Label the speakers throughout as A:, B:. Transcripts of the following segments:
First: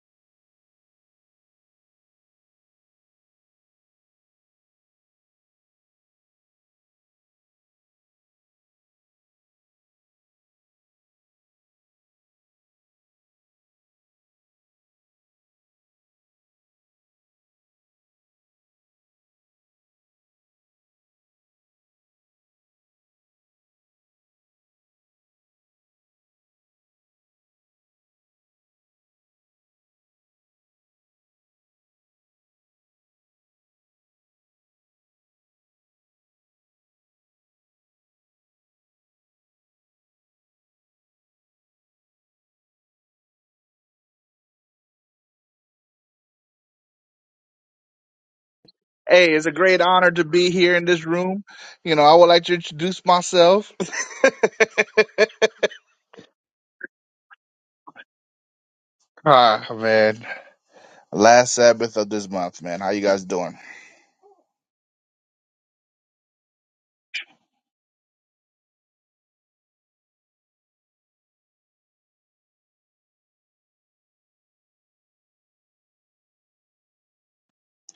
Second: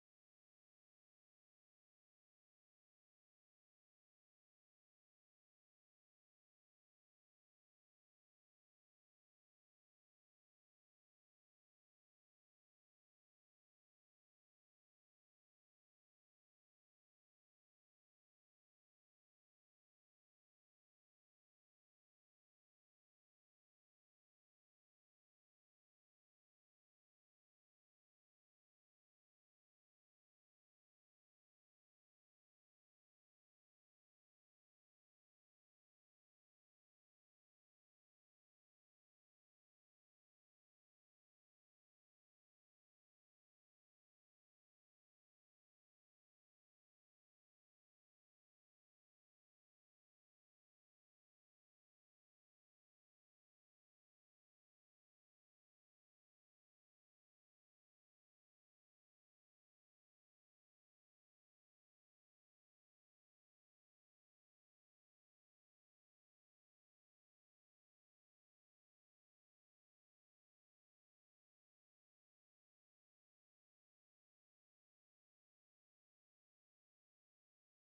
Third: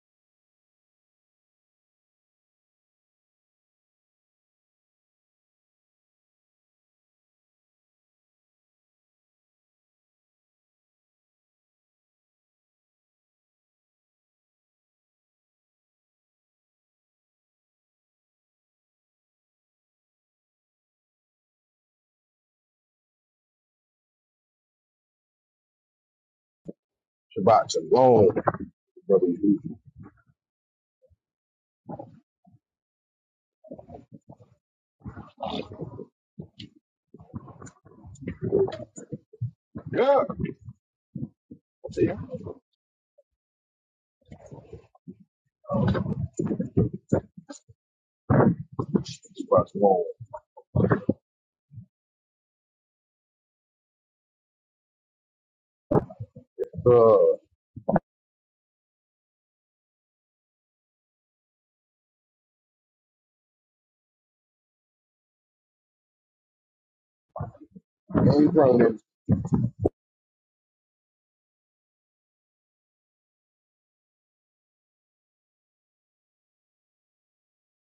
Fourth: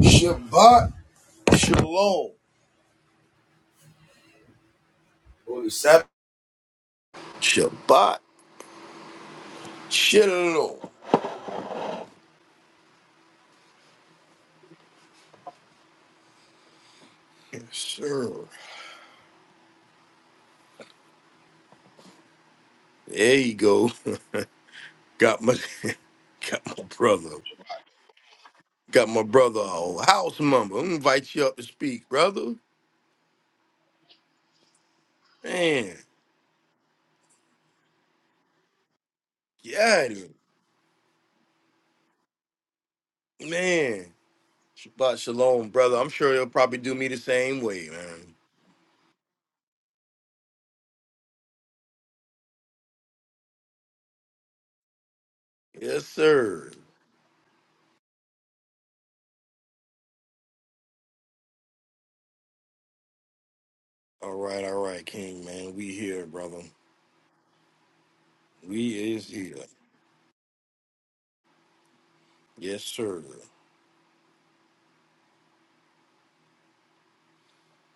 A: Shabbat Shalom. Holy Sabbath. Shabbat Shalom. Yes, sir. There you go. Got my got my brother.
B: Shabbat Shalom,
A: Got my
B: brother. Yehuda.
A: brother a house member. I'm gonna invite you up to speak, brother. Man, yeah,
B: Yeah. See,
A: man. Shabbat Shalom, brother. I'm sure he'll probably do me the same way, man.
C: Hey, it's a
B: Shabbat
C: great
B: Shalom.
C: honor to be here in this room. You know, I would like to introduce myself.
A: Yes, sir.
B: Uh,
C: Ah, man. Last Sabbath of this month, man. How you guys doing?
A: All right, all right, King, man. We here, brother.
B: ain't playing that
A: We is here. Yes, sir.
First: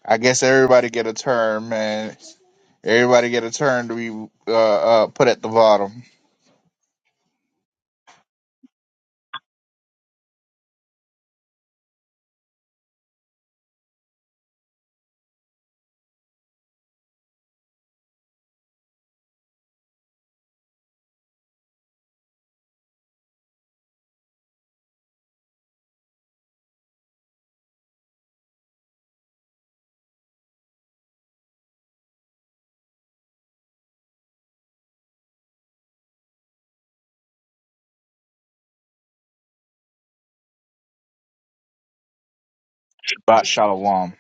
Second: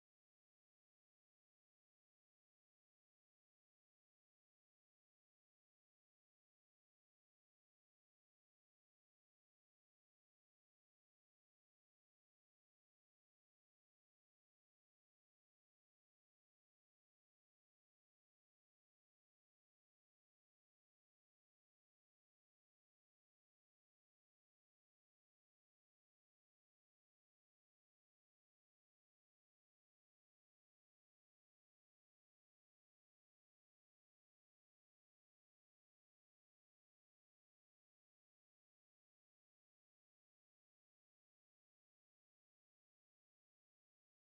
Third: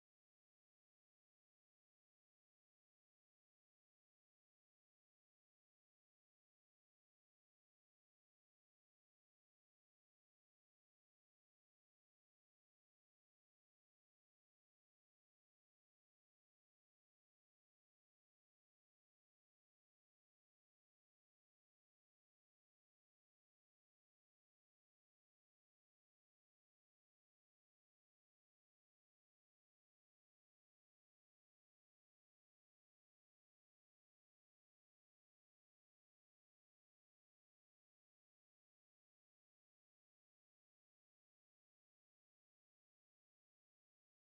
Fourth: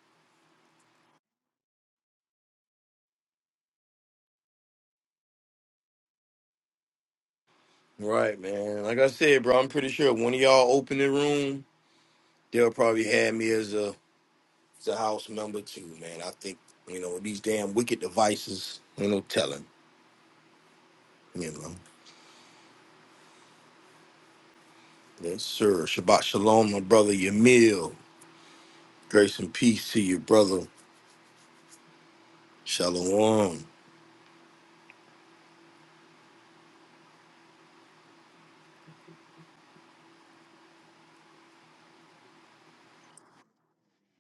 C: I guess everybody get a turn, man. Everybody get a turn to be uh, uh, put at the bottom.
A: Right, man. Like I said, bro, I'm pretty sure when y'all open the room, they'll probably have me as a as a house member too, man. I think you know these damn wicked devices. Ain't no telling, you know. Yes, sir. Shabbat shalom, my brother Yamil. Grace and peace to you, brother. Shalom.
C: Bat Shalom.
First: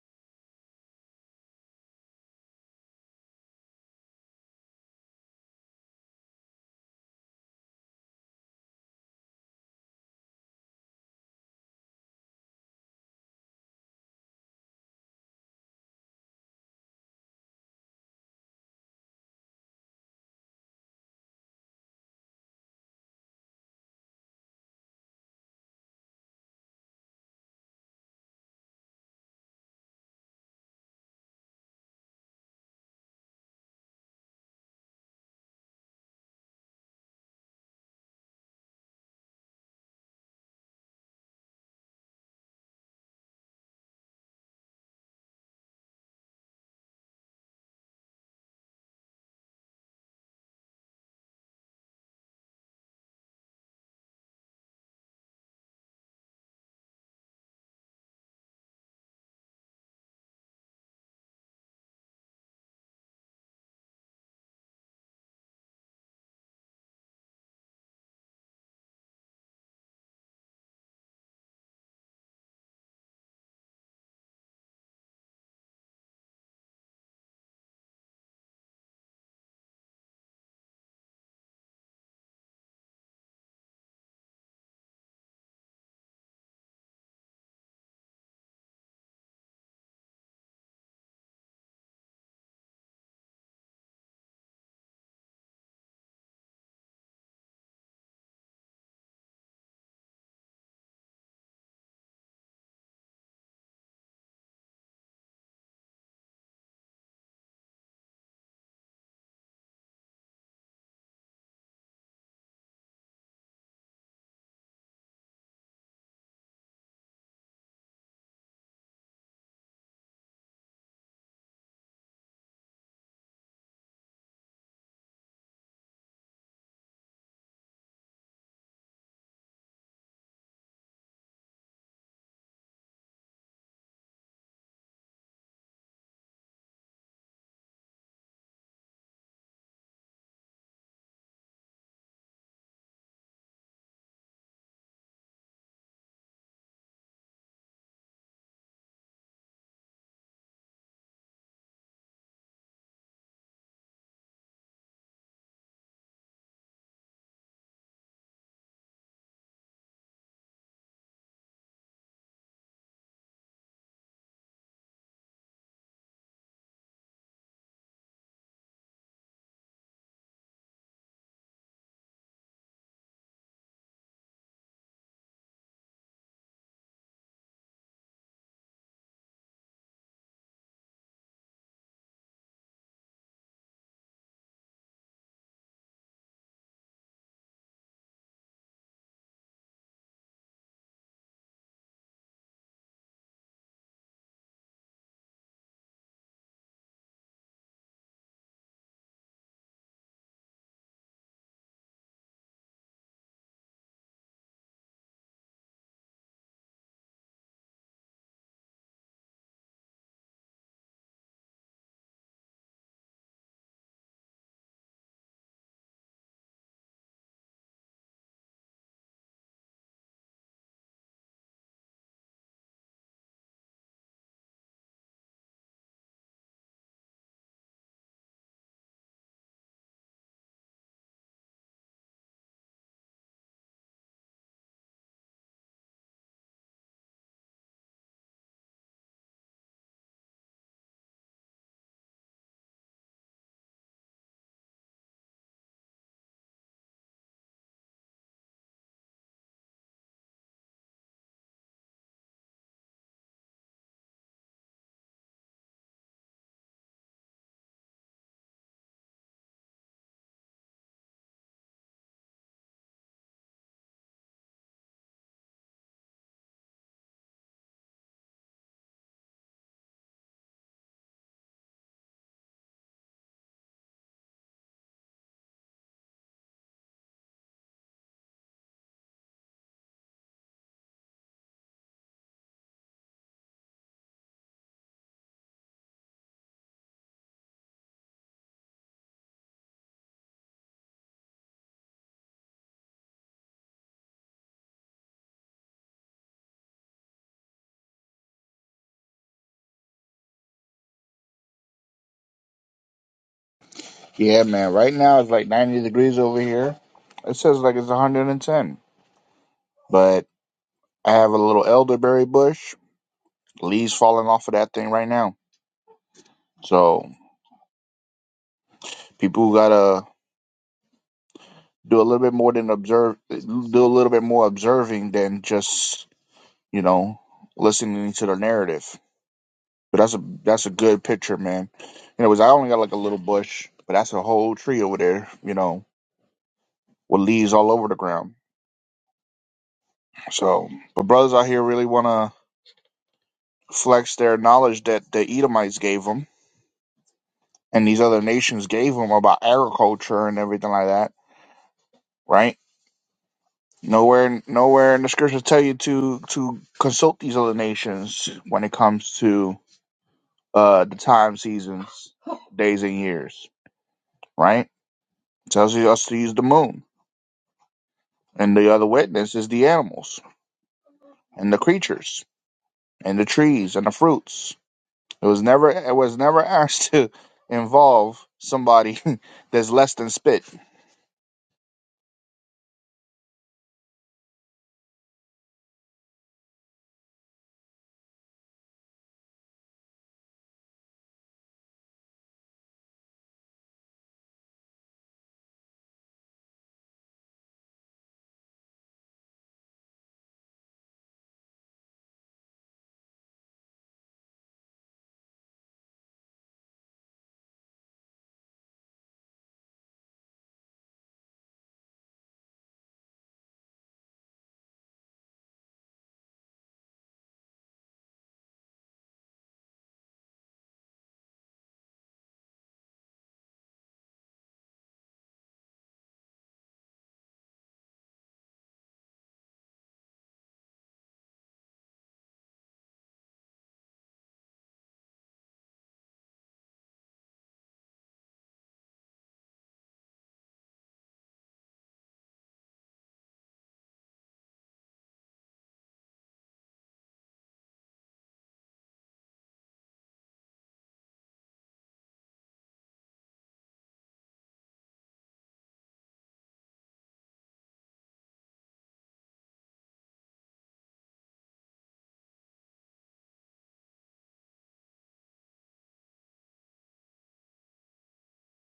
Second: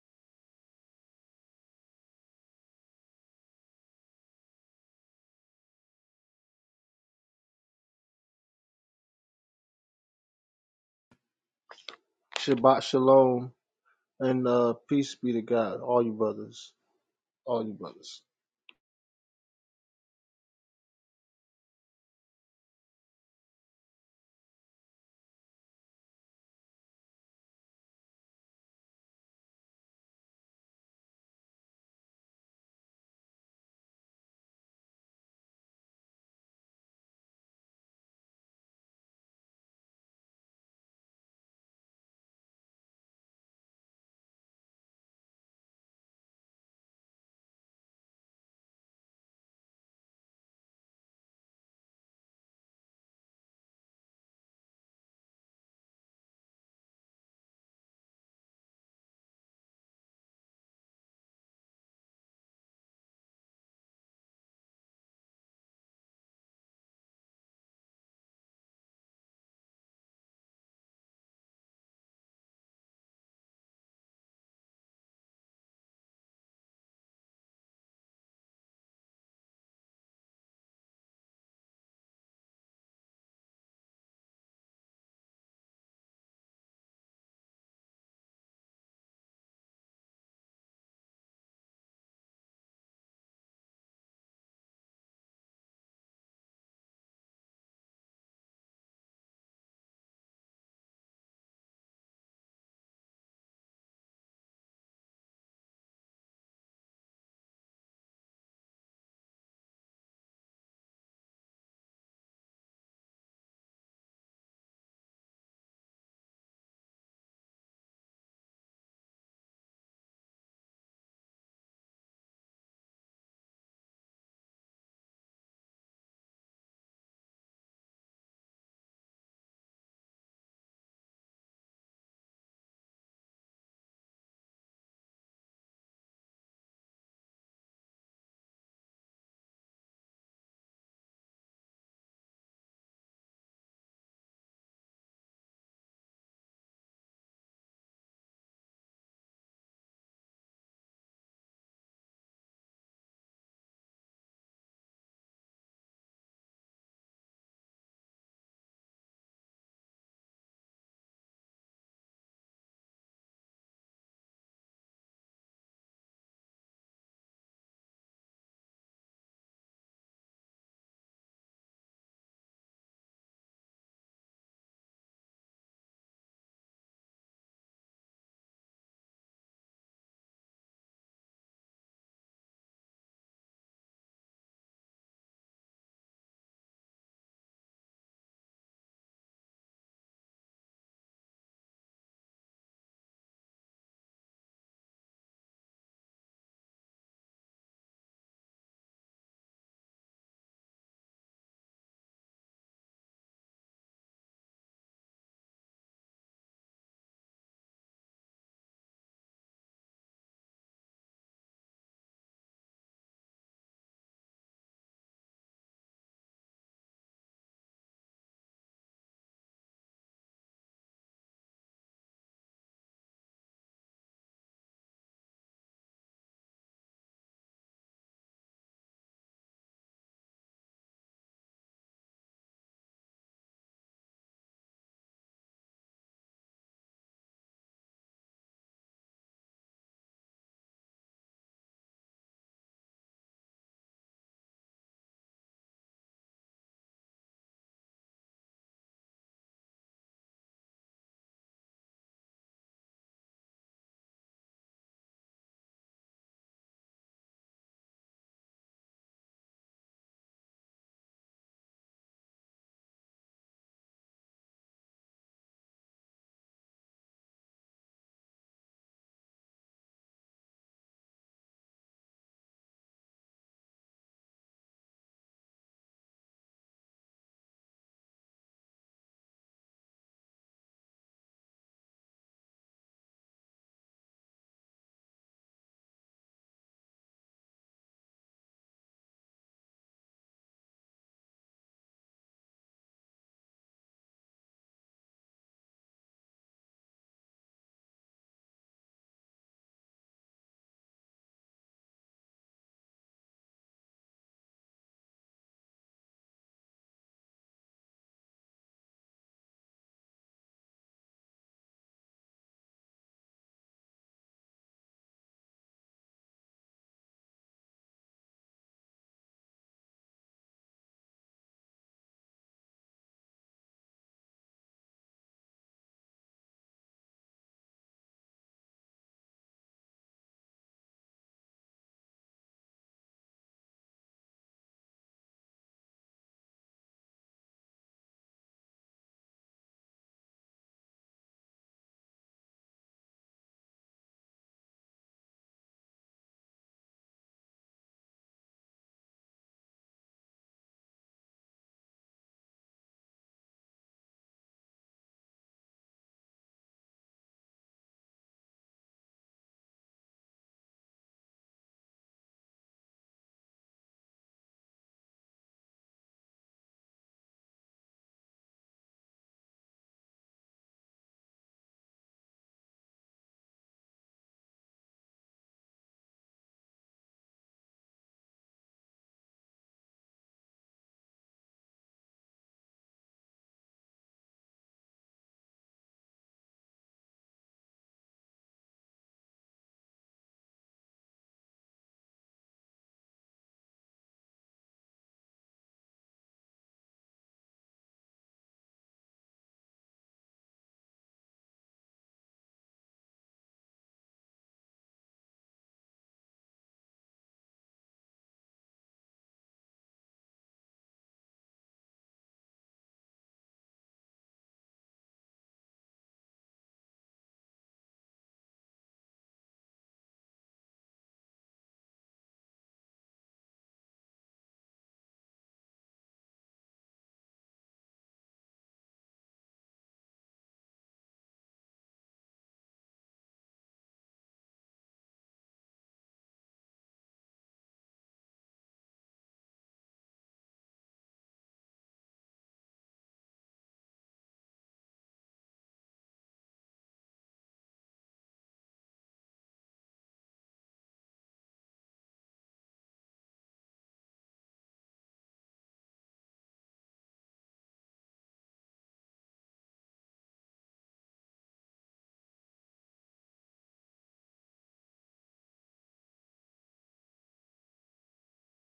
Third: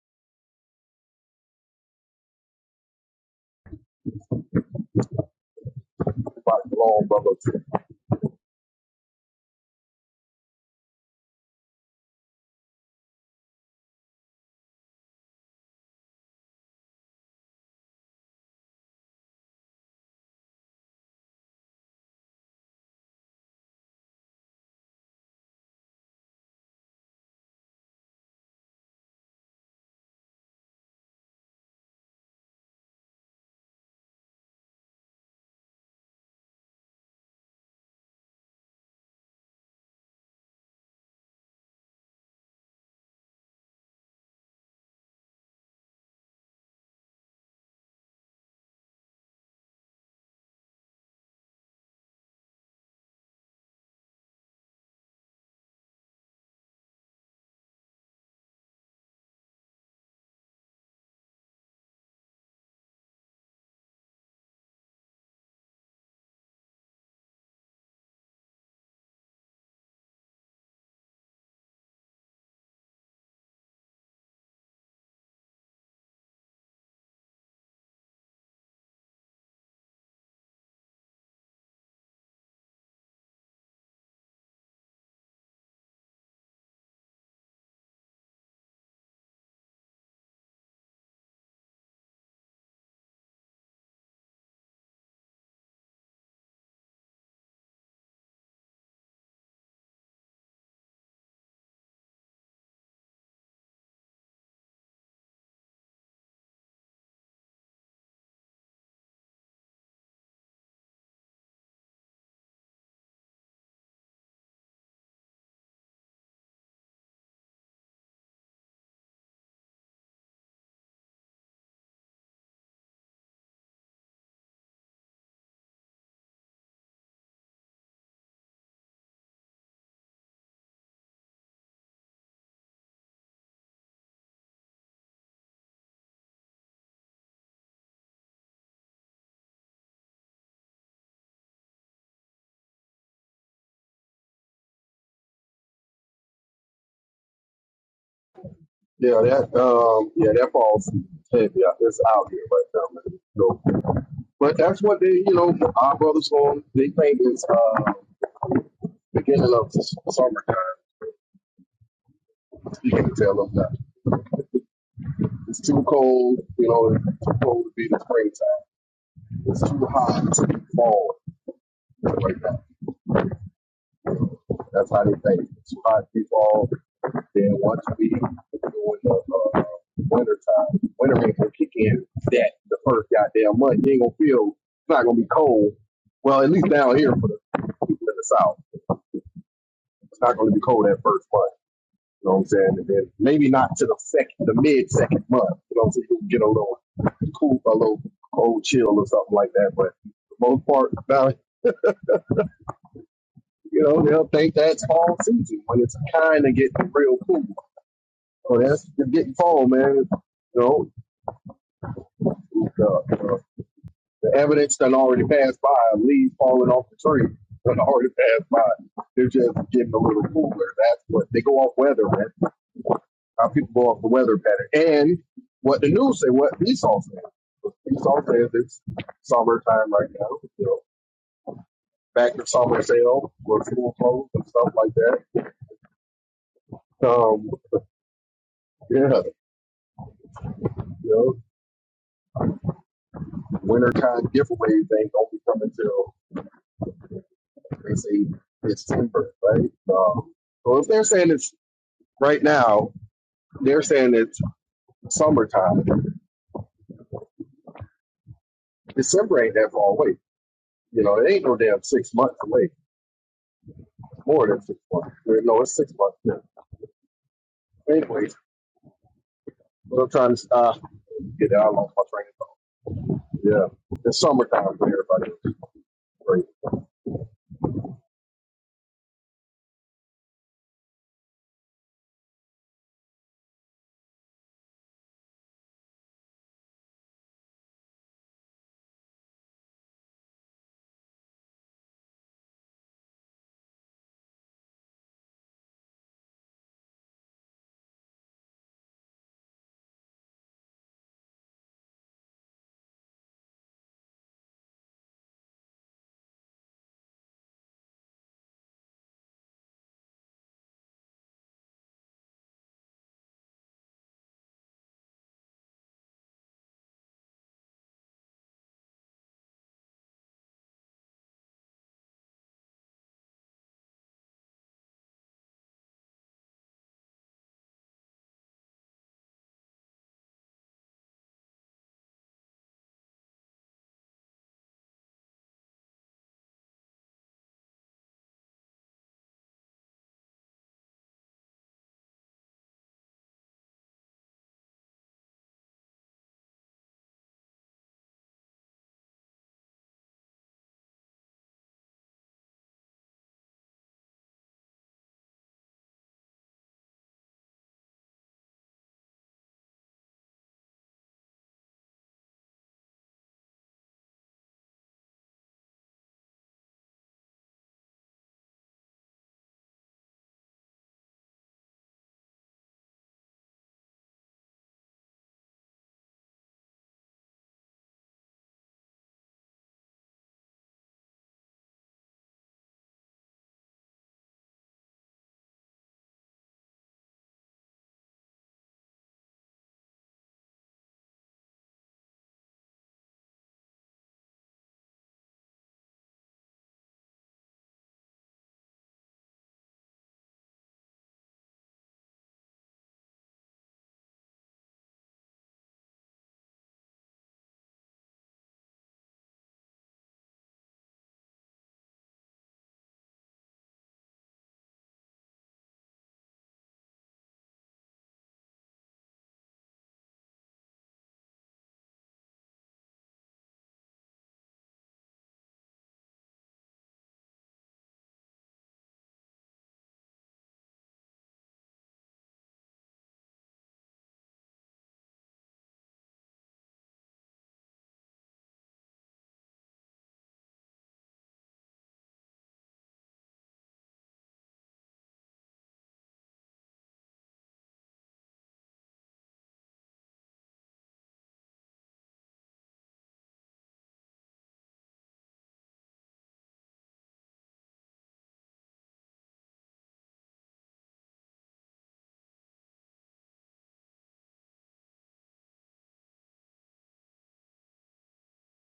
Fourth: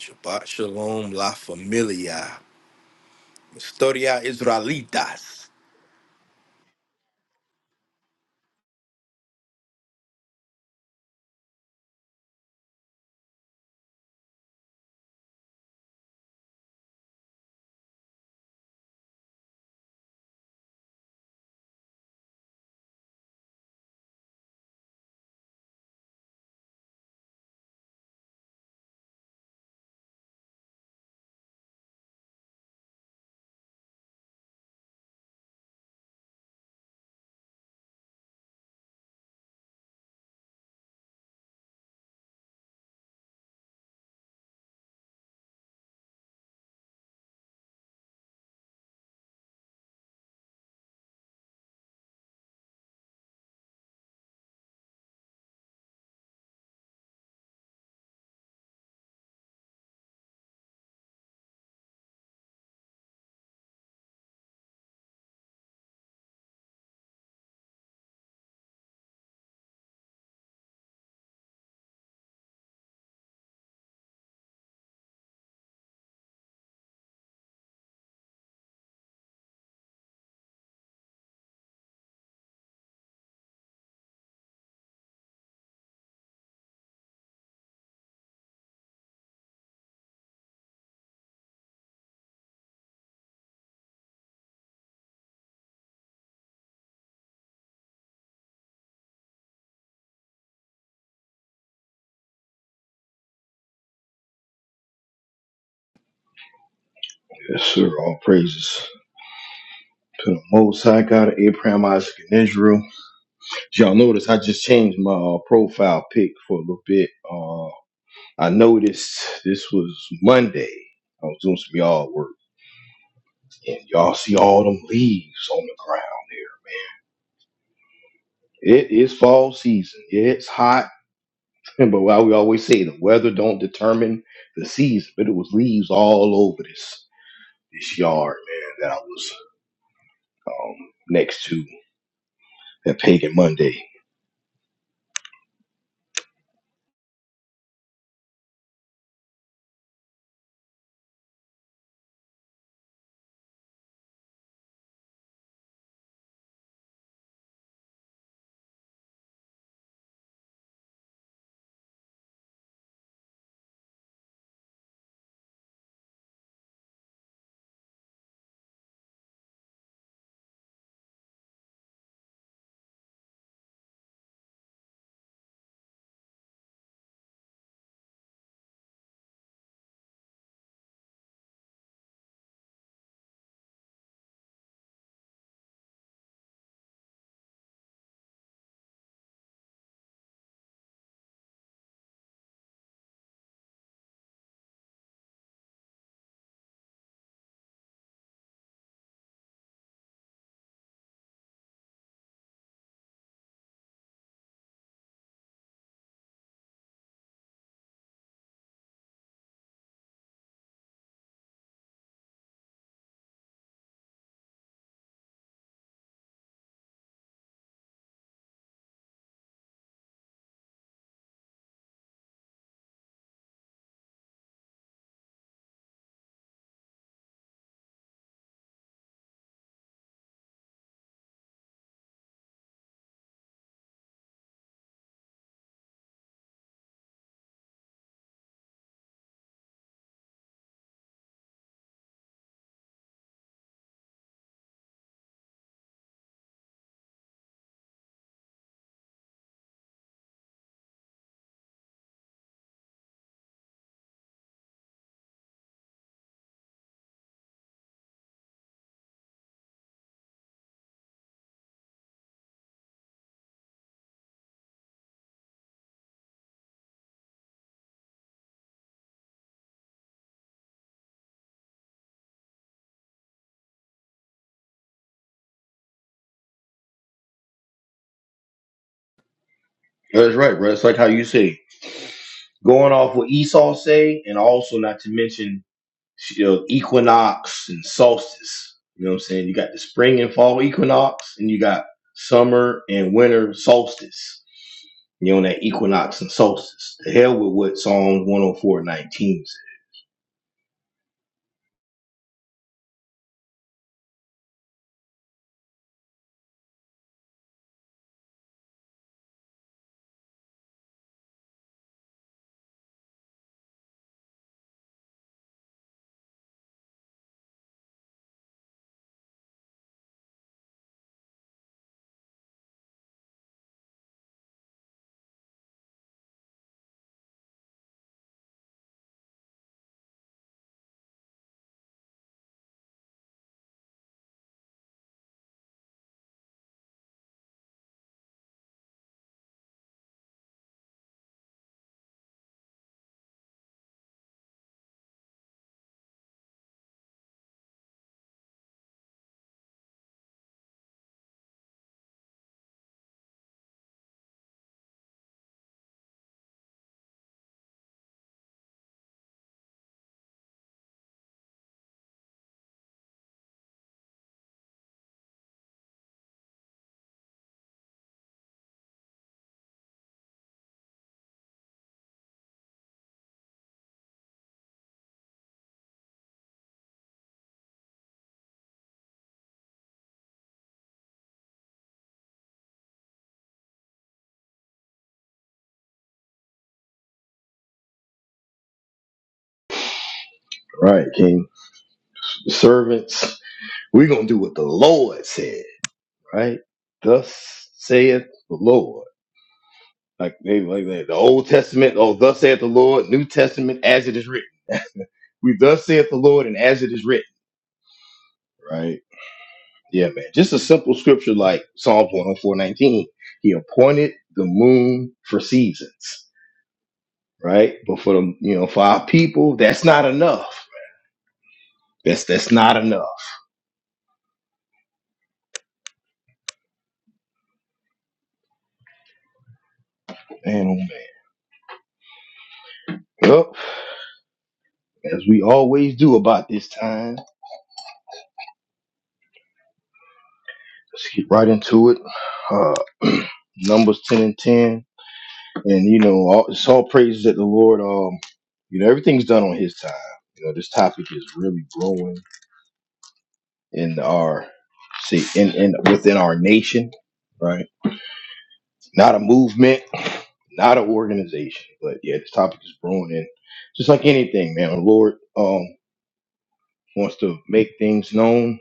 A: Shabbat shalom, la familia. Historia Israelitas.
B: Shabbat Shalom, brother.
D: Shabbat shalom and uh, peace be to God, all you brothers, all you brothers.
A: Yes, sir. All praises to the Most High God of Abraham, Isaac, and Israel. Y'all notice I just changed my uh, profile pic for a little bit. Uh, I noticed this was Monday. I was doing some yard work, and y'all see all them leaves on the ground here. It is fall season. Yeah, it's hot, but why we always say the weather don't determine the season, but it was leaves all over this this yard, man. That I was um, next to that Pagan Monday.
B: Yeah, that, um, yeah, that falls heavy. It's out here right now, man. So, but that's what they, you know, our brothers on, they think it's, uh, beginning of summertime. You can tell them that. It's too cold, you know, it's too cold to be the springtime. It's too hot to be fall right now. That's how they think. It's too hot to be fall. Then once we during the uh, winter time, winter ain't gonna kick in that the first goddamn month. You ain't gonna feel it's not gonna be cold. Well, at least down here for the people in the south, it's not gonna be cold that first month. You know what I'm saying? And then maybe not to the second, the mid second month. You know what I'm saying? You can get a little cool, a little cold chill or something like that. But for the most part, now you know they'll think that's fall season when it's kind of getting real cool. So that's it's getting fall, man. You know, The, the, the evidence that already passed by, leaves falling off the tree that already passed by. They're just getting a little cooler. That's what they go off weather, man. How people go off the weather pattern. And what the news say, what Esau said. Esau says it's summertime right now. You know, back to summer sale with school clothes and stuff like that. Um, yeah, you know, wintertime giveaway thing don't be coming till they say It's in December, right? Um, so if they're saying it's right now, they're saying it's summertime. December ain't that far away. You know, it ain't no damn six months away. More than six months. Well, No, it's six months. now. Anyways, what I'm trying to uh, get out of my train of thought. Yeah, it's summertime for everybody. Great.
A: That's right, bro. It's like how you say, going off what Esau say, and also not to mention you know, equinox and solstice. You know what I'm saying? You got the spring and fall equinox, and you got summer and winter solstice. You know, that equinox and solstice. The hell with what Psalm 104:19 19 said.
C: Yeah, man. Right now it's like 90 degrees over here. It says like it's 110. But I have a little elderberry bush. Leaves falling off of that thing right now. So people who got a do a little bit more than observe do a little bit more observing than just you know listening to the narrative but that's a that's a good picture man you know 'cause i only got like a little bush but that's a whole tree over there you know with leaves all over the ground so but brothers out here really want to flex their knowledge that the edomites gave them and these other nations gave them about agriculture and everything like that right nowhere nowhere in the scriptures tell you to to consult these other nations when it comes to uh, the time seasons, days and years, right? It Tells us to use the moon. And the other witness is the animals and the creatures and the trees and the fruits. It was never it was never asked to involve somebody that's less than spit.
A: Right, King. servants, we're going to do what the Lord said, right? Thus saith the Lord. Like, maybe like that. The Old Testament, oh, thus saith the Lord, New Testament, as it is written. We thus saith the Lord, and as it is written, right? Yeah, man. Just a simple scripture like Psalms 104:19. He appointed the moon for seasons, right? But for the you know, for our people, that's not enough. That's that's not enough. Man, oh man. Well, as we always do about this time, let's get right into it. Uh Numbers 10, and you know, all, it's all praises that the Lord, um, you know, on his time. You know, this topic is really growing in our section, right? Not a movement not an organization. But yeah, this topic is brewing, and just like yeah, man, the Lord um wants to make things known.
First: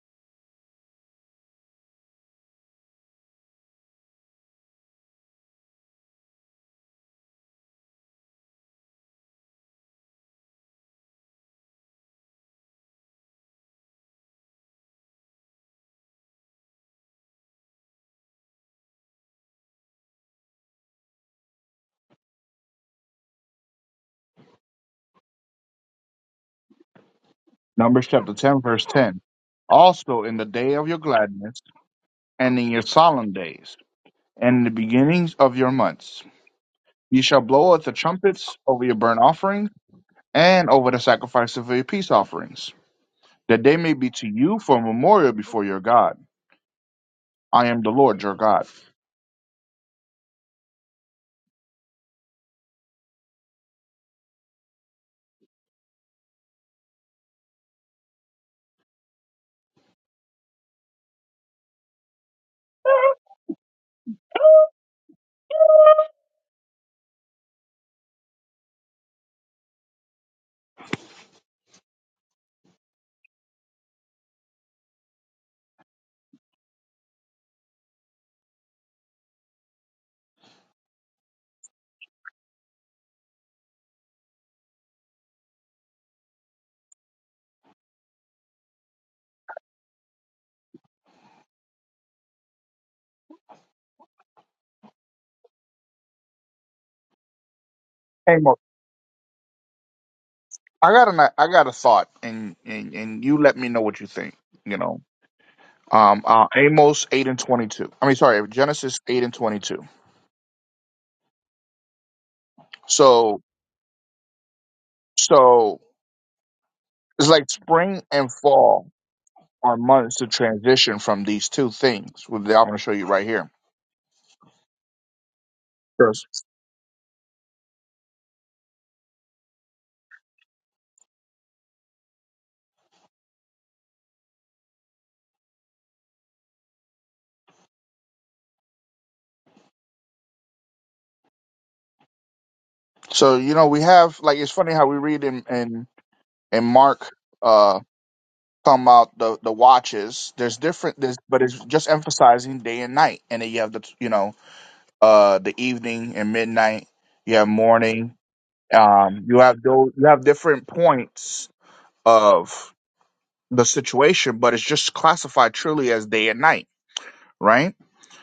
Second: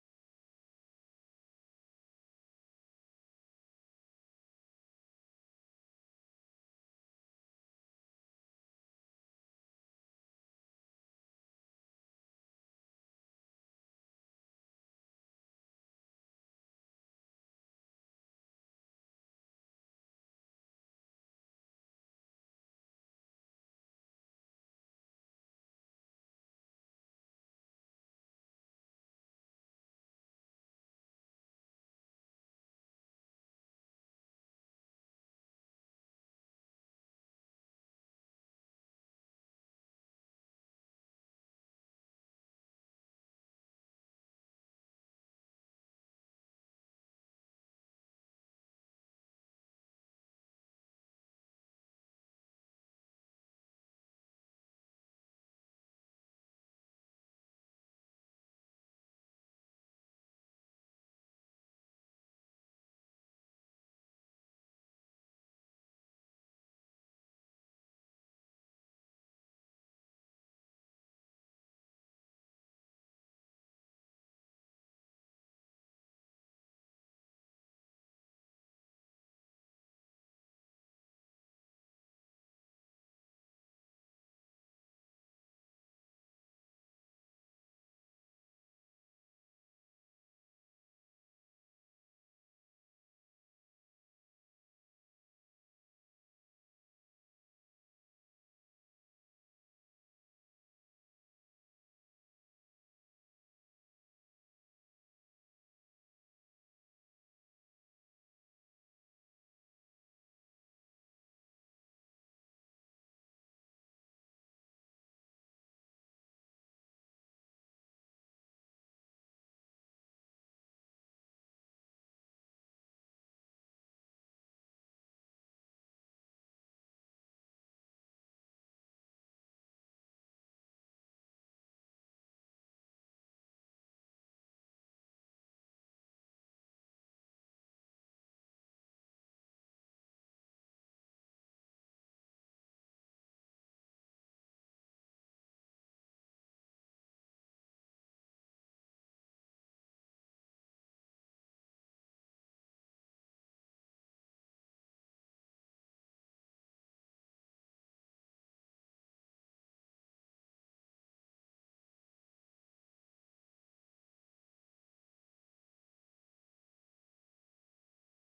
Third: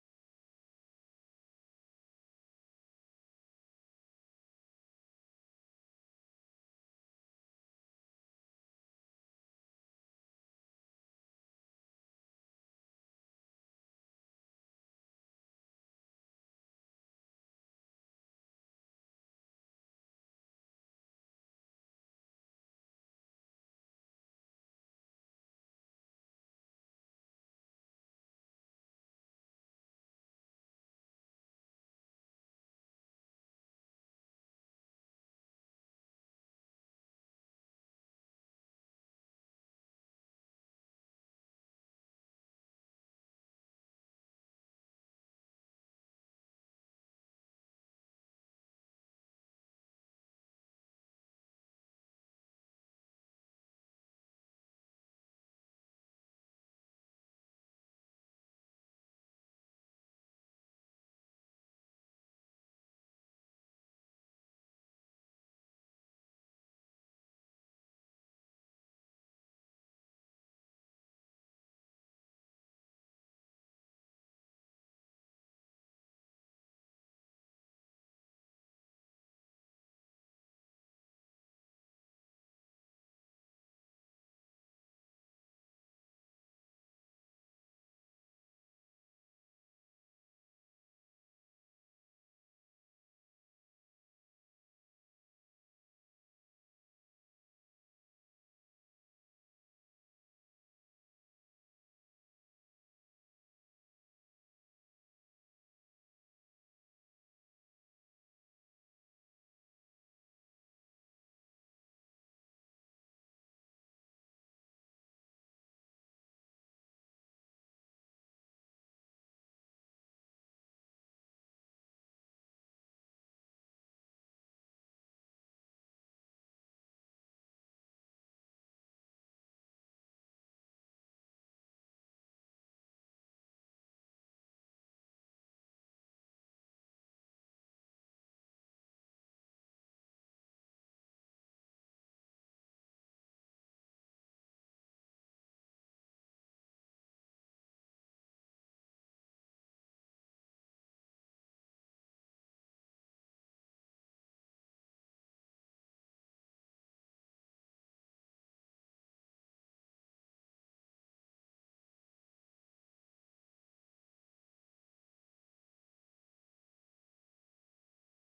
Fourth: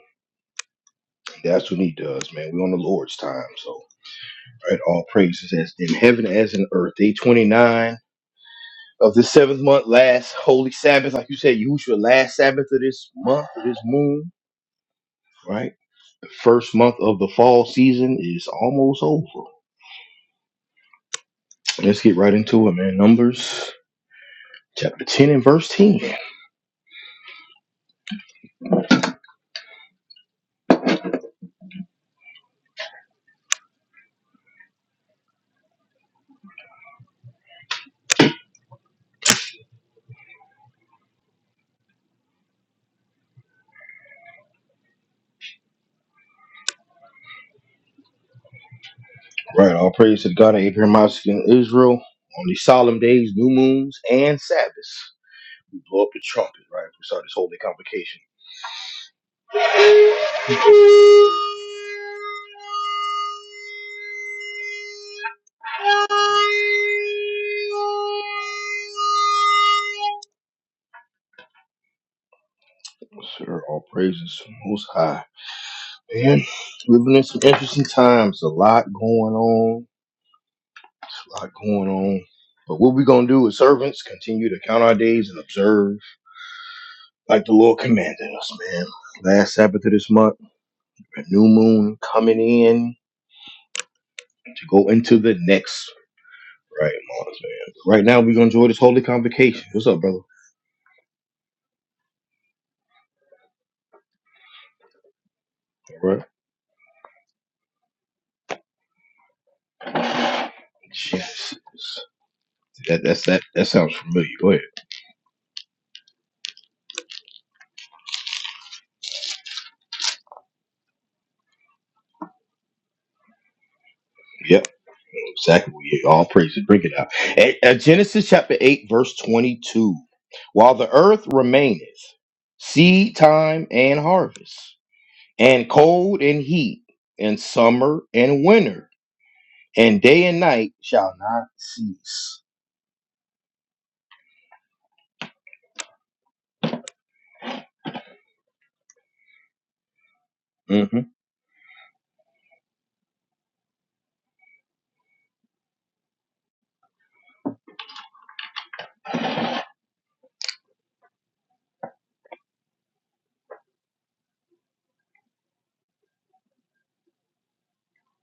A: That's us, man. We on the Lord's time, so right. Always it says in as in earth day twenty nine of the seventh month, last holy Sabbath, like you said, use your last Sabbath of this month, of this moon, right? The first month of season is over. Listen to it, man. Numbers Chapter 10 and verse 10.
C: Numbers chapter ten verse ten. Also in the day of your gladness and in your solemn days and in the beginnings of your months. Ye shall blow out the trumpets over your burnt offerings and over the sacrifice of your peace offerings that they may be to you for a memorial before your God. I am the Lord your God.
A: Right, all praise to the God of Abraham, Isaac, and Israel on these solemn days, new moons, and Sabbaths. blow up the trumpet, right? We start this holy convocation. Yes, sir, all praises to the most high. Man, living in some interesting times. A lot going on. A lot going on. But what we gonna do as servants, continue to count our days and observe like the Lord commanded us, man. Last Sabbath of this month, a new moon coming in to go into the next. Right, Mars, man. Right now we're
C: Hey,
A: gonna
C: Mo,
A: enjoy this holy convocation. What's up, brother? All
C: I got an I got a thought, and and, and you let me know what you think. You know, um,
A: right.
C: uh, Amos eight and twenty two. I mean, sorry, Genesis eight and twenty two.
A: Jesus. That that's
C: So
A: that that sounds familiar. Go ahead.
C: so it's like spring and fall are months to transition from these two things. With the- I'm going to show you right here.
A: Yep. Exactly. We
C: Yes.
A: All praise praises. Bring it out. At, at Genesis chapter 8, verse 22. While the earth remaineth, seed time and harvest, and cold and heat, and summer and winter, and day and night shall not cease.
C: So you know we have like it's funny how we read in in, in Mark. uh, talking about the the watches there's different
A: hmm
C: there's but it's just emphasizing day and night and then you have the you know uh the evening and midnight you have morning um you have those you have different points of the situation but it's just classified truly as day and night right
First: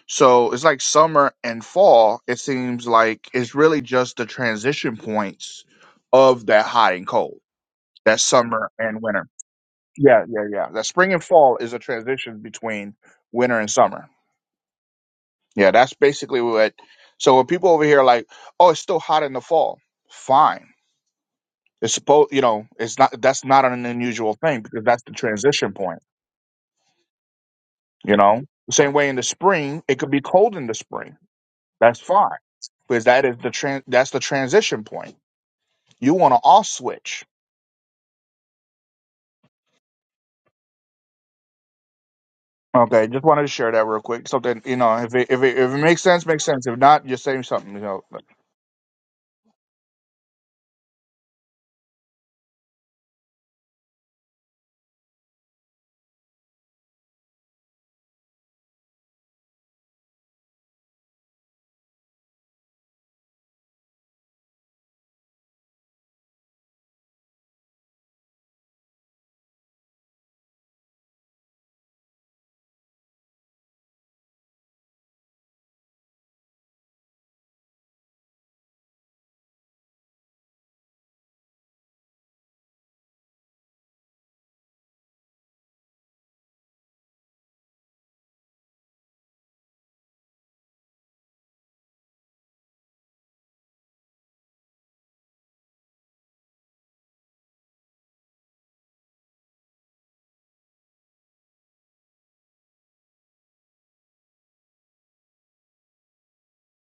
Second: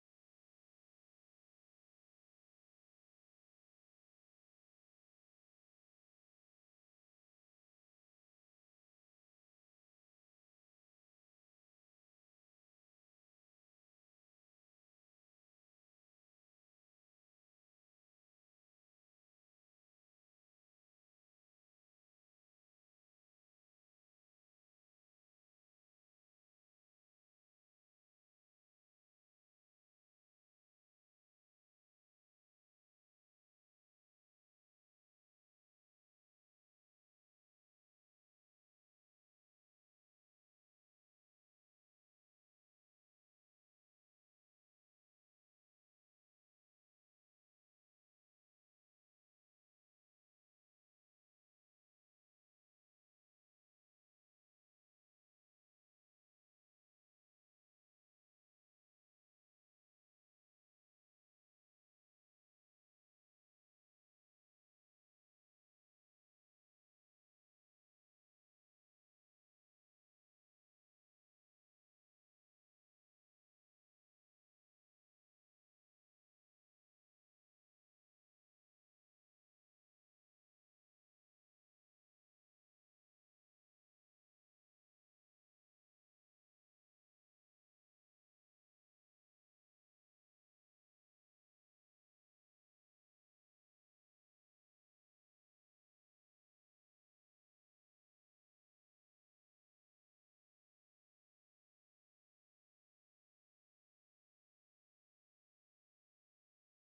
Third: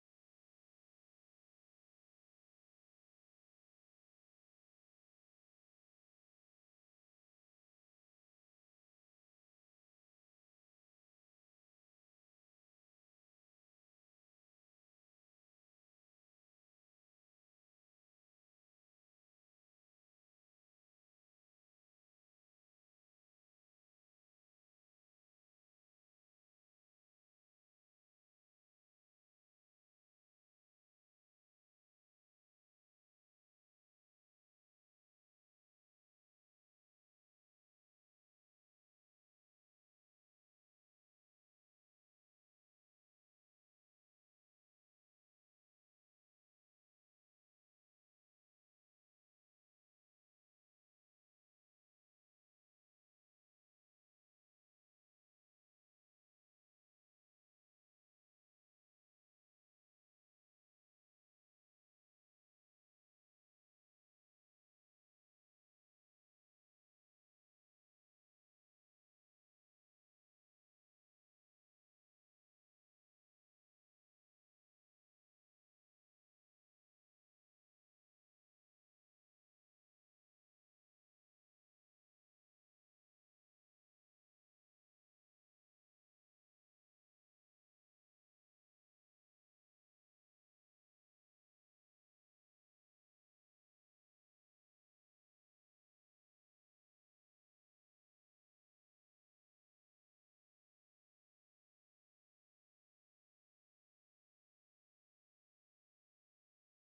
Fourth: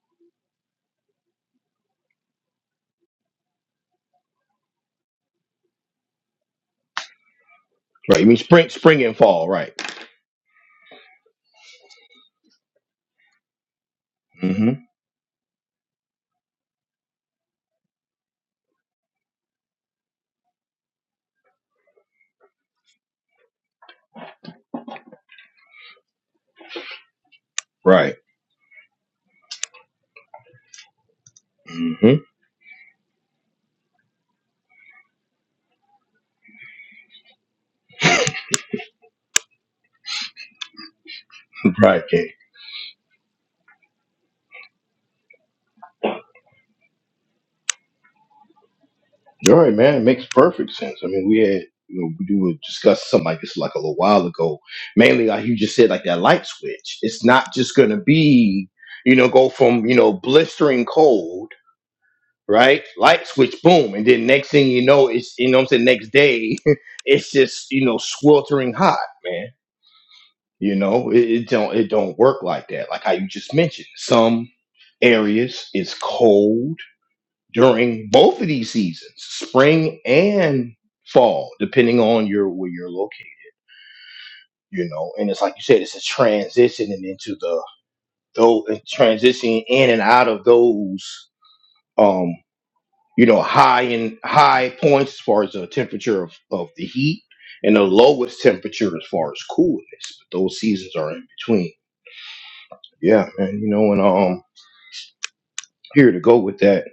C: so it's like summer and fall it seems like it's really just the transition points of that hot and cold that
A: Right. You mean spring,
C: summer and
A: spring and
C: winter
A: fall, right?
C: Yeah, yeah, yeah. That spring and fall is a transition between winter and summer.
A: hmm
C: Yeah, that's basically what. So when people over here are like, "Oh, it's still hot in the fall," fine. It's supposed, you know, it's not. That's not an unusual thing because that's the transition point.
A: Right.
C: You know, the same way in the spring, it could be cold in the spring. That's
A: hmm
C: fine because that is the tran That's the transition point. You want to off switch.
A: Right.
C: Okay, just wanted to share that real quick. Something you know, if it, if it if it makes sense, makes sense. If not, just say something. You know,
A: All right, man. It makes perfect sense. I mean, we had, you know, we were discussing something like this like a little while ago. Mainly, like you just said, like that light switch. It's not just going to be, you know, go from, you know, blistering cold, right? Light switch, boom. And then next thing you know, it's, you know what I'm saying? Next day, it's just, you know, sweltering hot, man. You know, it, it don't, it don't work like that. Like how you just mentioned, some areas it's cold during both of these seasons, spring and fall, depending on your where you're located. You know, and it's like you said, it's a transitioning into the though transitioning in and out of those um you know high and high points as far as the temperature of, of the heat and the lowest temperature as far as coolness. But those seasons are in between. Yeah, man, you know, and um here to go with that.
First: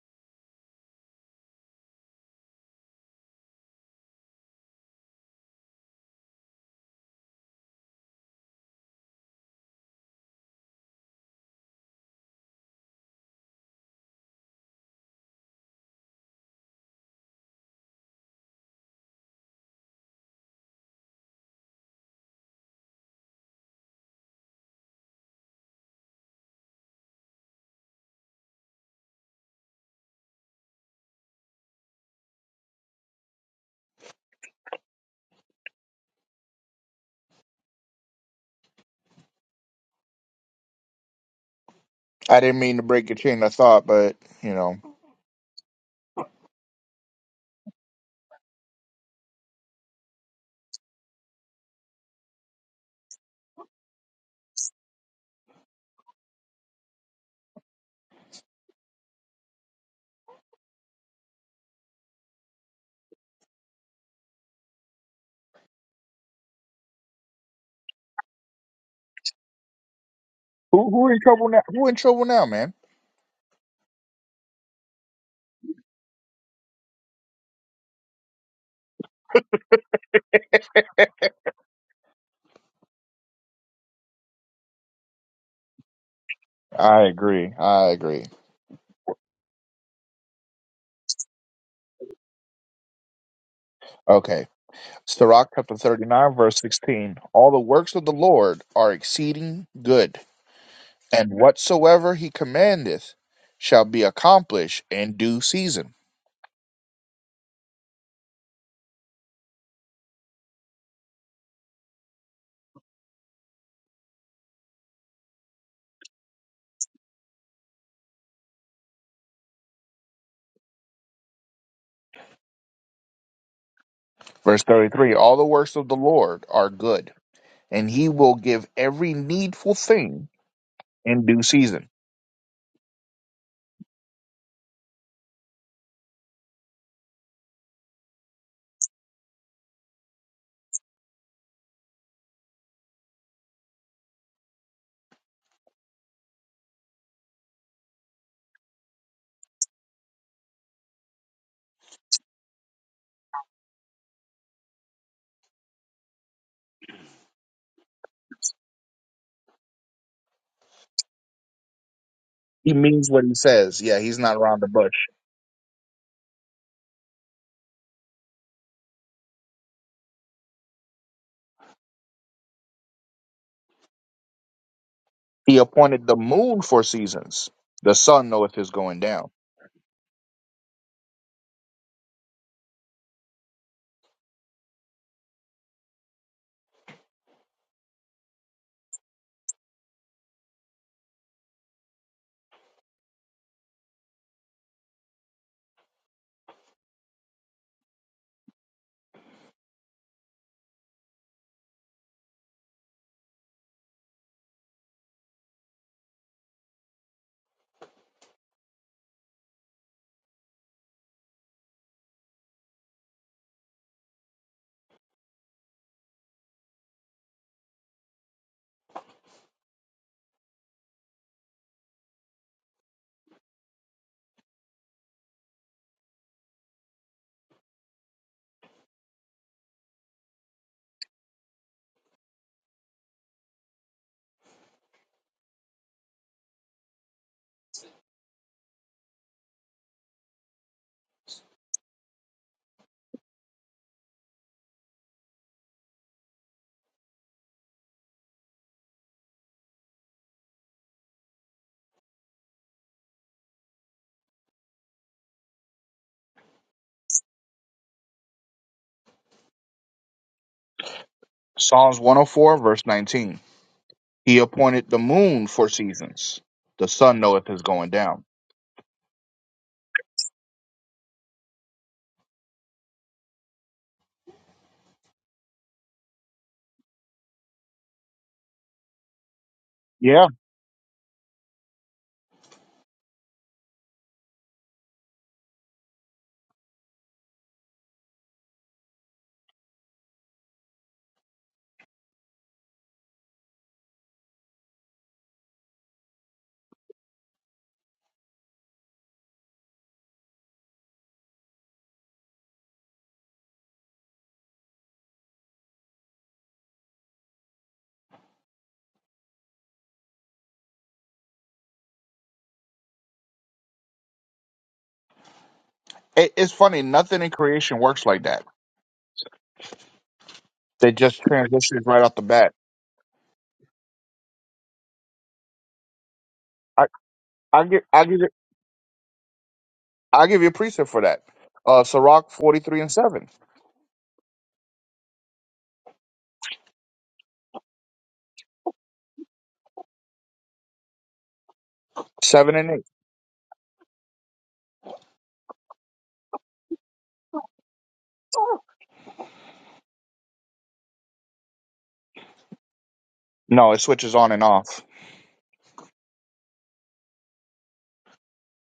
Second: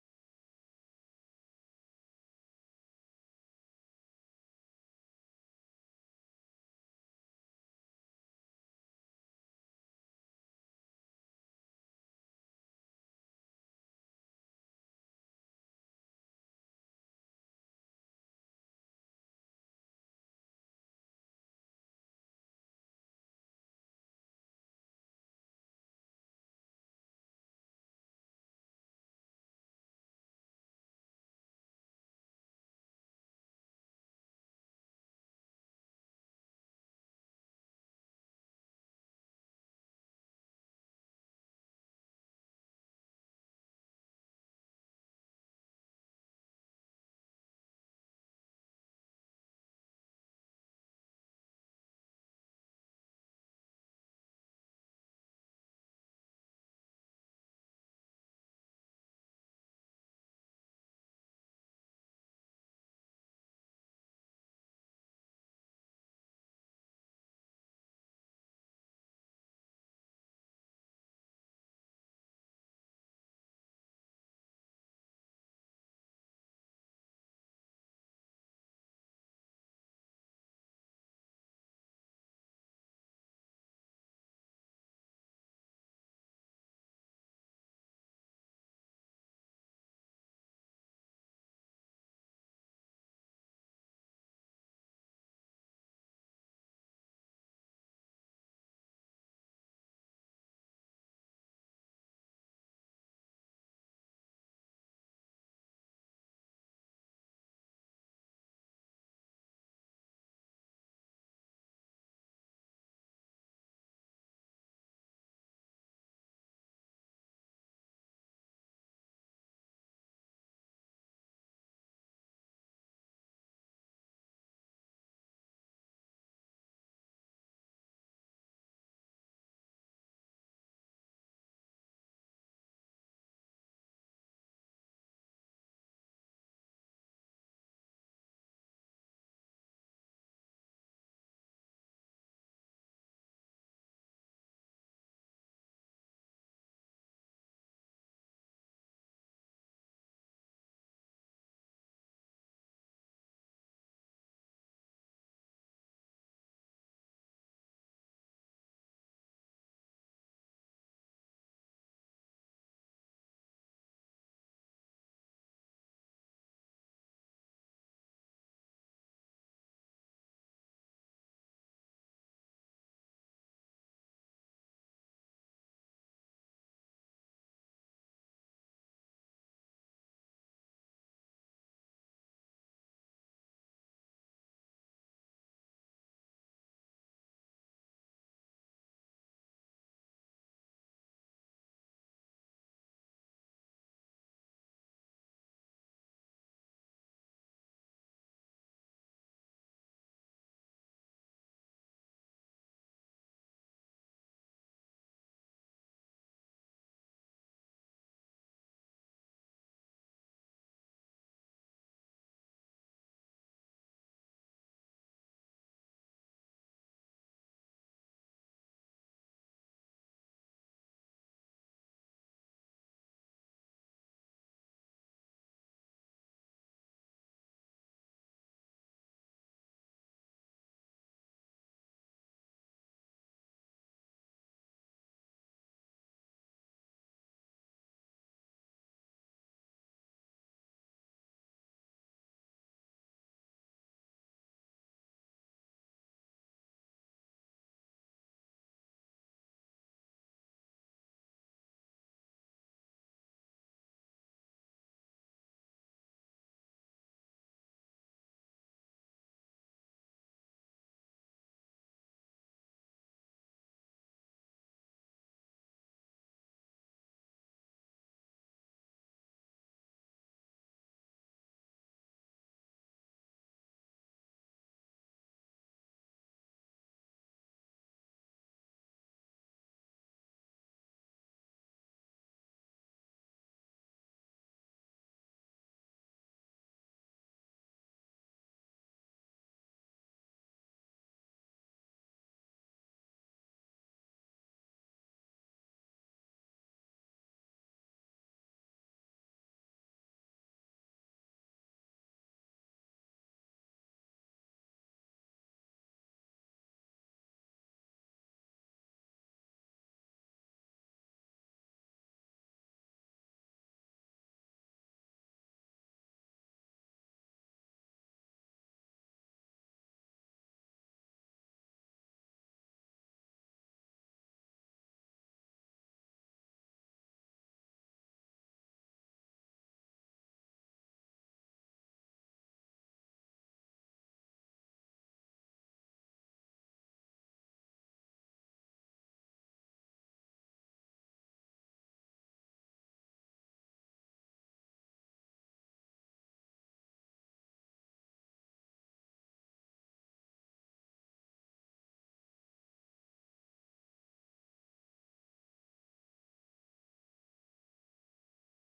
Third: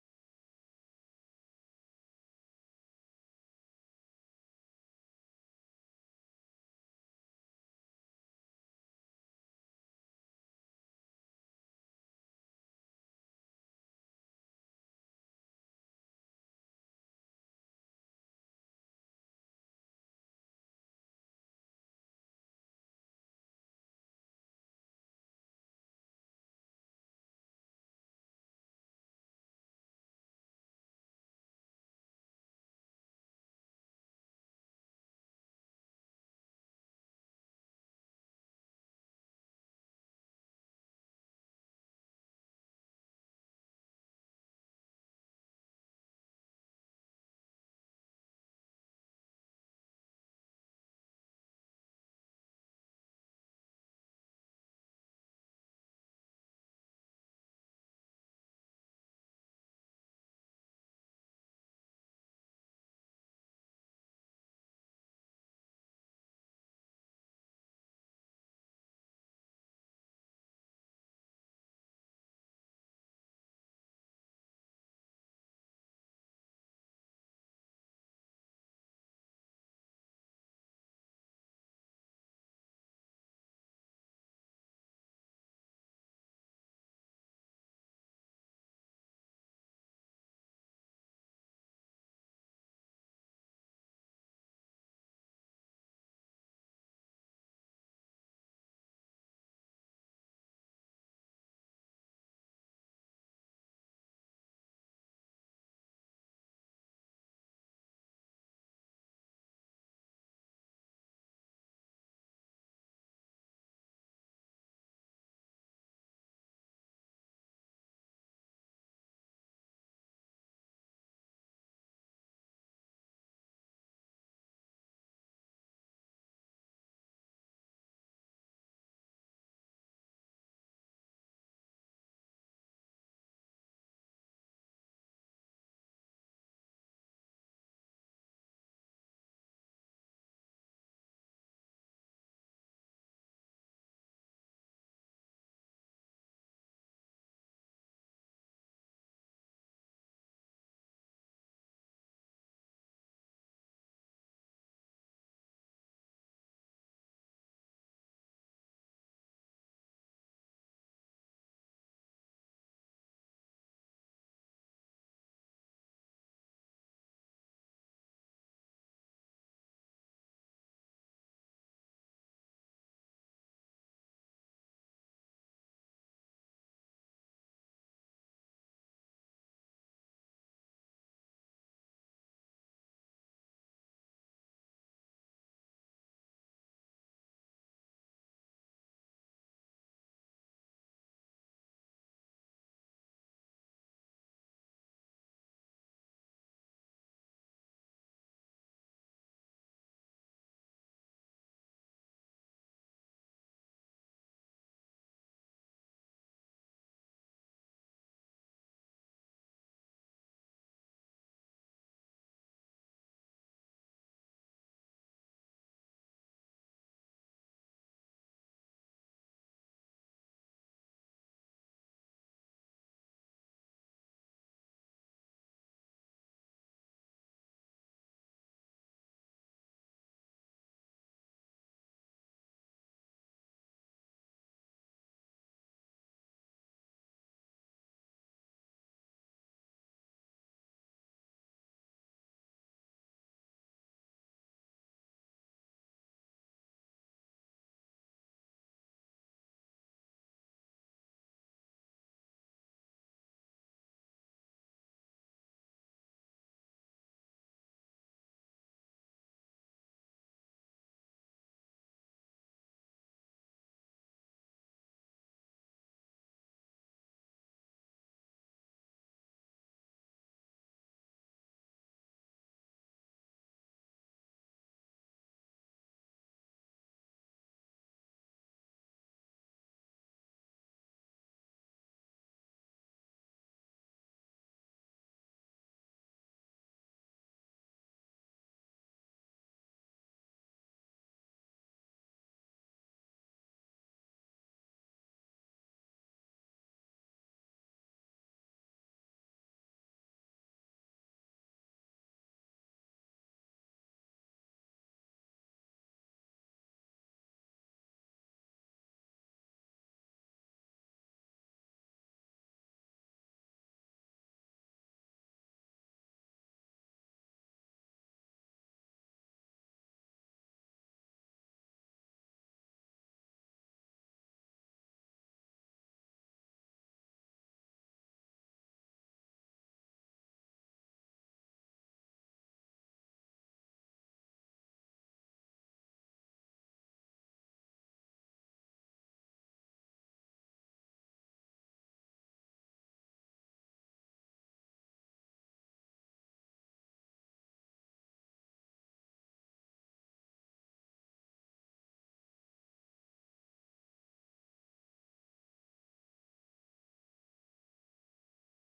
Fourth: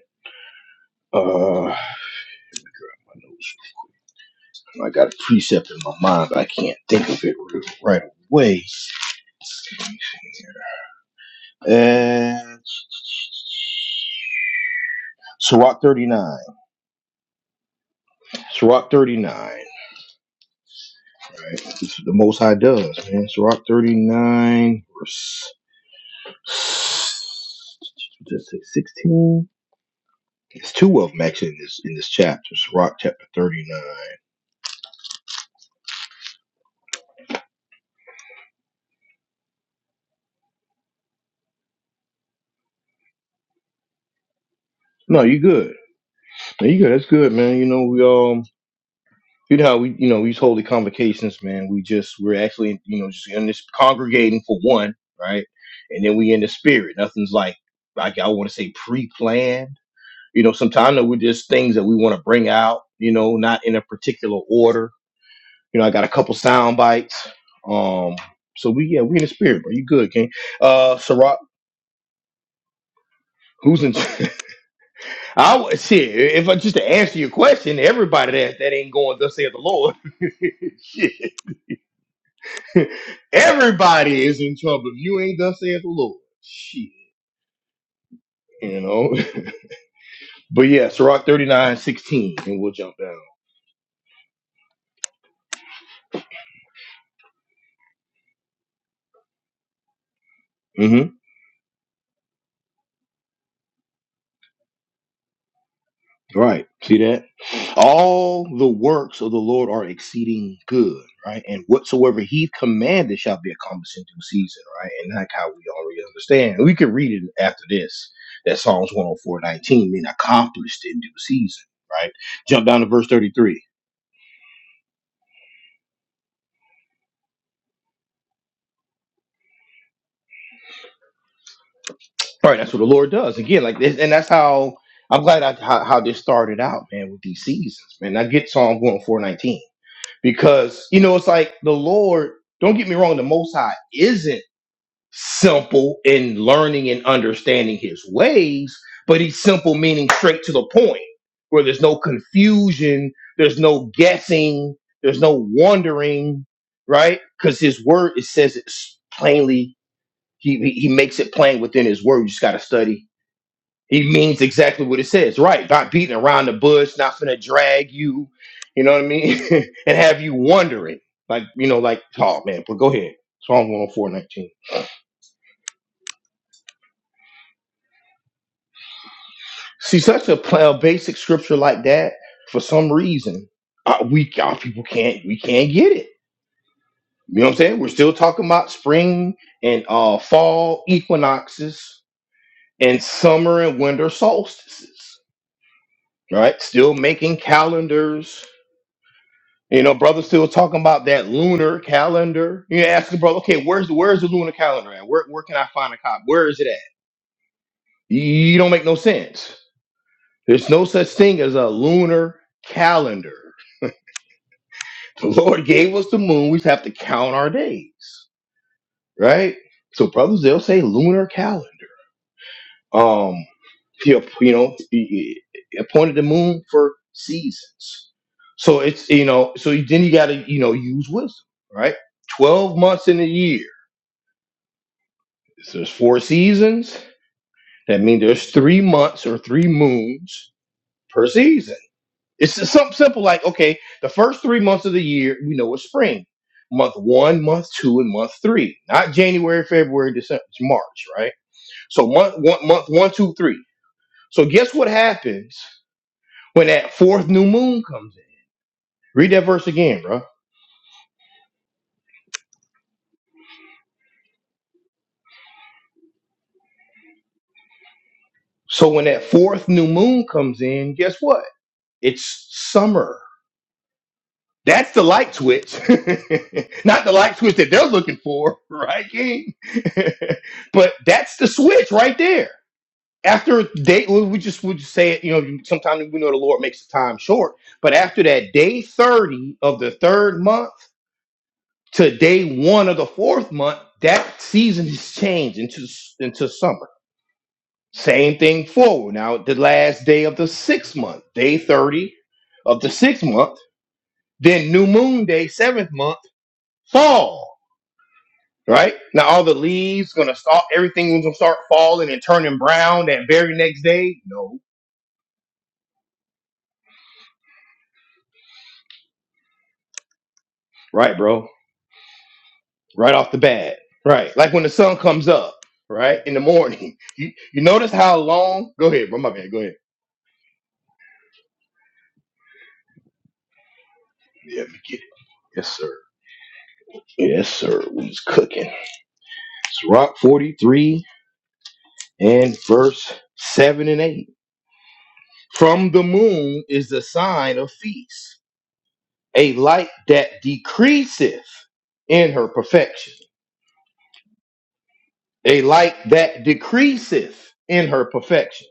A: Uh I got a precept in my mind, but I can't think of it really right away. And Sirach 39. Sirach 39. Right? This is the Most High does, man. Sirach 39, verse just say 16. It's two of them actually in this in this chapter, chapter 39.
C: I didn't mean to break your chain of thought, but you know,
A: No, you good. No, you good. That's good, man. You know, we all you know how we you know we hold the convocations man we just we're actually you know just in this congregating for one right and then we in the spirit nothing's like like i want to say pre-planned you know sometimes though, we're just things that we want to bring out you know not in a particular order you know i got a couple sound bites um so we yeah we in the spirit bro you good king
C: who
A: uh
C: who in
A: Ciroc,
C: trouble now? Who in trouble now, man?
A: who's in i was shit if i just to answer your question everybody that that ain't going to say the lord shit Everybody is in trouble if you ain't thus saith the Lord. Shit,
C: I agree. I agree.
A: you know. but yeah, Sirach 39 16, and we'll jump down.
C: Okay, Sirach chapter thirty nine, verse sixteen. All the works of the Lord are exceeding good,
A: Mm-hmm.
C: and whatsoever he commandeth shall be accomplished in due season.
A: Right. See that? All the works of the Lord are exceeding good, right? And whatsoever he commanded shall be accomplished in due season, right? And that's how we already understand. We can read it after this. That Psalms 104 19 mean accomplished in due season, right? Jump down to verse 33.
C: Verse thirty three. All the works of the Lord are good, and he will give every needful thing in due season.
A: All right, that's what the Lord does again. Like, this, and that's how I'm glad I, how, how this started out, man, with these seasons, man. I get Psalm one four nineteen because you know it's like the Lord. Don't get me wrong, the Most High isn't simple in learning and understanding His ways, but He's simple meaning straight to the point, where there's no confusion, there's no guessing, there's no wondering, right? Because His Word it says it plainly. He, he he makes it plain within his word. You just got to
C: He
A: study
C: means what he says. Yeah,
A: it
C: he's not
A: means
C: around the
A: exactly
C: bush.
A: what it says, right? Not beating around the bush, not finna drag you, you know what I mean, and have you wondering, like you know, like oh man. But go ahead, Psalm one hundred four nineteen.
C: He appointed the moon for seasons. The sun knoweth his going down.
A: See, such a, pl- a basic scripture like that, for some reason, uh, we our people can't we can't get it. You know what I'm saying? We're still talking about spring and uh, fall equinoxes and summer and winter solstices, right? Still making calendars You know, brother still talking about that lunar calendar. You ask the brother, okay, where's where's the lunar calendar at? Where where can I find a copy? Where is it at? You don't make no sense. There's no such thing as a lunar calendar. The Lord gave us the moon. We just have to count our days, right? So brothers, they'll say lunar calendar. Um, He you know, he he appointed the moon for seasons. So it's you know, so then you got to you know use wisdom, right? Twelve months in a year So there's four seasons. That means there's three months or three moons per season. It's just something simple like, okay, the first three months of the year, we know it's spring. Month one, month two, and month three. Not January, February, December, it's March, right? So month one, month one, two, three. So guess what happens when that fourth new moon comes in? Read that verse again, bro.
C: Psalms 104, verse 19. He appointed the moon for seasons. The sun knoweth his going down.
A: So when that fourth new moon comes in, guess what? It's summer That's the light switch, not the light switch that they're looking for, right, King?
C: Yeah.
A: but that's the switch right there. After day, well, we just would just say it. You know, sometimes we know the Lord makes the time short, but after that day thirty of the third month to day one of the fourth month, that season is changed into into summer. Same thing forward. Now, the last day of the sixth month, day thirty of the sixth month, then new moon day seventh month fall, right? Now all the leaves gonna start, Everything's gonna start falling and turning brown that very next day. No,
C: It, it's funny. Nothing in creation works like that. They
A: right,
C: just
A: bro,
C: transitions right off the bat.
A: right off the bat, right? Like when the sun comes up, right in the
C: I,
A: morning. You you
C: I, give,
A: notice
C: I,
A: how
C: give, you-
A: long? Go ahead, bro, my man. Go ahead.
C: I give you a precept for that. Uh, Sirach 43 and 7.
A: Yeah, we get it. Yes, sir. Yes, sir. We's cooking. It's Rock forty three
C: 7
A: and
C: and 8.
A: verse seven and eight. From the moon is the sign of feast, a light that decreaseth in her perfection
C: No, it switches on and off.
A: a light that decreaseth in her perfection.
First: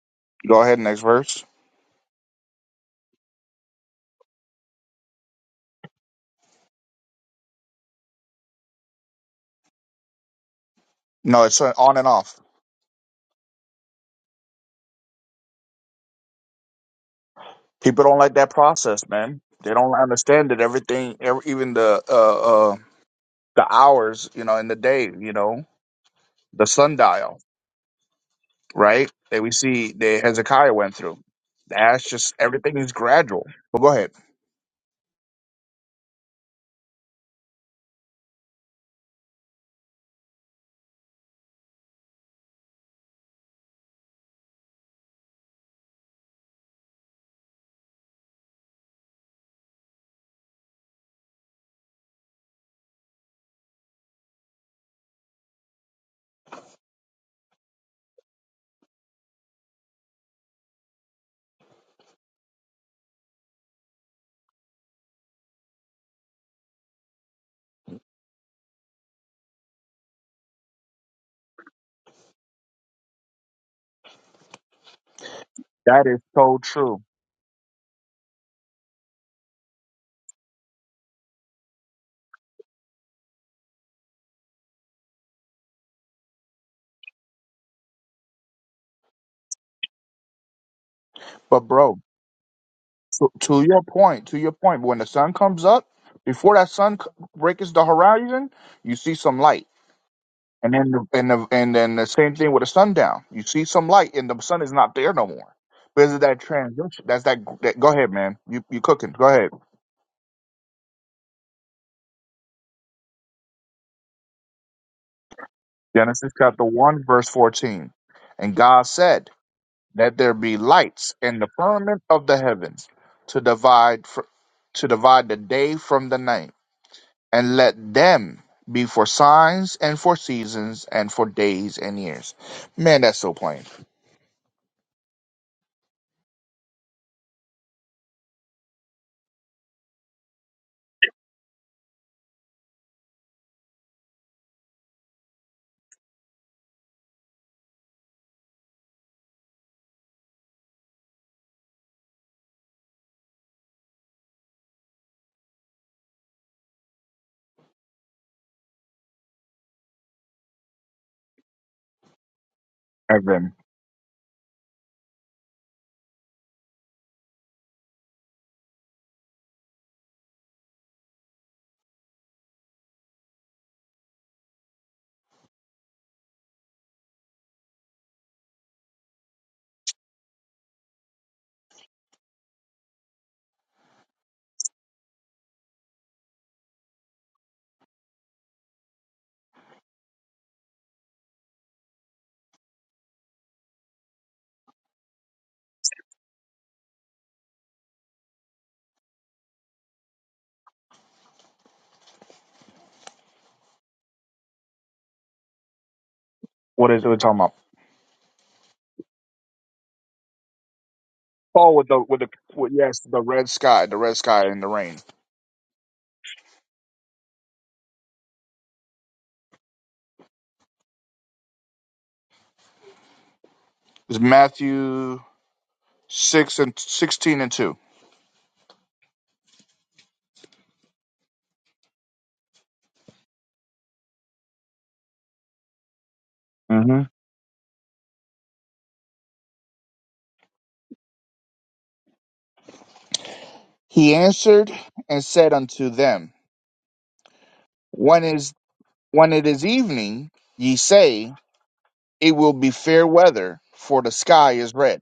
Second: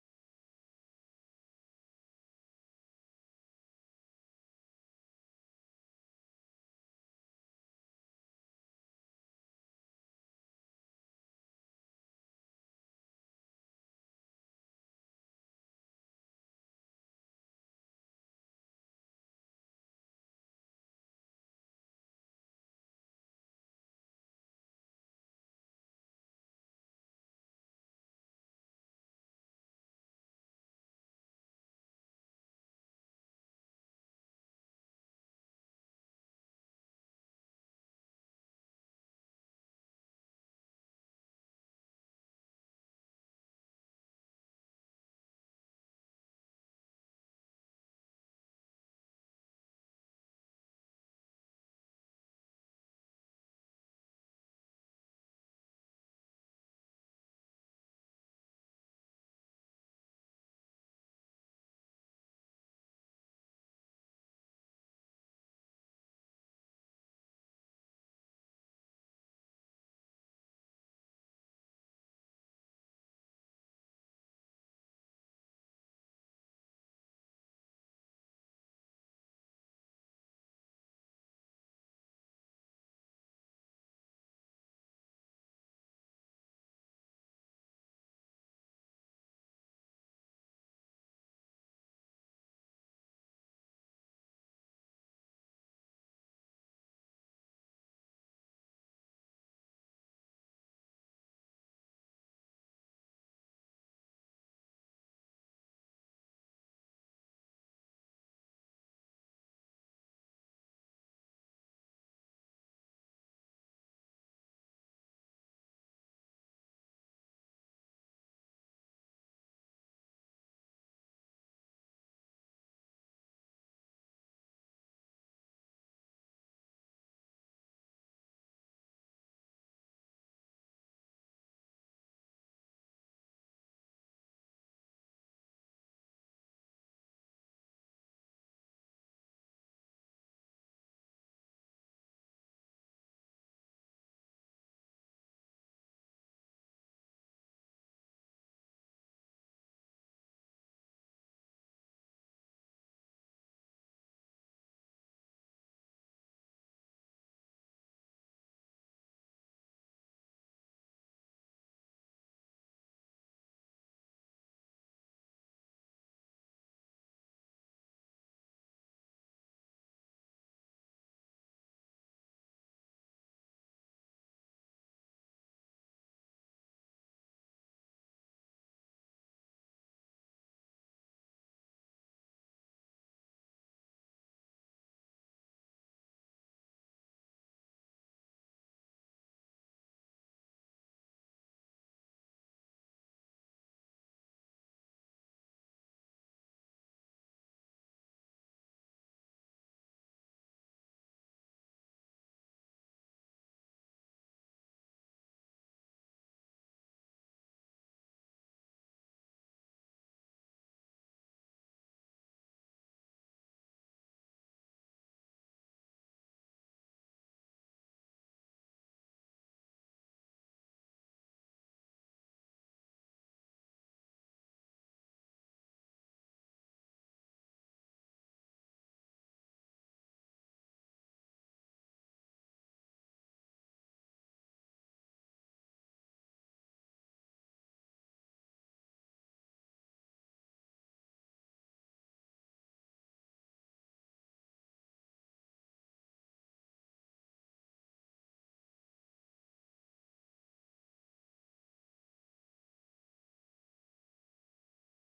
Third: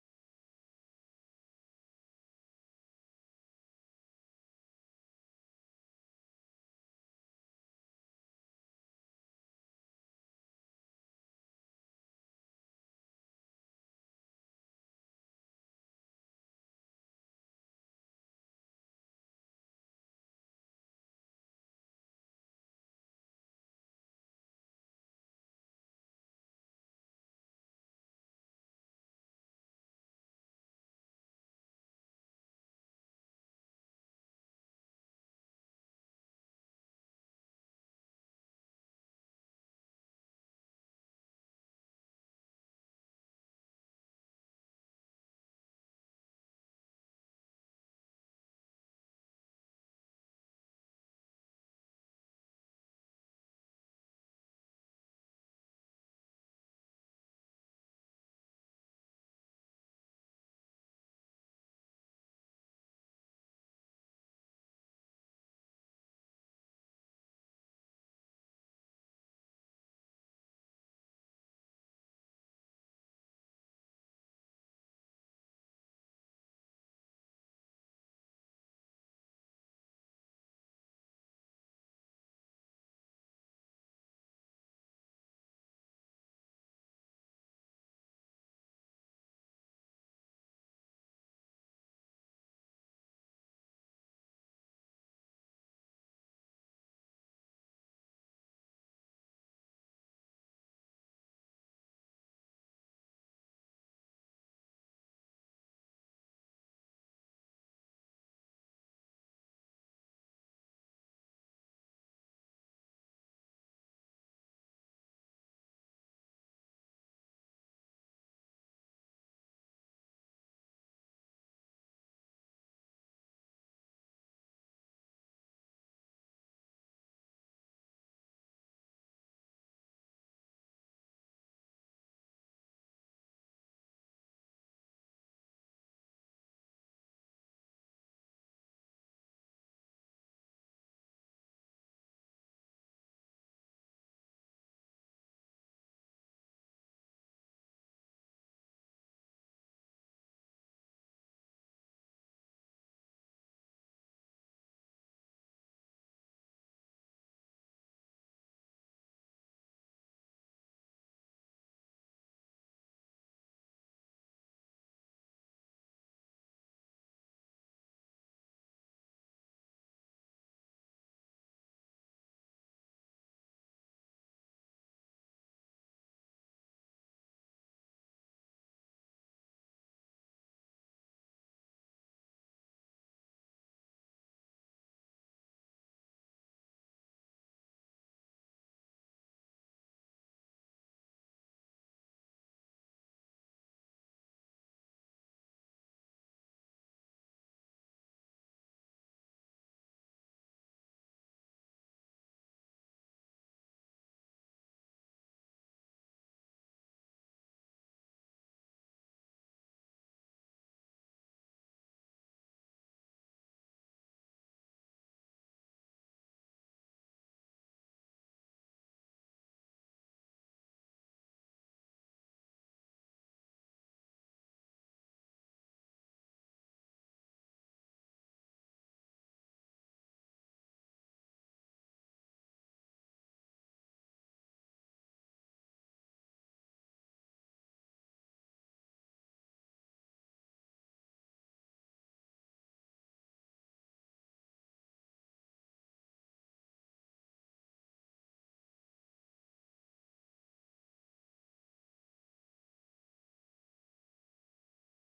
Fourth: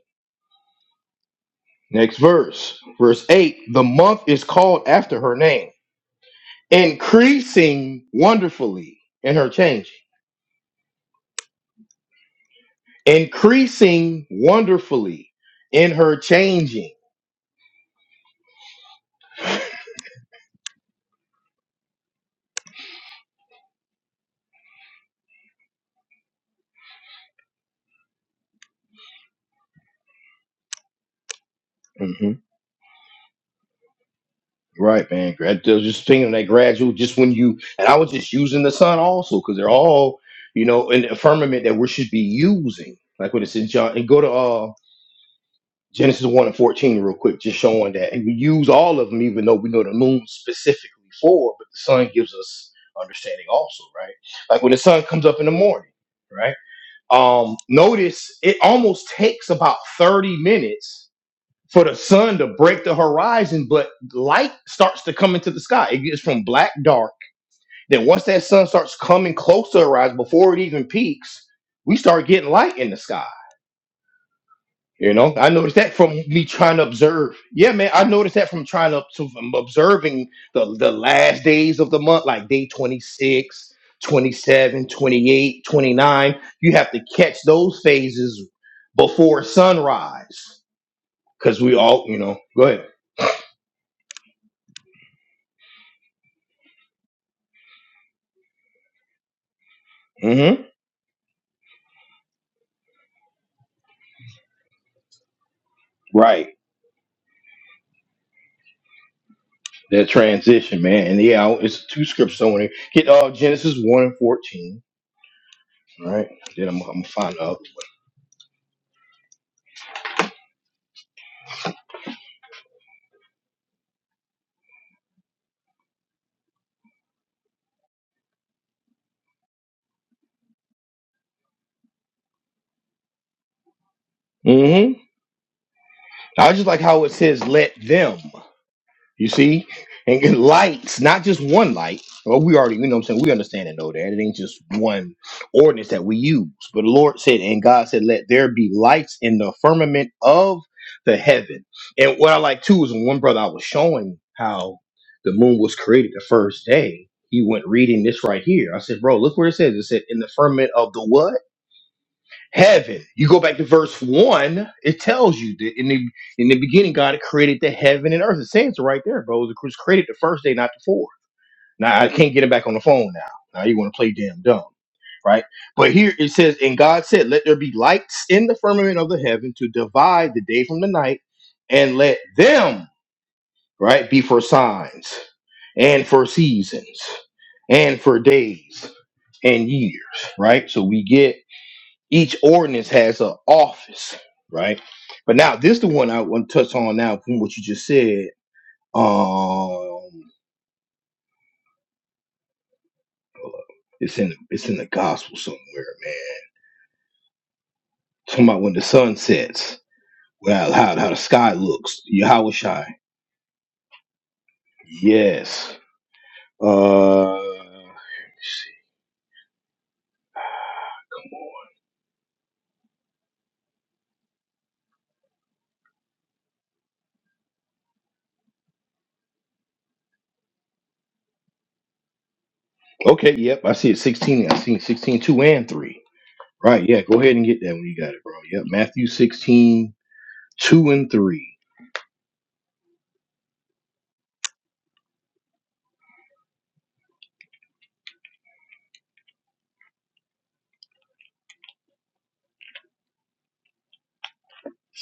C: Go ahead, next verse.
A: Next verse, verse 8 the month is called after her name, increasing wonderfully in her changing,
C: No, it's uh, on and off.
A: increasing wonderfully in her changing.
C: People don't like that process, man. They don't understand that everything, ev even the uh, uh, the hours, you know, in the day, you know, the sundial, right? That we see that Hezekiah went through. That's
A: hmm
C: just everything is gradual. But go ahead.
A: Right, man. Grad, they're just thinking that gradual, just when you, and I was just using the sun also because they're all, you know, in the firmament that we should be using. Like when it's in John, and go to uh, Genesis 1 and 14 real quick, just showing that and we use all of them, even though we know the moon specifically for, but the sun gives us understanding also, right? Like when the sun comes up in the morning, right? Um, notice it almost takes about 30 minutes for the sun to break the horizon, but light starts to come into the sky. It gets from black dark. Then once that sun starts coming close to the horizon before it even peaks, we start getting light in the sky you know, I noticed that
C: That
A: from
C: is
A: me
C: so
A: trying to
C: true.
A: observe. Yeah, man, I noticed that from trying to to- from observing the, the last days of the month, like day 26, 27, 28, 29. You have to catch those phases before sunrise
C: But
A: because we
C: bro,
A: all, you know, go
C: to, to your point, to your point, when the sun comes up, before that sun c- breaks the horizon, you see some light.
A: ahead. hmm
C: And then the, and the, and then the same thing with the sundown. You see some light, and the sun is not there no more. Because of that
A: Right.
C: transition. That's that, that. Go ahead, man. You you cooking? Go ahead.
A: That transition, man. And yeah, I- it's two scripts on there. Get uh, Genesis 1 and 14. All right.
C: Genesis chapter
A: Then I'm, I'm
C: one
A: going to
C: verse
A: find out.
C: fourteen. And God said, "Let there be lights in the firmament of the heavens to divide fr- to divide the day from the night, and let them be for signs and for seasons and for days and years." Man, that's so plain.
A: hmm I just like how it says, let them. You see? And get lights, not just one light. Well, we already, you know what I'm saying? We understand and know that. It ain't just one ordinance that we use. But the Lord said, and God said, let there be lights in the firmament of the heaven. And what I like too is when one brother I was showing how the moon was created the first day, he went reading this right here. I said, bro, look where it says. It said, in the firmament of the what? heaven.
C: And
A: You go
C: then
A: back to verse one, it tells you that in the in the beginning, God created the heaven and earth. It says it right there, bro. It was created the first day, not the fourth. Now I can't get it back on the phone now. Now you want to play damn dumb, right? But here it says, and God said, Let there be lights in the firmament of the heaven to divide the day from the night, and let them right be for signs and for seasons and for days and years, right? So we get each ordinance has an office, right? But now this the one I want to touch on now from what you just said. Um, it's in it's in the gospel somewhere, man.
C: what is it we're talking about?
A: Talking about when the sun sets, well, how how the sky
C: Oh, with the
A: looks,
C: with the with,
A: Yahushai.
C: yes, the red sky, the red sky and the rain.
A: Yes. Uh.
C: It's Matthew six and sixteen and 2
A: Okay, yep, I see it 16. I see it 16, 2 and 3. Right,
C: Mm-hmm.
A: yeah, go ahead and get that when you got it, bro. Yep, Matthew 16, 2 and 3.
C: He answered and said unto them, When is when it is evening, ye say, It will be fair weather, for the sky is red.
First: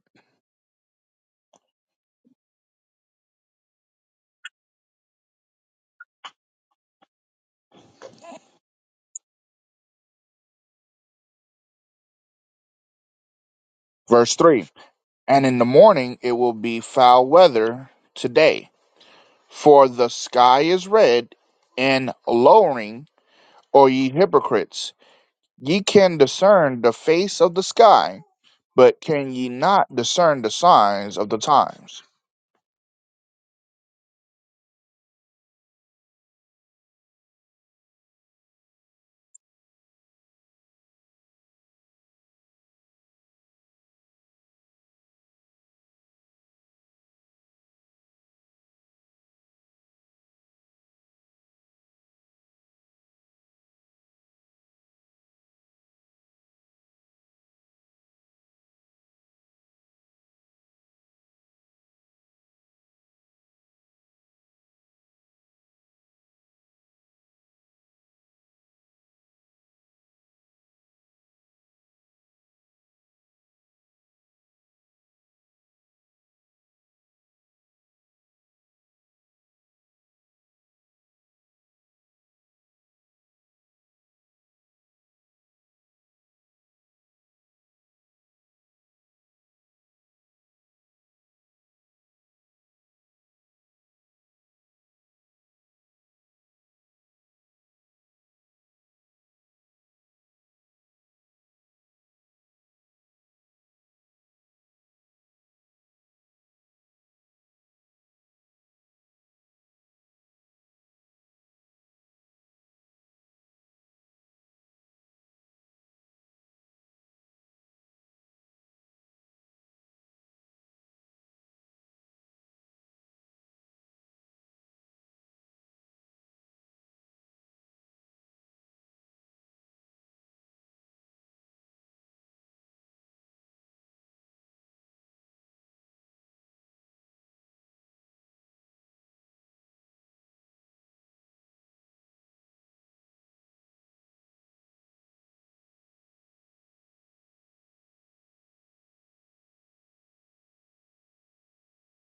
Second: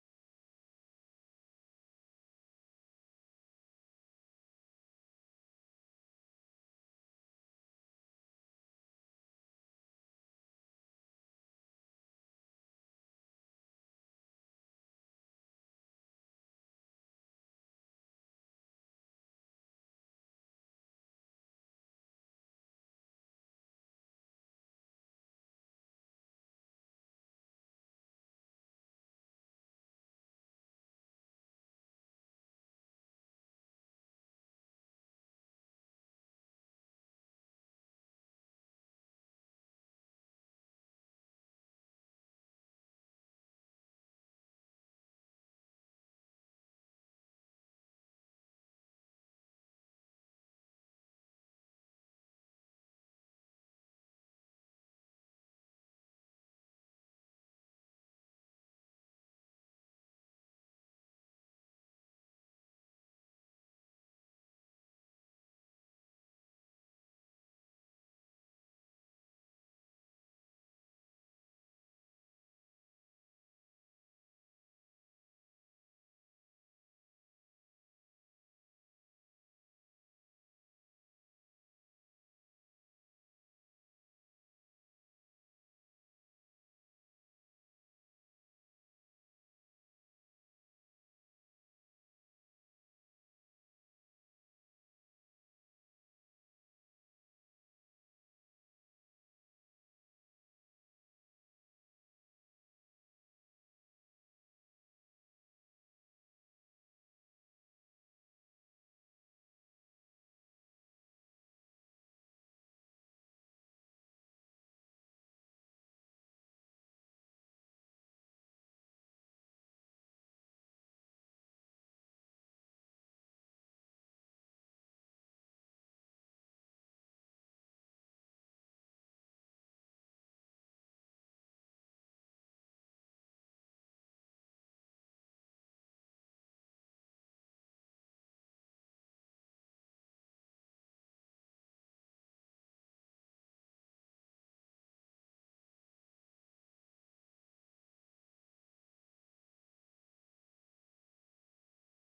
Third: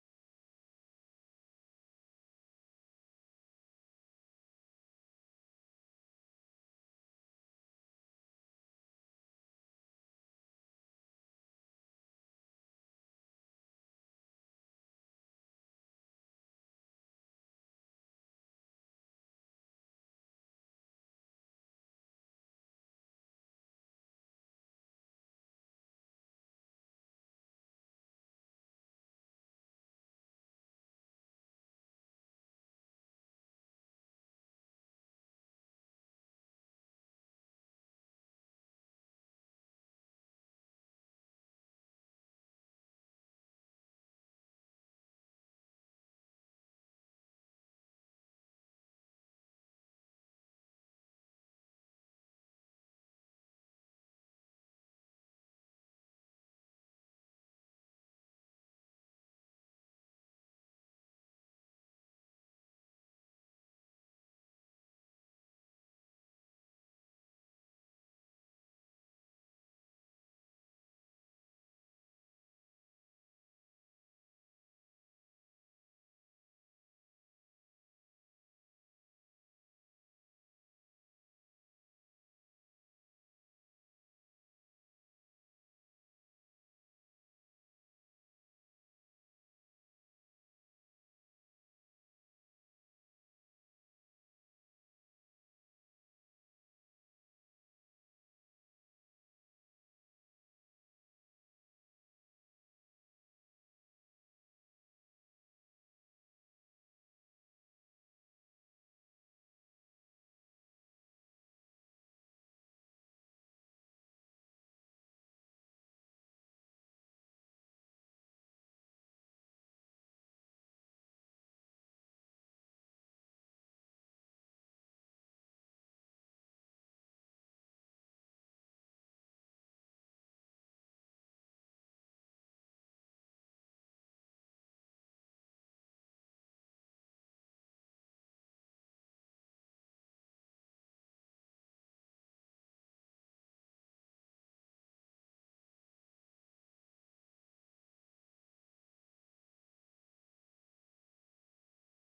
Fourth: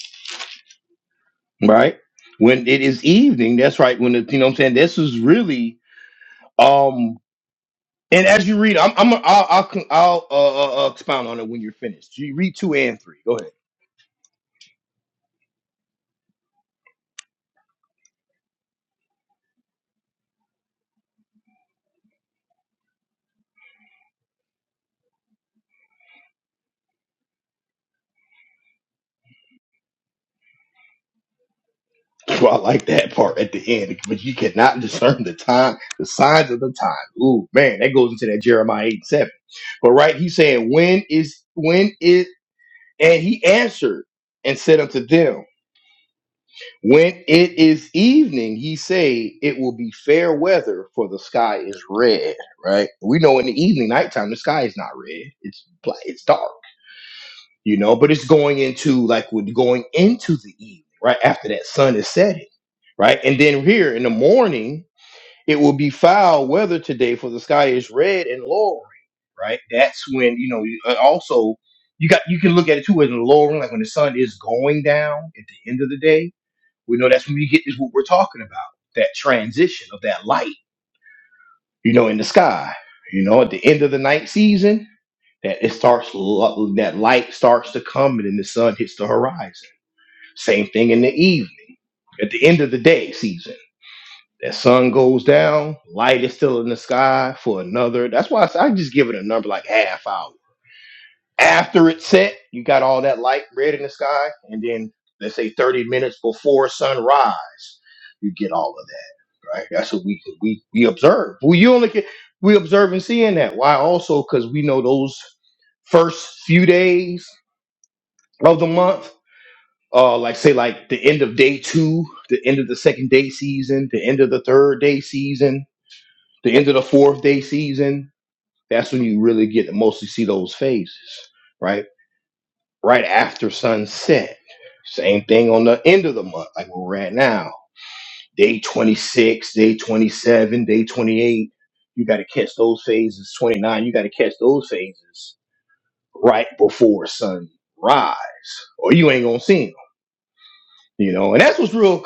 A: right? When it is evening, that's right. When it, you know what I'm saying, this is really um. And as you read, I'm, I'm I'll I'll, con- I'll uh, uh, uh, expound on it when you're finished. You read two and three. Go ahead.
C: Verse three. And in the morning it will be foul weather today, for the sky is red and lowering. Or ye hypocrites, ye can discern the face of the sky But can ye not discern the signs of the times?
A: Well, I like that part at the end, but you cannot discern the time, the signs of the time. Ooh, man, that goes into that Jeremiah eight and seven. But right, he's saying when is when is and he answered and said unto them. When it is evening, he say, it will be fair weather, for the sky is red, right? We know in the evening, nighttime, the sky is not red. It's black, it's dark, you know, but it's going into, like, we're going into the evening, right? After that sun is setting, right? And then here in the morning, it will be foul weather today, for the sky is red and lowering, right? That's when, you know, you- uh, also, you got, you can look at it too as lowering, like when the sun is going down at the end of the day we know that's when you get is what we're talking about that transition of that light, you know, in the sky. You know, at the end of the night season, that it starts lo- that light starts to come and then the sun hits the horizon. Same thing in the evening. At the end of the day season, that sun goes down, light is still in the sky for another. That's why I, s- I just give it a number like half hour. After it's set, you got all that light red in the sky, and then let's say 30 minutes before sunrise, you get all of that. right? That's what we we we observe. We you only can we observe and see in that. Why also because we know those first few days of the month, uh, like say like the end of day two, the end of the second day season, the end of the third day season, the end of the fourth day season. That's when you really get to mostly see those phases, right? Right after sunset. Same thing on the end of the month, like where we're at now day 26, day 27, day 28. You got to catch those phases. 29, you got to catch those phases right before sunrise, or you ain't going to see them. You know, and that's what's real.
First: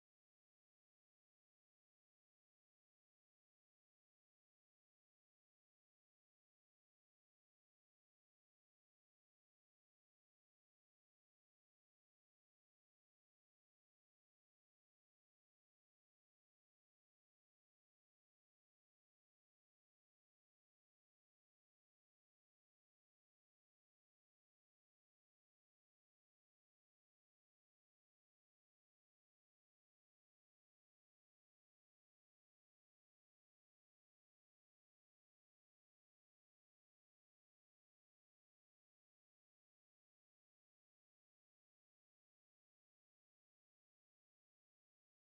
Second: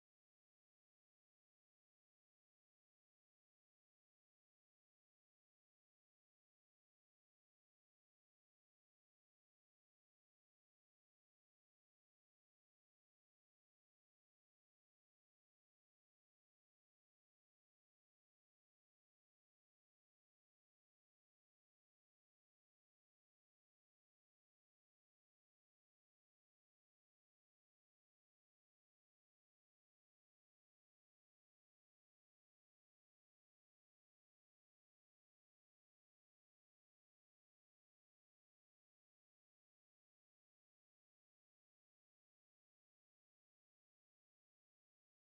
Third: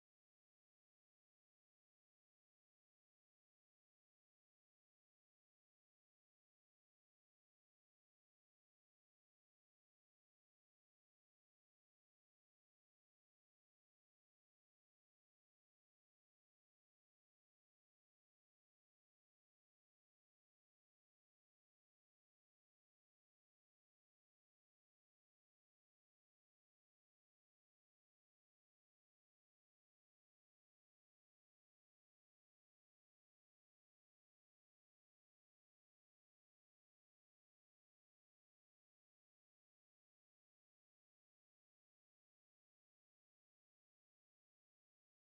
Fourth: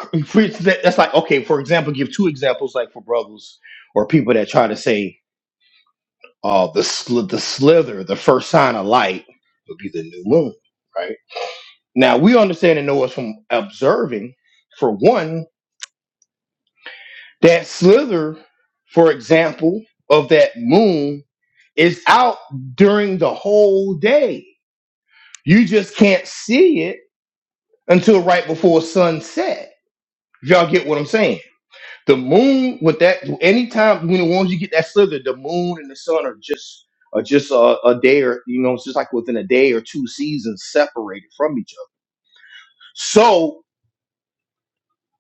A: That's like, okay, for example, give two examples like for brothers or people that try to say uh, the, sl- the slither, the first sign of light would be the new moon, right? Now, we understand and know it's from observing, for one. That slither, for example, of that moon is out during the whole day. You just can't see it until right before sunset. If y'all get what I'm saying. The moon with that anytime when once you get that slither, the moon and the sun are just are just a, a day or you know, it's just like within a day or two seasons separated from each other. So.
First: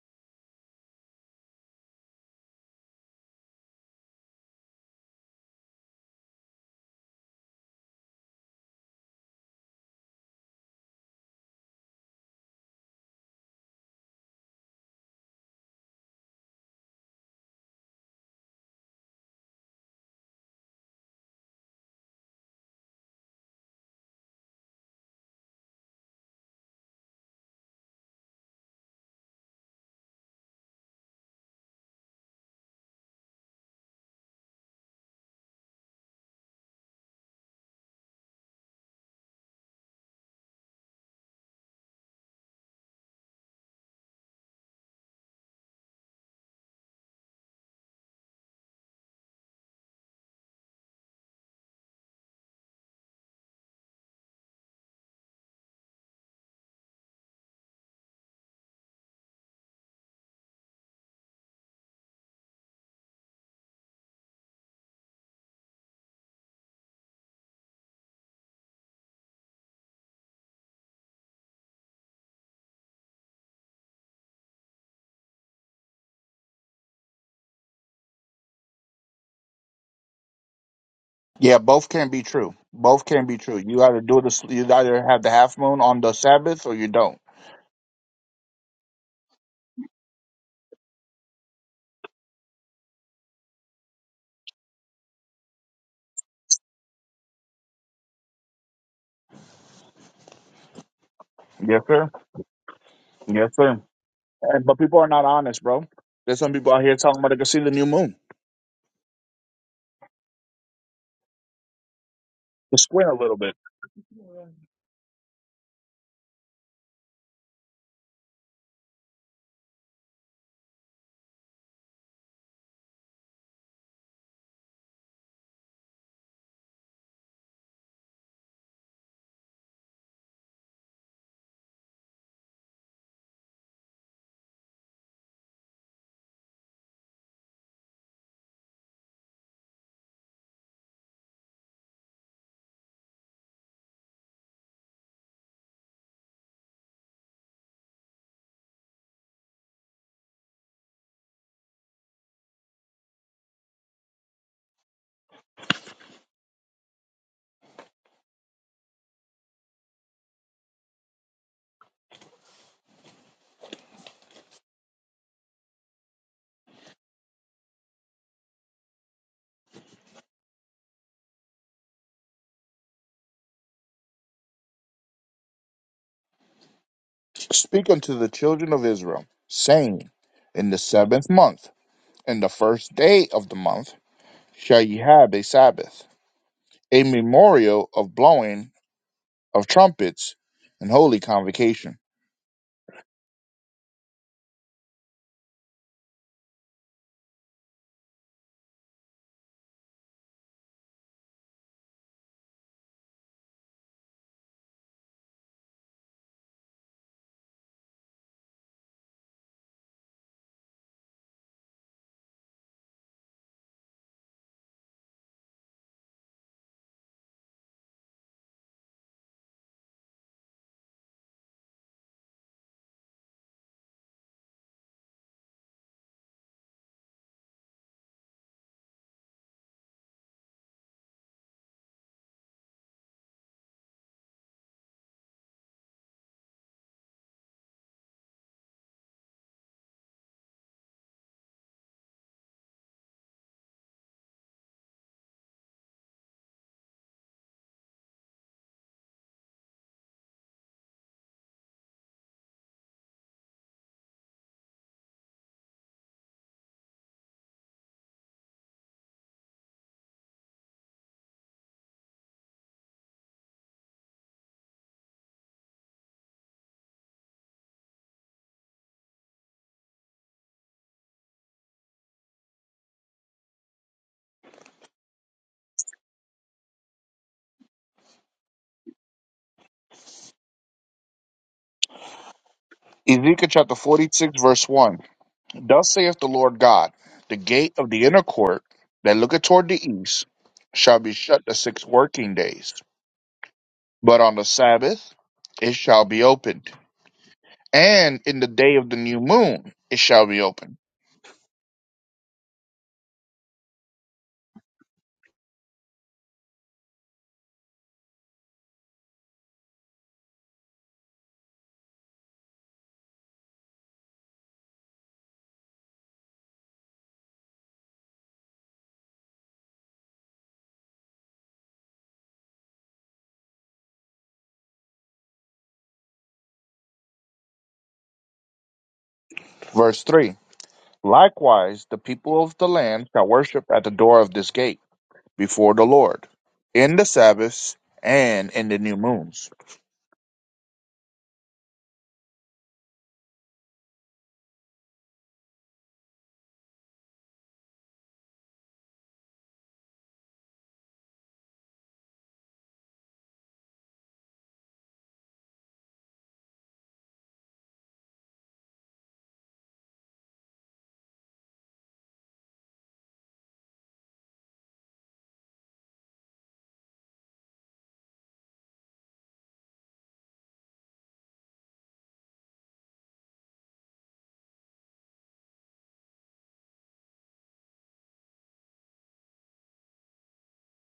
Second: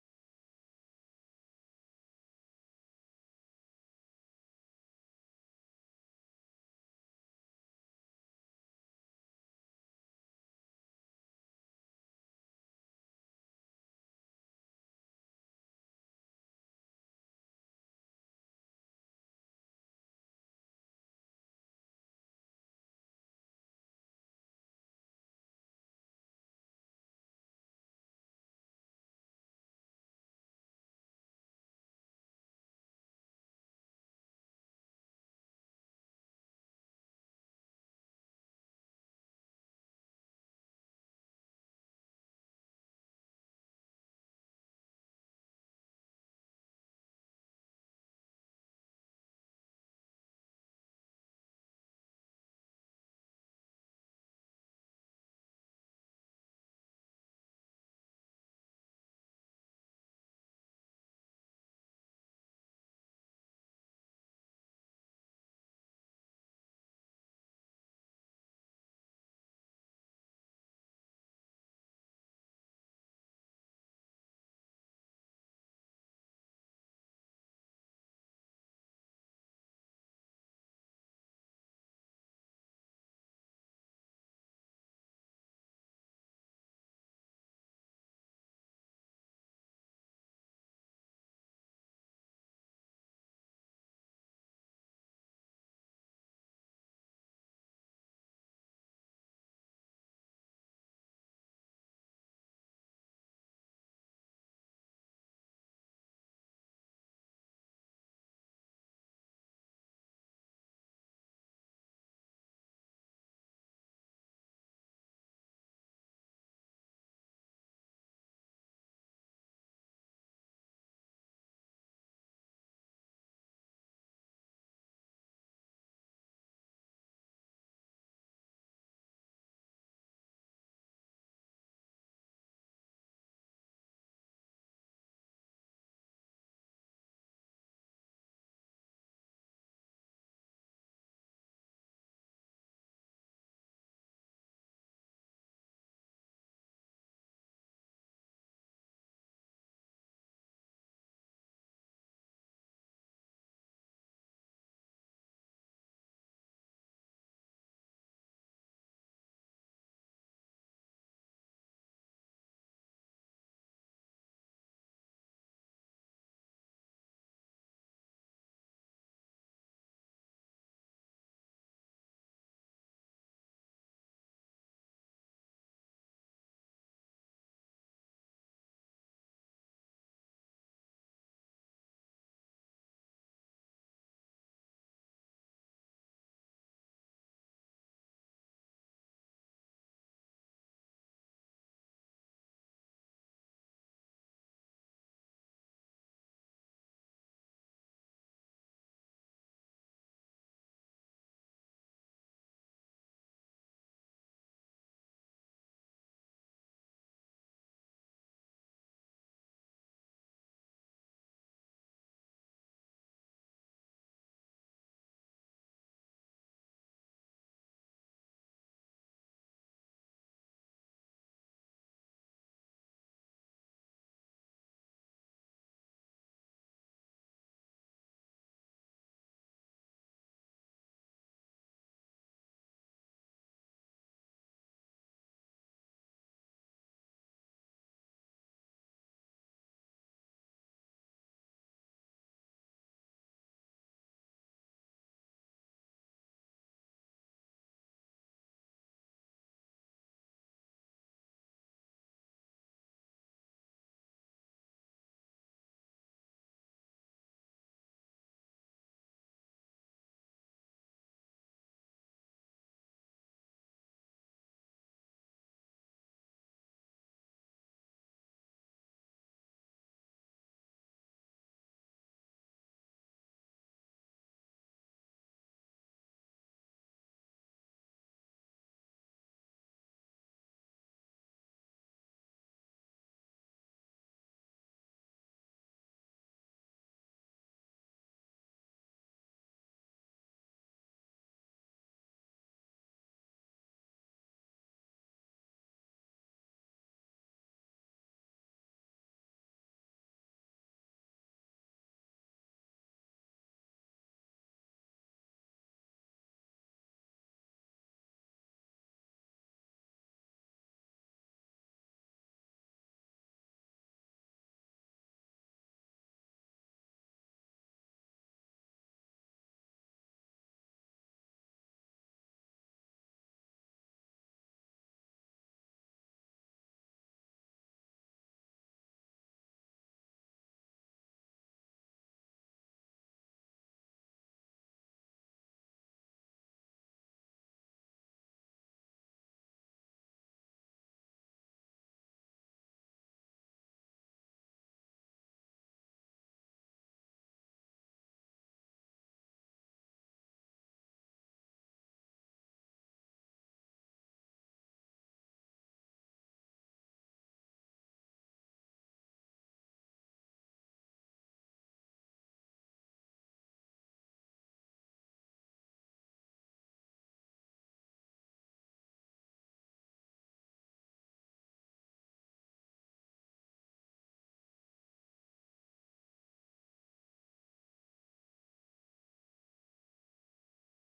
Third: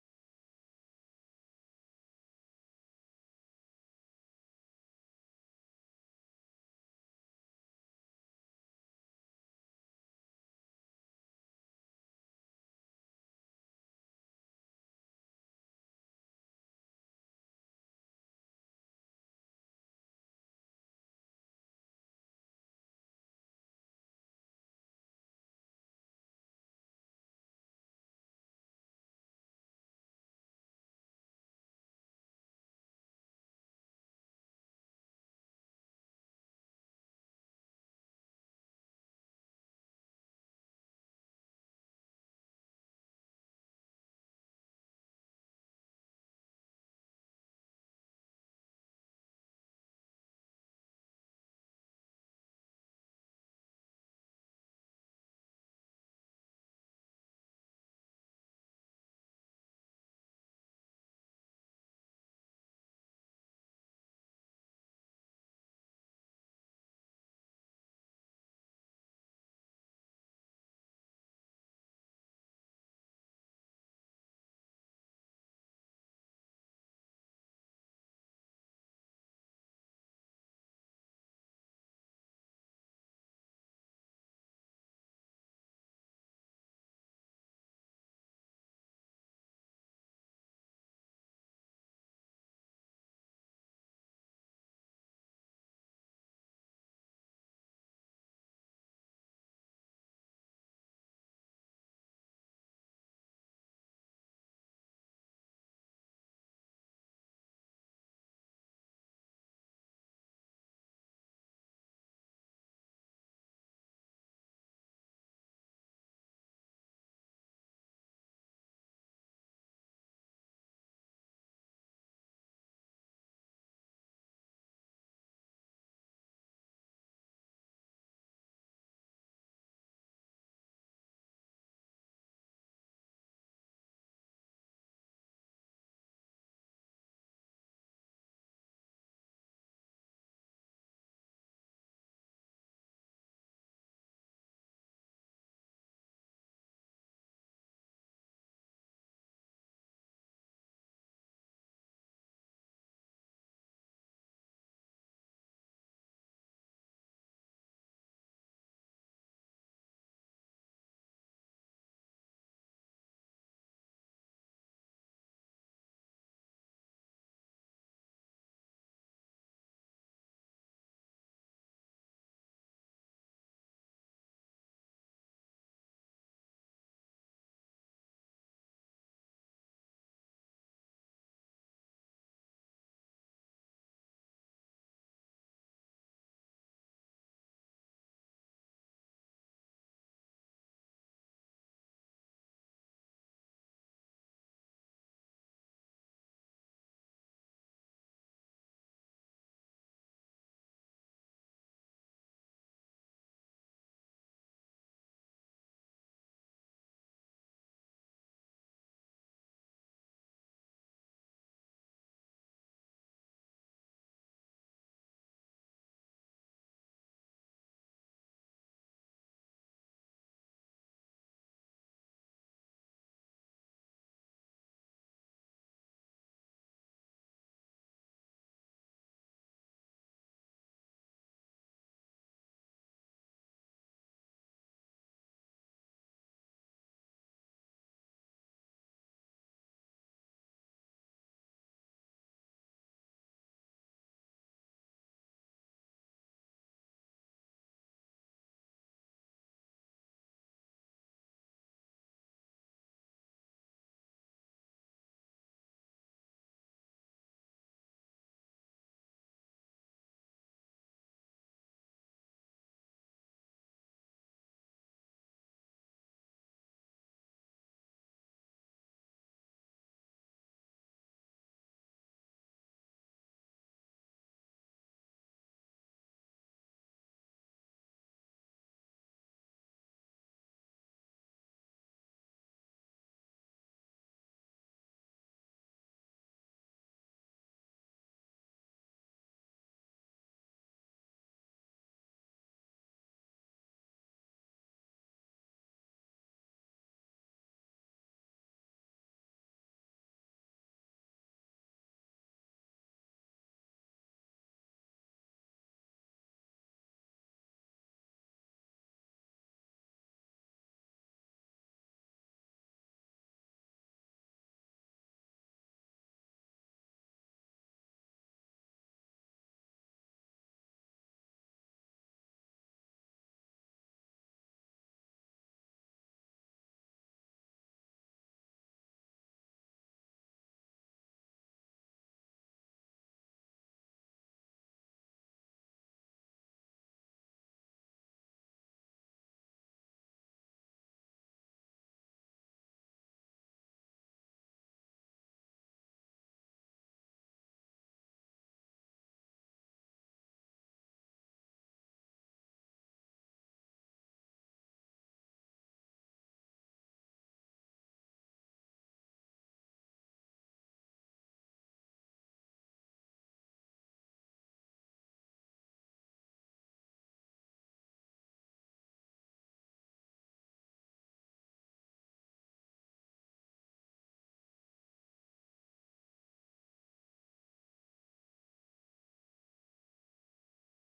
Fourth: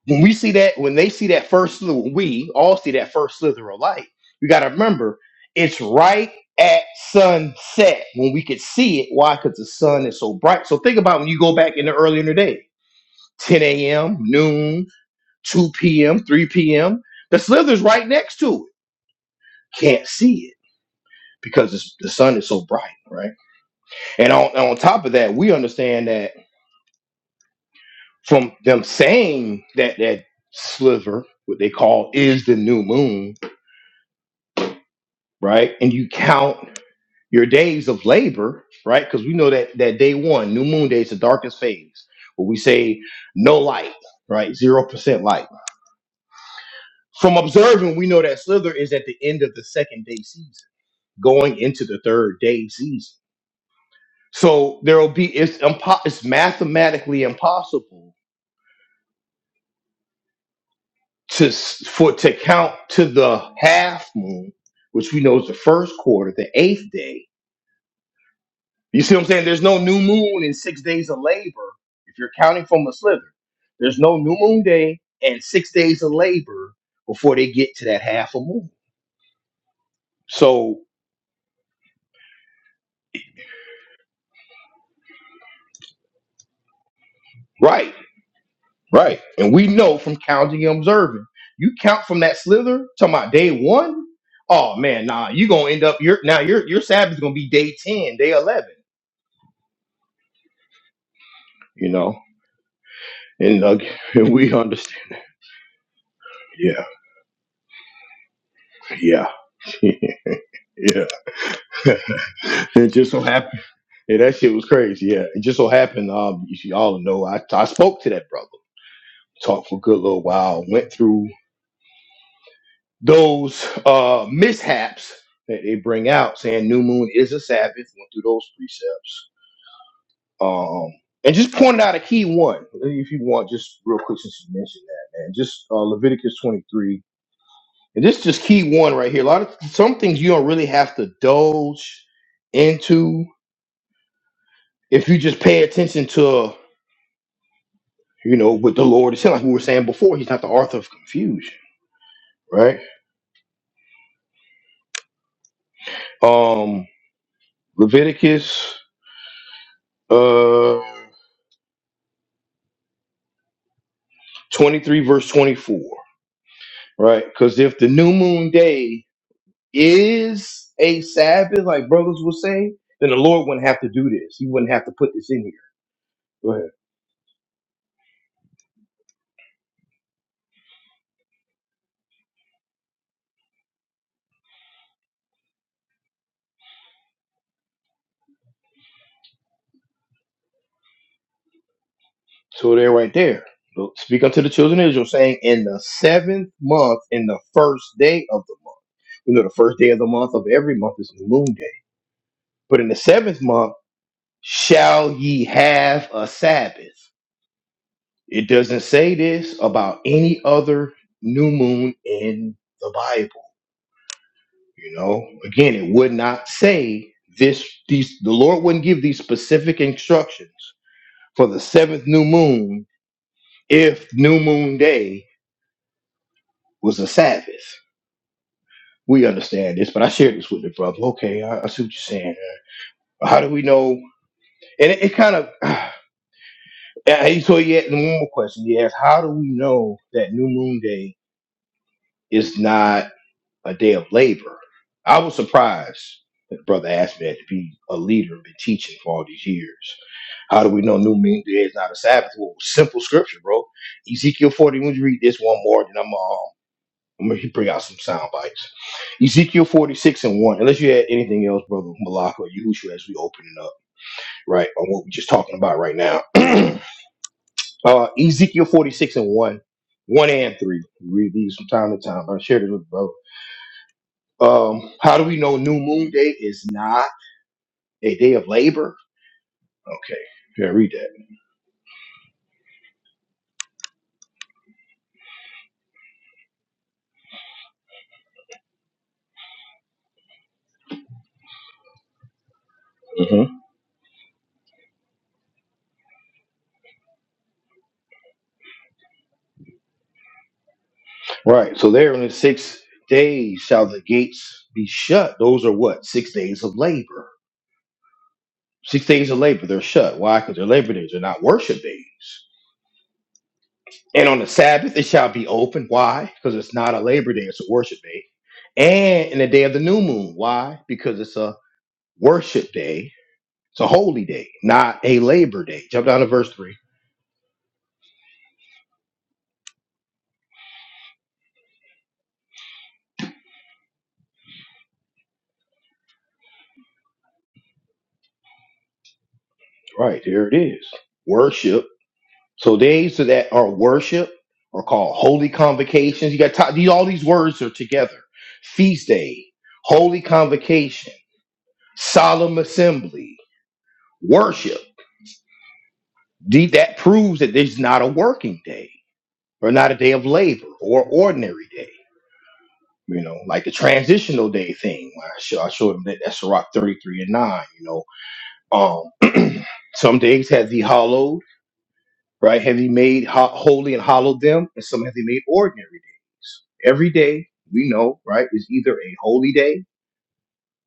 A: when we see that, when they see that first, sliver, we all see that first slither of light, you got to remember it's right at sunset when we could see it. Why? Because the sun is so bright. So think about when you go back in the early in the day, 10 a.m., noon, 2 p.m., 3 p.m. The slither's right next to it. Can't see it because it's, the sun is so bright, right? And on, and on top of that, we understand that from them saying that that sliver, what they call is the new moon, right? And you count your days of labor, right? Because we know that that day one, new moon day, is the darkest phase where we say no light, right? Zero percent light. From observing, we know that slither is at the end of the second day season, going into the third day season. So there will be it's impo- it's mathematically impossible to s- for to count to the half moon, which we know is the first quarter, the eighth day, You see what I'm saying? There's no new moon in six days of labor. If you're counting from a slither, there's no new moon day and six days of labor before they get to that half a moon. So,
C: Yeah, both can be true. Both can be true. You either do this, you either have the half moon on the Sabbath or you don't.
A: right, right. And we know from counting and observing, you count from that slither to my day one. Oh man, nah, you gonna end up your now your your sabbath is gonna be day ten, day eleven.
C: Yes,
A: You
C: sir.
A: know,
C: Yes,
A: and uh,
C: sir.
A: we
C: And, but people
A: understand.
C: are not honest, bro. There's some people out
A: Yeah,
C: here talking about they can see the new moon.
A: yeah, yeah.
C: Just
A: it
C: squint
A: just
C: a
A: so
C: little
A: happens.
C: bit.
A: Yeah, that shit was crazy. Yeah, it just so happened. Um, if you see, all know I I spoke to that brother, talked for a good little while, went through those uh mishaps that they bring out, saying new moon is a Sabbath. Went through those precepts, um, and just pointed out a key one. If you want, just real quick since you mentioned that, man, just uh, Leviticus twenty three, and this just key one right here. A lot of some things you don't really have to indulge into if you just pay attention to. you know, with the Lord itself. Like we were saying before, he's not the author of confusion, right? Um, Leviticus uh 23, verse 24, right? Because if the new moon day is a Sabbath, like brothers will say, then the Lord wouldn't have to do this. He wouldn't have to put this in here. Go ahead.
C: Speak unto the children of Israel, saying, In the seventh month, in the first day of the month, shall ye have a Sabbath, a memorial of blowing of trumpets and holy convocation.
A: So they're right there. So Speak unto the children of Israel, saying, In the seventh month, in the first day of the month. We know the first day of the month of every month is new moon day. But in the seventh month, shall ye have a Sabbath? It doesn't say this about any other new moon in the Bible. You know, again, it would not say this. These the Lord wouldn't give these specific instructions for the seventh new moon if new moon day was a Sabbath. We understand this, but I shared this with the brother. Okay, I, I see what you're saying. How do we know? And it, it kind of. And so he had and one more question. He asked, "How do we know that new moon day?" It's not a day of labor. I was surprised that the brother asked me that to be a leader and been teaching for all these years. How do we know New Moon Day is not a Sabbath? Well, simple scripture, bro. Ezekiel 40, when you read this one more, then I'm, um, I'm going to bring out some sound bites. Ezekiel 46 and 1, unless you had anything else, brother Malak or Yahushua, as we open it up, right, on what we're just talking about right now. uh, Ezekiel 46 and 1, 1 and 3. We read these from time to time. I shared it with brother. Um, how do we know New Moon Day is not a day of labor? Okay, yeah, read that.
C: Ezekiel chapter 46, verse 1. Thus saith the Lord God, the gate of the inner court that looketh toward the east shall be shut the six working days,
A: hmm
C: but on the Sabbath it shall be opened, and in the day of the new moon it shall be opened.
A: Right. So there in the six days shall the gates be shut. Those are what? Six days of labor. Six days of labor, they're shut. Why? Because they're labor days, they're not worship days. And on the Sabbath it shall be open. Why? Because it's not a labor day, it's a worship day. And in the day of the new moon. Why? Because it's a worship day. It's a holy day, not a labor day. Jump down to verse 3.
C: Verse 3. Likewise, the people of the land shall worship at the door of this gate before the Lord in the Sabbaths and in the new moons.
A: Right, here it is. Worship. So days that are worship are called holy convocations. You got to, these, all these words are together. Feast day, holy convocation, solemn assembly, worship. The- That proves that there's not a working day or not a day of labor or ordinary day. You know, like the transitional day thing. I show, I showed him that that's Rock 33 and 9, you know. Um, some days have the hollows. right? Have he made ho- holy and hallowed them? And some have he made ordinary days. Every day, we know, right, is either a holy day,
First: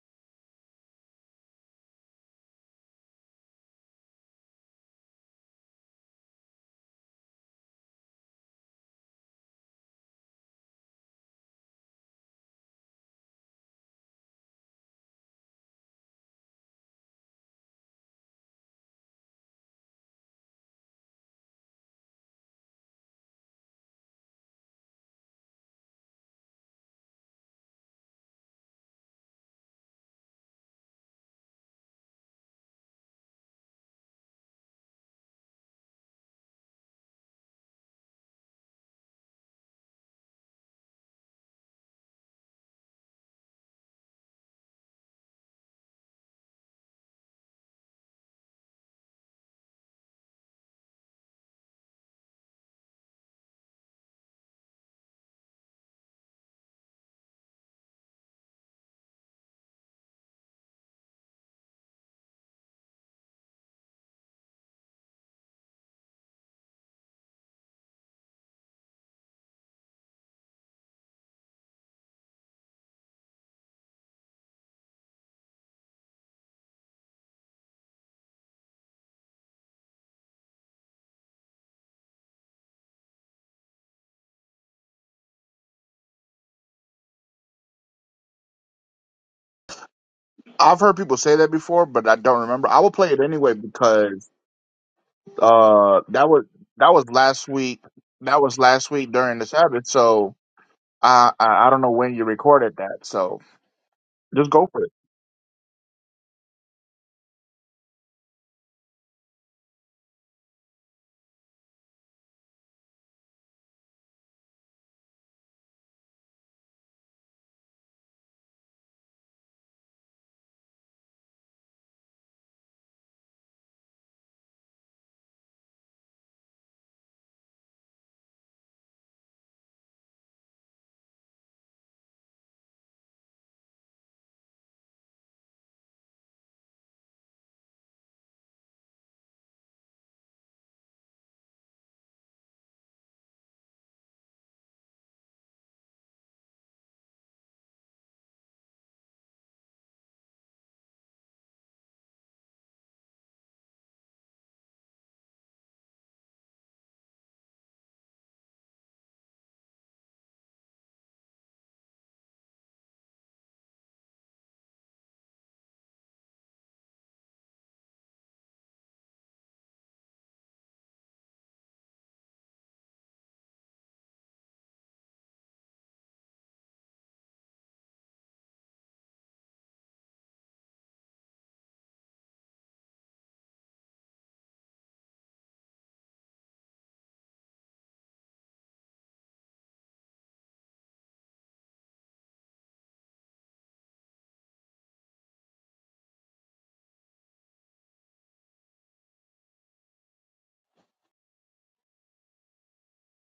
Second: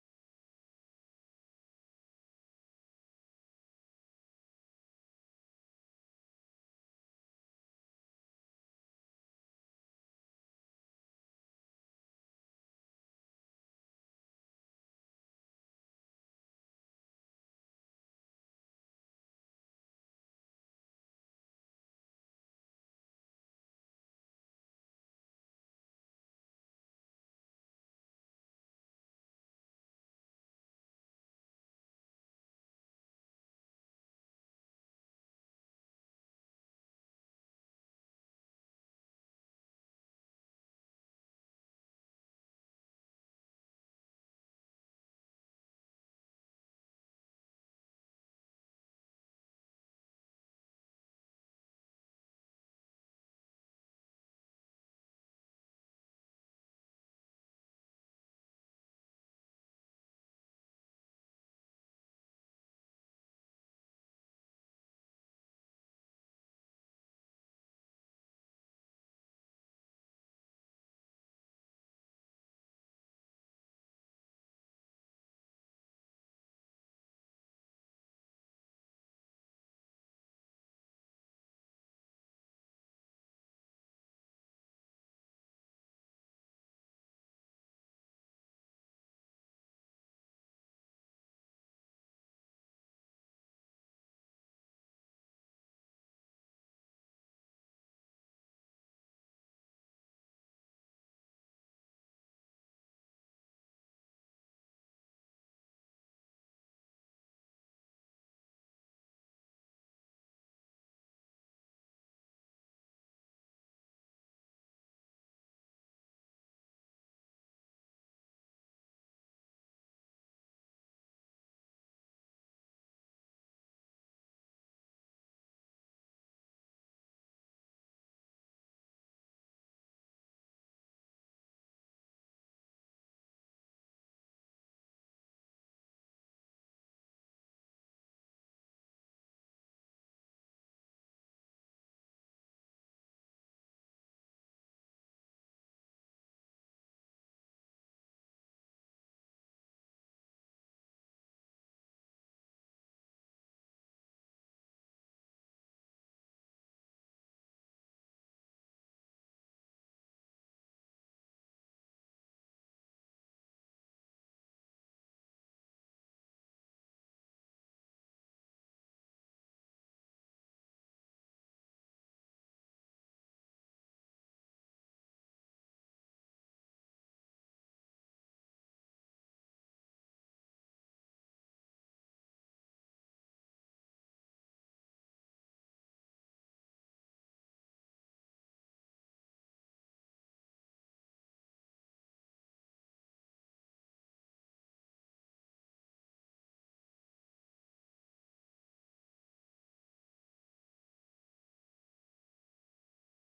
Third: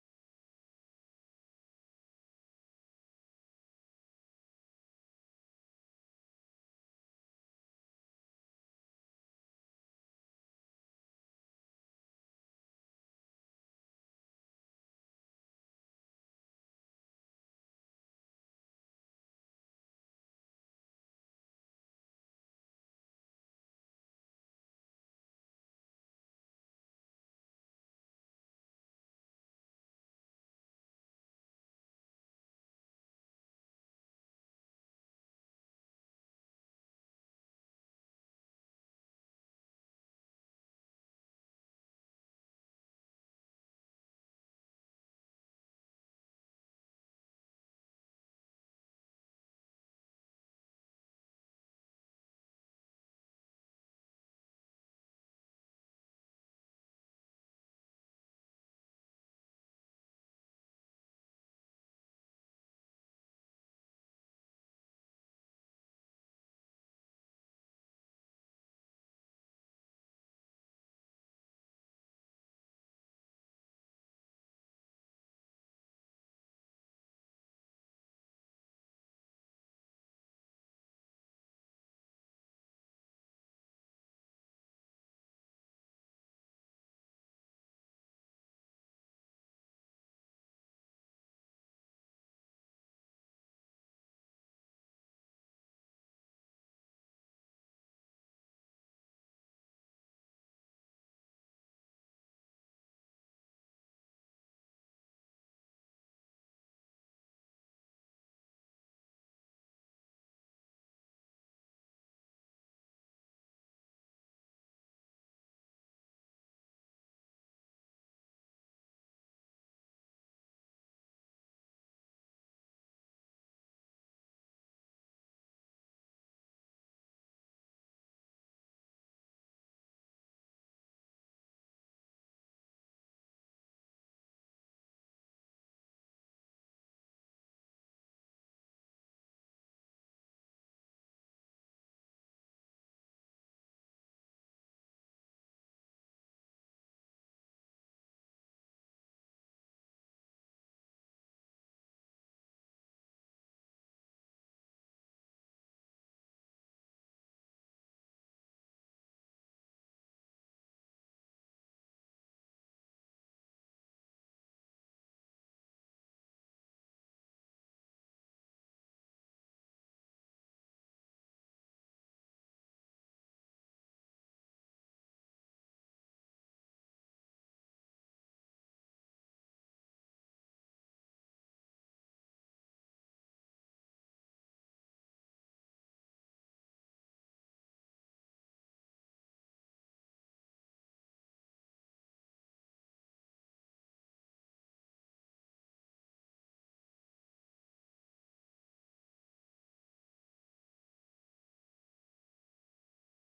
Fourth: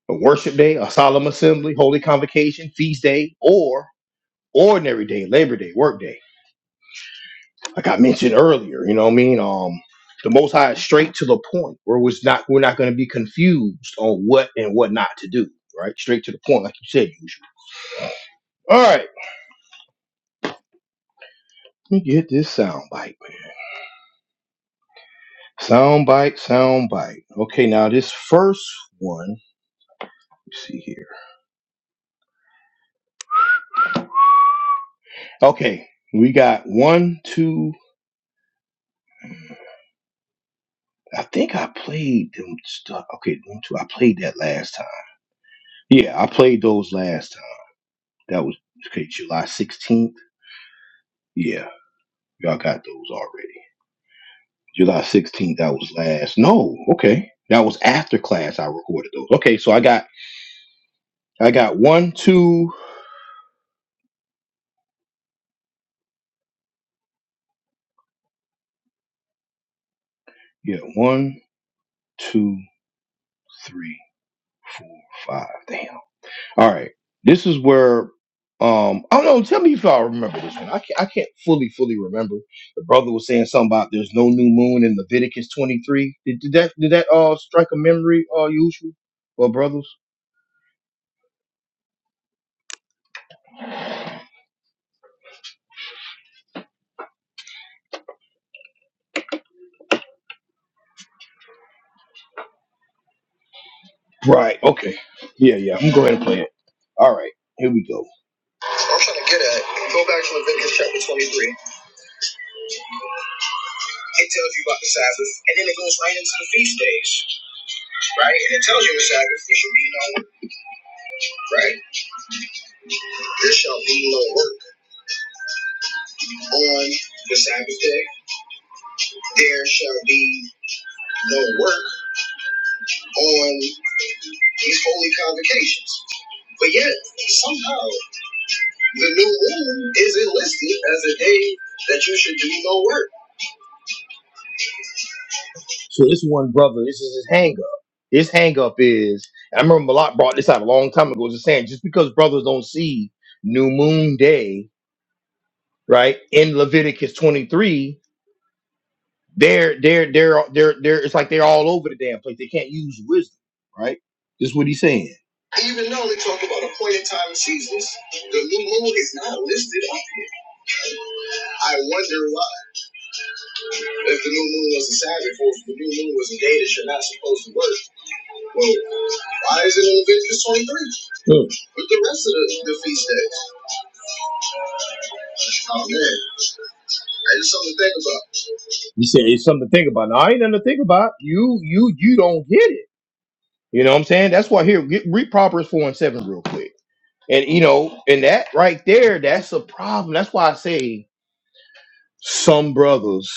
A: a worship day, a solemn assembly, holy convocation, feast day, or ordinary day, labor day, work day. Like I mentioned earlier, you know what I mean? Um, the Most High is straight to the point where we're not we're not going to be confused on what and what not to do, right? Straight to the point, like you said, usually. All right, let me get this sound bite, man. Sound bite, sound bite. Okay, now this first one Let's see here. Okay, we got one, two. I think I played them stuff. Okay, one, two. I played that last time. Yeah, I played those last time. That was okay, July sixteenth. Yeah, y'all got those already. July sixteenth. That was last. No, okay, that was after class. I recorded those. Okay, so I got I got one, two. Yeah, one, two, three, four, five. Damn. All right. This is where um I don't know, tell me if I remember this one. I can't I can't fully, fully remember. The brother was saying something about there's no new moon in Leviticus twenty three. Did, did that did that uh strike a memory uh usual or brothers?
C: I've heard people say that before, but I don't remember. I will play it anyway because Uh, that was that was last week. That was last week during the Sabbath. So I I, I don't know when you recorded that. So just
A: Right,
C: go for it.
A: okay. Yeah, yeah. I'm going to go ahead and play it. All right, here we go. What I'm trying to get at, go back to Leviticus chapter 23. It tells you about the Sabbath, and then it goes right into the feast days, right? And it tells you the Sabbath, there shall be no work, right? There shall be no work on the Sabbath day there shall be no work on these holy convocations. But yet, somehow, the new moon is enlisted as a day that you should do no work. So this one brother, this is his hang up. His hang up is, I remember Malak brought this out a long time ago, just saying, just because brothers don't see New Moon Day, right, in Leviticus 23, They're they're they're they're they're it's like they're all over the damn place. They can't use wisdom, right? This is what he's saying. Even though they talk about appointed time and seasons, the new moon is not listed on here. I wonder why. If the new moon was a Sabbath, or if the new moon was a day that you're not supposed to work, well, why is it in Leviticus 23? Hmm. With the rest of the, the feast days. Oh man, that's just something to think about. You said it's something to think about. No, I ain't nothing to think about. You you you don't get it. You know what I'm saying? That's why here get, read Proverbs four and seven real quick. And you know, and that right there, that's a problem. That's why I say some brothers,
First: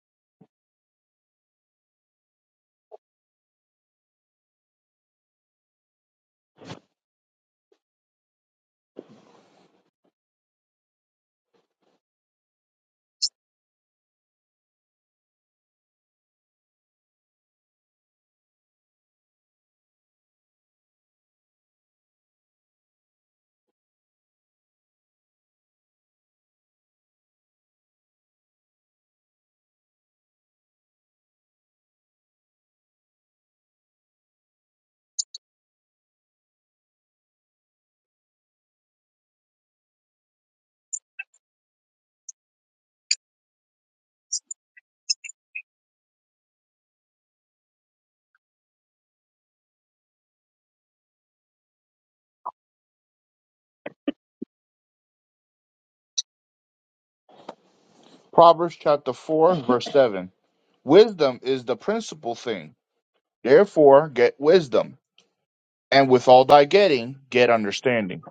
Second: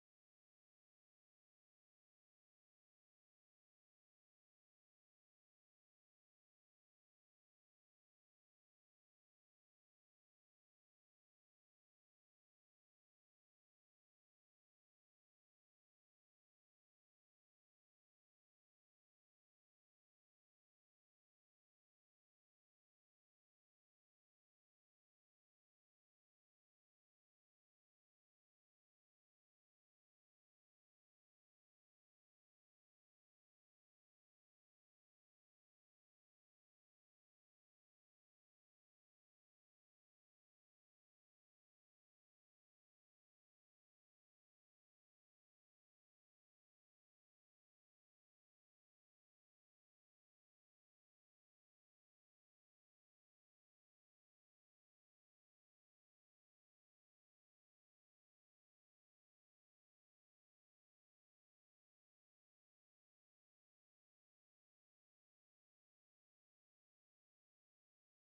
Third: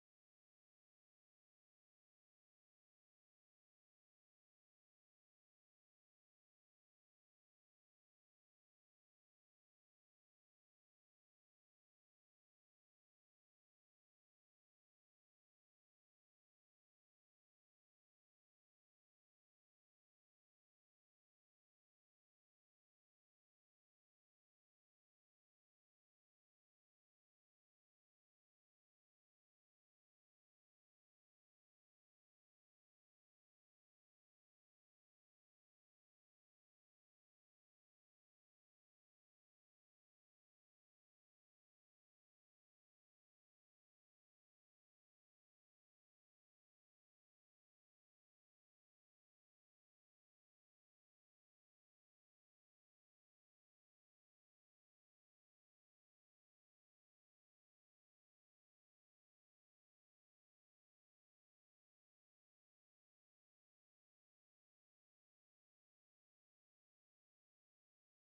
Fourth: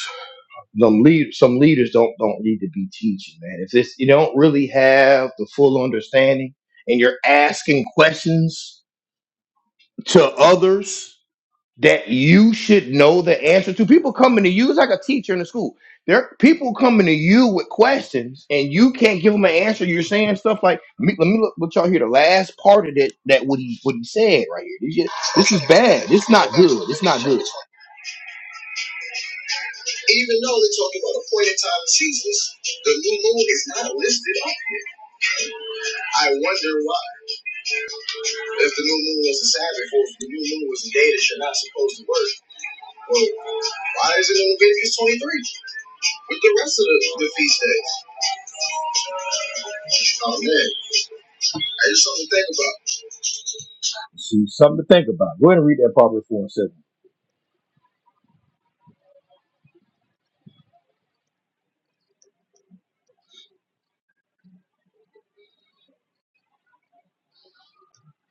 A: some lead, some leaders don't don't need to be teaching, man. If this you don't really have the full understanding, and you're asking questions to others that you should know the answer to. People coming to you is like a teacher in the school. There, people coming to you with questions, and you can't give them an answer. You're saying stuff like, me- "Let me look, let y'all hear the last part of that. That what he what he said right here. This, is- this is bad. It's not good. It's not good." Even though they're talking about a point in time of Jesus, the new moon is not listed on here. I wonder why. If the new moon was a Sabbath, or if the new moon was a day that you're not supposed to work. Well, Why is it in Leviticus 23 with the rest of the, the feast days? Oh man, I just something to think about. See, something to think about. Go ahead and read that Proverbs 4 and 7.
C: Proverbs chapter four verse seven. Wisdom is the principal thing. Therefore, get wisdom, and with all thy getting, get understanding.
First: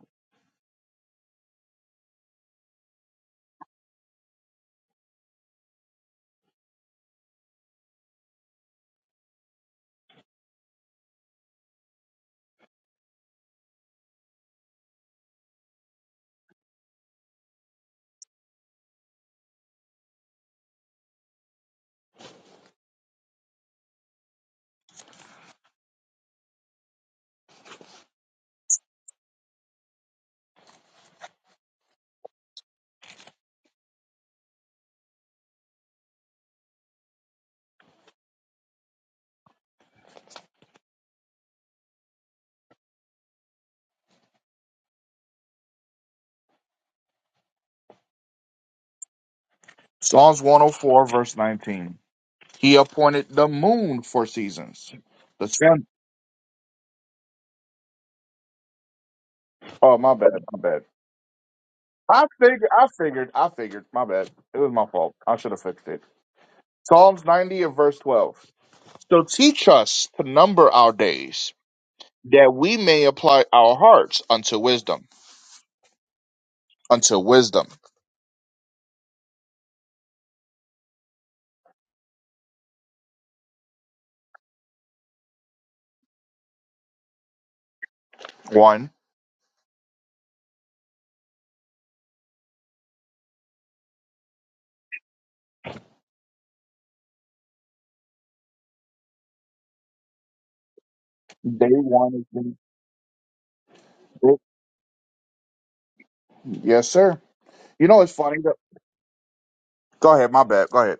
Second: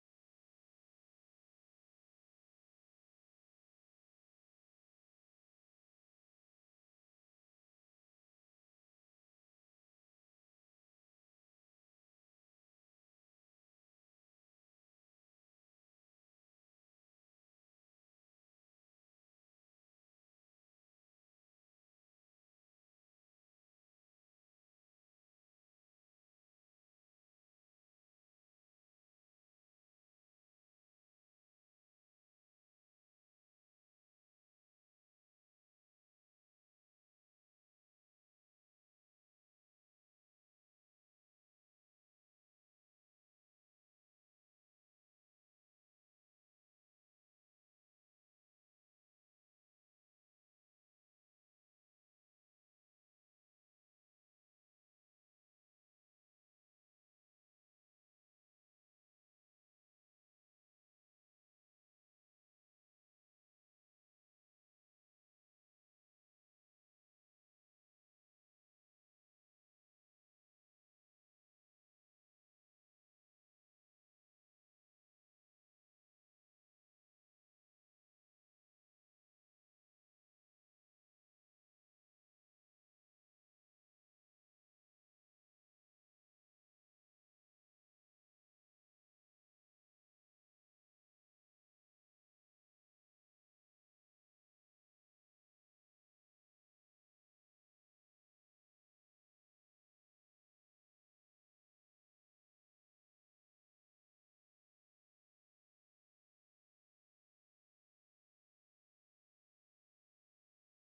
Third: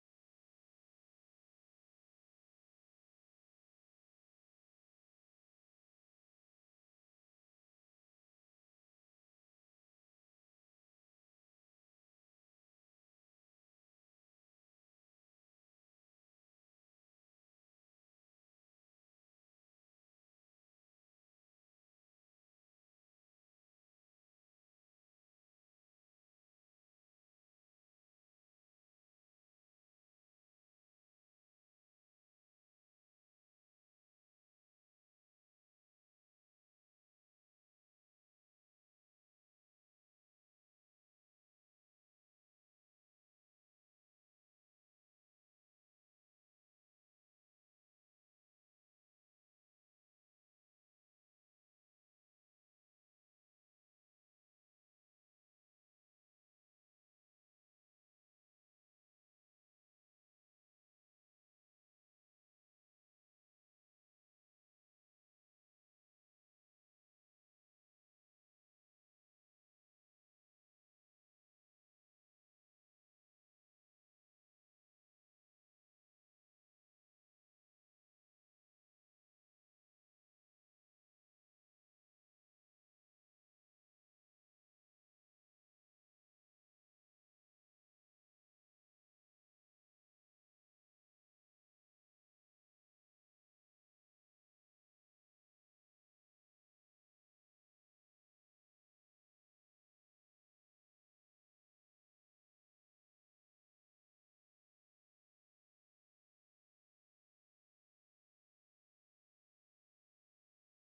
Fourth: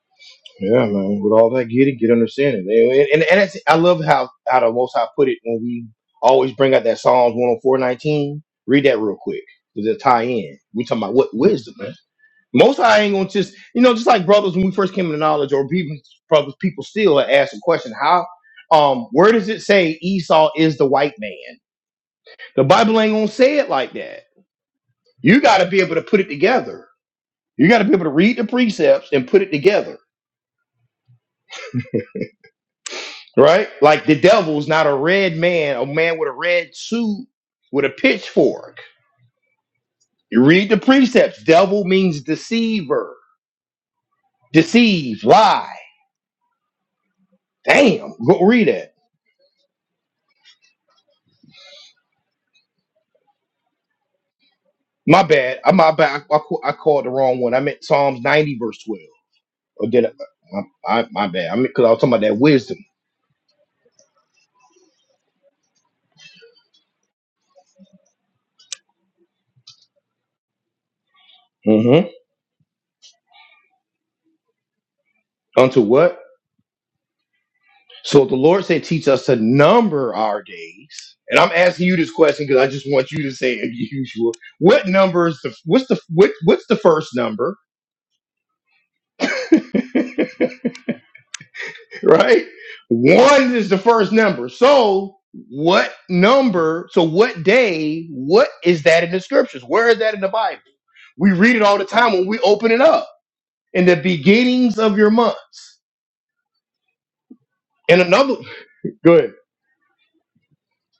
A: Yeah, man. With all that getting, get understanding. And, and, and it's, I love how how the Most High put it when we always bring out that Psalms 104:19. Read that real quick. Cause it'll tie in. We talking about what wisdom, man. Most I ain't gonna just, you know, just like brothers when we first came into knowledge, or even brothers, people still ask the question, how, um, where does it say Esau is the white man? The Bible ain't gonna say it like that. You got to be able to put it together. You got to be able to read the precepts and put it together, right? Like the devil's not a red man, a man with a red suit with a pitchfork. You read the precepts. Devil means deceiver, deceive, lie. Damn, go read that.
C: Psalms one hundred four verse nineteen. He appointed the moon for seasons.
A: My
C: The
A: bad. I
C: sun.
A: my bad. I, I, ca- I called the wrong one. I meant Psalms ninety verse twelve. Or
C: Oh
A: did I?
C: my bad, my bad.
A: I, I my bad. I mean, because I was talking about
C: I
A: that
C: figured.
A: wisdom.
C: I figured. I figured. My bad. It was my fault. I should have fixed it. Psalms 90 and verse 12. So teach us to number our days,
A: Mm-hmm.
C: that we may apply our hearts unto wisdom.
A: Unto what?
C: Unto wisdom.
A: So the Lord said, "Teach us to number our days." And I'm asking you this question because I just want you to say, as usual, what numbers? The what's the what, what's the first number?
C: One.
A: right? One is the first number. So what number? So what day? What is that in the scriptures? Where is that in the Bible? We read it
C: Day
A: all the
C: one
A: time
C: has
A: when we
C: been
A: open it up. In the
C: written.
A: beginnings of your months.
C: Yes, sir. You
A: And
C: know, it's
A: another
C: funny. That...
A: good.
C: Go ahead. My bad. Go ahead.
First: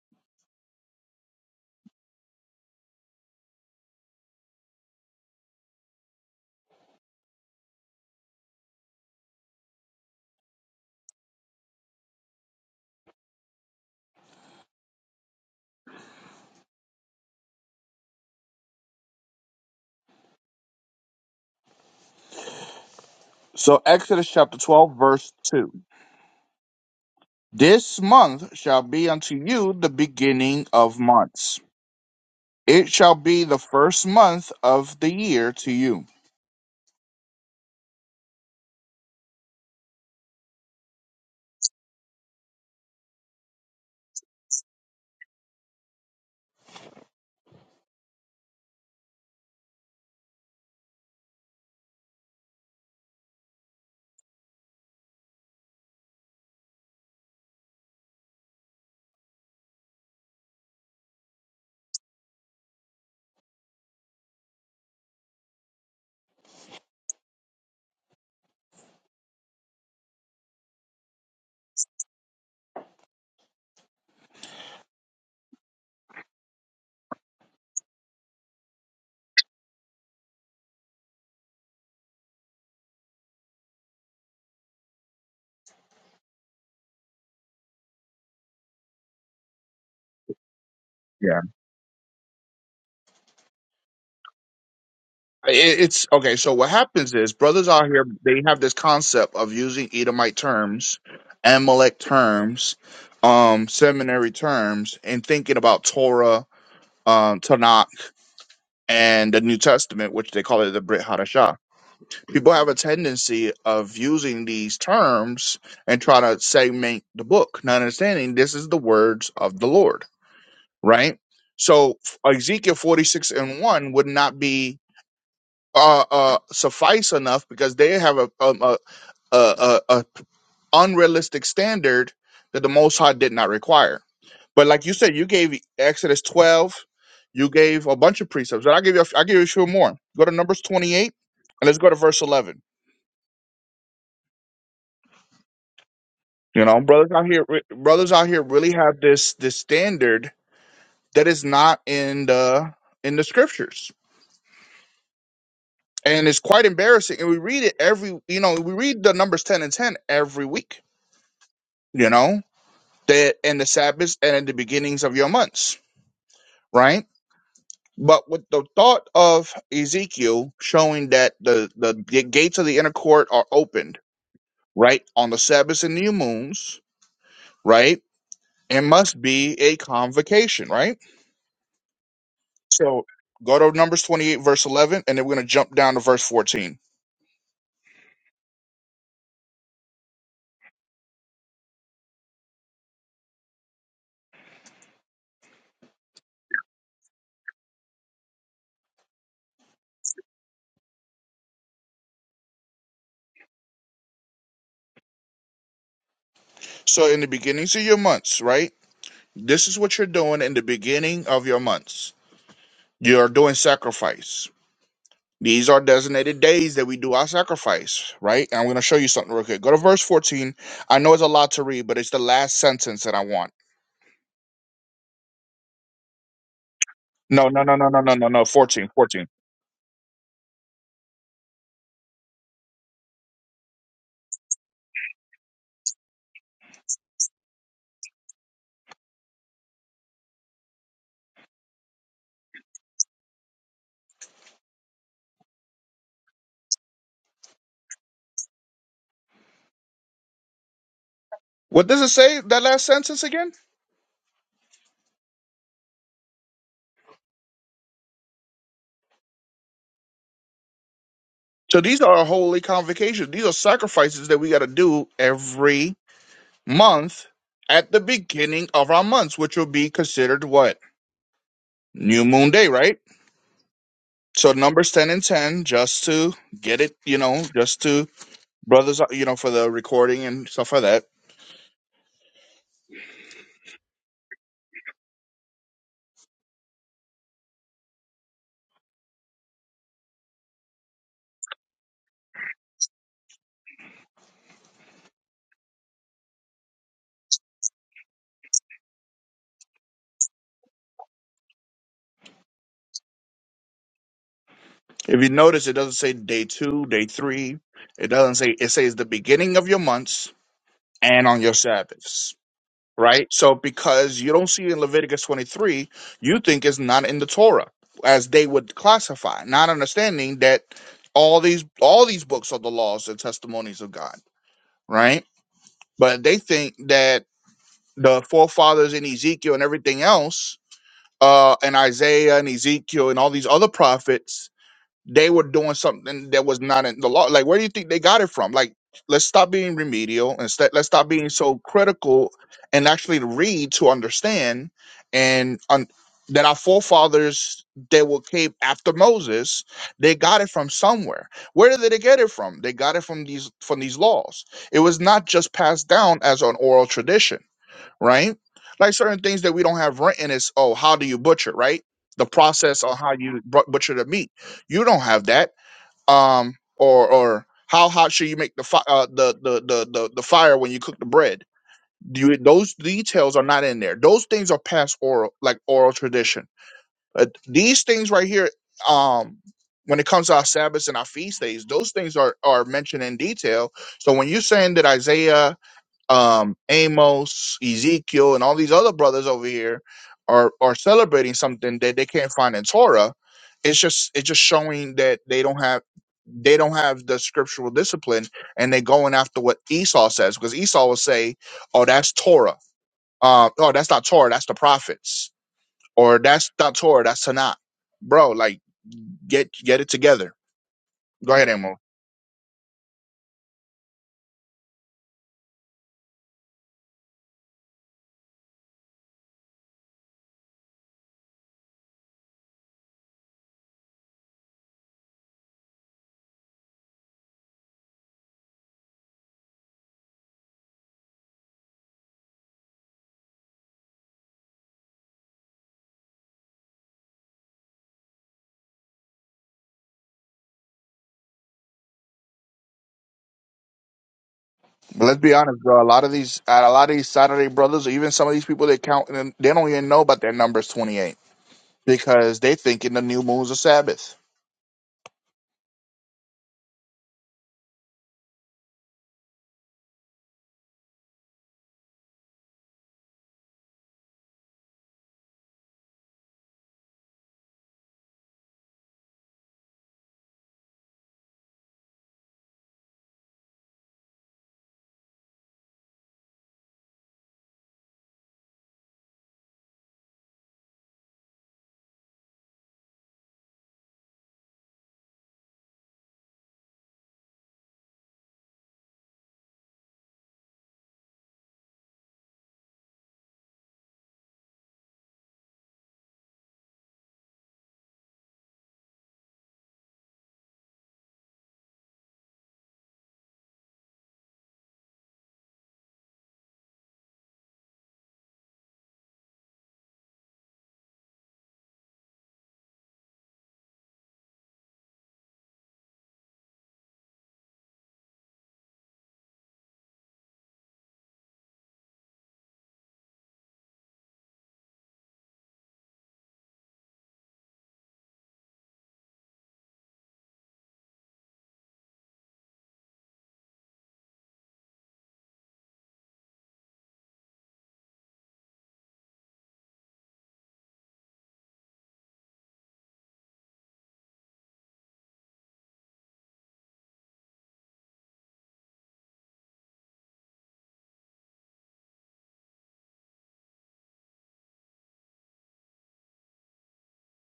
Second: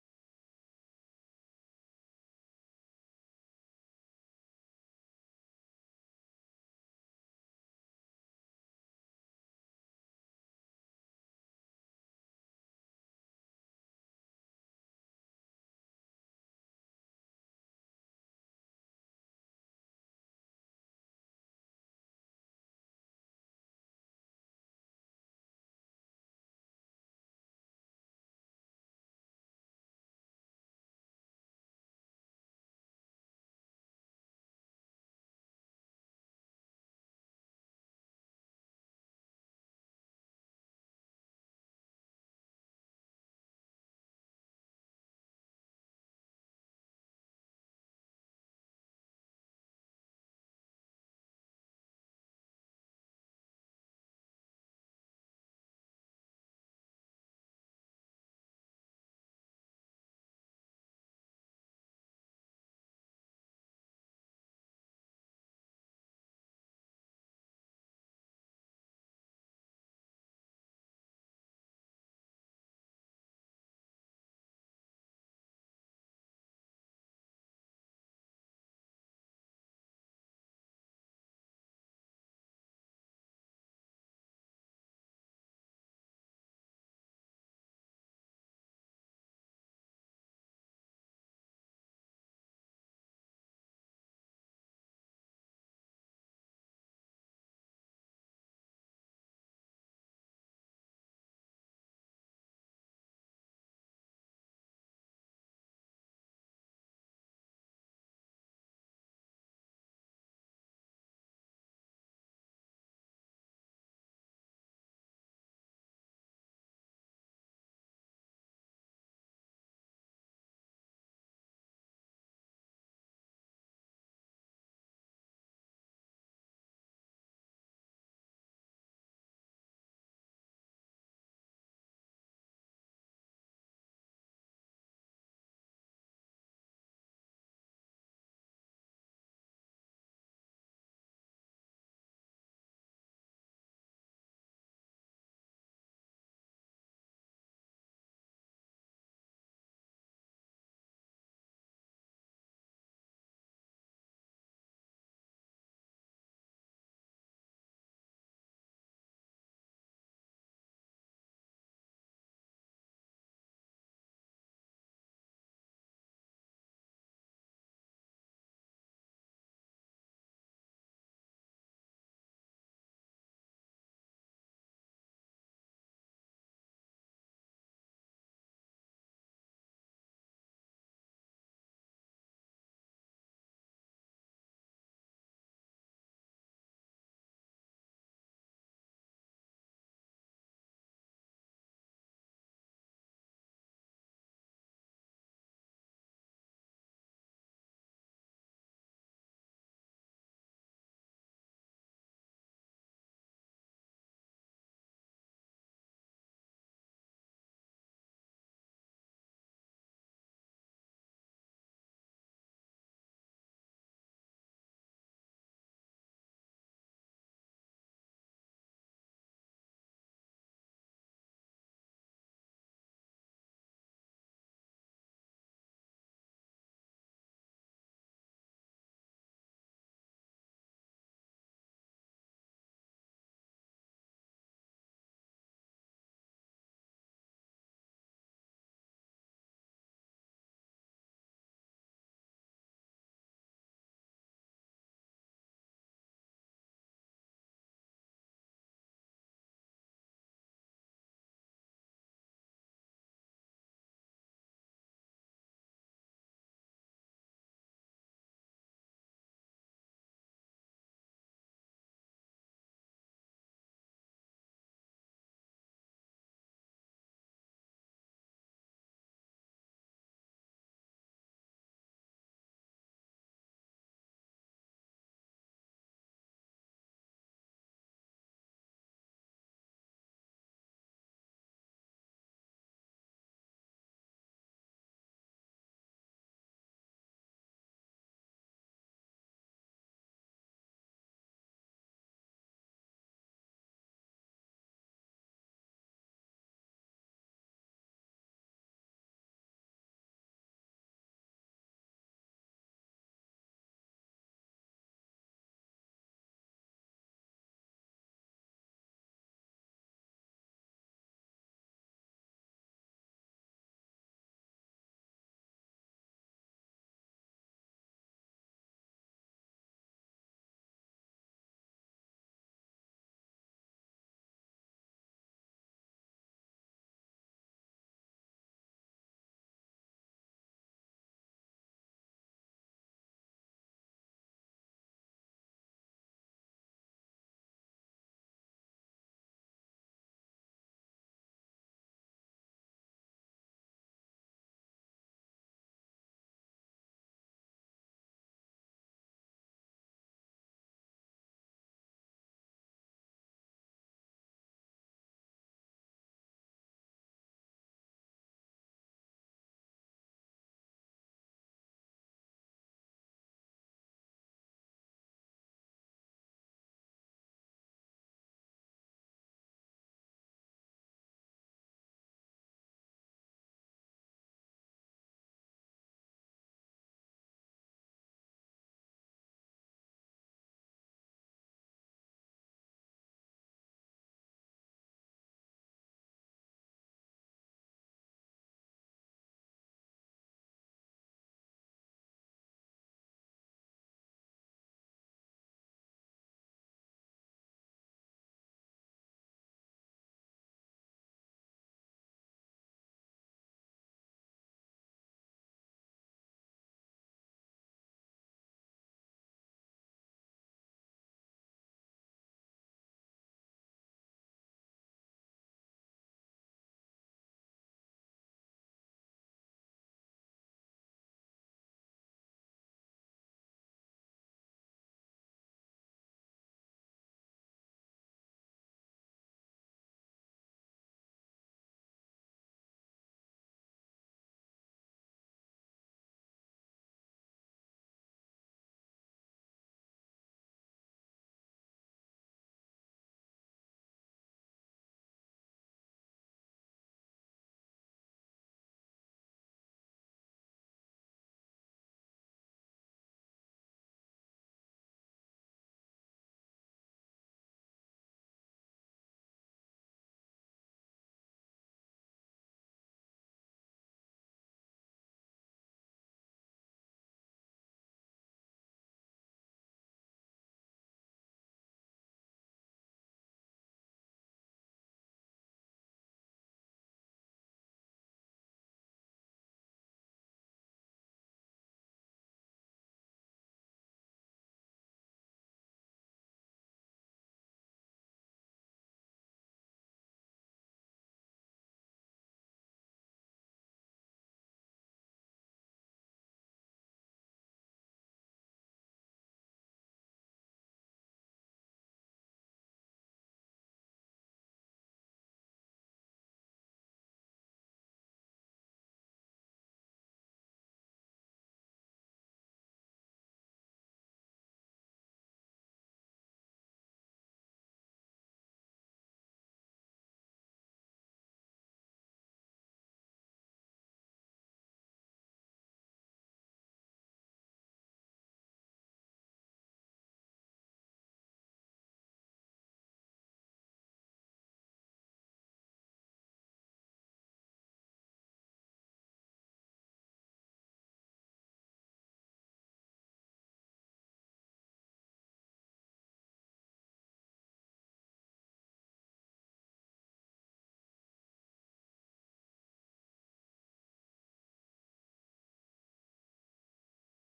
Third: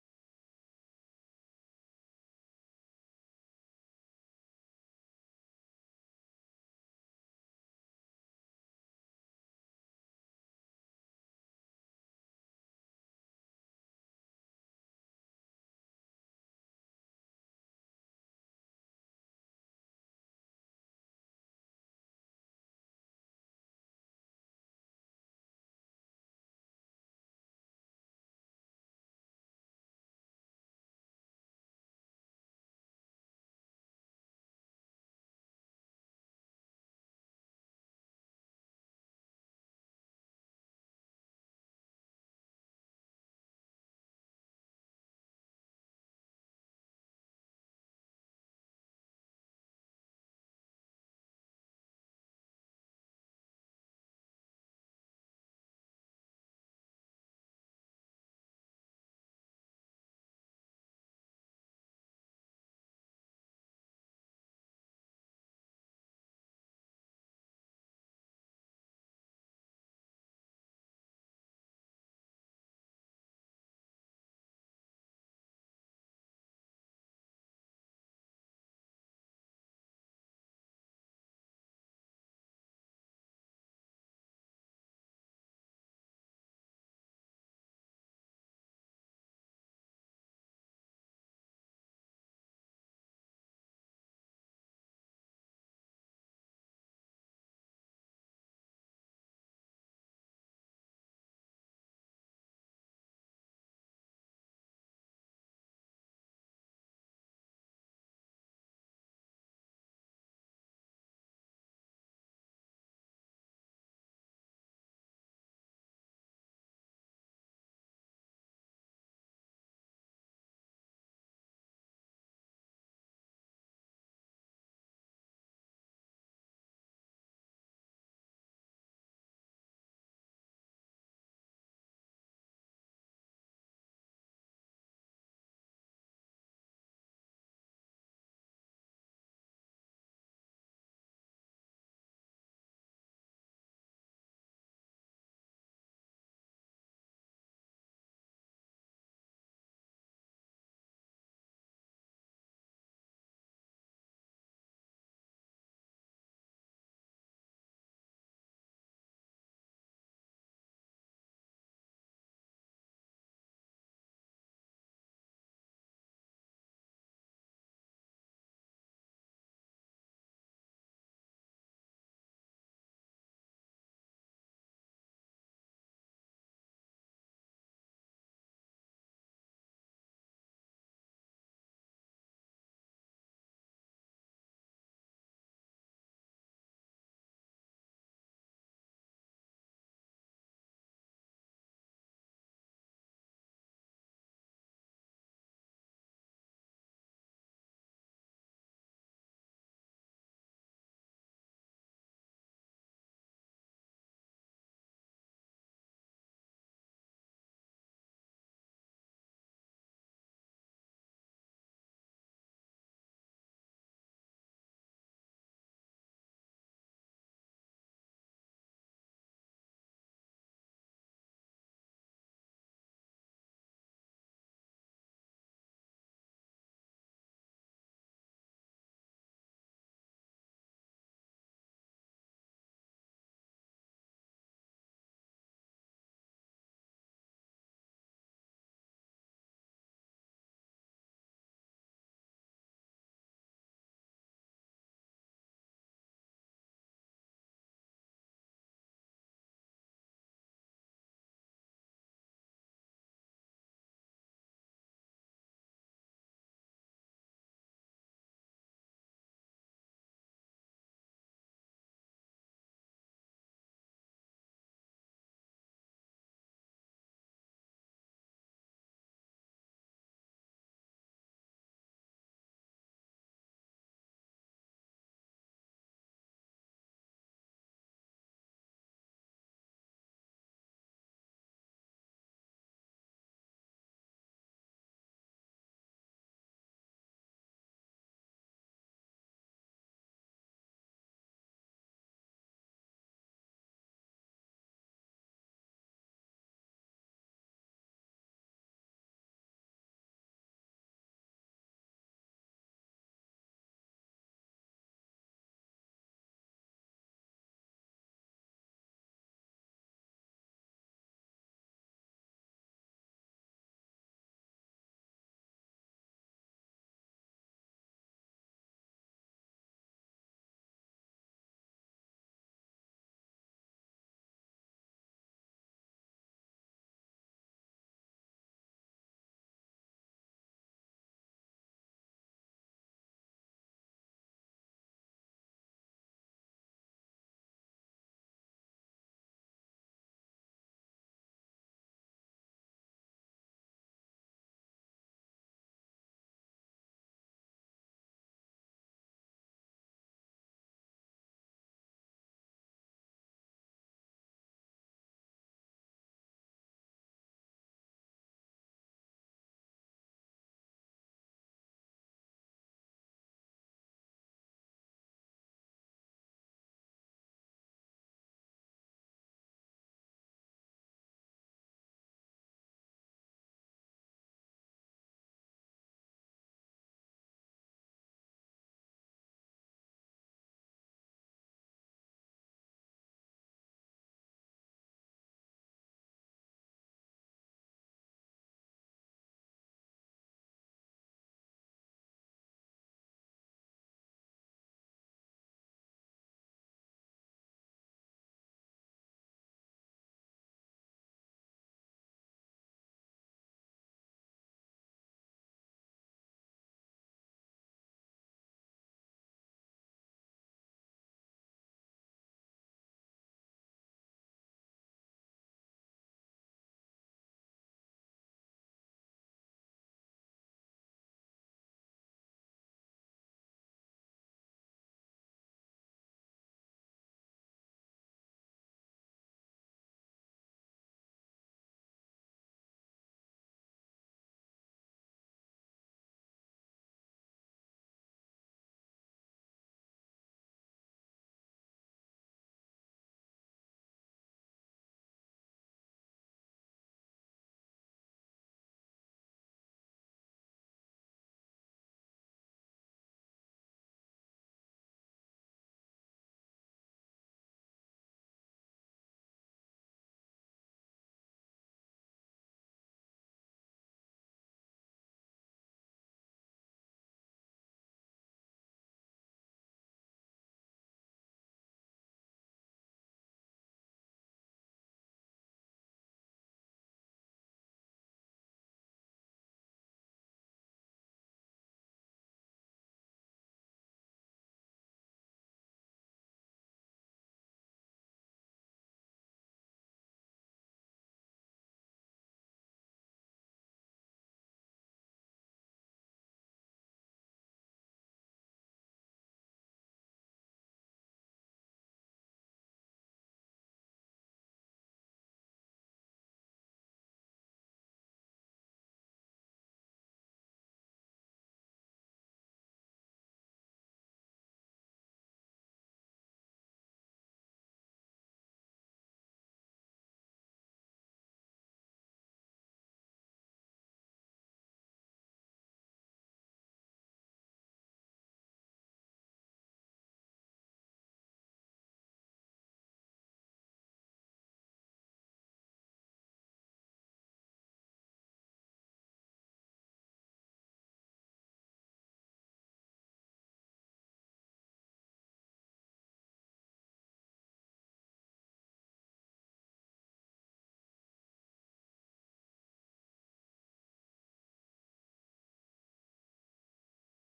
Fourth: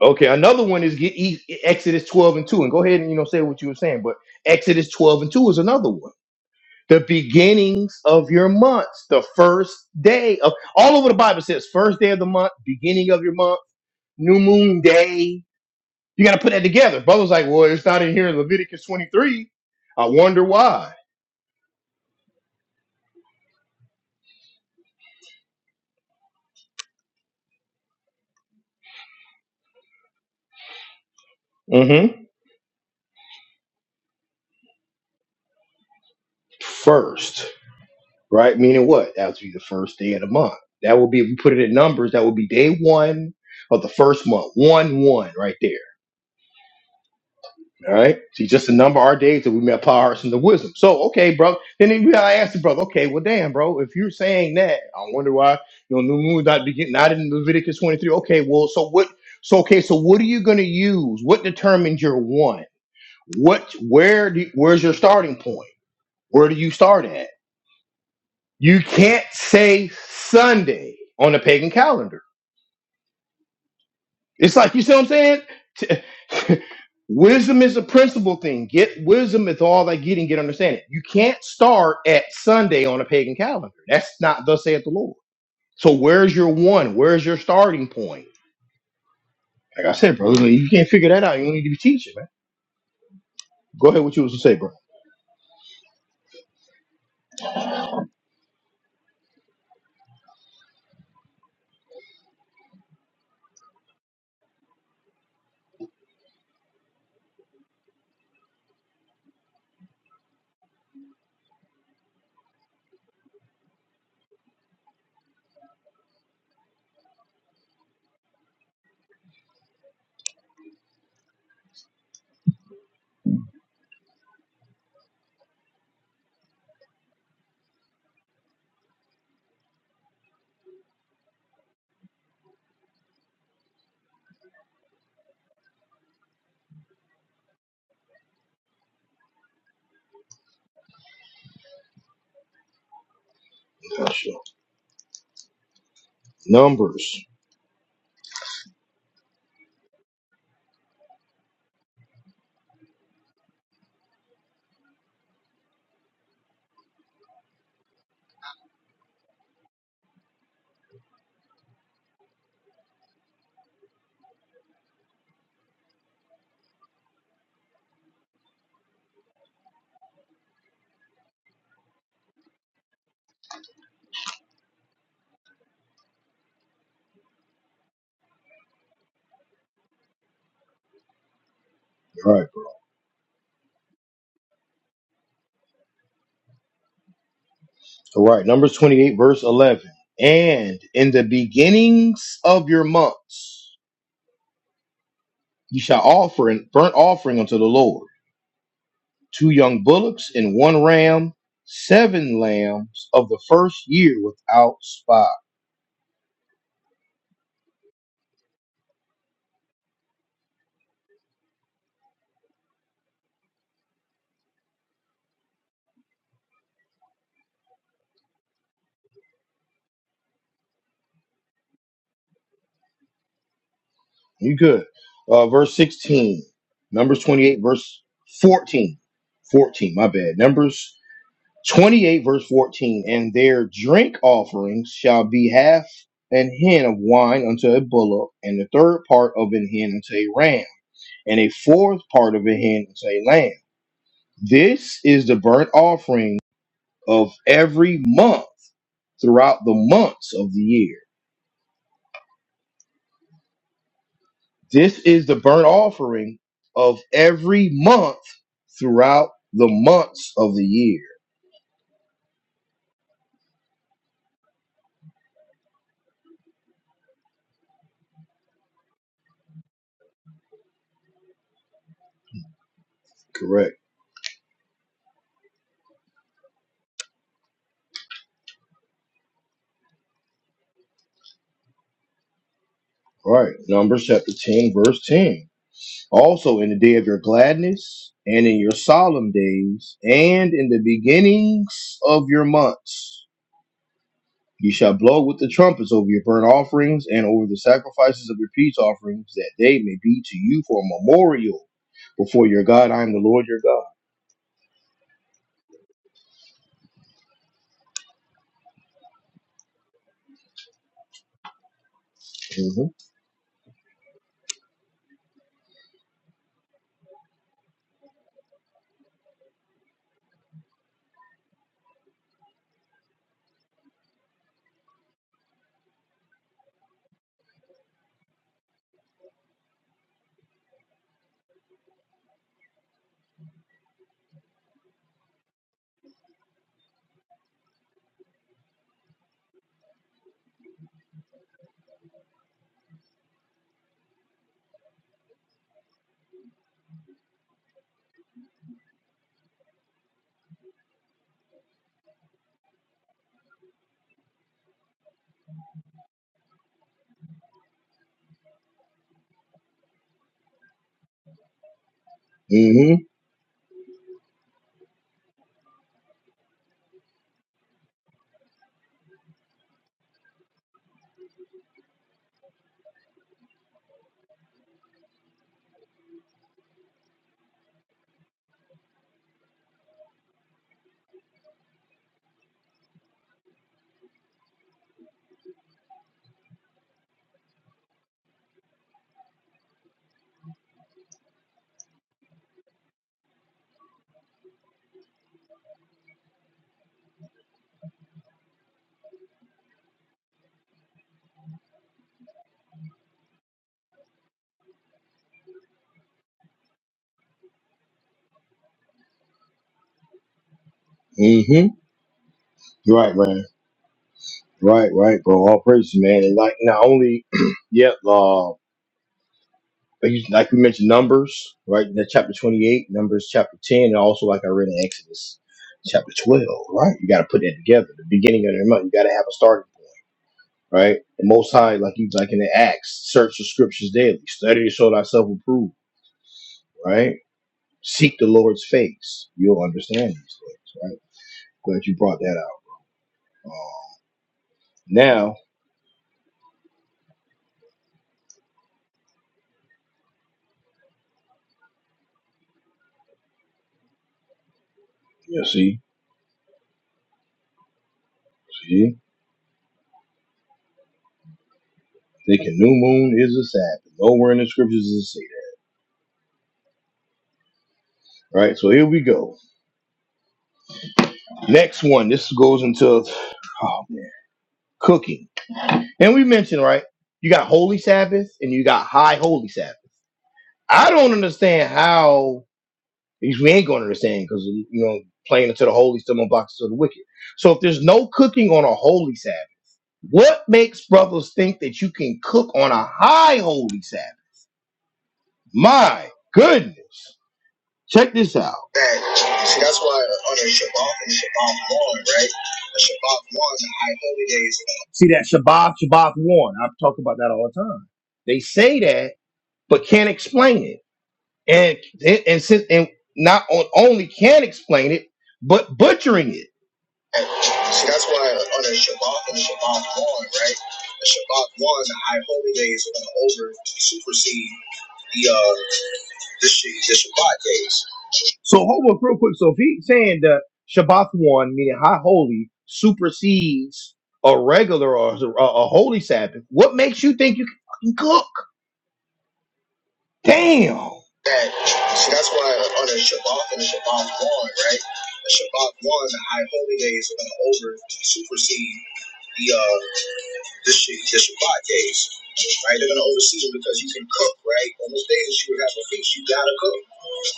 A: Okay, another one is get E- Exodus 12 and 2. And go ahead and you know say what you were saying, but Exodus 12 and 2 is another one. The beginnings of your months, the first day of all over the Bible says first day of the month, beginning of your month, new moon day, You got to put that together. Brother's like, well, it's not in here in Leviticus 23. I wonder why.
C: So Exodus chapter 12, verse 2. This month shall be unto you the beginning of months.
A: Mm-hmm.
C: It shall be the first month of the year to you.
A: First, right? Meaning what? That would be the first day of the month. That would be, if we put it in numbers, that would be day one of the first month. One, one, right there. All right. See, just the number of our days that we may apply our hearts into wisdom. So, okay, bro. Then we gotta ask the brother, okay, well, damn, bro, if you're saying that, I wonder why, you know, new moon not begin, not in Leviticus 23. Okay, well, so what? So, okay, so what are you going to use? What determines your one? what where do where's your starting point where do you start at you can't say sunday on the pagan calendar it's like you see what i'm saying T- wisdom is a principle thing get wisdom is all that getting get understanding you can't start at sunday on a pagan calendar that's not thus saith the lord so where's your one where's your starting point like i said bro you can't figure that out you don't need to be teaching man go ahead, what you was to say bro
C: It- It's okay. So what happens is brothers out here they have this concept of using Edomite terms, Amalek terms, um, seminary terms, and thinking about Torah, um, Tanakh, and the New Testament, which they call it the Brit Hadashah. People have a tendency of using these terms and try to segment the book, not understanding this is the words of the Lord, right? So Ezekiel forty six and one would not be uh, uh, suffice enough because they have a, um, a, a, a, a unrealistic standard that the Most High did not require. But like you said, you gave Exodus twelve, you gave a bunch of precepts, and I give you I give you a few more. Go to Numbers twenty eight, and let's go to verse eleven. You know, brothers
A: numbers
C: out here, re- brothers out here really have this this standard that is not in the in the scriptures, and it's quite embarrassing. And we read it every, you know, we read the Numbers ten and ten every week. You know, the in the Sabbaths and in the beginnings of your months, right? But with the thought of Ezekiel showing that the, the g- gates of the inner court are opened, right, on the Sabbaths and new moons, right, it must be a convocation, right?
A: all right
C: So go to Numbers 28, verse 11, and then we're going to jump down to verse 14.
A: All right, Numbers 28, verse 11. And in the beginnings of your months, ye shall offer an burnt offering unto the Lord two young bullocks and one ram, seven lambs of the first year without spot.
C: So in the beginnings of your months, right, this is what you're doing in the beginning of your months. You're doing sacrifice These are designated days that we do our sacrifice, right? And I'm going to show you something real quick. Go to verse 14. I know it's a lot to read, but it's the last sentence that I want.
A: You good. Uh, verse 16, Numbers
C: No,
A: 28,
C: no, no, no, no,
A: verse
C: no, no, no. 14,
A: 14.
C: 14.
A: 14, my bad. Numbers 28 verse 14 and their drink offerings shall be half an hin of wine unto a bullock and the third part of an hin unto a ram and a fourth part of a hin unto a lamb this is the burnt offering of every month throughout the months of the year
C: What does it say, that last sentence again?
A: this is the burnt offering of every month throughout the months of the year
C: So these are our holy convocations. These are sacrifices that we got to do every month at the beginning of our months, which will be considered what? New moon day, right?
A: correct
C: So numbers 10 and 10, just to get it, you know, just to brothers, uh, you know, for the recording and stuff like that
A: All right numbers chapter 10 verse 10 Also, in the day of your gladness, and in your solemn days, and in the beginnings of your months, ye shall blow with the trumpets over your burnt offerings and over the sacrifices of your peace offerings, that they may be to you for a memorial before your God. I am the Lord your God.
C: If you notice, it doesn't say day two, day three. It doesn't say, it says the beginning of your months and on your Sabbaths, right? So because you don't see it in Leviticus 23, you think it's not in the Torah as they would classify, not understanding that all these, all these books are the laws and testimonies of God, right? But they think that the forefathers in Ezekiel and everything else, uh, and Isaiah and Ezekiel and all these other prophets they were doing something that was not in the law. Like, where do you think they got it from? Like, let's stop being remedial and st- let's stop being so critical and actually read to understand. And un- that our forefathers that were came after Moses, they got it from somewhere. Where did they get it from? They got it from these from these laws. It was not just passed down as an oral tradition right? Like certain things that we don't have written is, oh, how do you butcher, right? The process on
A: hmm
C: how you bu- butcher the meat. You don't have that. Um, or or how hot should you make the fi- uh, the, the the the the fire when you cook the bread? Do you, those details are not in there. Those things are past oral, like oral tradition. Uh, these things right here, um, when it comes to our Sabbaths and our feast days, those things are are mentioned in detail. So when you're saying that Isaiah um, Amos, Ezekiel, and all these other brothers over here are are celebrating something that they can't find in Torah. It's just it's just showing that they don't have they don't have the scriptural discipline, and they're going after what Esau says because Esau will say, "Oh, that's Torah. Uh, oh, that's not Torah. That's the prophets. Or that's not Torah. That's Tanakh." Bro, like get get it together. Go
A: hmm
C: ahead,
A: hmm
C: Amos.
A: Right, right. Right, right, bro. All praise, man. And like not only, yeah, uh, but you- like we mentioned, Numbers, right? In that chapter twenty-eight, Numbers chapter ten, and also like I read in Exodus chapter twelve, right? You got to put that together. The beginning of the month, you got to have a starting point, right? The Most High, like he's like in the Acts, search the Scriptures daily, study to show thyself approved, right? Seek the Lord's face, you'll understand these things, right? Glad you brought that out. Uh,
C: let's be
A: now,
C: honest, bro. A lot of these, a lot of these Saturday brothers, or even some of these people that count, and they don't even know about their numbers twenty eight because they think in the new moon's a Sabbath.
A: you see, see. Thinking new moon is a Sabbath. Nowhere in the scriptures does it say that. Right? So here we go. Next one. This goes into oh man, cooking. And we mentioned, right? You got holy Sabbath and you got high holy Sabbath. I don't understand how because we ain't gonna understand because you know, playing into the holy still unblocks to the wicked. So if there's no cooking on a holy Sabbath, what makes brothers think that you can cook on a high holy Sabbath? My goodness. Check this out. That, see, that's why on a Shabbat and Shabbat one, right? A Shabbat one the high holy days. See that Shabbat, Shabbat one. I talk about that all the time. They say that, but can't explain it, and and and, since- and not on, only can't explain it, but butchering it. That- See, that's why on a Shabbat and Shabbat one, right? The Shabbat one the high holy days, are going to over supersede the uh the, Sh- the Shabbat days. So hold up real quick. So if he's saying that Shabbat one, meaning high holy, supersedes a regular or a, a holy Sabbath, what makes you think you can fucking cook? Damn. That so that's why on the Shabbat and the Shabbat one, right? The Shabbat one, the high holy days are gonna over supersede the uh this shit, this Shabbat days, right? They're gonna oversee it because you can cook, right? On those days you would have a feast, you gotta cook.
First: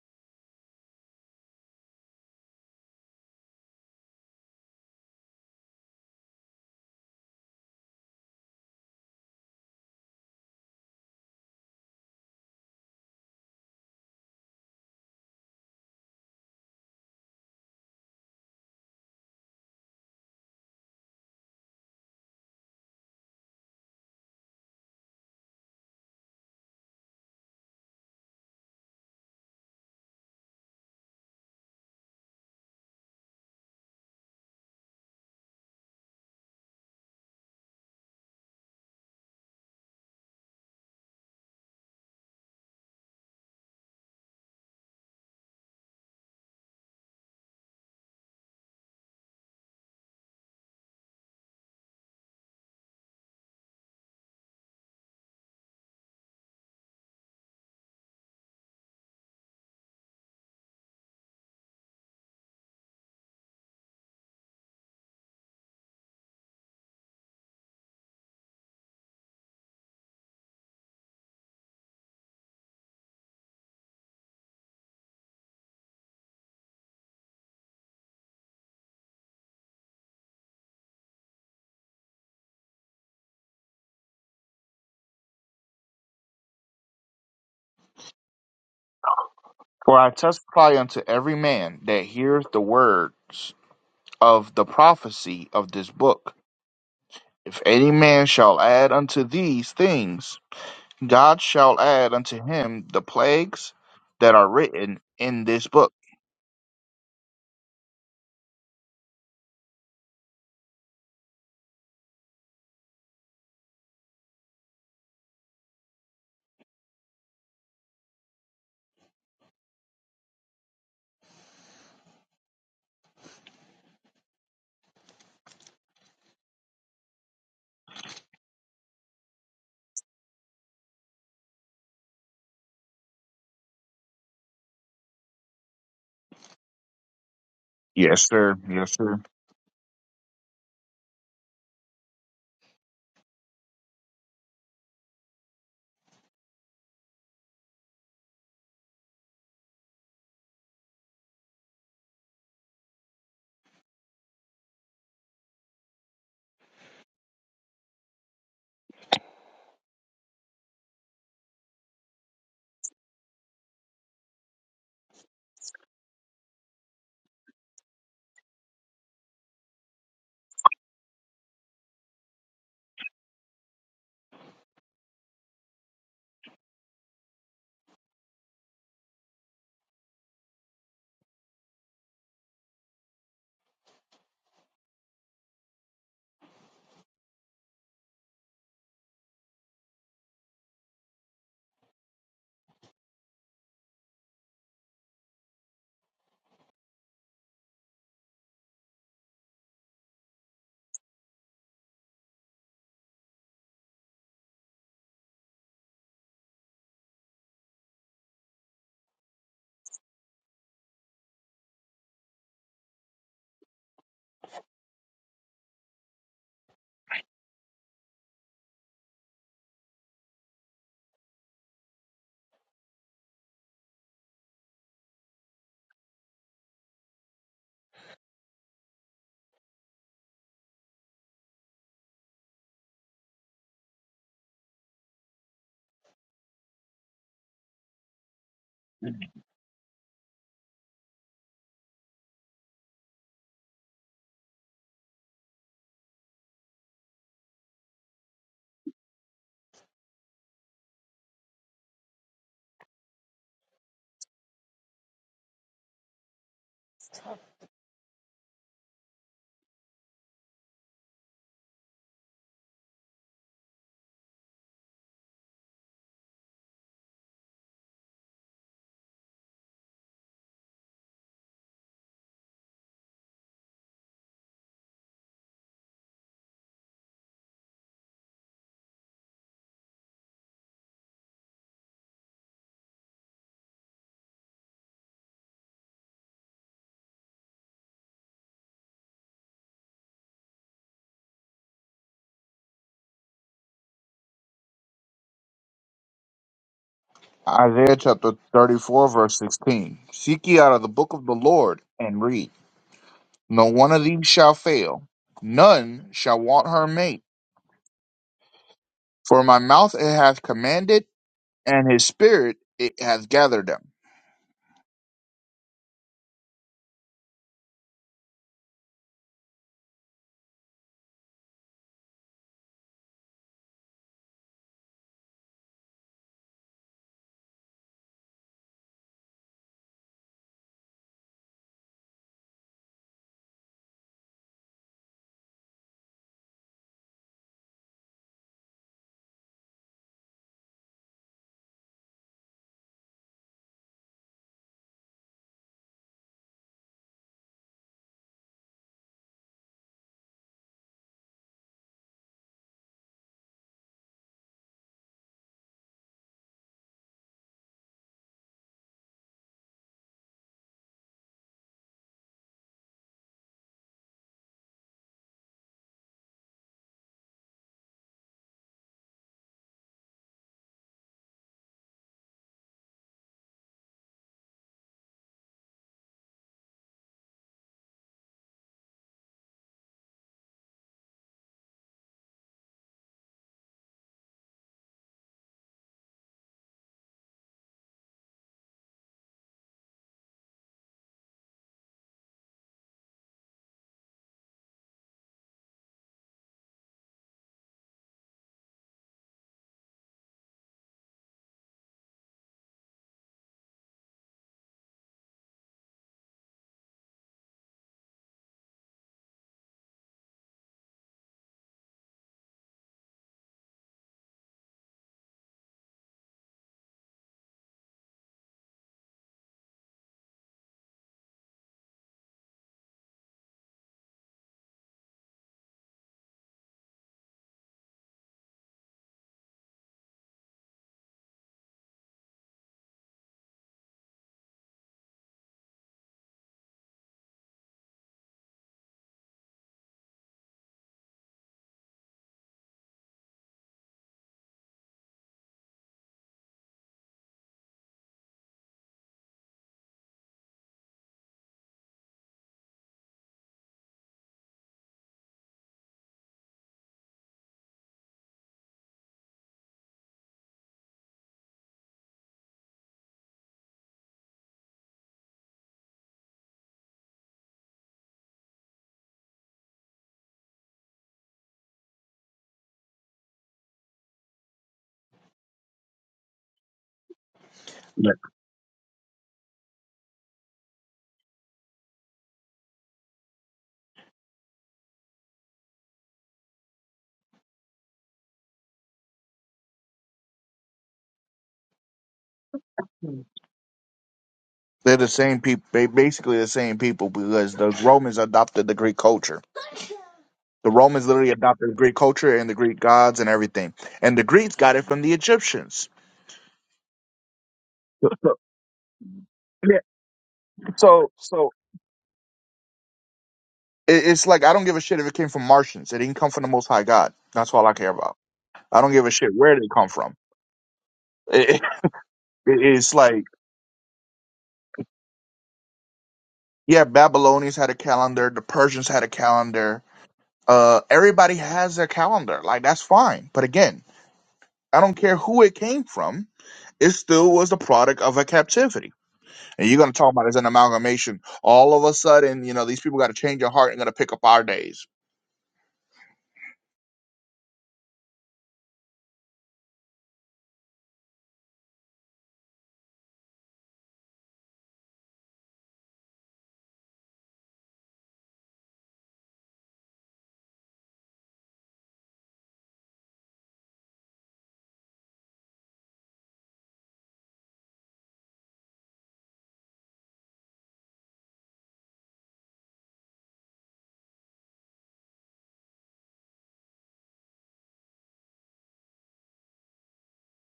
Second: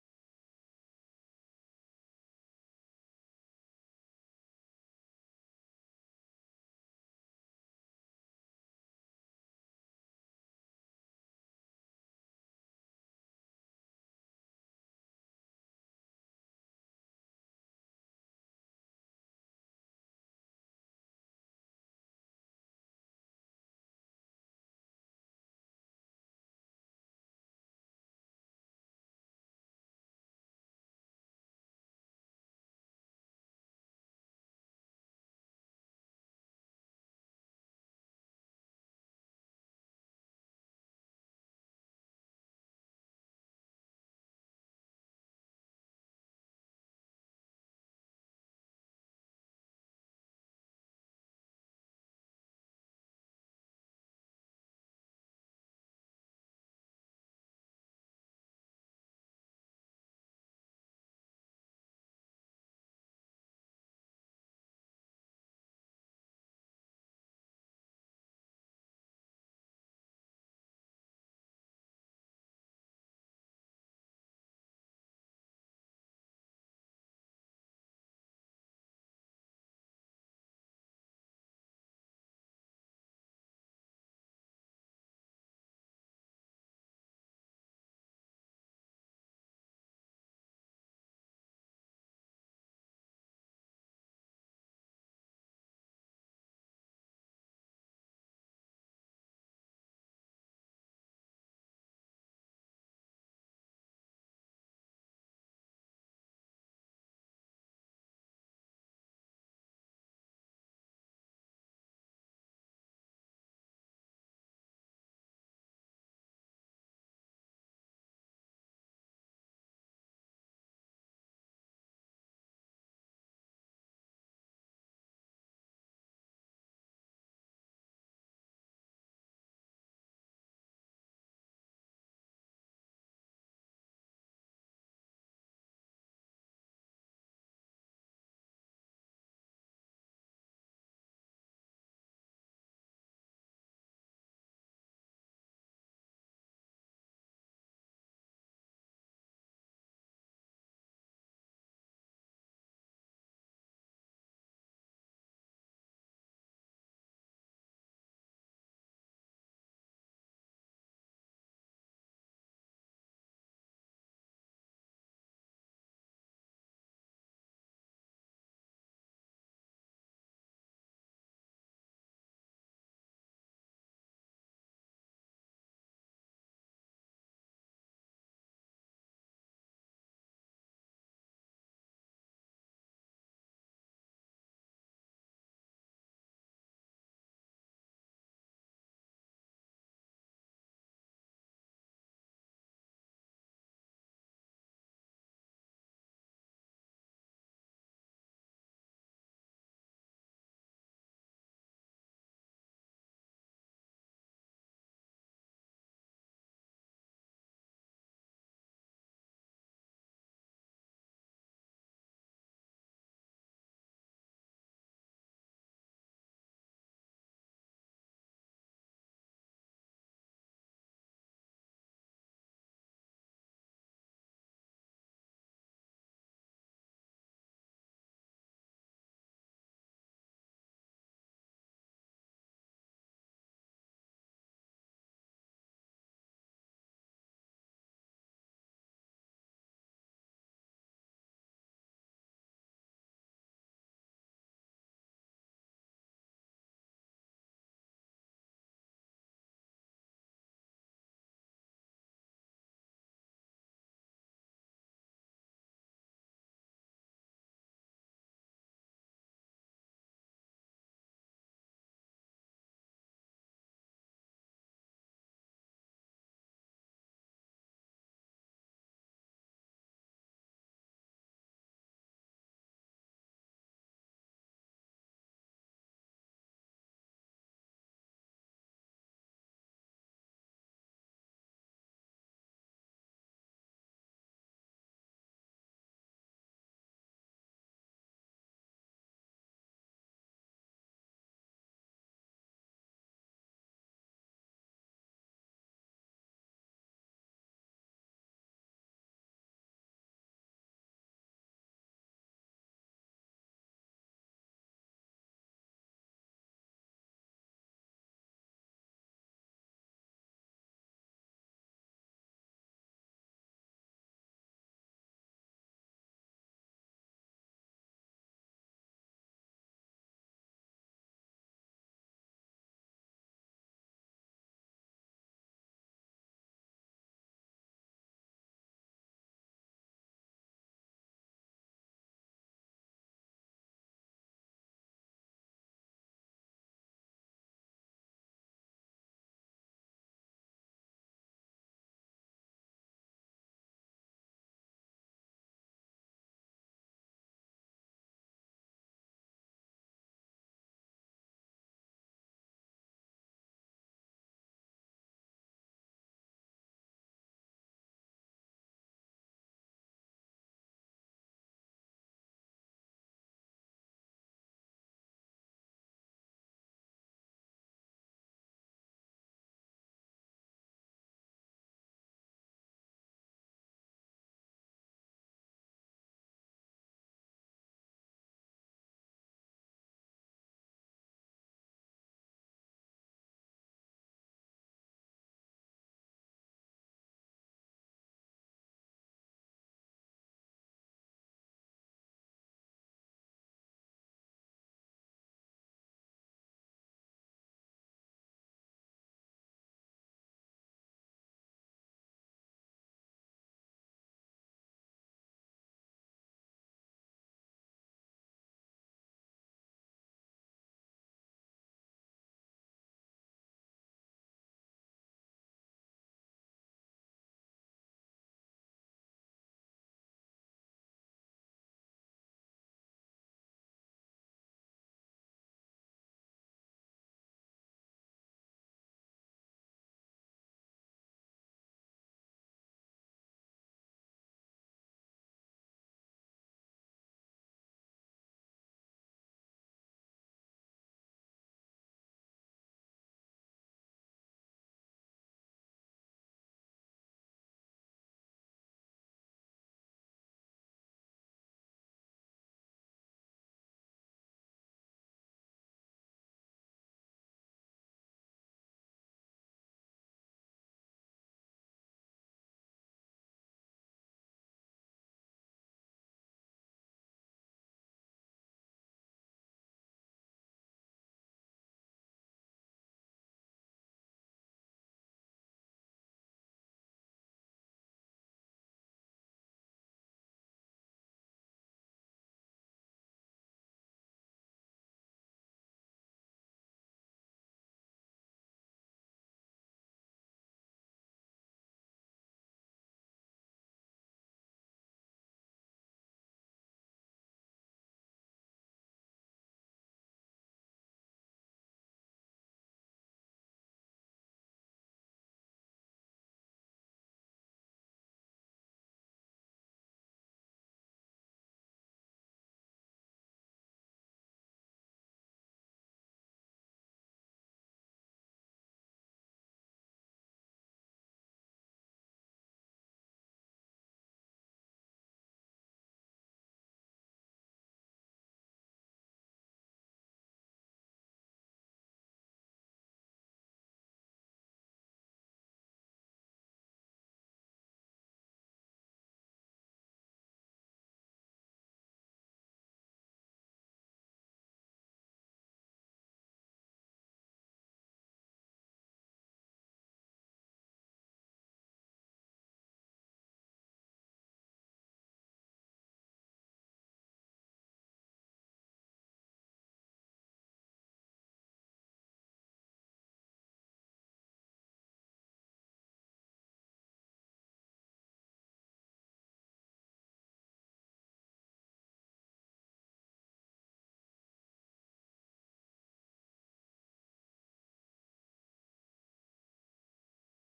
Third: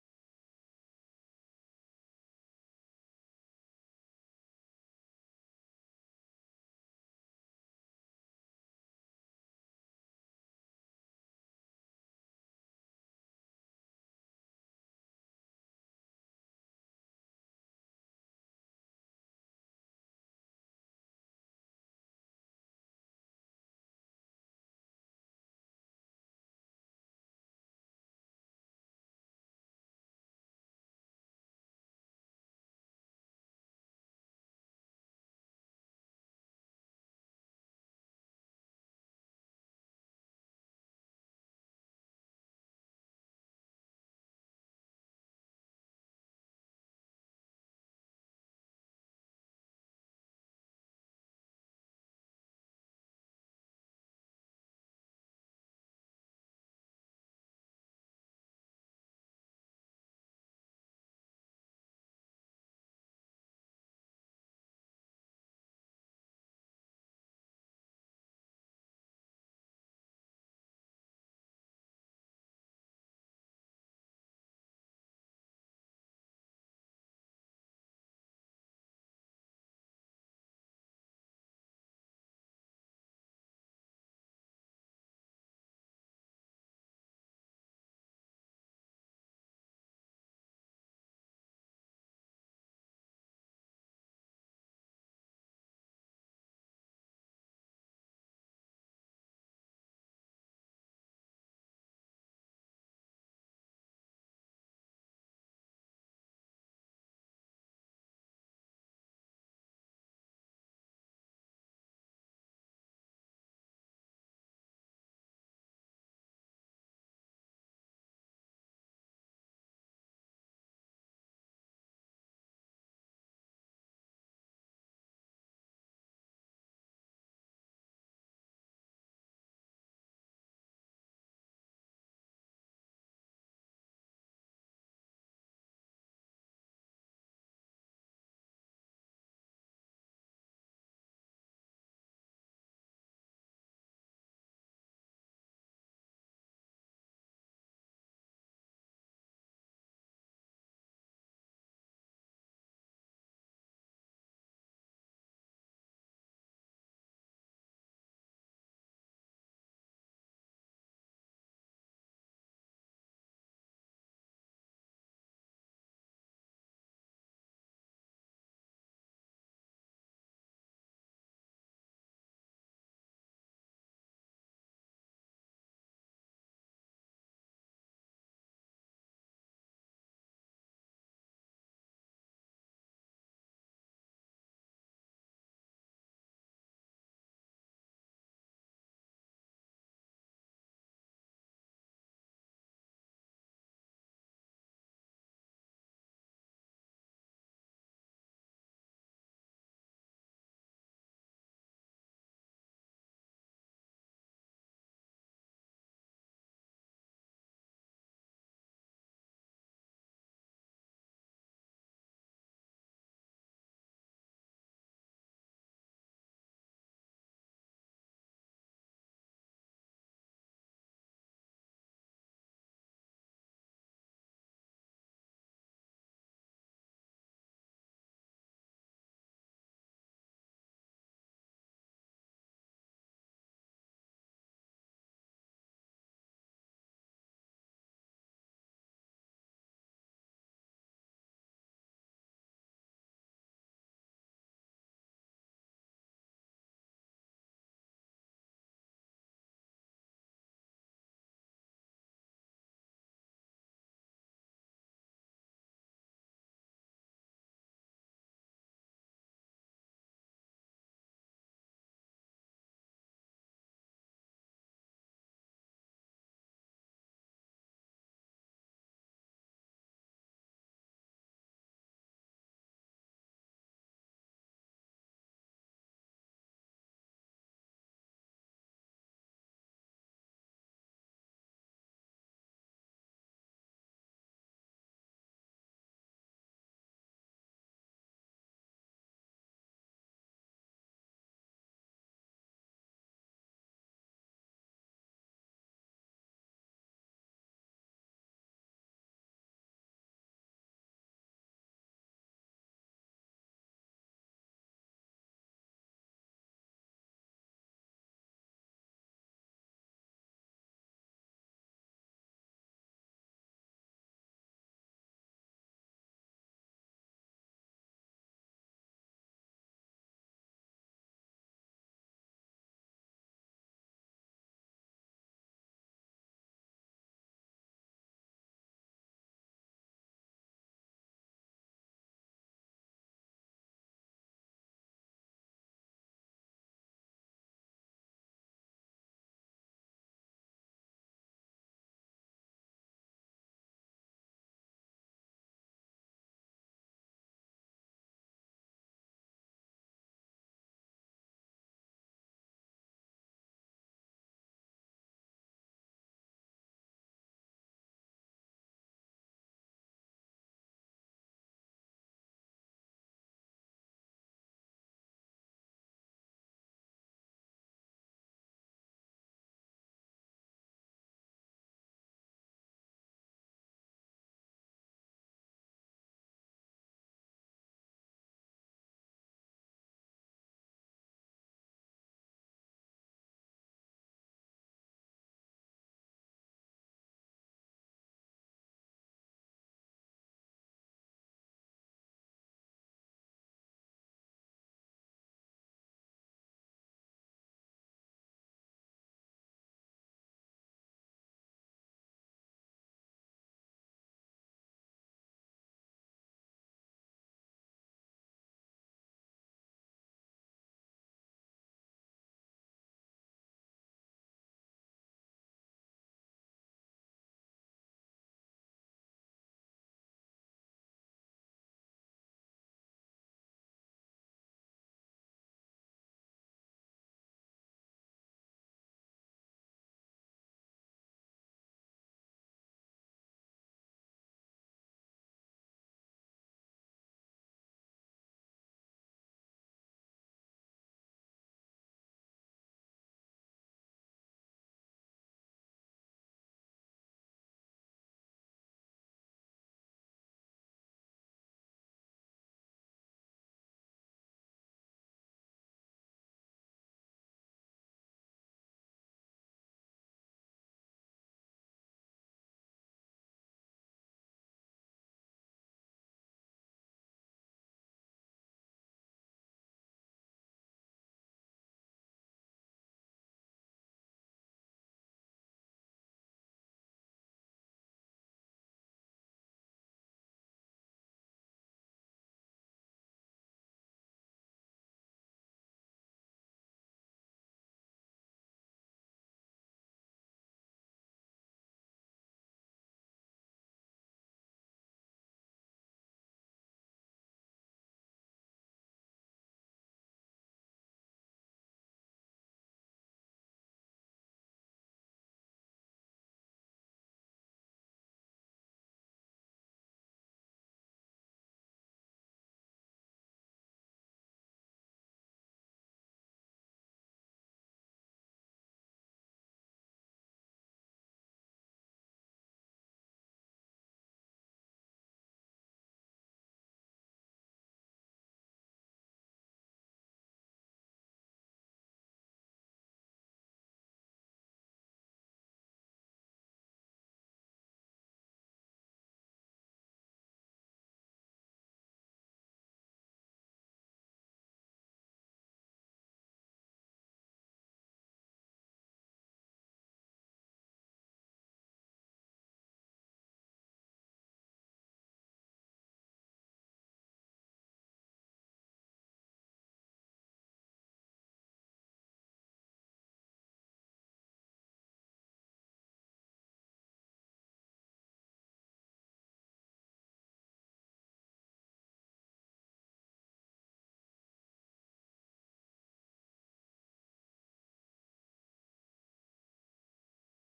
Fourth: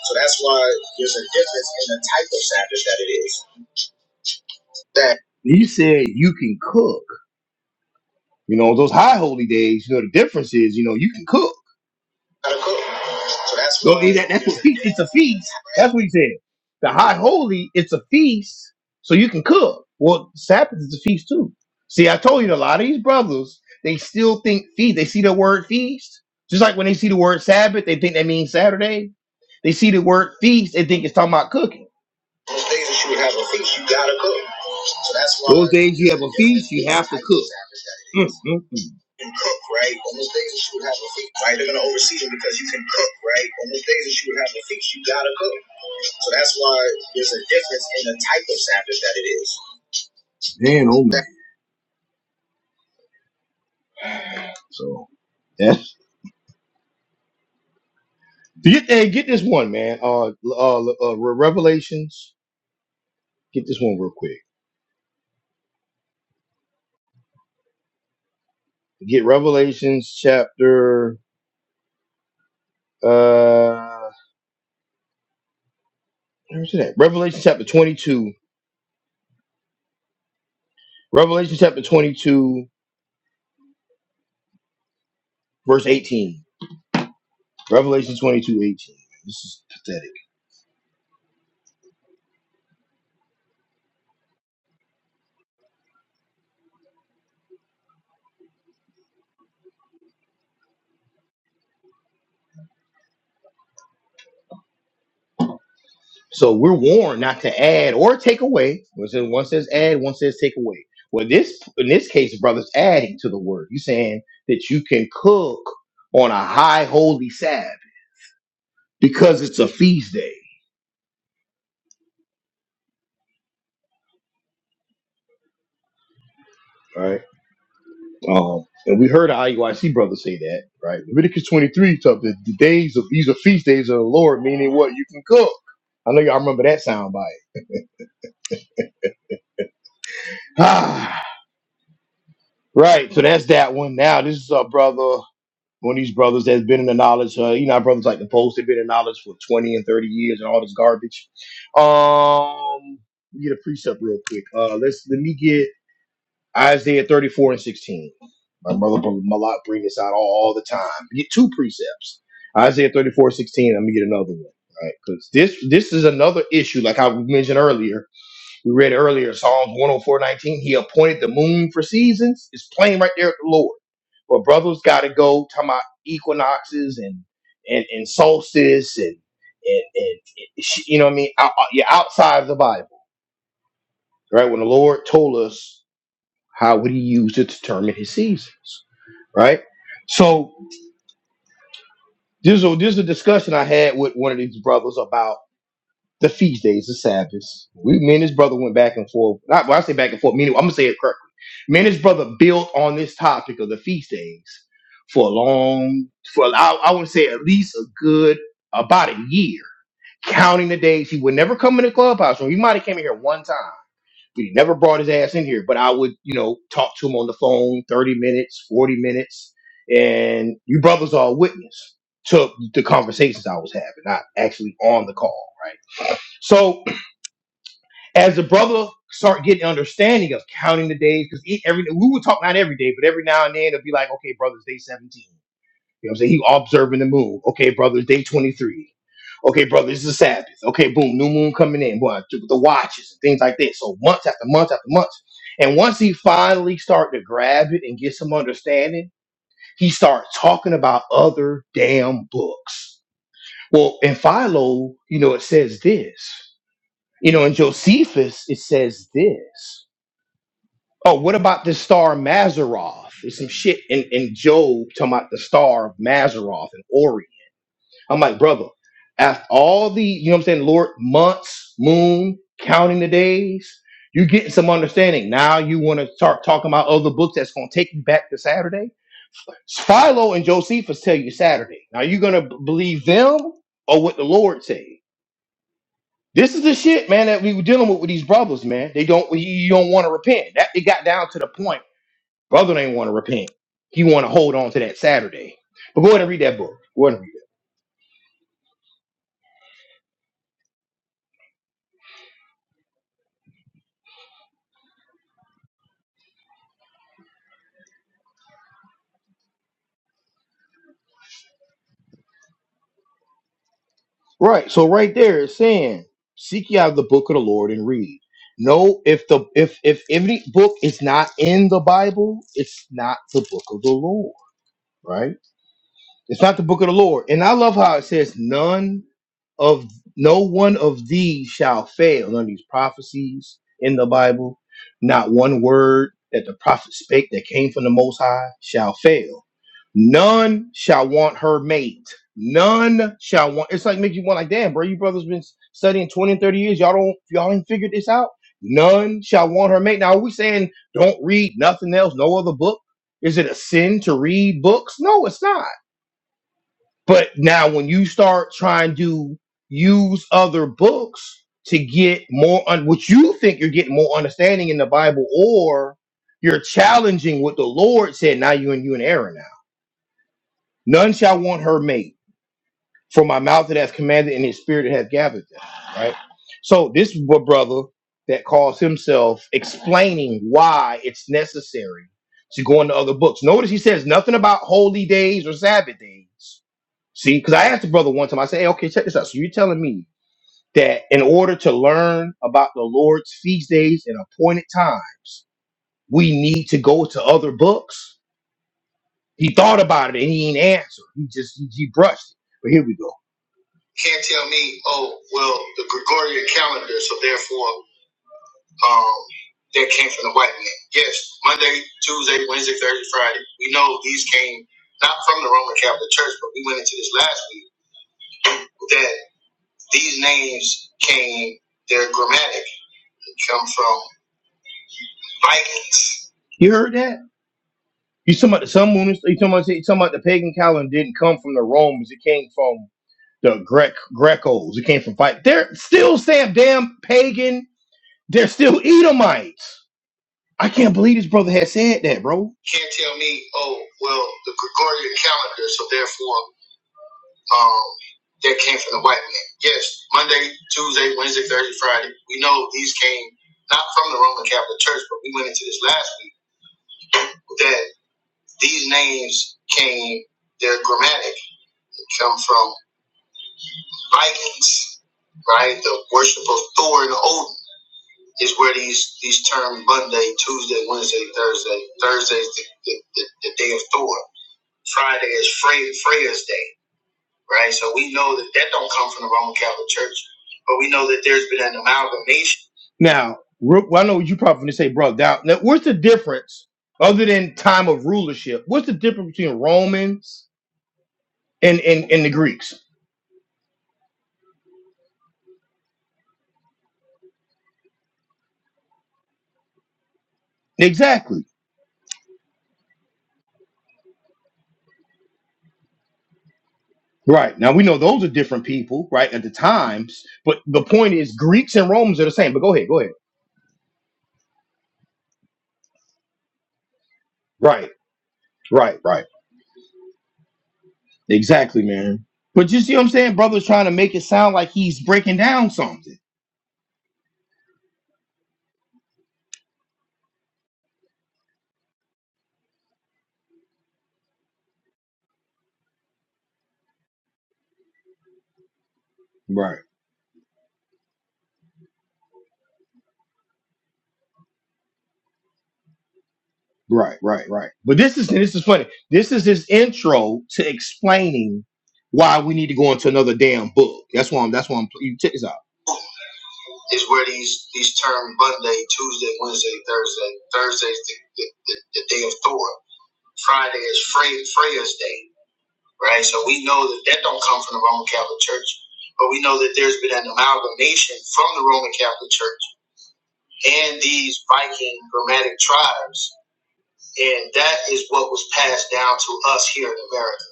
A: So that's why there's a difference in the type of Sabbath that it is. That You said you can cook. You know, those high holy days, you know, the difference is, you know, you can cook. Gotta cook. So that's So why. that- that's what feast. It's a feast. That's what he said. The high holy. It's a feast, so you can cook. Well, Sabbath is a feast too. See, I told you a lot of these brothers they still think feast. They see the word feast, just like when they see the word Sabbath, they think that means Saturday. They see the word feast, they think it's talking about cooking. Those days that you would have a feast, you gotta cook. So that's why those days you have a feast, you have to cook. Mm, mm, mm. You can cook, right? On those days that you would have a feast, right? They're gonna oversee you because you can cook, right? On those days that you would have a feast, you gotta cook. So that's why there's a difference in the type of Sabbath that it is. Man, oh man. So that's get hey, get this one, man. Uh, uh, uh Re- Revelations. Get this one real quick. Get Revelations chapter. uh. Where's it at? Revelation chapter 22. Revelation chapter 22, verse 18. Revelation 22 18. This is
C: For I
A: pathetic.
C: testify unto every man that hears the words of the prophecy of this book. If any man shall add unto these things, God shall add unto him the plagues that are written in this book.
A: So we're warned not to add or take away. One says, one says add, one says take away. Well, this in this case, brother's adding to the word. He's saying that you can cook on a high holy Sabbath because it's a feast day. right? Um, and we heard our IUIC brother say that, right? Leviticus 23, so the, the days of these are feast days of the Lord, meaning what you can cook. I know y'all remember that sound bite.
C: Yes, sir. Yes, sir.
A: Ah, right. So that's that one. Now this is our brother, one of these brothers that's been in the knowledge. Uh, you know, our brothers like the post, they've been in knowledge for 20 and 30 years and all this garbage. Um, let me get a precept real quick. Uh, let's let me get Isaiah 34 and 16. My mother Malak bring this out all, all the time. You Get two precepts. Isaiah 34 and 16. I'm gonna get another one. Right, because this this is another issue, like I mentioned earlier. We read earlier Psalms 104, 19. He appointed the moon for seasons. It's plain right there at the Lord. But brothers gotta go talking about equinoxes and and, and solstice and and, and and sh- you know what I mean? Out, out- yeah, outside of the Bible. Right? When the Lord told us how would he use it to determine his seasons? Right. So there's a there's a discussion I had with one of these brothers about the feast days, the Sabbaths. We me and his brother went back and forth. Not when I say back and forth, meaning I'm gonna say it correctly. Me and his brother built on this topic of the feast days for a long for I, I would say at least a good about a year, counting the days. He would never come in the clubhouse room. He might have came in here one time But he never brought his ass in here. But I would, you know, talk to him on the phone 30 minutes, 40 minutes. And you brothers are a witness to the conversations I was having, not actually on the call, right? So as the brother start getting understanding of counting the days, because every we would talk not every day, but every now and then it'll be like, okay, brothers, day 17. You know what I'm saying? He observing the moon. Okay, brother, day 23. Okay, brother, it's the Sabbath. Okay, boom, new moon coming in. Boy, th- the watches and things like that. So month after month after month. And once he finally start to grab it and get some understanding, he starts talking about other damn books. Well, in Philo, you know, it says this. You know, in Josephus, it says this. Oh, what about this star Mazzaroth? There's some shit in, in Job talking about the star of Mazzaroth and Orion. I'm like, brother, after all the, you know what I'm saying, Lord, months, moon, counting the days, you getting some understanding. Now you want to start talking about other books that's going to take you back to Saturday? Philo and Josephus tell you Saturday. Now you going to believe them or what the Lord say? This is the shit, man, that we were dealing with with these brothers, man. They don't, you you don't want to repent. That it got down to the point, brother, they want to repent. He want to hold on to that Saturday. But go ahead and read that book. Go ahead and read it.
C: Isaiah chapter 34, verse 16. Seek ye out of the book of the Lord and read. No one of these shall fail, none shall want her mate. For my mouth it hath commanded, and his spirit it hath gathered them.
A: Right. So right there it's saying, seek ye out the book of the Lord and read. No, if the if if any book is not in the Bible, it's not the book of the Lord, right? It's not the book of the Lord. And I love how it says, none of no one of these shall fail. None of these prophecies in the Bible, not one word that the prophet spake that came from the Most High shall fail. None shall want her mate. None shall want. It's like make you want like, damn, bro, you brothers been studying 20 and 30 years. Y'all don't, y'all ain't figured this out. None shall want her mate. Now, are we saying don't read nothing else, no other book? Is it a sin to read books? No, it's not. But now when you start trying to use other books to get more on what you think you're getting more understanding in the Bible, or you're challenging what the Lord said, now you and you and Aaron now. None shall want her mate, for my mouth that has commanded and his spirit that hath gathered them. Right? So this is what brother that calls himself explaining why it's necessary to go into other books. Notice he says nothing about holy days or Sabbath days See, because I asked the brother one time, I said, hey, okay, check this out. So you're telling me that in order to learn about the Lord's feast days and appointed times, we need to go to other books? He thought about it and he ain't answered. He just, he, he brushed it. But here we go. Can't tell me, oh, well, the Gregorian calendar, so therefore, um, that came from the white man. Yes, Monday, Tuesday, Wednesday, Thursday, Friday. We know these came not from the Roman Catholic Church, but we went into this last week that These names came, they're grammatic. They come from Vikings. You heard that? You talking about the sun moon? You talking about, you talking about the pagan calendar didn't come from the Romans? It came from the Grec Grecos. It came from fight. They're still Sam damn pagan. They're still Edomites. I can't believe this brother has said that, bro. Can't tell me. Oh well, the Gregorian calendar. So therefore, um, that came from the white man. Yes, Monday, Tuesday, Wednesday, Thursday, Friday. We know these came not from the Roman Catholic Church, but we went into this last week that these names came, they're grammatic, they come from Vikings, right? The worship of Thor and Odin is where these these terms Monday, Tuesday, Wednesday, Thursday. Thursday is the, the, the, the day of Thor. Friday is Frey, Freya's day. right? So we
C: Yeah.
A: know that that don't come from the Roman Catholic Church, but we know that there's been an amalgamation. Now, Ru- well, I know you probably going to say, bro, now, now, what's the difference other than time of rulership? What's the difference between Romans and, and, and the Greeks?
C: They're the same people. They basically the same people because the Romans adopted the Greek culture. The Romans literally
A: Exactly.
C: adopted the Greek culture and the Greek gods and everything. And the Greeks got it from the Egyptians.
A: Right. Now, we know those are
C: So,
A: different people, right, at the
C: yeah.
A: times, but the
C: so,
A: point is
C: so
A: Greeks and Romans are the same. But go ahead, go ahead.
C: It, it's like I don't give a shit if it came from Martians. It didn't come from the Most High God. That's all I care
A: Right,
C: about. I don't
A: right,
C: give a
A: right.
C: shit where did it come from. It, it-
A: Exactly, man. But you
C: it's
A: see what I'm
C: like
A: saying? Brother's trying to make it sound like he's breaking down something.
C: yeah, Babylonians had a calendar. The Persians had a calendar. Uh, everybody has their calendar. Like that's fine. But again, I don't care who it came from. It still was the product of a captivity. And
A: Right.
C: you're gonna talk about it as an amalgamation. All of a sudden, you know, these people got to change their heart and gonna pick up our days.
A: Right, right, right. But this is this is funny. This is his intro to explaining why we need to go into another damn book. That's why I'm. That's why I'm. You check this out. Is where these these terms Monday, Tuesday, Wednesday, Thursday. Thursday's the, the, the, the day of Thor. Friday is Frey, Freya's day, right? So we know that that don't come from the Roman Catholic Church, but we know that there's been an amalgamation from the Roman Catholic Church and these Viking nomadic tribes and that is what was passed down to us here in America,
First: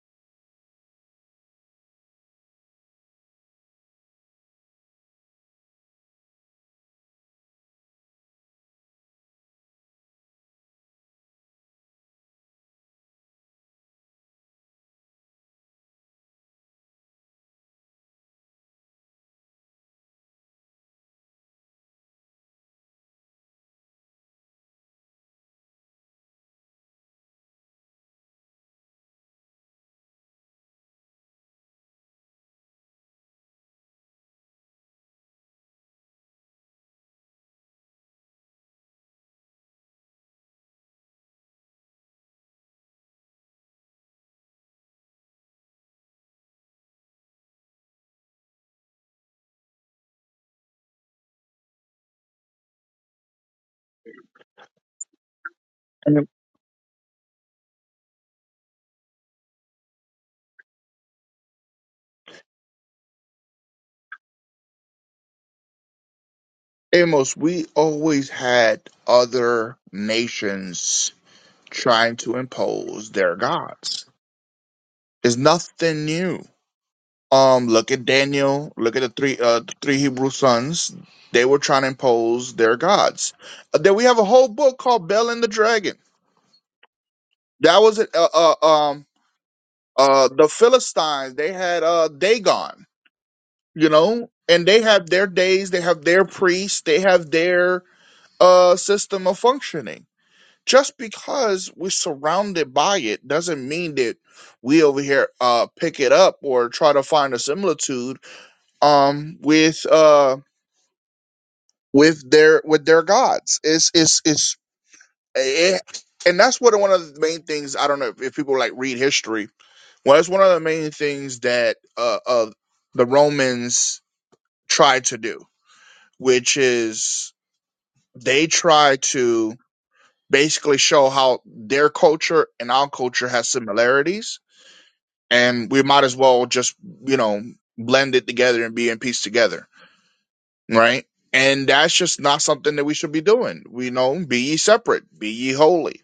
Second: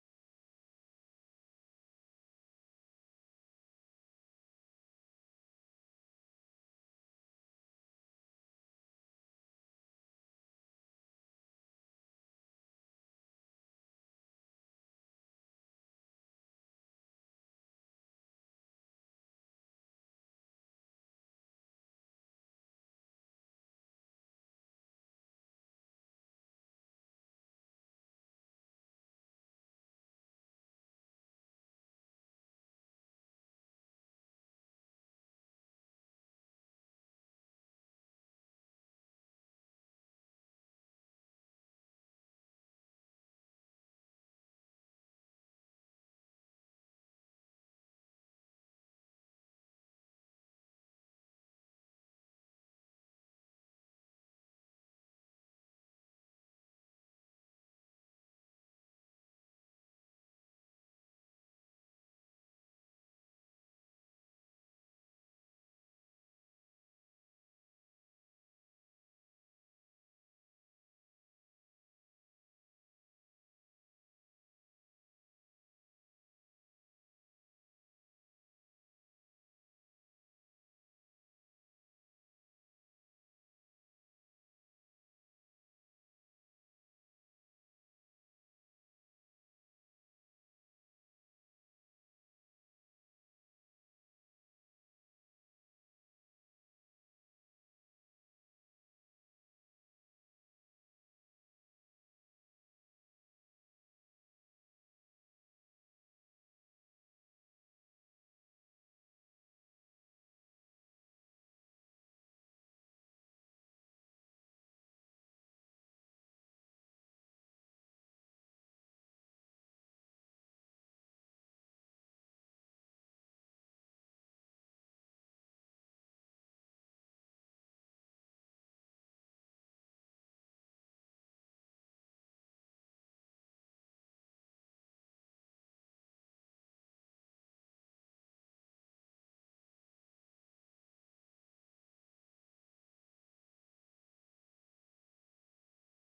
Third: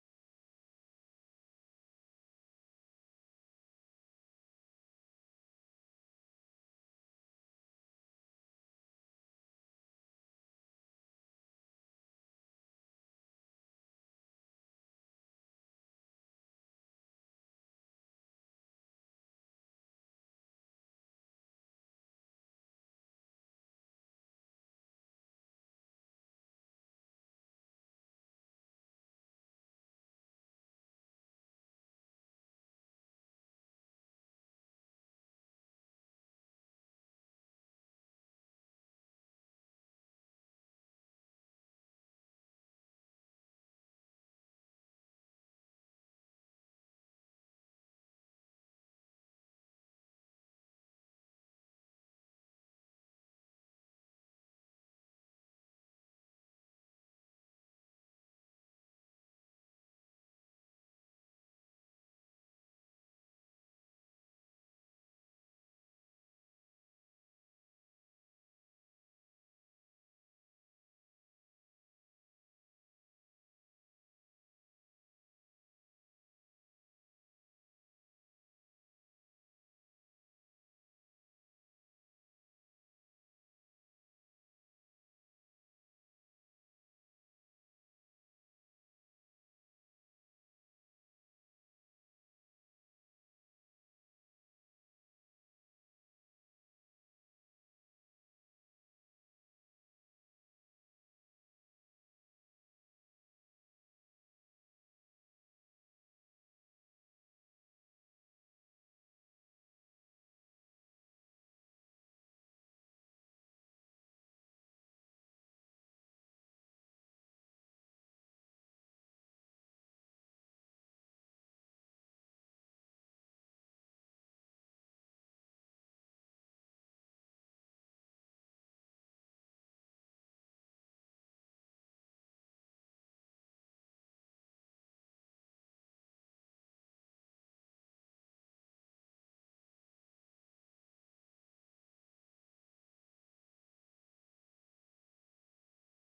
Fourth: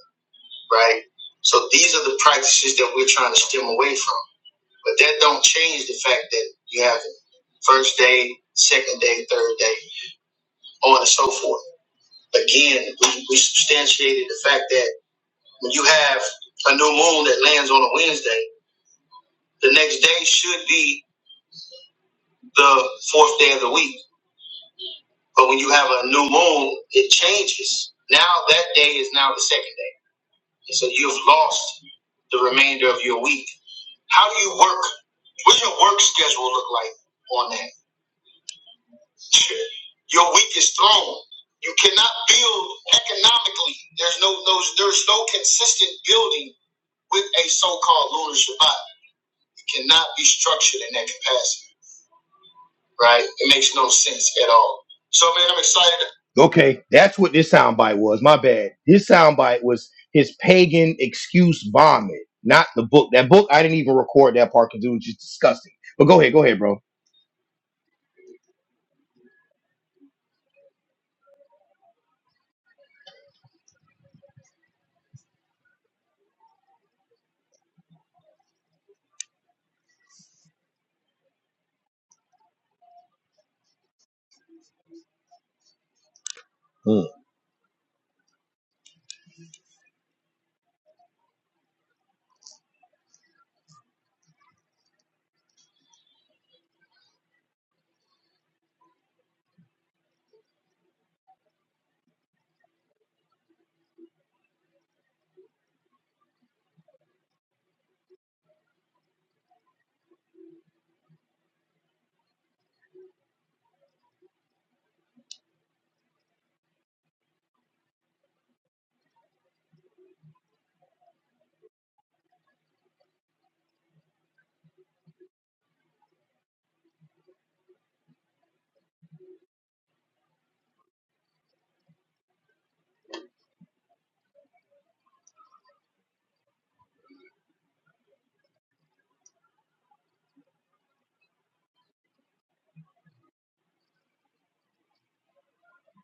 A: right? So these are the practices that we're trying to stem away from. But that don't change the fact that you have first day, second day, third day, so on and so forth. Again, we, we substantiated the fact that when you have a new moon that lands on a Wednesday, the next day should be the fourth day of the week. But when you have a new moon, it changes. Now that day is now the second day. He said, You've lost the remainder of your week. How do you work? What's your work schedule look like on that? Your week is thrown. You cannot build economically. There's no, no there's no consistent building with a so-called lunar Shabbat. It cannot be structured in that capacity. right? It makes no sense at all. So, man, I'm excited. Okay, that's what this soundbite was. My bad. This soundbite was his pagan excuse vomit, not the book. That book, I didn't even record that part because it was just disgusting. But go ahead, go ahead, bro.
C: Amos, we always had other nations trying to impose their gods. It's nothing new. Um, look at Daniel. Look at the three uh the three Hebrew sons. They were trying to impose their gods. Uh, then we have a whole book called Bel and the Dragon.
A: Mm,
C: That was it. Uh, uh, um, uh, the Philistines. They had uh Dagon. You know, and they have their days. They have their priests. They have their uh system of functioning just because we're surrounded by it doesn't mean that we over here uh pick it up or try to find a similitude um with uh with their with their gods it's it's it's eh, and that's what one of the main things i don't know if people like read history well it's one of the main things that uh, uh the romans tried to do which is they try to basically show how their culture and our culture has similarities and we might as well just you know blend it together and be in peace together right and that's just not something that we should be doing we know be ye separate be ye holy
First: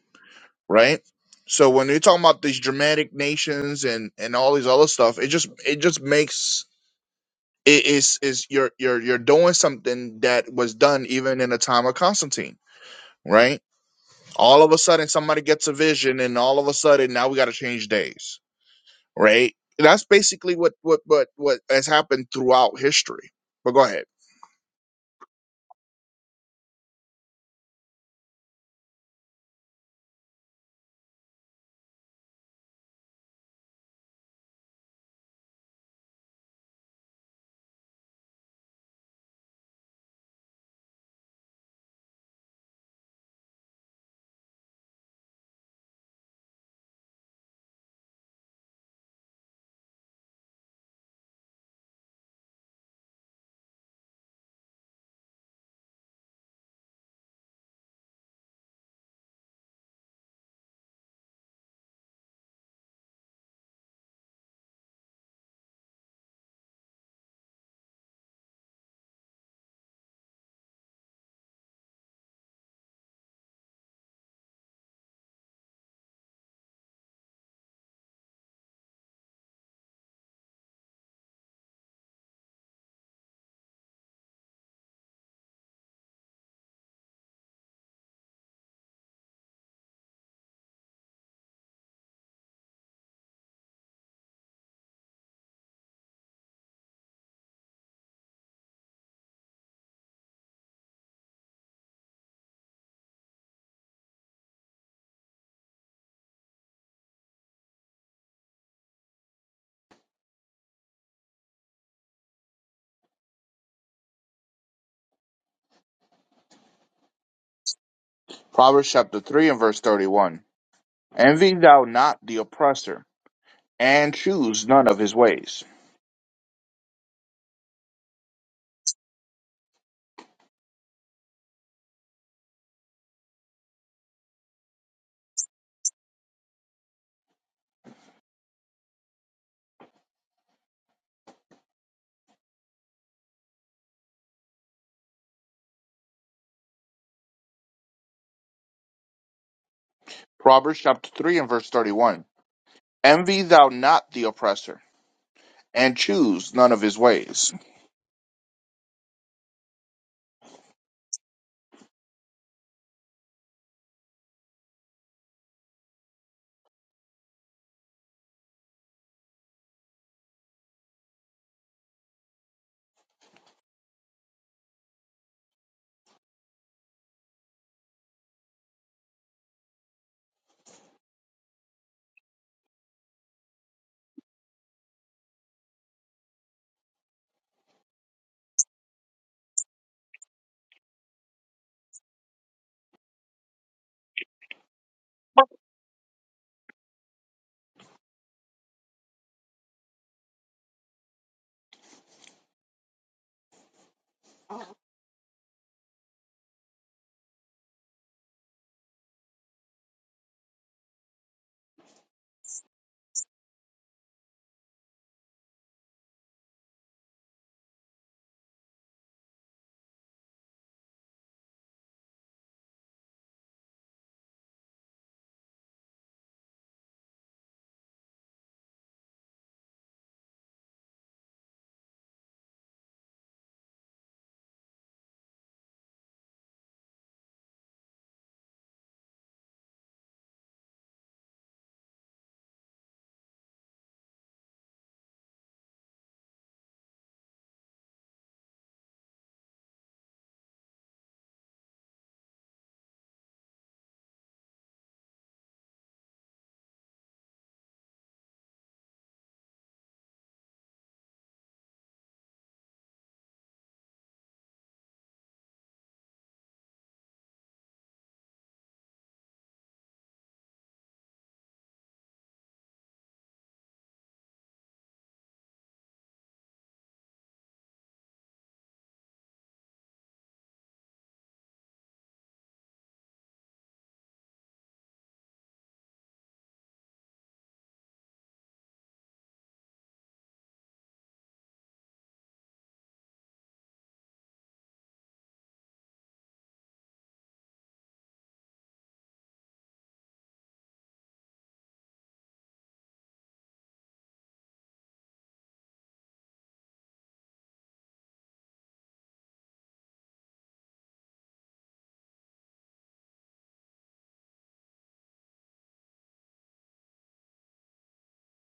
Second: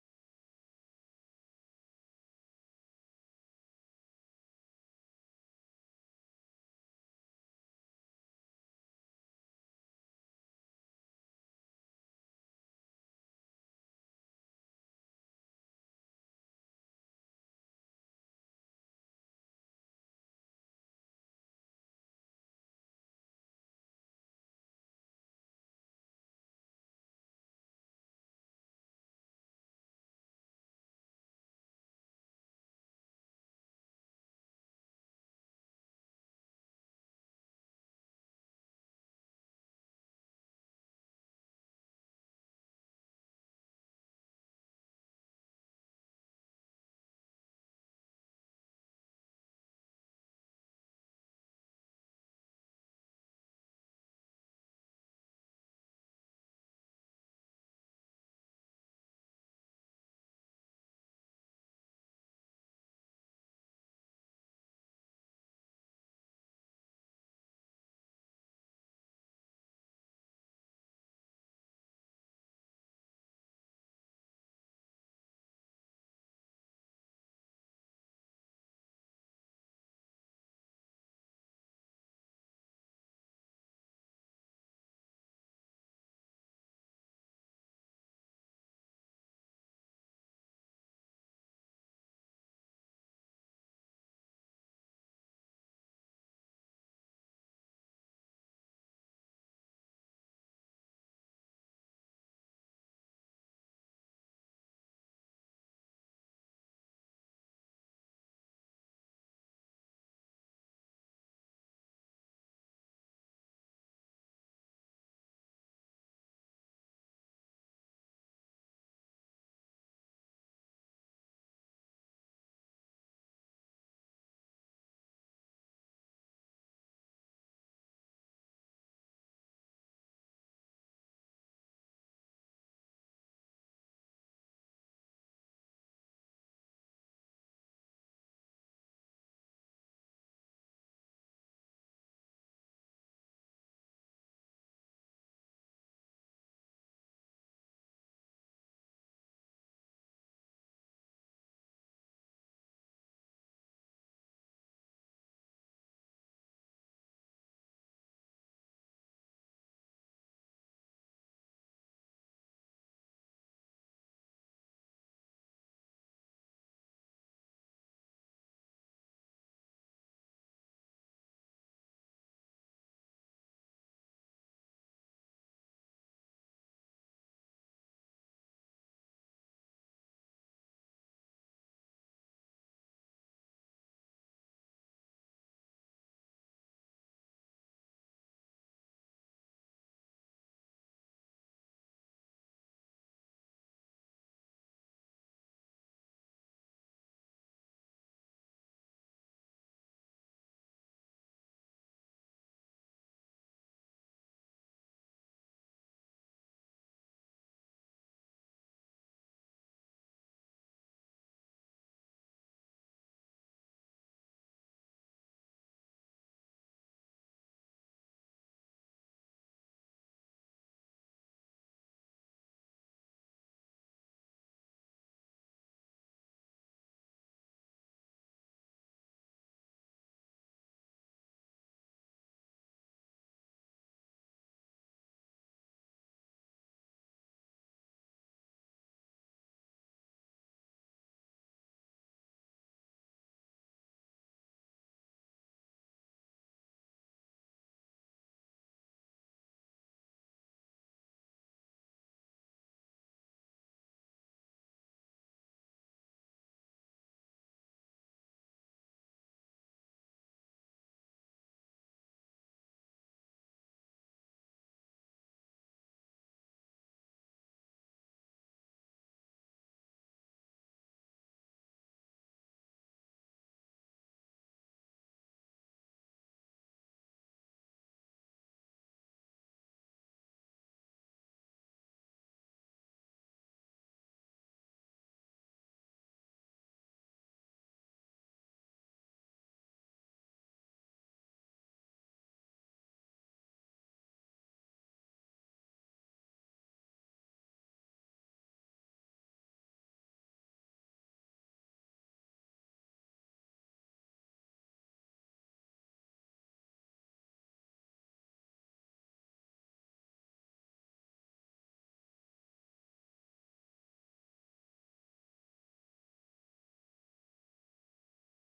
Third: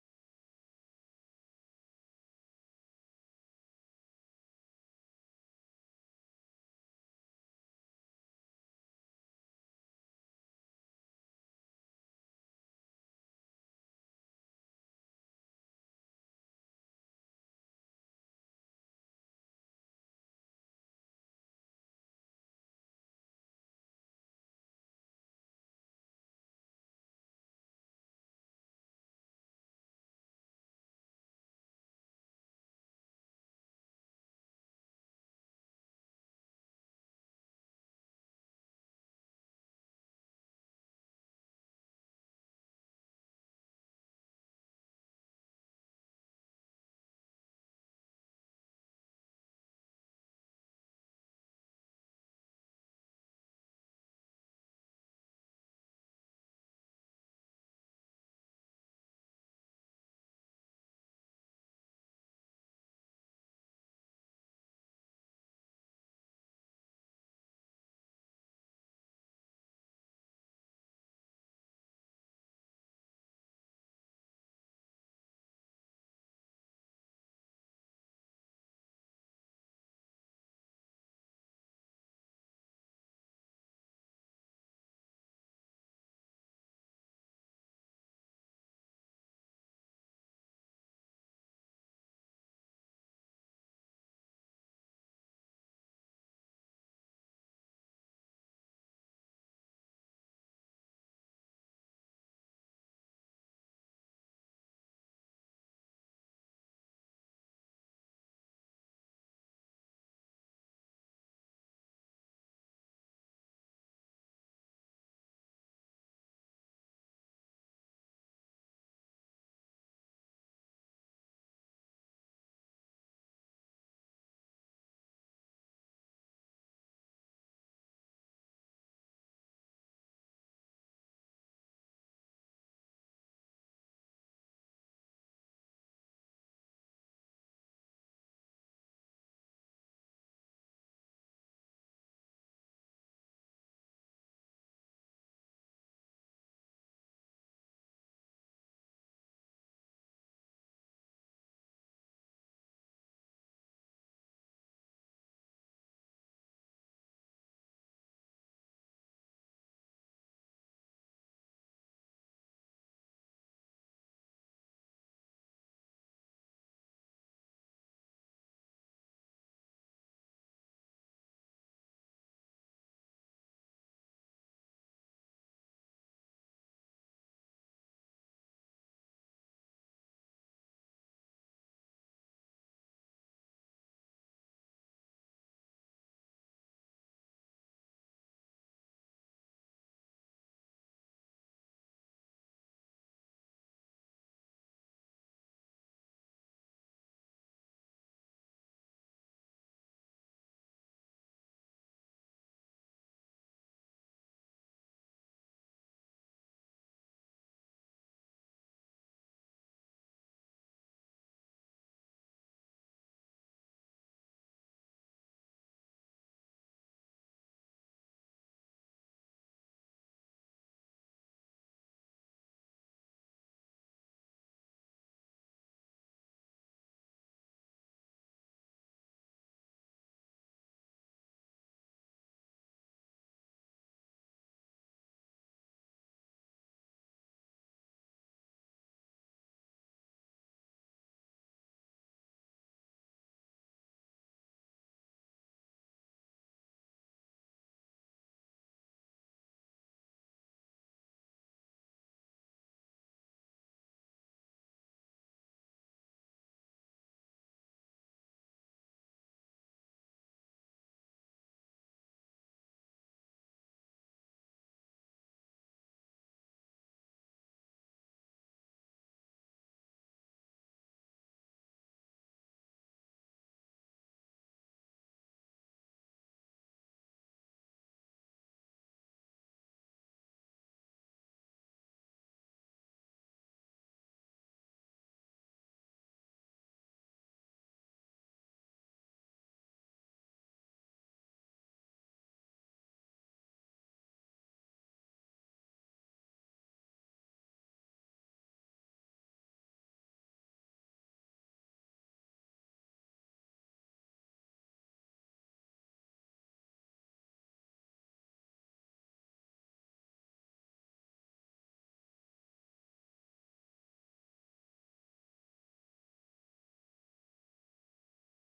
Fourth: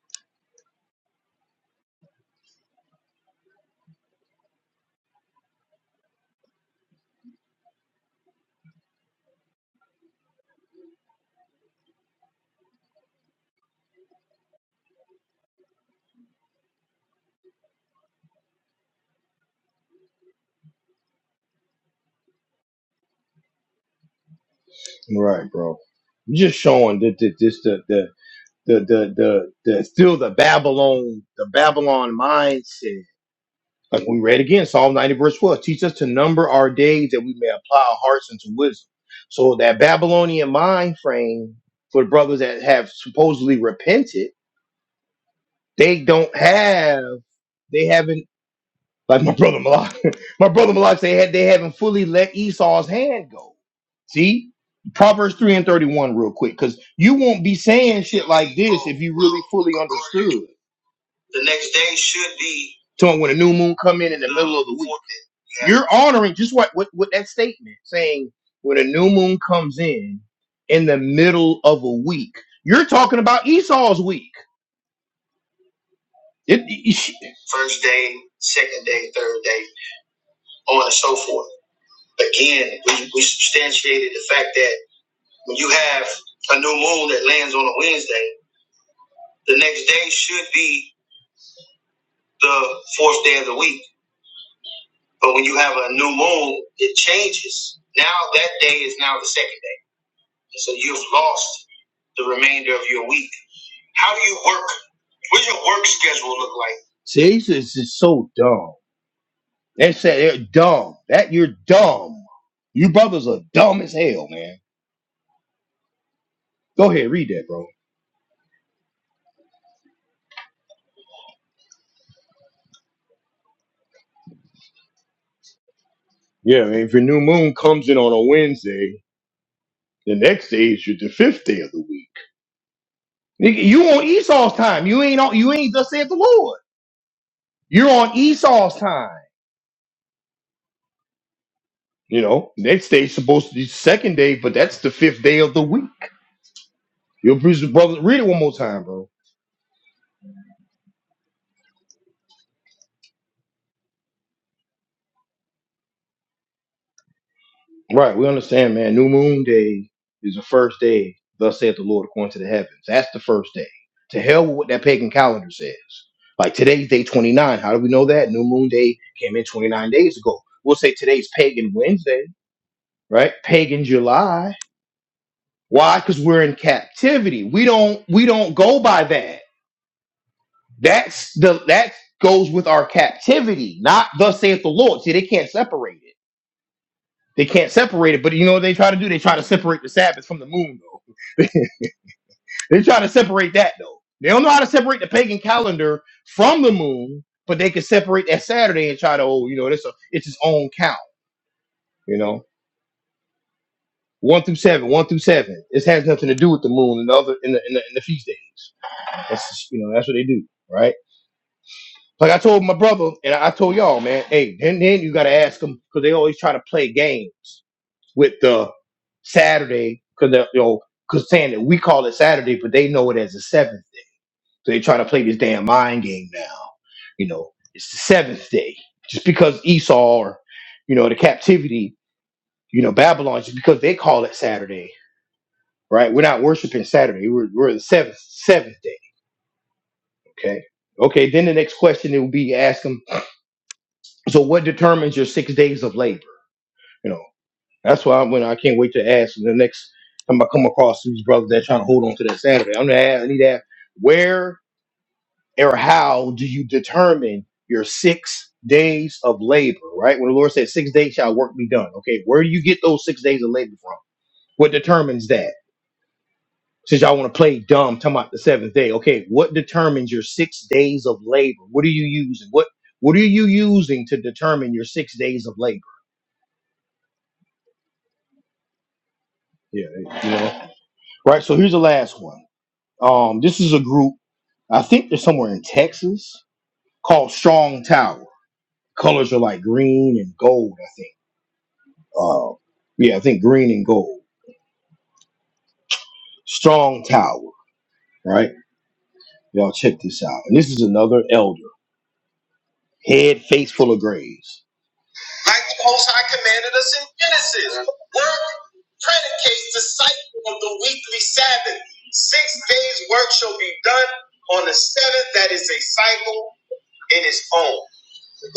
C: right so when you're talking about these dramatic nations and and all these other stuff it just it just makes it is is you're you're you're doing something that was done even in the time of constantine right all of a sudden somebody gets a vision and all of a sudden now we got to change days right? That's basically what what what what has happened throughout history. But go ahead.
A: right, bro. I'm just showing that the, this the the the the the the still the Babylon the Babylon mindset Like we read again, Psalm 90, verse twelve, teach us to number our days that we may apply our hearts unto wisdom. So that Babylonian mind frame for the brothers that have supposedly repented, they don't have, they haven't, like my brother Malak, my brother Malak they had they haven't fully let Esau's hand go. See? Proverbs 3 and 31, real quick, because you won't be saying shit like this if you really fully understood. The next day should be. So when a new moon come in in the middle of the week. You're honoring just what, what what that statement saying when a new moon comes in in the middle of a week. You're talking about Esau's week. It, it- First day, second day, third day, on and so forth. Again, we, we substantiated the fact that when you have a new moon that lands on a Wednesday, the next day should be the fourth day of the week. But when you have a new moon, it changes. Now that day is now the second. So you've lost the remainder of your week. How do you work? What's your work schedule look like? See, this is is so dumb. That's that they're dumb. That you're dumb. You brothers are dumb as hell, man. Go ahead, read that, bro.
C: Proverbs chapter 3 and verse 31. Envy thou not the oppressor, and choose none of his ways.
A: Yeah, man. If your new moon comes in on a Wednesday, the next day is your the fifth day of the week. Nigga, you on Esau's time. You ain't on. You ain't just said the Lord. You're on Esau's time. You know, next day's supposed to be the second day, but that's the fifth day of the week. Your preacher brother, read it one more time, bro.
C: Proverbs chapter 3 and verse 31. Envy thou not the oppressor, and choose none of his ways.
A: Right, we understand, man. New moon day is the first day, thus saith the Lord according to the heavens. That's the first day. To hell with what that pagan calendar says. Like today's day 29. How do we know that? New moon day came in 29 days ago. We'll say today's pagan Wednesday, right? Pagan July. Why? Because we're in captivity. We don't we don't go by that. That's the that goes with our captivity, not thus saith the Lord. See, they can't separate it They can't separate it, but you know what they try to do? They try to separate the Sabbath from the moon, though. they try to separate that, though. They don't know how to separate the pagan calendar from the moon, but they can separate that Saturday and try to, oh, you know, it's a, it's its own count, you know. One through seven, one through seven. This has nothing to do with the moon and the other in the in the, in the feast days. That's just, you know that's what they do, right? Like I told my brother and I I told y'all, man. Hey, then then you gotta ask them because they always try to play games with the Saturday because they're, you know, because saying that we call it Saturday, but they know it as the seventh day. So they try to play this damn mind game now. You know, it's the seventh day just because Esau or you know the captivity, you know Babylon, just because they call it Saturday, right? We're not worshiping Saturday. We're we're the seventh seventh day. Okay. Okay. Then the next question it will be ask them. So what determines your six days of labor? You know. That's why when I can't wait to ask the next time I come across these brothers that trying to hold on to that Saturday. I'm gonna ask, I need to ask, where or how do you determine your six days of labor? Right when the Lord said six days shall work be done. Okay, where do you get those six days of labor from? What determines that? Since y'all want to play dumb, talking about the seventh day. Okay, what determines your six days of labor? What are you using? What what are you using to determine your six days of labor? Yeah, you know. Right. So here's the last one. Um, this is a group, I think they're somewhere in Texas, called Strong Tower. Colors are like green and gold, I think. Uh, yeah, I think green and gold. Strong Tower, right? Y'all check this out. And this is another elder, head face full of graves. Like the Most High commanded us in Genesis, work predicates the cycle of the weekly Sabbath. Six days' work shall be done on the seventh. That is a cycle in its own.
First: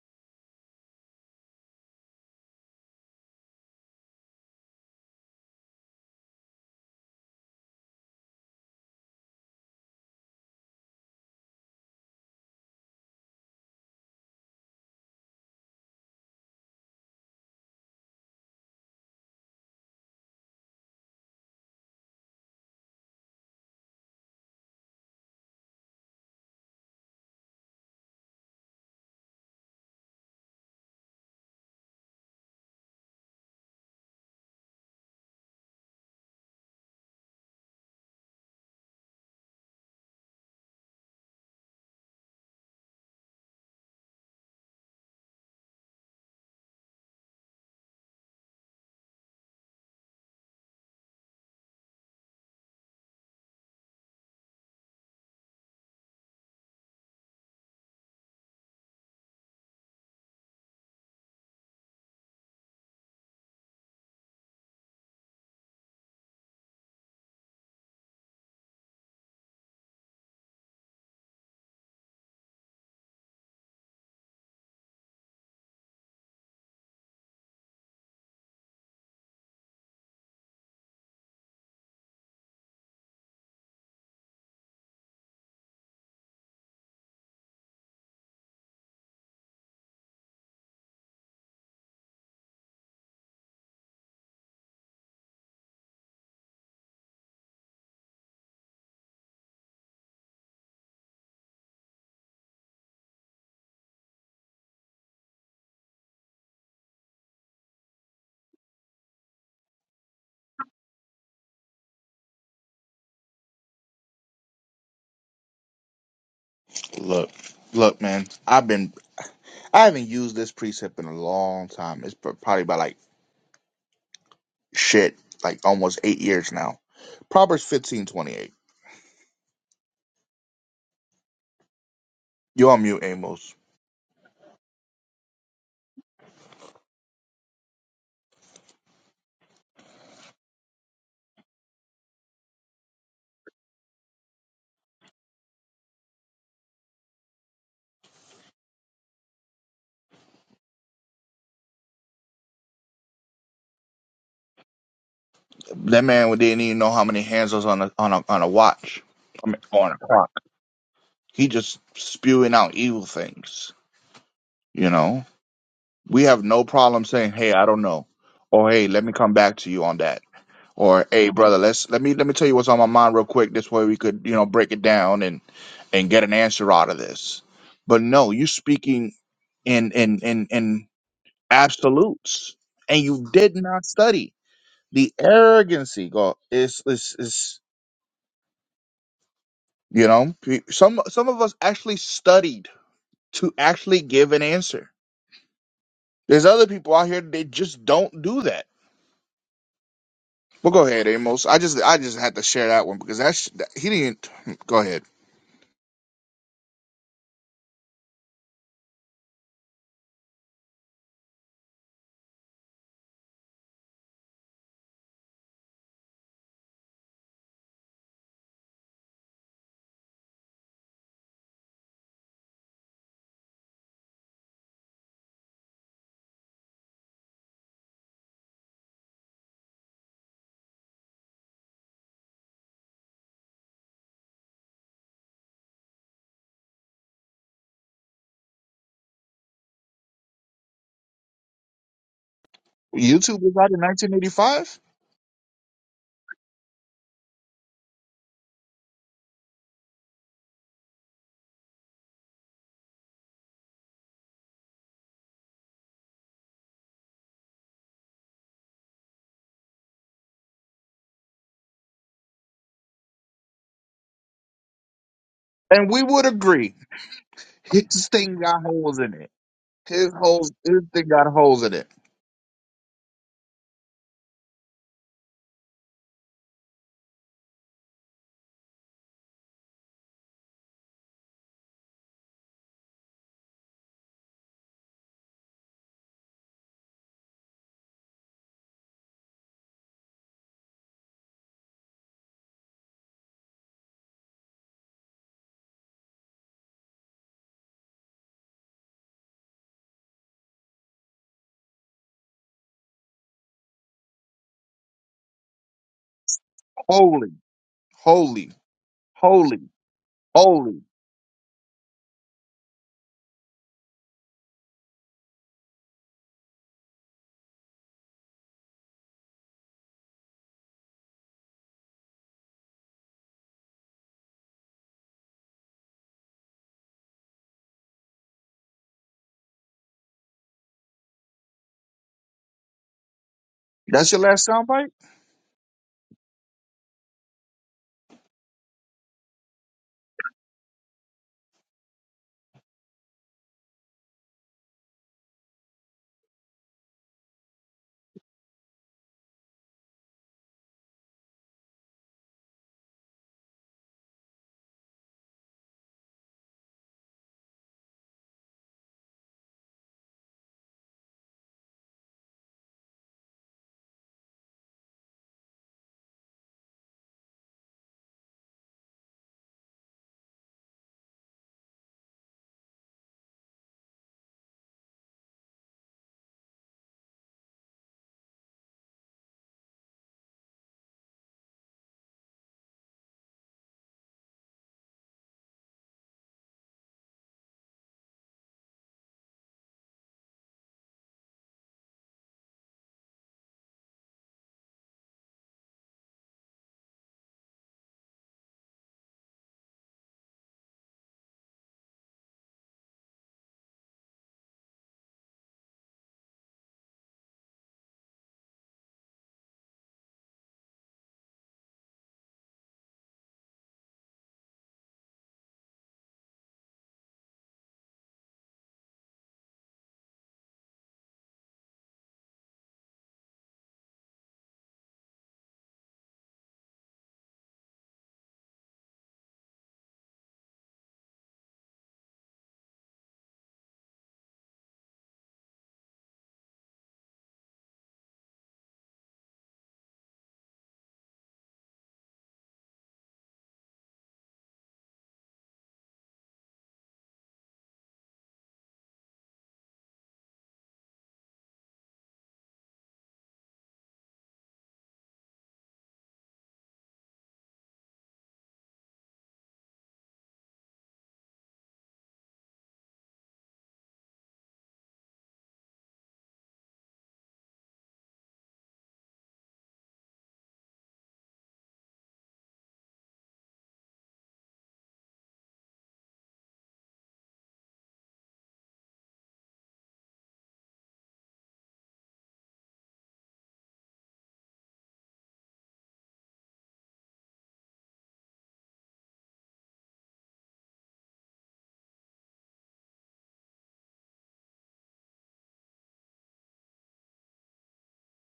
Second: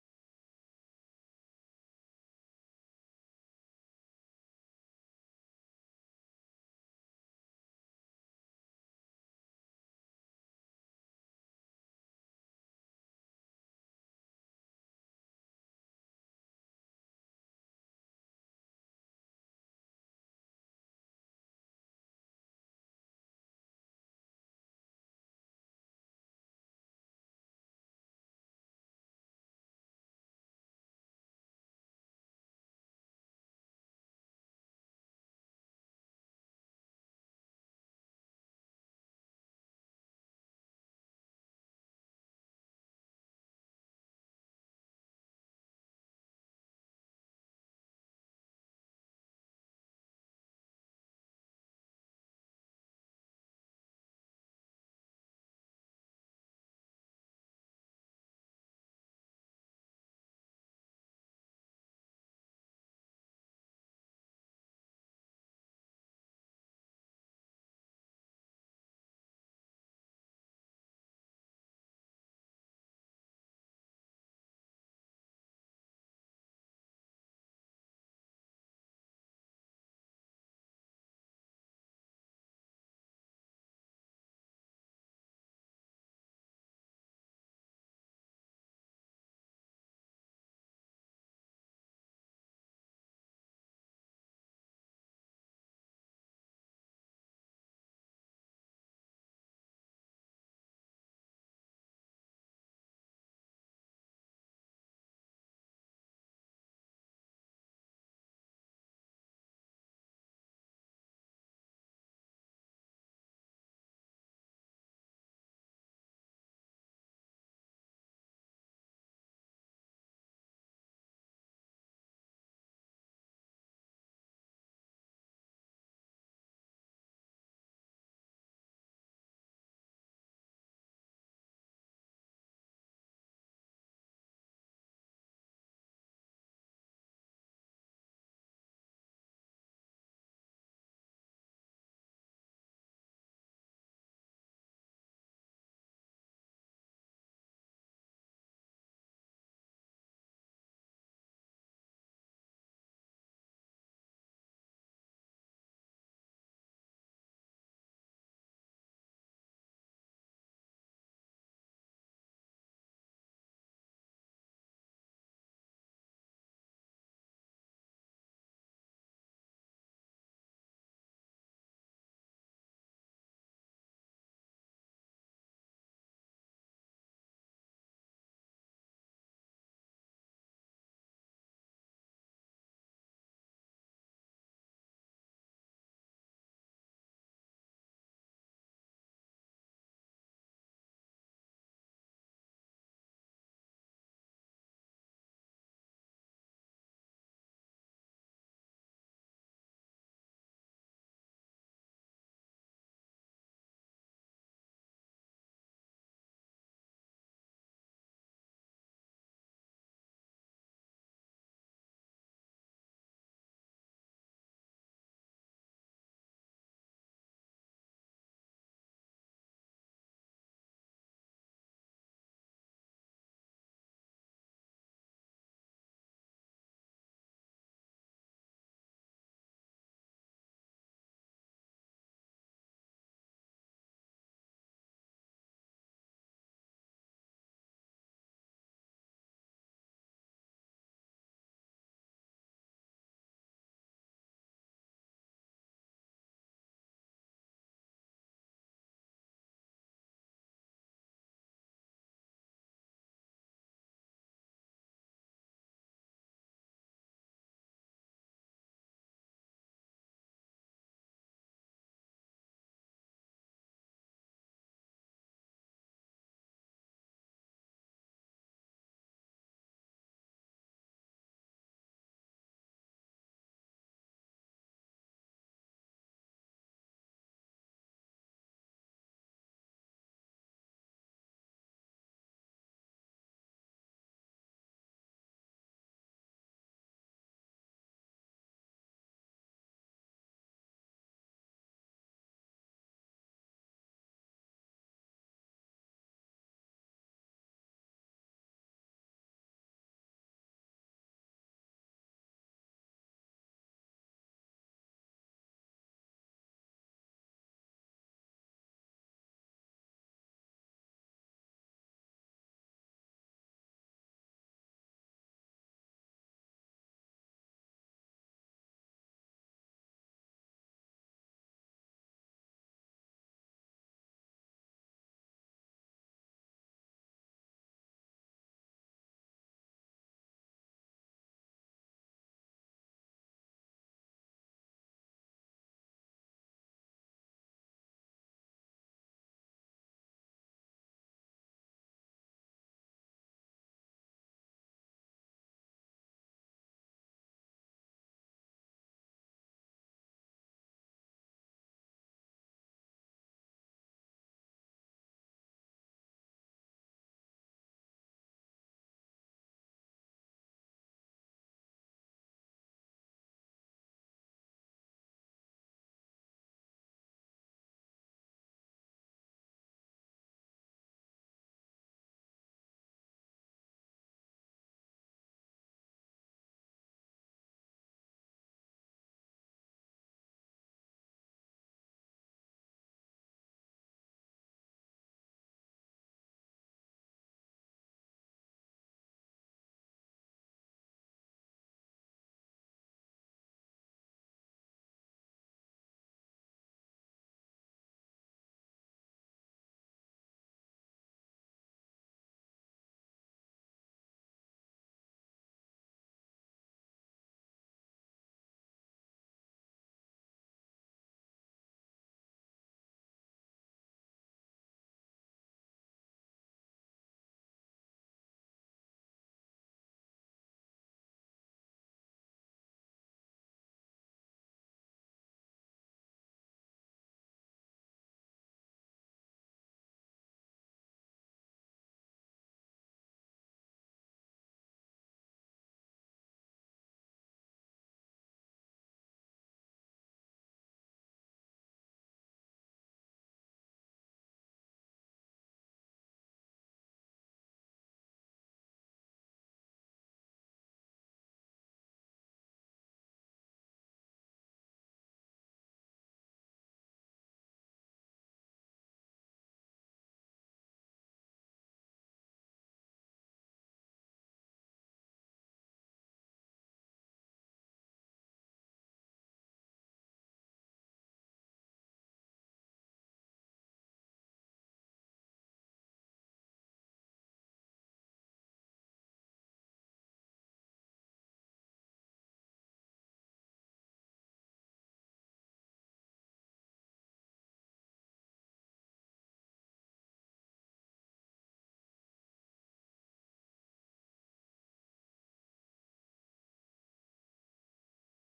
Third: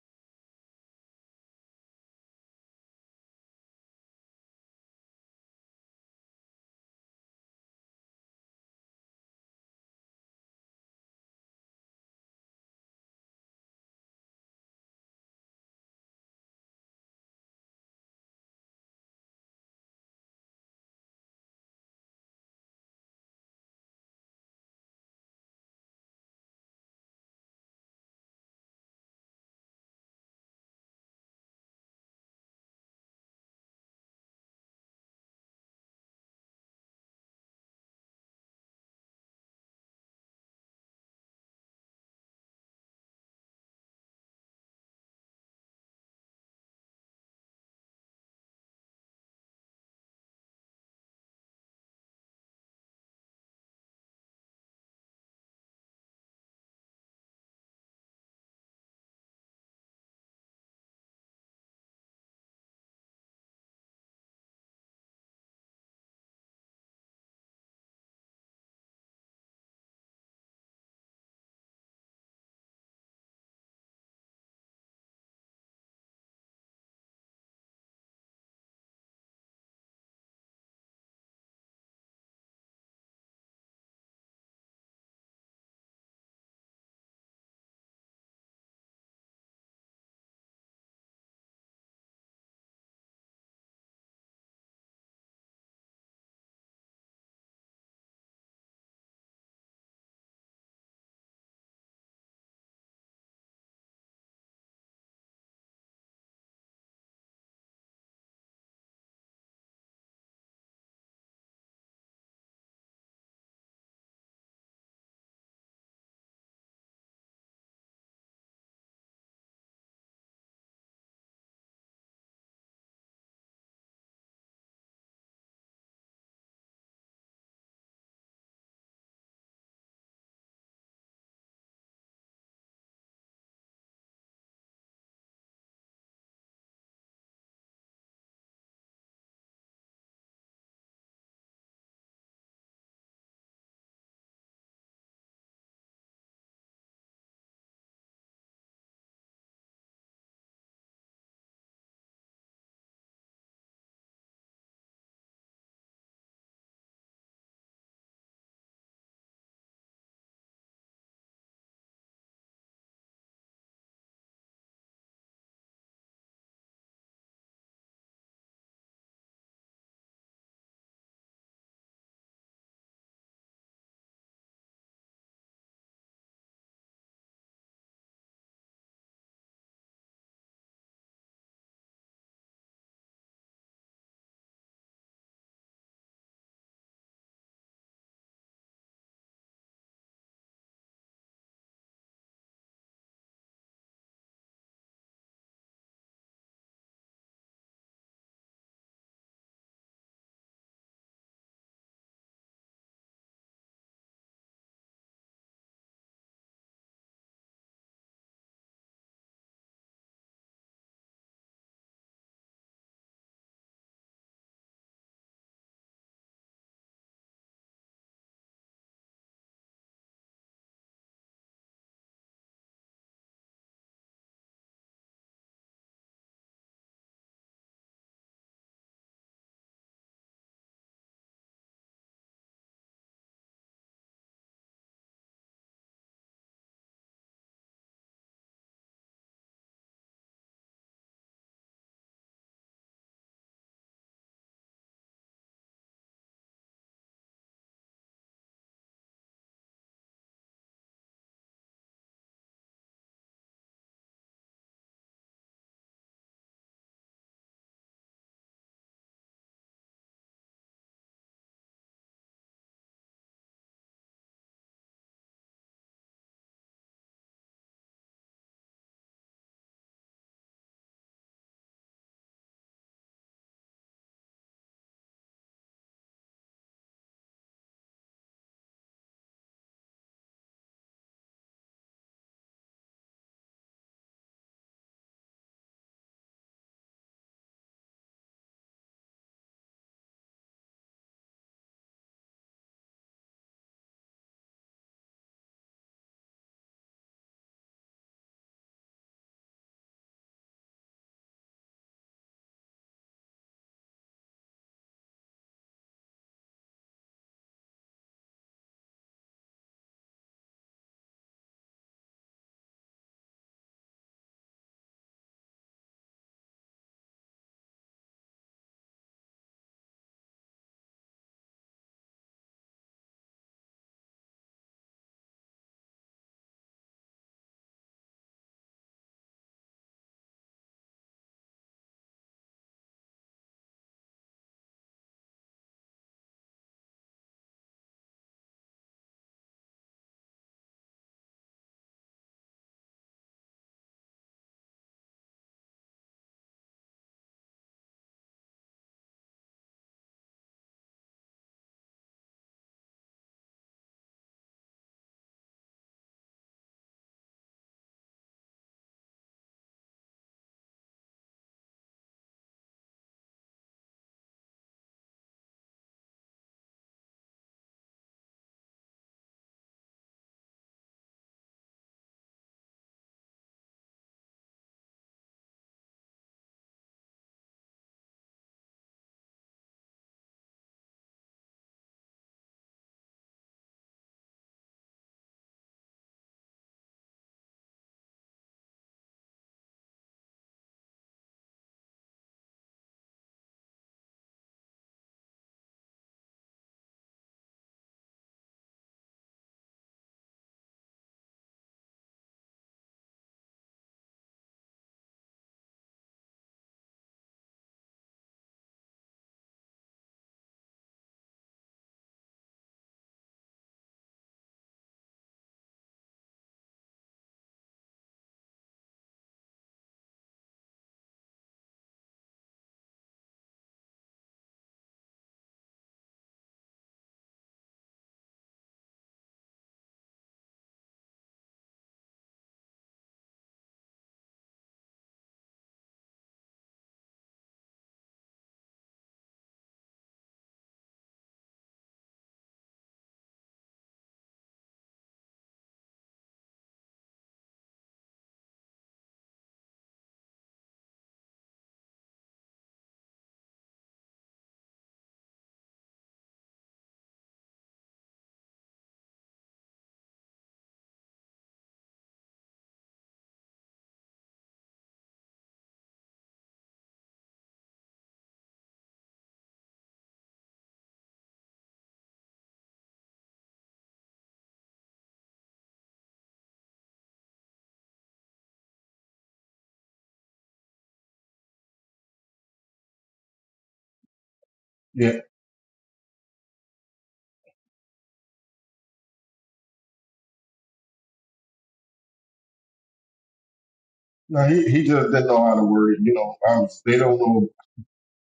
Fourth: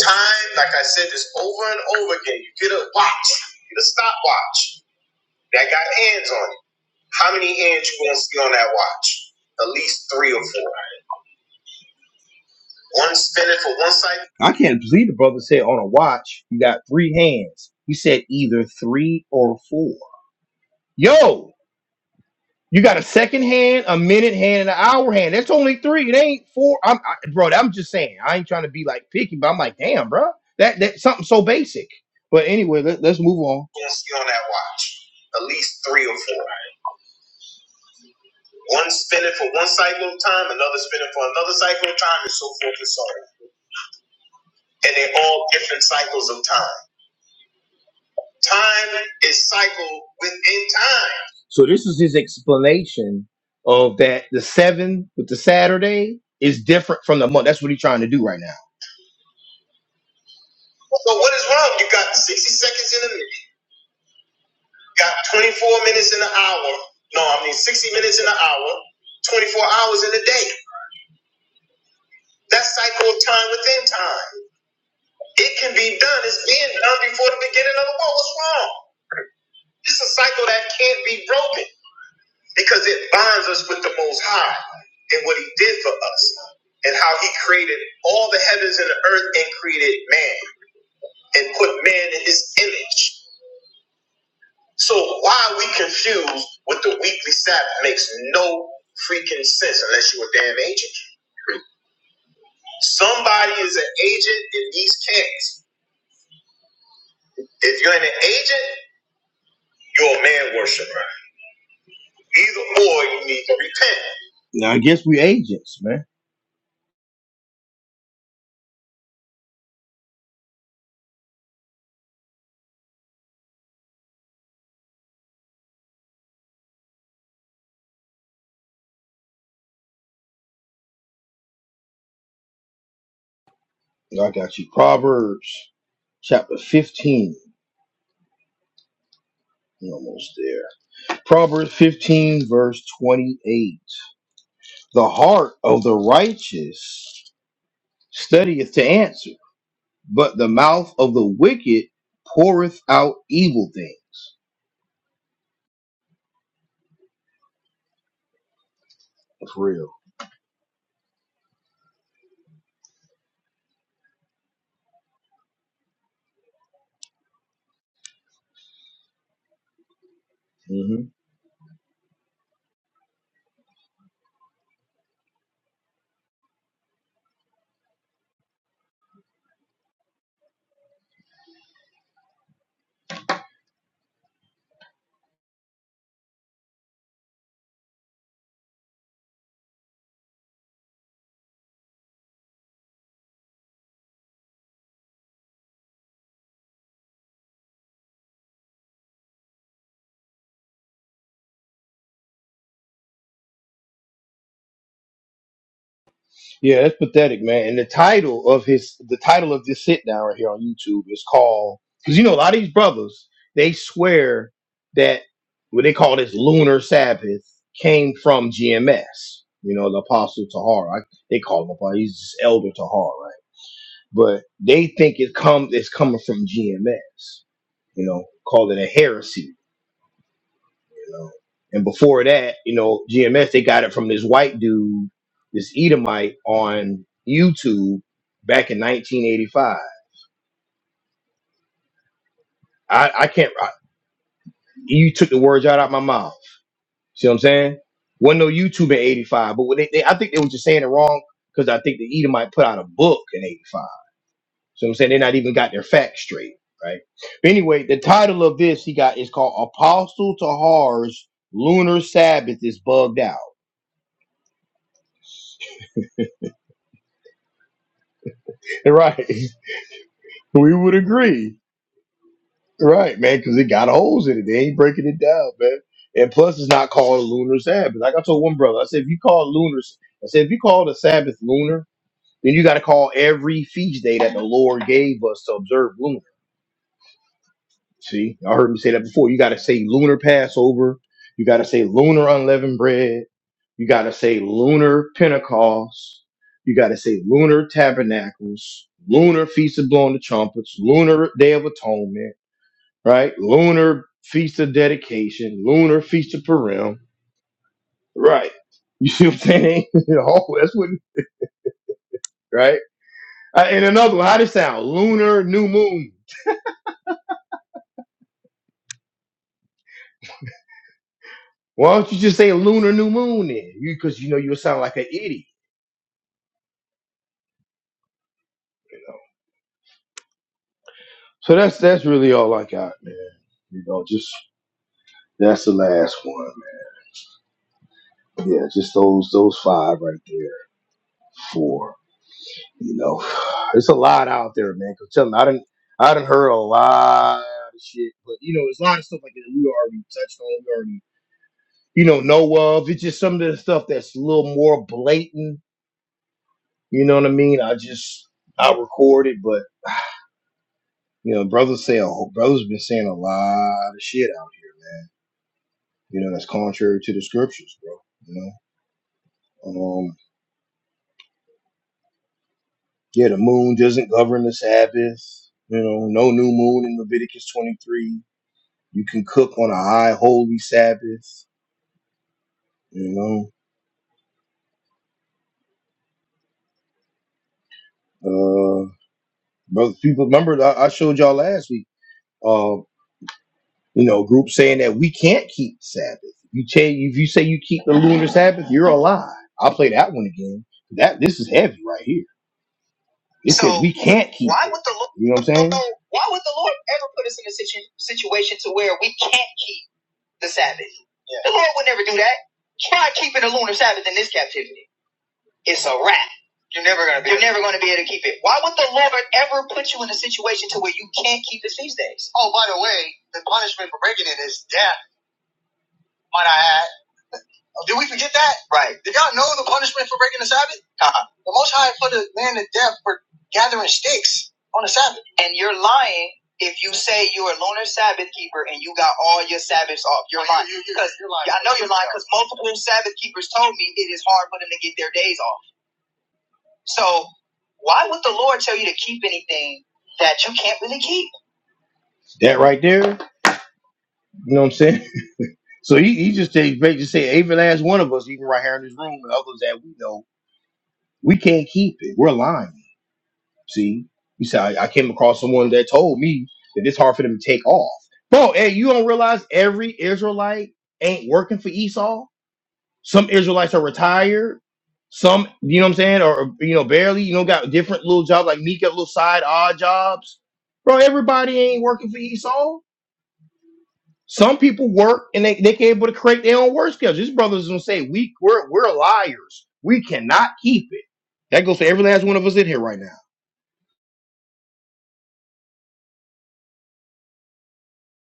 A: Time, like I said this over and over again, you get a watch, you get a stopwatch that got hands on it. How many hands you gonna see on that watch? At least three or four. One spinning for one cycle. I can't believe the brother said on a watch you got three hands. He said either three or four. Yo, You got a second hand, a minute hand, and an hour hand. That's only three. It ain't four. I'm I, bro. I'm just saying. I ain't trying to be like picky, but I'm like, damn, bro. That that something so basic. But anyway, let, let's move on. Gonna see on that watch. At least three or four. One spinning for one cycle of time, another spinning for another cycle of time, and so forth and so on. And they're all different cycles of time. Time is cycle within time. So this is his explanation of that the seven with the Saturday is different from the month. That's what he's trying to do right now. So what is wrong? You got 60 seconds in a minute, you got 24 minutes in an hour. No, I mean 60 minutes in an hour, 24 hours in a day. That cycle of time within time. It can be done. It's being done before the beginning of the world. What's wrong? It's a cycle that can't be broken. because it binds us with the Most High and what He did for us and how He created all the heavens and the earth and created man and put man in His image. So why are we confused with the weekly Sabbath? Makes no freaking sense unless you're a damn agent. Somebody is an agent in these camps. If you're an agent, you're a man worshiper. Either or, you need to repent. Now I guess we agents, man.
C: Look, look, man, I've been, I haven't used this precept in a long time. It's pr- probably about like shit, like almost eight years now. Proverbs 15 28. You're on mute, Amos.
A: I got you. Proverbs chapter 15. You're almost there. Proverbs 15, verse 28. The heart of the righteous studieth to answer, but the mouth of the wicked poureth out evil things.
C: That man didn't even know how many hands was on a on a on a watch. I mean,
A: For real.
C: on a clock. He just spewing out evil things. You know, we have no problem saying, "Hey, I don't know," or "Hey, let me come back to you on that,"
A: Mm-hmm.
C: or "Hey, brother, let's let me let me tell you what's on my mind real quick. This way we could you know break it down and and get an answer out of this." But no, you speaking in in in in absolutes, and you did not study. The arrogancy, God, is is is. You know, Pe- some some of us actually studied to actually give an answer. There's other people out here they just don't do that. But go ahead, Amos. I just I just had to share that one because that's that, he didn't. Go ahead.
A: Yeah, that's pathetic, man. And the title of his, the title of this sit down right here on YouTube is called, because you know, a lot of these brothers, they swear that what they call this lunar Sabbath came from GMS, you know, the Apostle Tahar. I, they call him, Apostle. he's just Elder Tahar, right? But they think it comes, it's coming from GMS, you know, call it a heresy you know. And before that, you know, GMS, they got it from this white dude, this Edomite on YouTube back in 1985. I, I
C: YouTube
A: can't,
C: was
A: I,
C: out in 1985,
A: you took the words right out of my mouth. See what I'm saying? Wasn't no YouTube in 85, but what they, they, I think they were just saying it wrong because I think the Edomite put out a book in 85. So I'm saying they not even got their facts straight, right? But anyway, the title of this he got is called Apostle Tahar's Lunar Sabbath is Bugged Out.
C: and we would agree his thing got holes in
A: Right.
C: it. His holes,
A: We
C: his
A: would
C: thing got
A: agree
C: holes in it.
A: Right, man, because it got holes in it. They ain't breaking it down, man. And plus, it's not called a lunar Sabbath. Like I told one brother, I said, if you call lunar, I said, if you call the Sabbath lunar, then you got to call every feast day that the Lord gave us to observe lunar. See, y'all heard me say that before. You got to say lunar Passover. You got to say lunar unleavened bread. You got to say lunar Pentecost. You got to say lunar tabernacles, lunar feast of blowing the trumpets, lunar day of atonement right? Lunar feast of dedication, lunar feast of Purim,
C: Holy,
A: right?
C: holy,
A: You see what I'm
C: holy,
A: saying? oh, that's
C: holy.
A: what, right? Uh, and another one, how does it sound? Lunar new moon. Why don't you just say lunar new moon then? Because you, 'cause you know you sound like an idiot. So that's that's really all I got, man. You know,
C: That's your
A: just
C: last soundbite.
A: that's the last one, man. Yeah, just those those five right there. Four. You know, it's a lot out there, man. Cause tell me, I didn't, I didn't heard a lot of shit, but you know, there's a lot of stuff like that we already touched on, we already, you know, know of. It's just some of the stuff that's a little more blatant. You know what I mean? I just, I record it, but you know, brothers say, oh, brothers been saying a lot of shit out. You know, that's contrary to the scriptures, bro. You know, um, yeah, the moon doesn't govern the Sabbath. You know, no new moon in Leviticus 23. You can cook on a high holy Sabbath. You know, uh, brother, people remember I I showed y'all last week. Uh, you know, group saying that we can't keep Sabbath. If you say if you say you keep the lunar Sabbath, you're a lie. I'll play that one again. That this is heavy right here. It says So, we can't keep. Why it. would the Lord? You know what I'm saying? Why would the Lord ever put us in a situ- situation to where we can't keep the Sabbath? Yeah. The Lord would never do that. Try keeping the lunar Sabbath in this captivity. It's a wrap. You're never gonna be. You're never gonna be able to keep it. Why would the Lord ever put you in a situation to where you can't keep his feast days? Oh, by the way, the punishment for breaking it is death. Might I add? Oh, Did we forget that? Right. Did y'all know the punishment for breaking the Sabbath? Uh-huh. The Most High put a man to death for gathering sticks on the Sabbath. And you're lying. If you say you're a loner Sabbath keeper and you got all your Sabbaths off, you're oh, lying. Because I know you're lying because multiple Sabbath keepers told me it is hard for them to get their days off. So why would the Lord tell you to keep anything that you can't really keep? That right there, you know what I'm saying? So he, he just said, basically just say every last one of us, even right here in this room and others that we know, we can't keep it. We're lying. See, you said I, I came across someone that told me that it's hard for them to take off. Bro, hey, you don't realize every Israelite ain't working for Esau? Some Israelites are retired. Some, you know what I'm saying, or or, you know, barely. You know, got different little jobs like me, got little side odd jobs. Bro, everybody ain't working for Esau. Some people
B: Yeah,
A: work and they they can able to create their own work schedules. These brothers gonna say we we're we're liars. We cannot keep it. That goes to every last one of us in here right now.
B: no, he, he just didn't know how to word it. You know, I was, they don't know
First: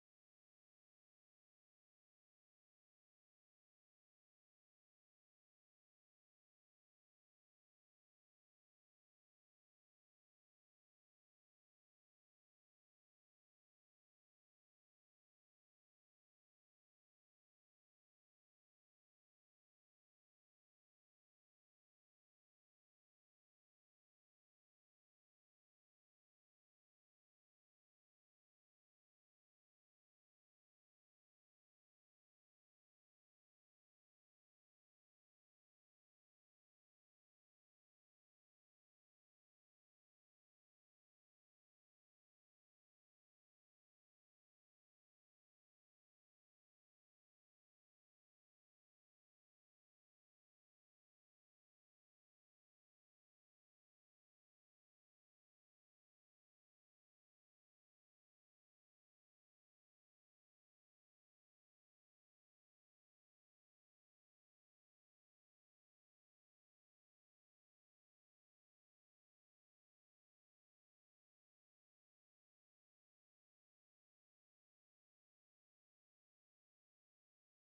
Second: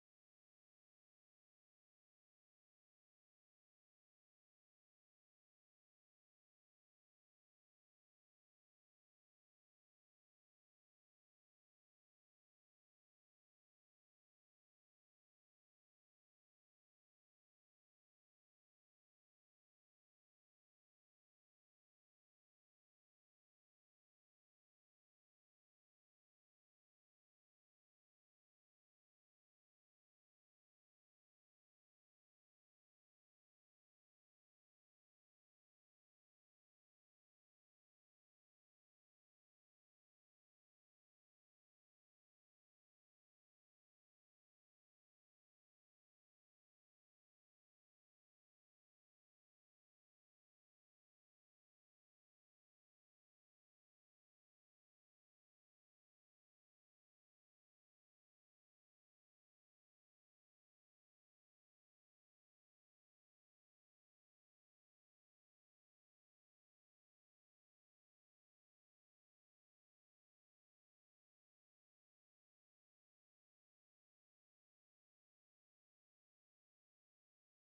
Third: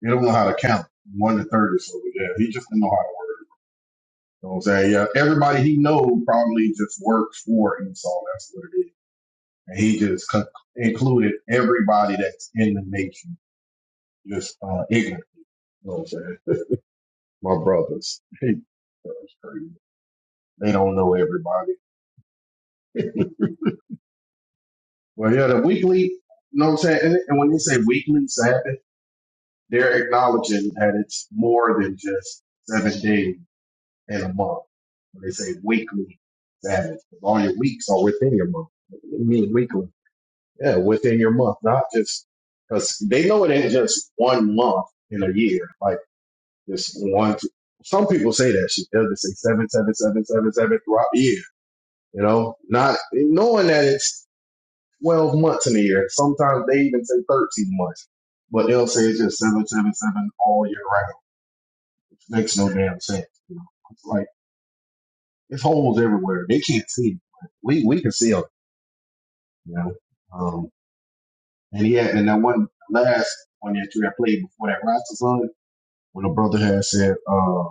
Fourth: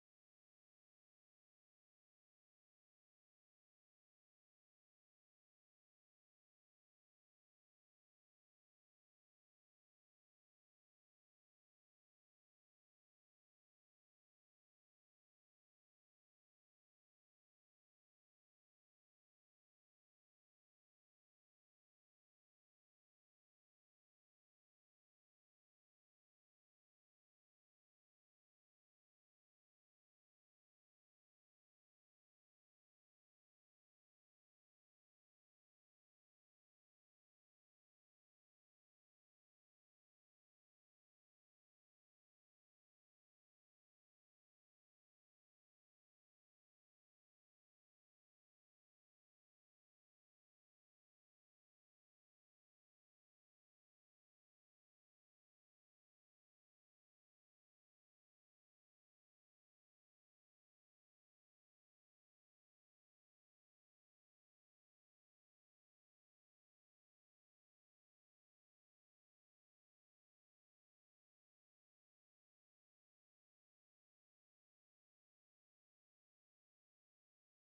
B: they don't know how to count one to thirty. So yeah, he just didn't know how to. You know what I'm saying? Yeah, everybody he know probably just works for Esau. That's what it is. And he just co- included everybody that's in the nation, just uh, ignorant. You know what I'm saying? My brothers. that's crazy. They don't know everybody. Well, yeah, the weekly, you know what I'm saying? And, and when they say weekly Sabbath, they're acknowledging that it's more than just seven days in a month. When they say weekly Sabbath, 'cause all your weeks are within your month. What do you mean weekly? Yeah, within your month, not just because they know it ain't just one month in a year. Like this one, some people say that shit. They'll just say seven, seven, seven, seven, seven throughout the year. You know, not knowing that it's twelve months in a year. Sometimes they even say thirteen months, but they'll say it's just seven, seven, seven all year round. Makes no damn sense. You know, it's like it's holes everywhere. They can't see. It. But We we can see them. You know. um, And he had, and that one last one that you had played before that roster song, when the brother had said, uh,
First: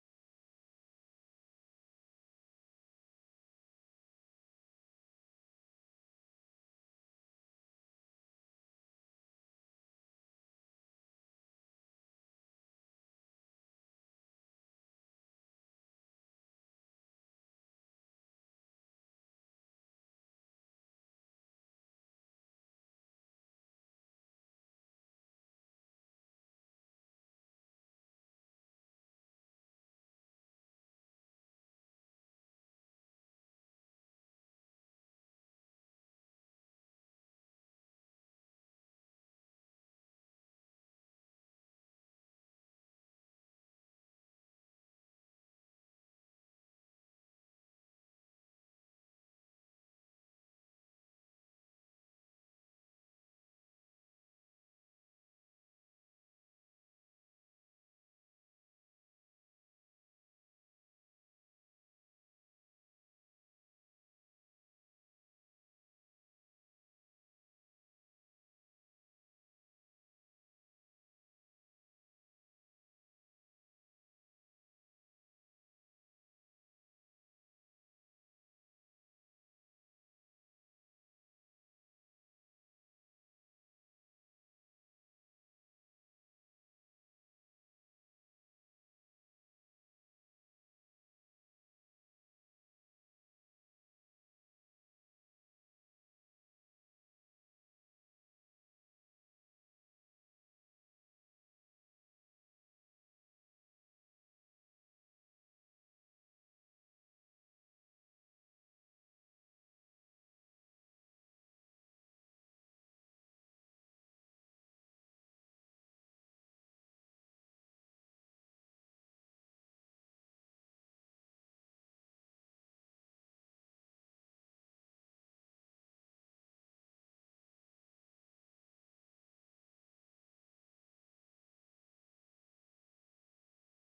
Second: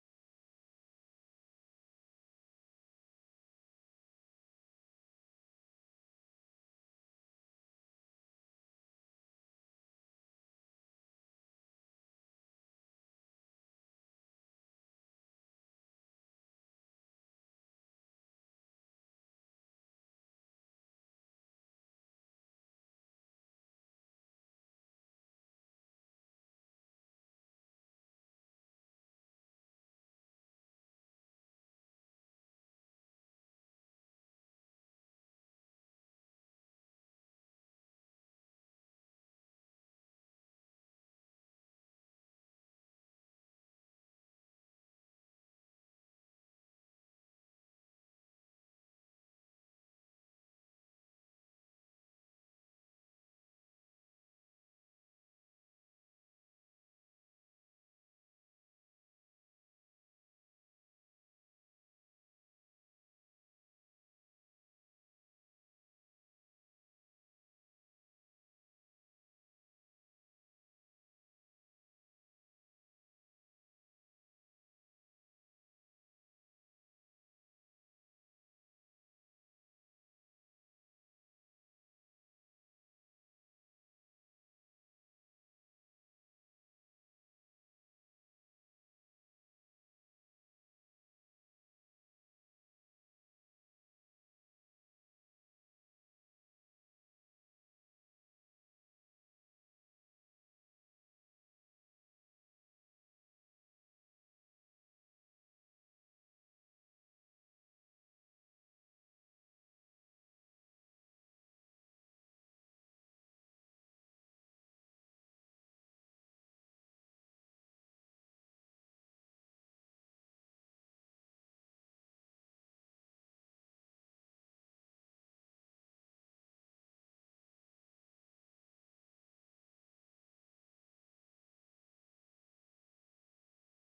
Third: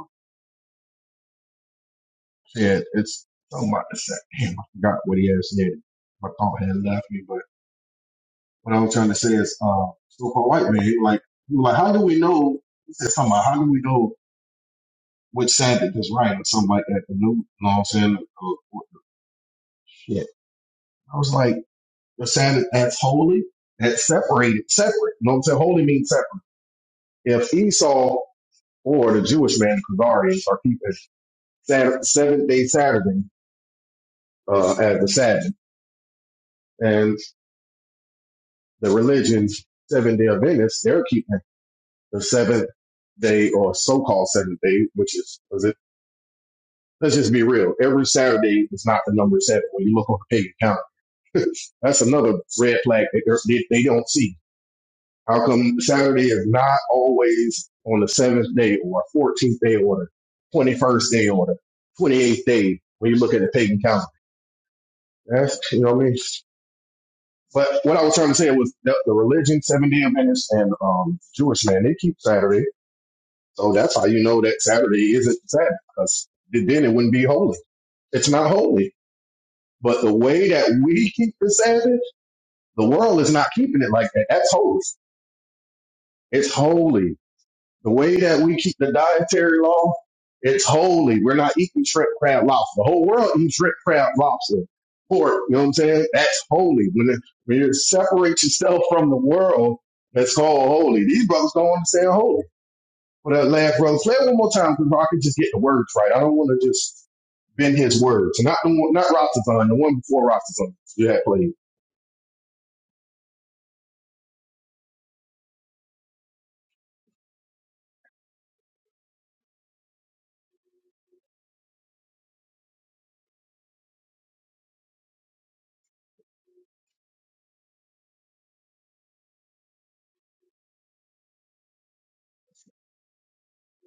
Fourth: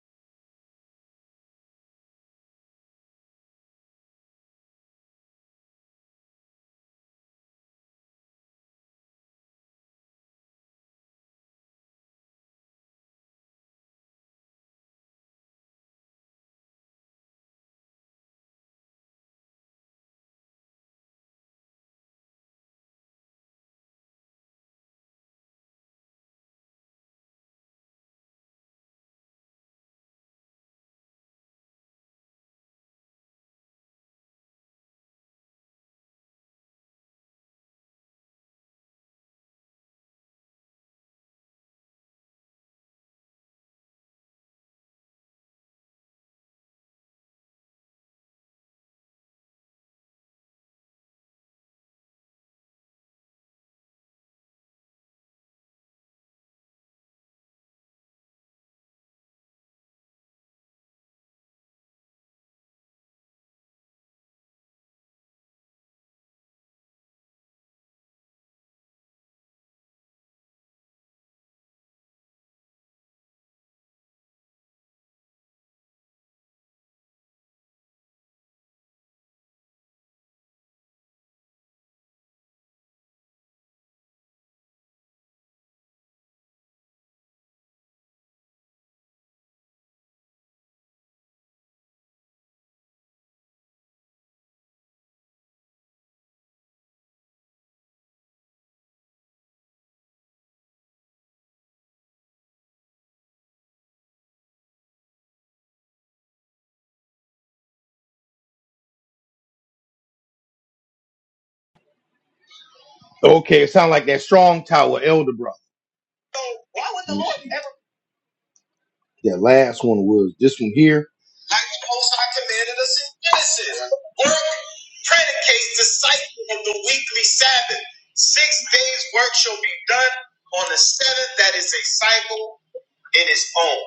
B: said it's something about the sack. Damn, I forgot what he had said. My thought had left me, but what I was trying to say is, uh, so-called white man, he was like, he was like, how do we know? He said something about, how do we know which Sabbath is right or something like that? You know, what I'm saying? Or, what the shit. I was like, the Sabbath that's holy, that's separated, separate. You know what I'm saying? Holy means separate. If Esau or the Jewish man, Khazarians, are keeping Saturday, seventh day Saturday uh, as the Sabbath, and the religions seven day Adventists they're keeping the seventh day or so called seventh day, which is was it. Let's just be real. Every Saturday is not the number seven when you look on the pagan calendar. That's another red flag that they they, they don't see. How come Saturday is not always on the seventh day or 14th day or the 21st day or the 28th day when you look at the pagan calendar? That's, you know what I mean? But what I was trying to say was the, the religion, Seventh Day Adventist, and um, Jewish man, they keep Saturday, so that's how you know that Saturday isn't Sabbath, because then it wouldn't be holy. It's not holy. But the way that we keep the Sabbath, the world is not keeping it like that. That's holy. It's holy. The way that we keep the dietary law, it's holy. We're not eating shrimp, crab, lobster. The whole world eats shrimp, crab, lobster, pork. You know what I'm saying? That's holy. When, it, when you separate yourself from the world, that's called holy. These brothers don't understand holy. But that last brother, play it one more time because I can just get the words right. I don't want to just bend his words. Not the one, not Rastafan, the one before Rastafan you had played.
A: Okay, it sounds like that strong tower elder brother. That last one was this one here. Like the most I commanded us in Genesis. Work predicates the cycle of the weekly Sabbath. Six days work shall be done on the seventh. That is a cycle in its own.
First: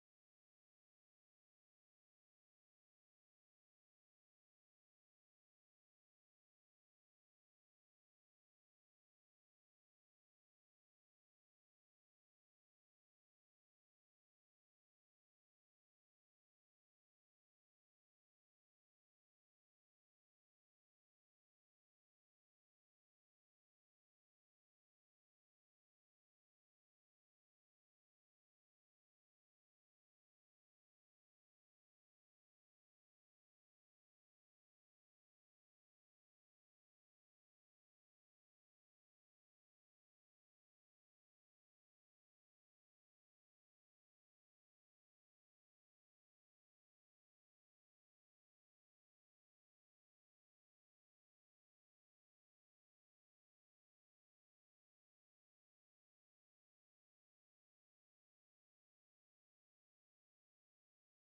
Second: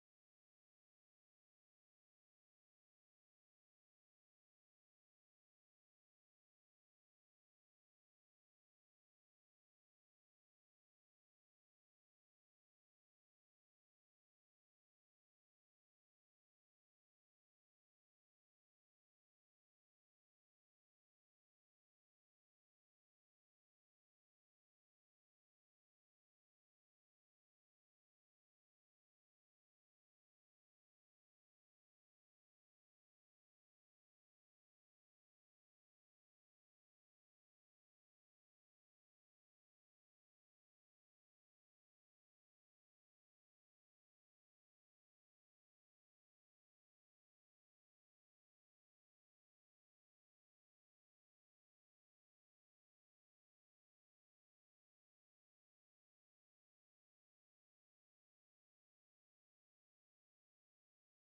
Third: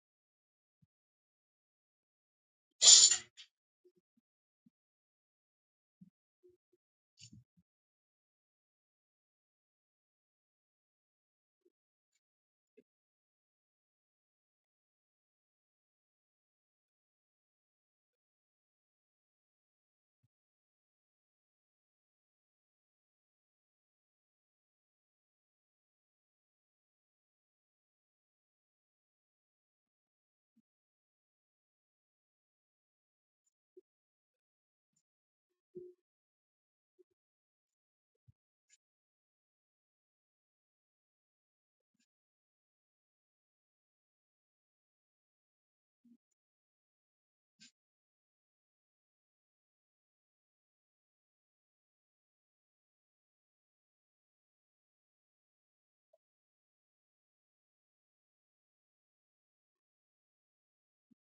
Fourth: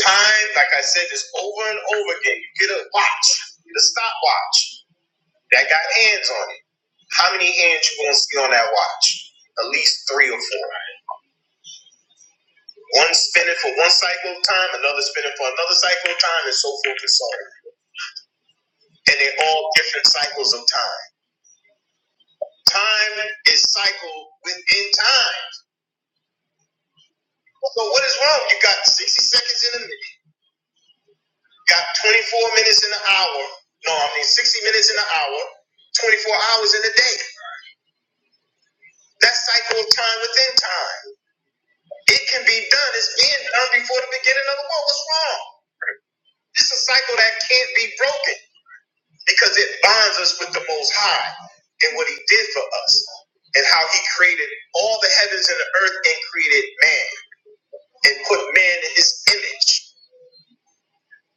A: Time, like I said, is over and over again. You get a watch, you get a stopwatch that got hands on it. How many hands you gonna see on that watch? At least three or four. One spinning for one cycle of time, another spinning for another cycle of time, and so forth and so on. And they're all different cycles of time. Time is cycle within time. So what is wrong? You got 60 seconds in a minute, you got 24 minutes in an hour. No, I mean 60 minutes in an hour, 24 hours in a day. That cycle of time within time. It can be done. It's being done before the beginning of the world. What's wrong? This is a cycle that can't be broken. because it binds us with the Most High and what He did for us and how He created all the heavens and the earth and created man and put man in His image.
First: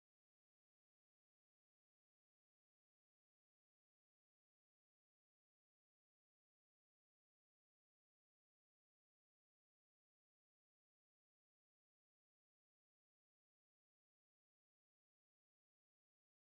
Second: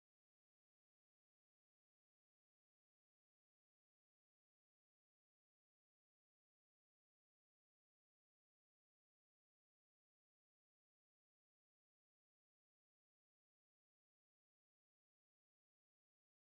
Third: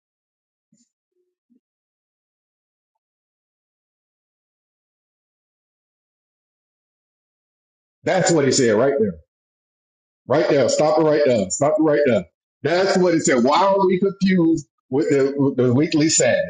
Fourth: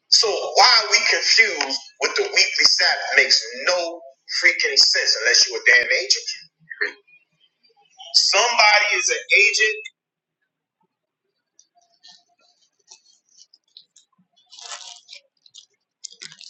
A: So why are we confused with the weekly Sabbath? Makes no freaking sense unless you're a damn agent.
B: That's what he said
A: Somebody
B: right there.
A: is an
B: Right there. Stop it right there. Stop it right there. That's what it said. Why are we confused with the, with the weekly Sabbath?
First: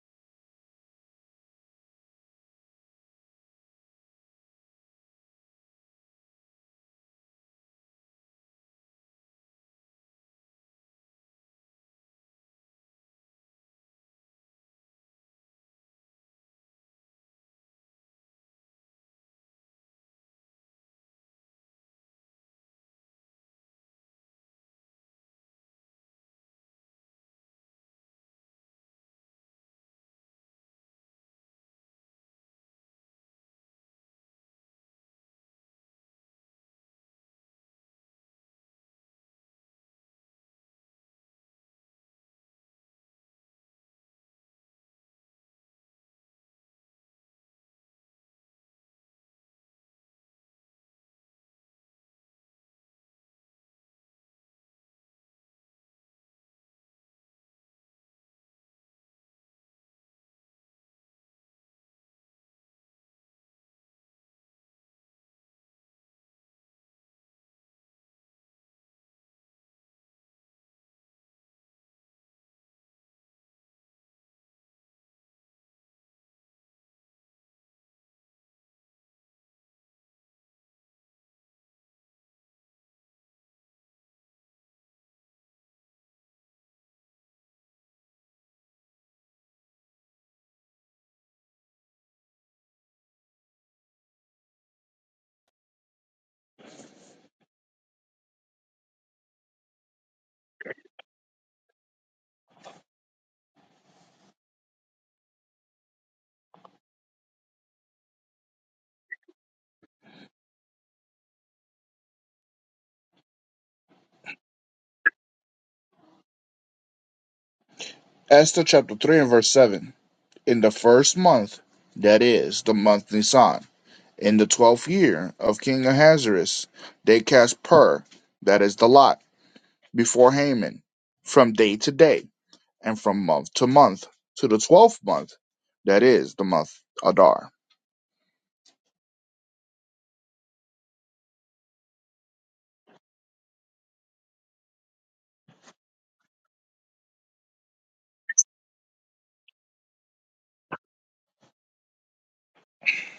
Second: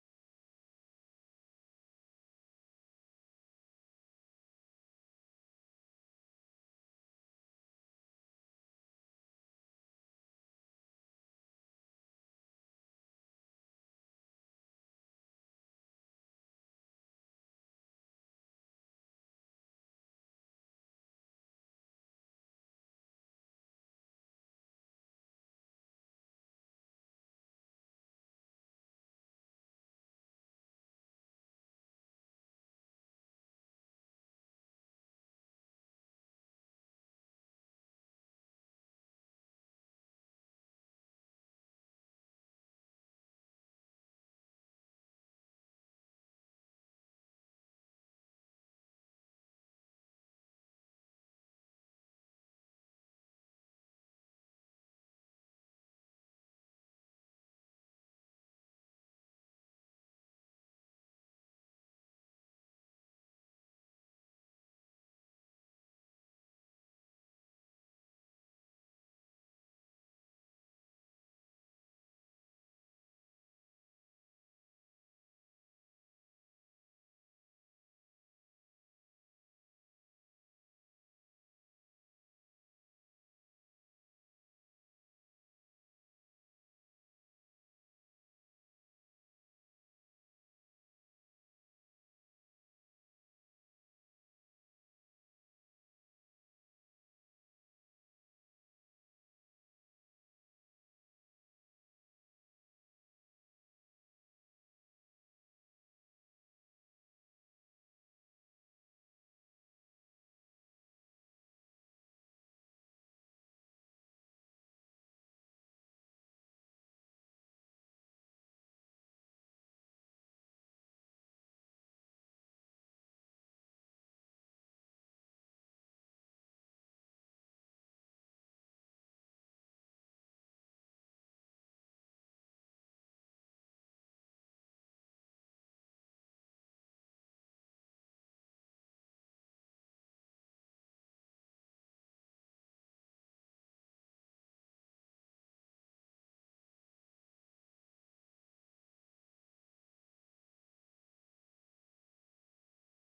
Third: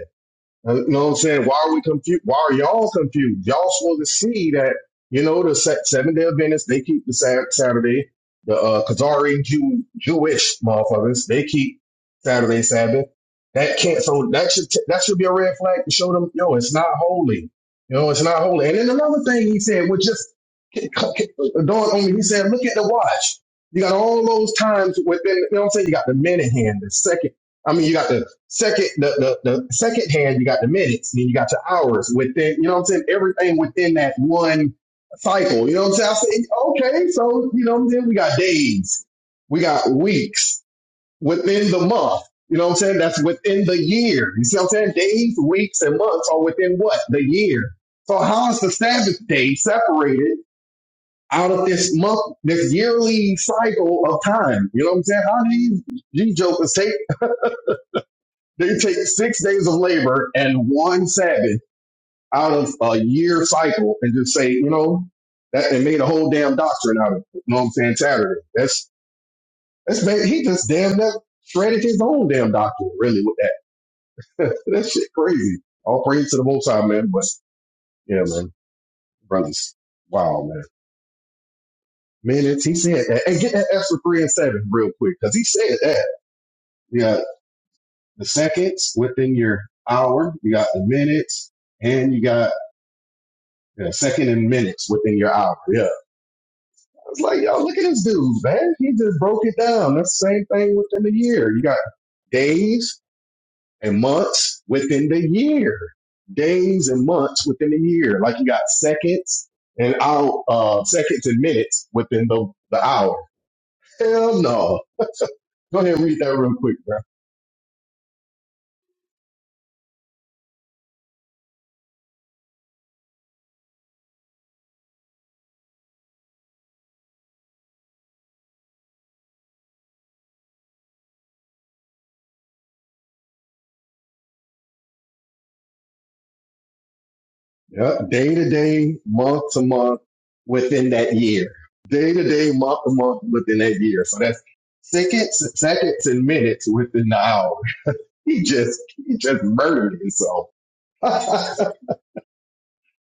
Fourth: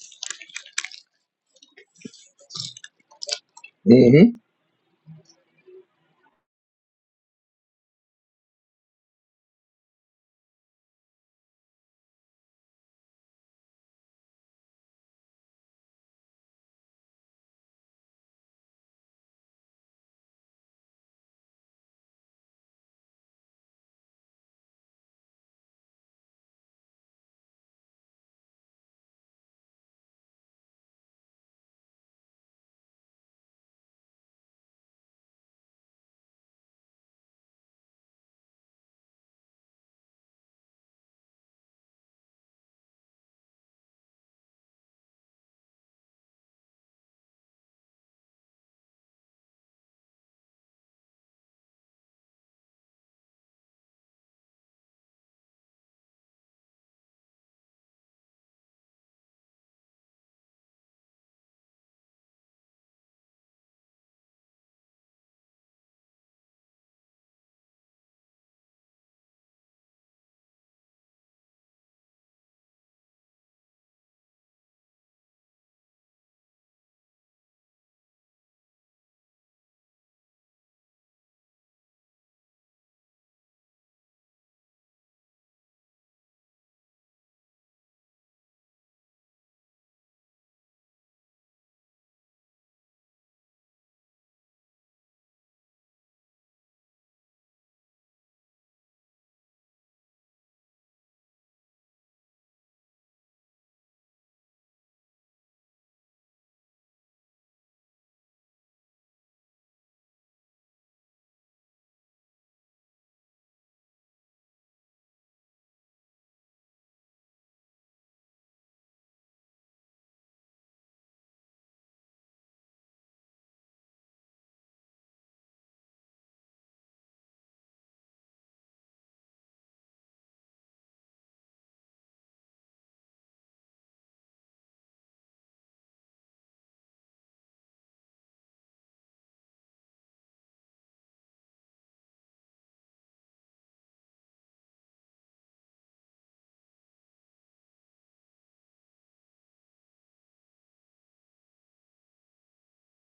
B: Uh, You know what I'm saying? Why are we confused? Why are y'all confused? Y'all supposed to
A: agent. hmm
B: see that, you know, the se- seven day Adventists, they keep the Sat- Saturday. The uh, Khazari Jew, Jewish motherfuckers, they keep Saturday Sabbath. That can't, so that should, t- that should be a red flag to show them, yo, it's not holy. You know, it's not holy. And then another thing he said, which just c- c- dawned on me, he said, look at the watch. You got all those times within, you know what I'm saying? You got the minute hand, the second. I mean, you got the Second, the, the, the second hand, you got the minutes, then you got your hours within, you know what I'm saying? Everything within that one cycle, you know what I'm saying? I say, okay, so, you know, then we got days, we got weeks within the month, you know what I'm saying? That's within the year. You see what I'm saying? Days, weeks, and months are within what? The year. So how is the Sabbath day separated out of this month, this yearly cycle of time? You know what I'm saying? How do these G jokers take they take six days of labor and one Sabbath out of a year cycle and just say, you know, that and made a whole damn doctrine out of it. You know what I'm saying? Saturday. That's that's ba- he just damn that shredded his own damn doctrine really with that. that shit crazy. All praise to the Most High, man. But yeah, man, brothers, wow, man. Man, it's, he said that. And get that extra three and seven real quick because he said that. You got the seconds within your hour, you got the minutes, and you got Yeah, second in minutes within your hour. Yeah. It's like, yo, look at this dude, man. He just broke it down. That's the same thing within a year. You got days and months within the year. Days and months within a year. Like you got seconds and out uh seconds and minutes within the, the hour. Hell no. Go ahead and read that real quick.
C: Esther chapter three and verse seven. In the first month, that is the month Nisan In the twelfth year of King Ahasuerus, they cast pur, that is the lot, before Haman, from day to day, and from month to month, to the twelfth month, that is the month Adar.
B: Yeah, day to day, month to month, within that year. Day to day, month to month, within that year. So that's seconds, seconds, and minutes within the hour. He just, he just murdered himself.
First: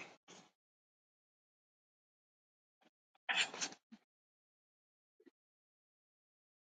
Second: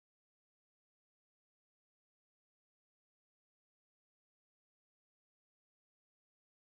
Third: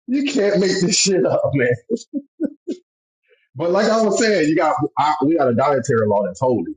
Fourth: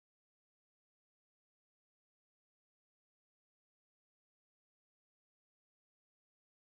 B: you can't make this shit up, man. But like I was saying, you got I, we got a dietary law that's holy.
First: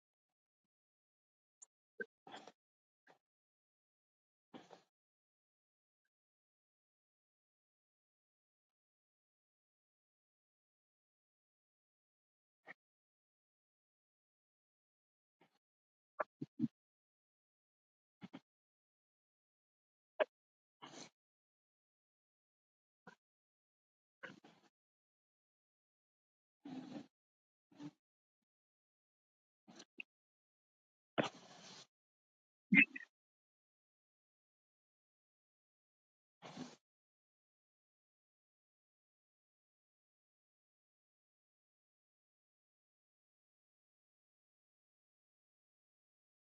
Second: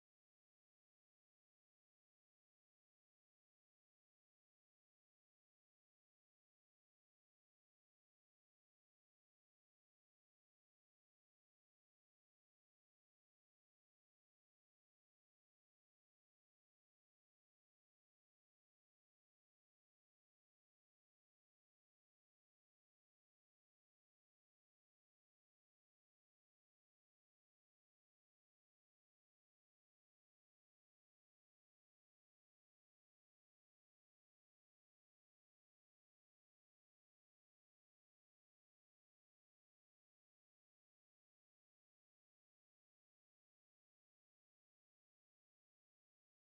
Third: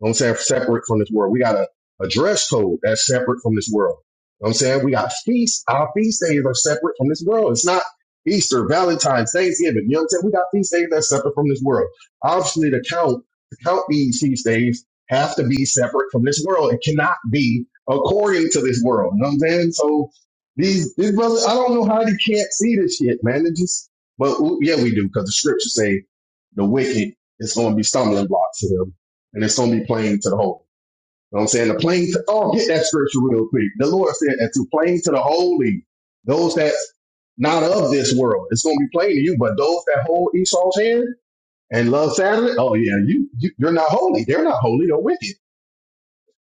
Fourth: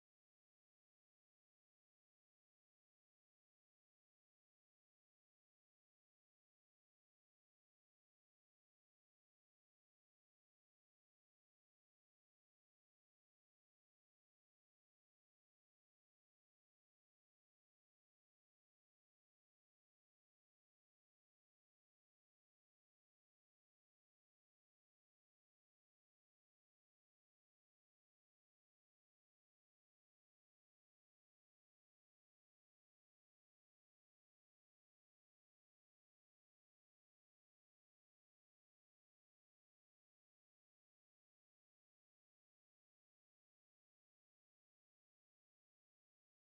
B: You know what I'm saying separate from this world. We got a, a dress code that's separate from this world. You know what I'm saying we got feasts. Our feast days are separate from this world. It's not Easter, Valentine's, Thanksgiving. You know what I'm saying? We got feast days that's separate from this world. Obviously, to count to count these feast days have to be separate from this world. It cannot be according to this world. You know what I'm saying? So these these brothers, I don't know how they can't see this shit, man. It just but yeah, we do because the scriptures say the wicked is going to be stumbling blocks to them and it's gonna be plain to the holy. You know what I'm saying? The plain to oh, get that scripture real quick. The Lord said that to plain to the holy, those that's not of this world, it's gonna be plain to you. But those that hold Esau's hand and love Saturday, oh yeah, you, you you're not holy. They're not holy. They're wicked.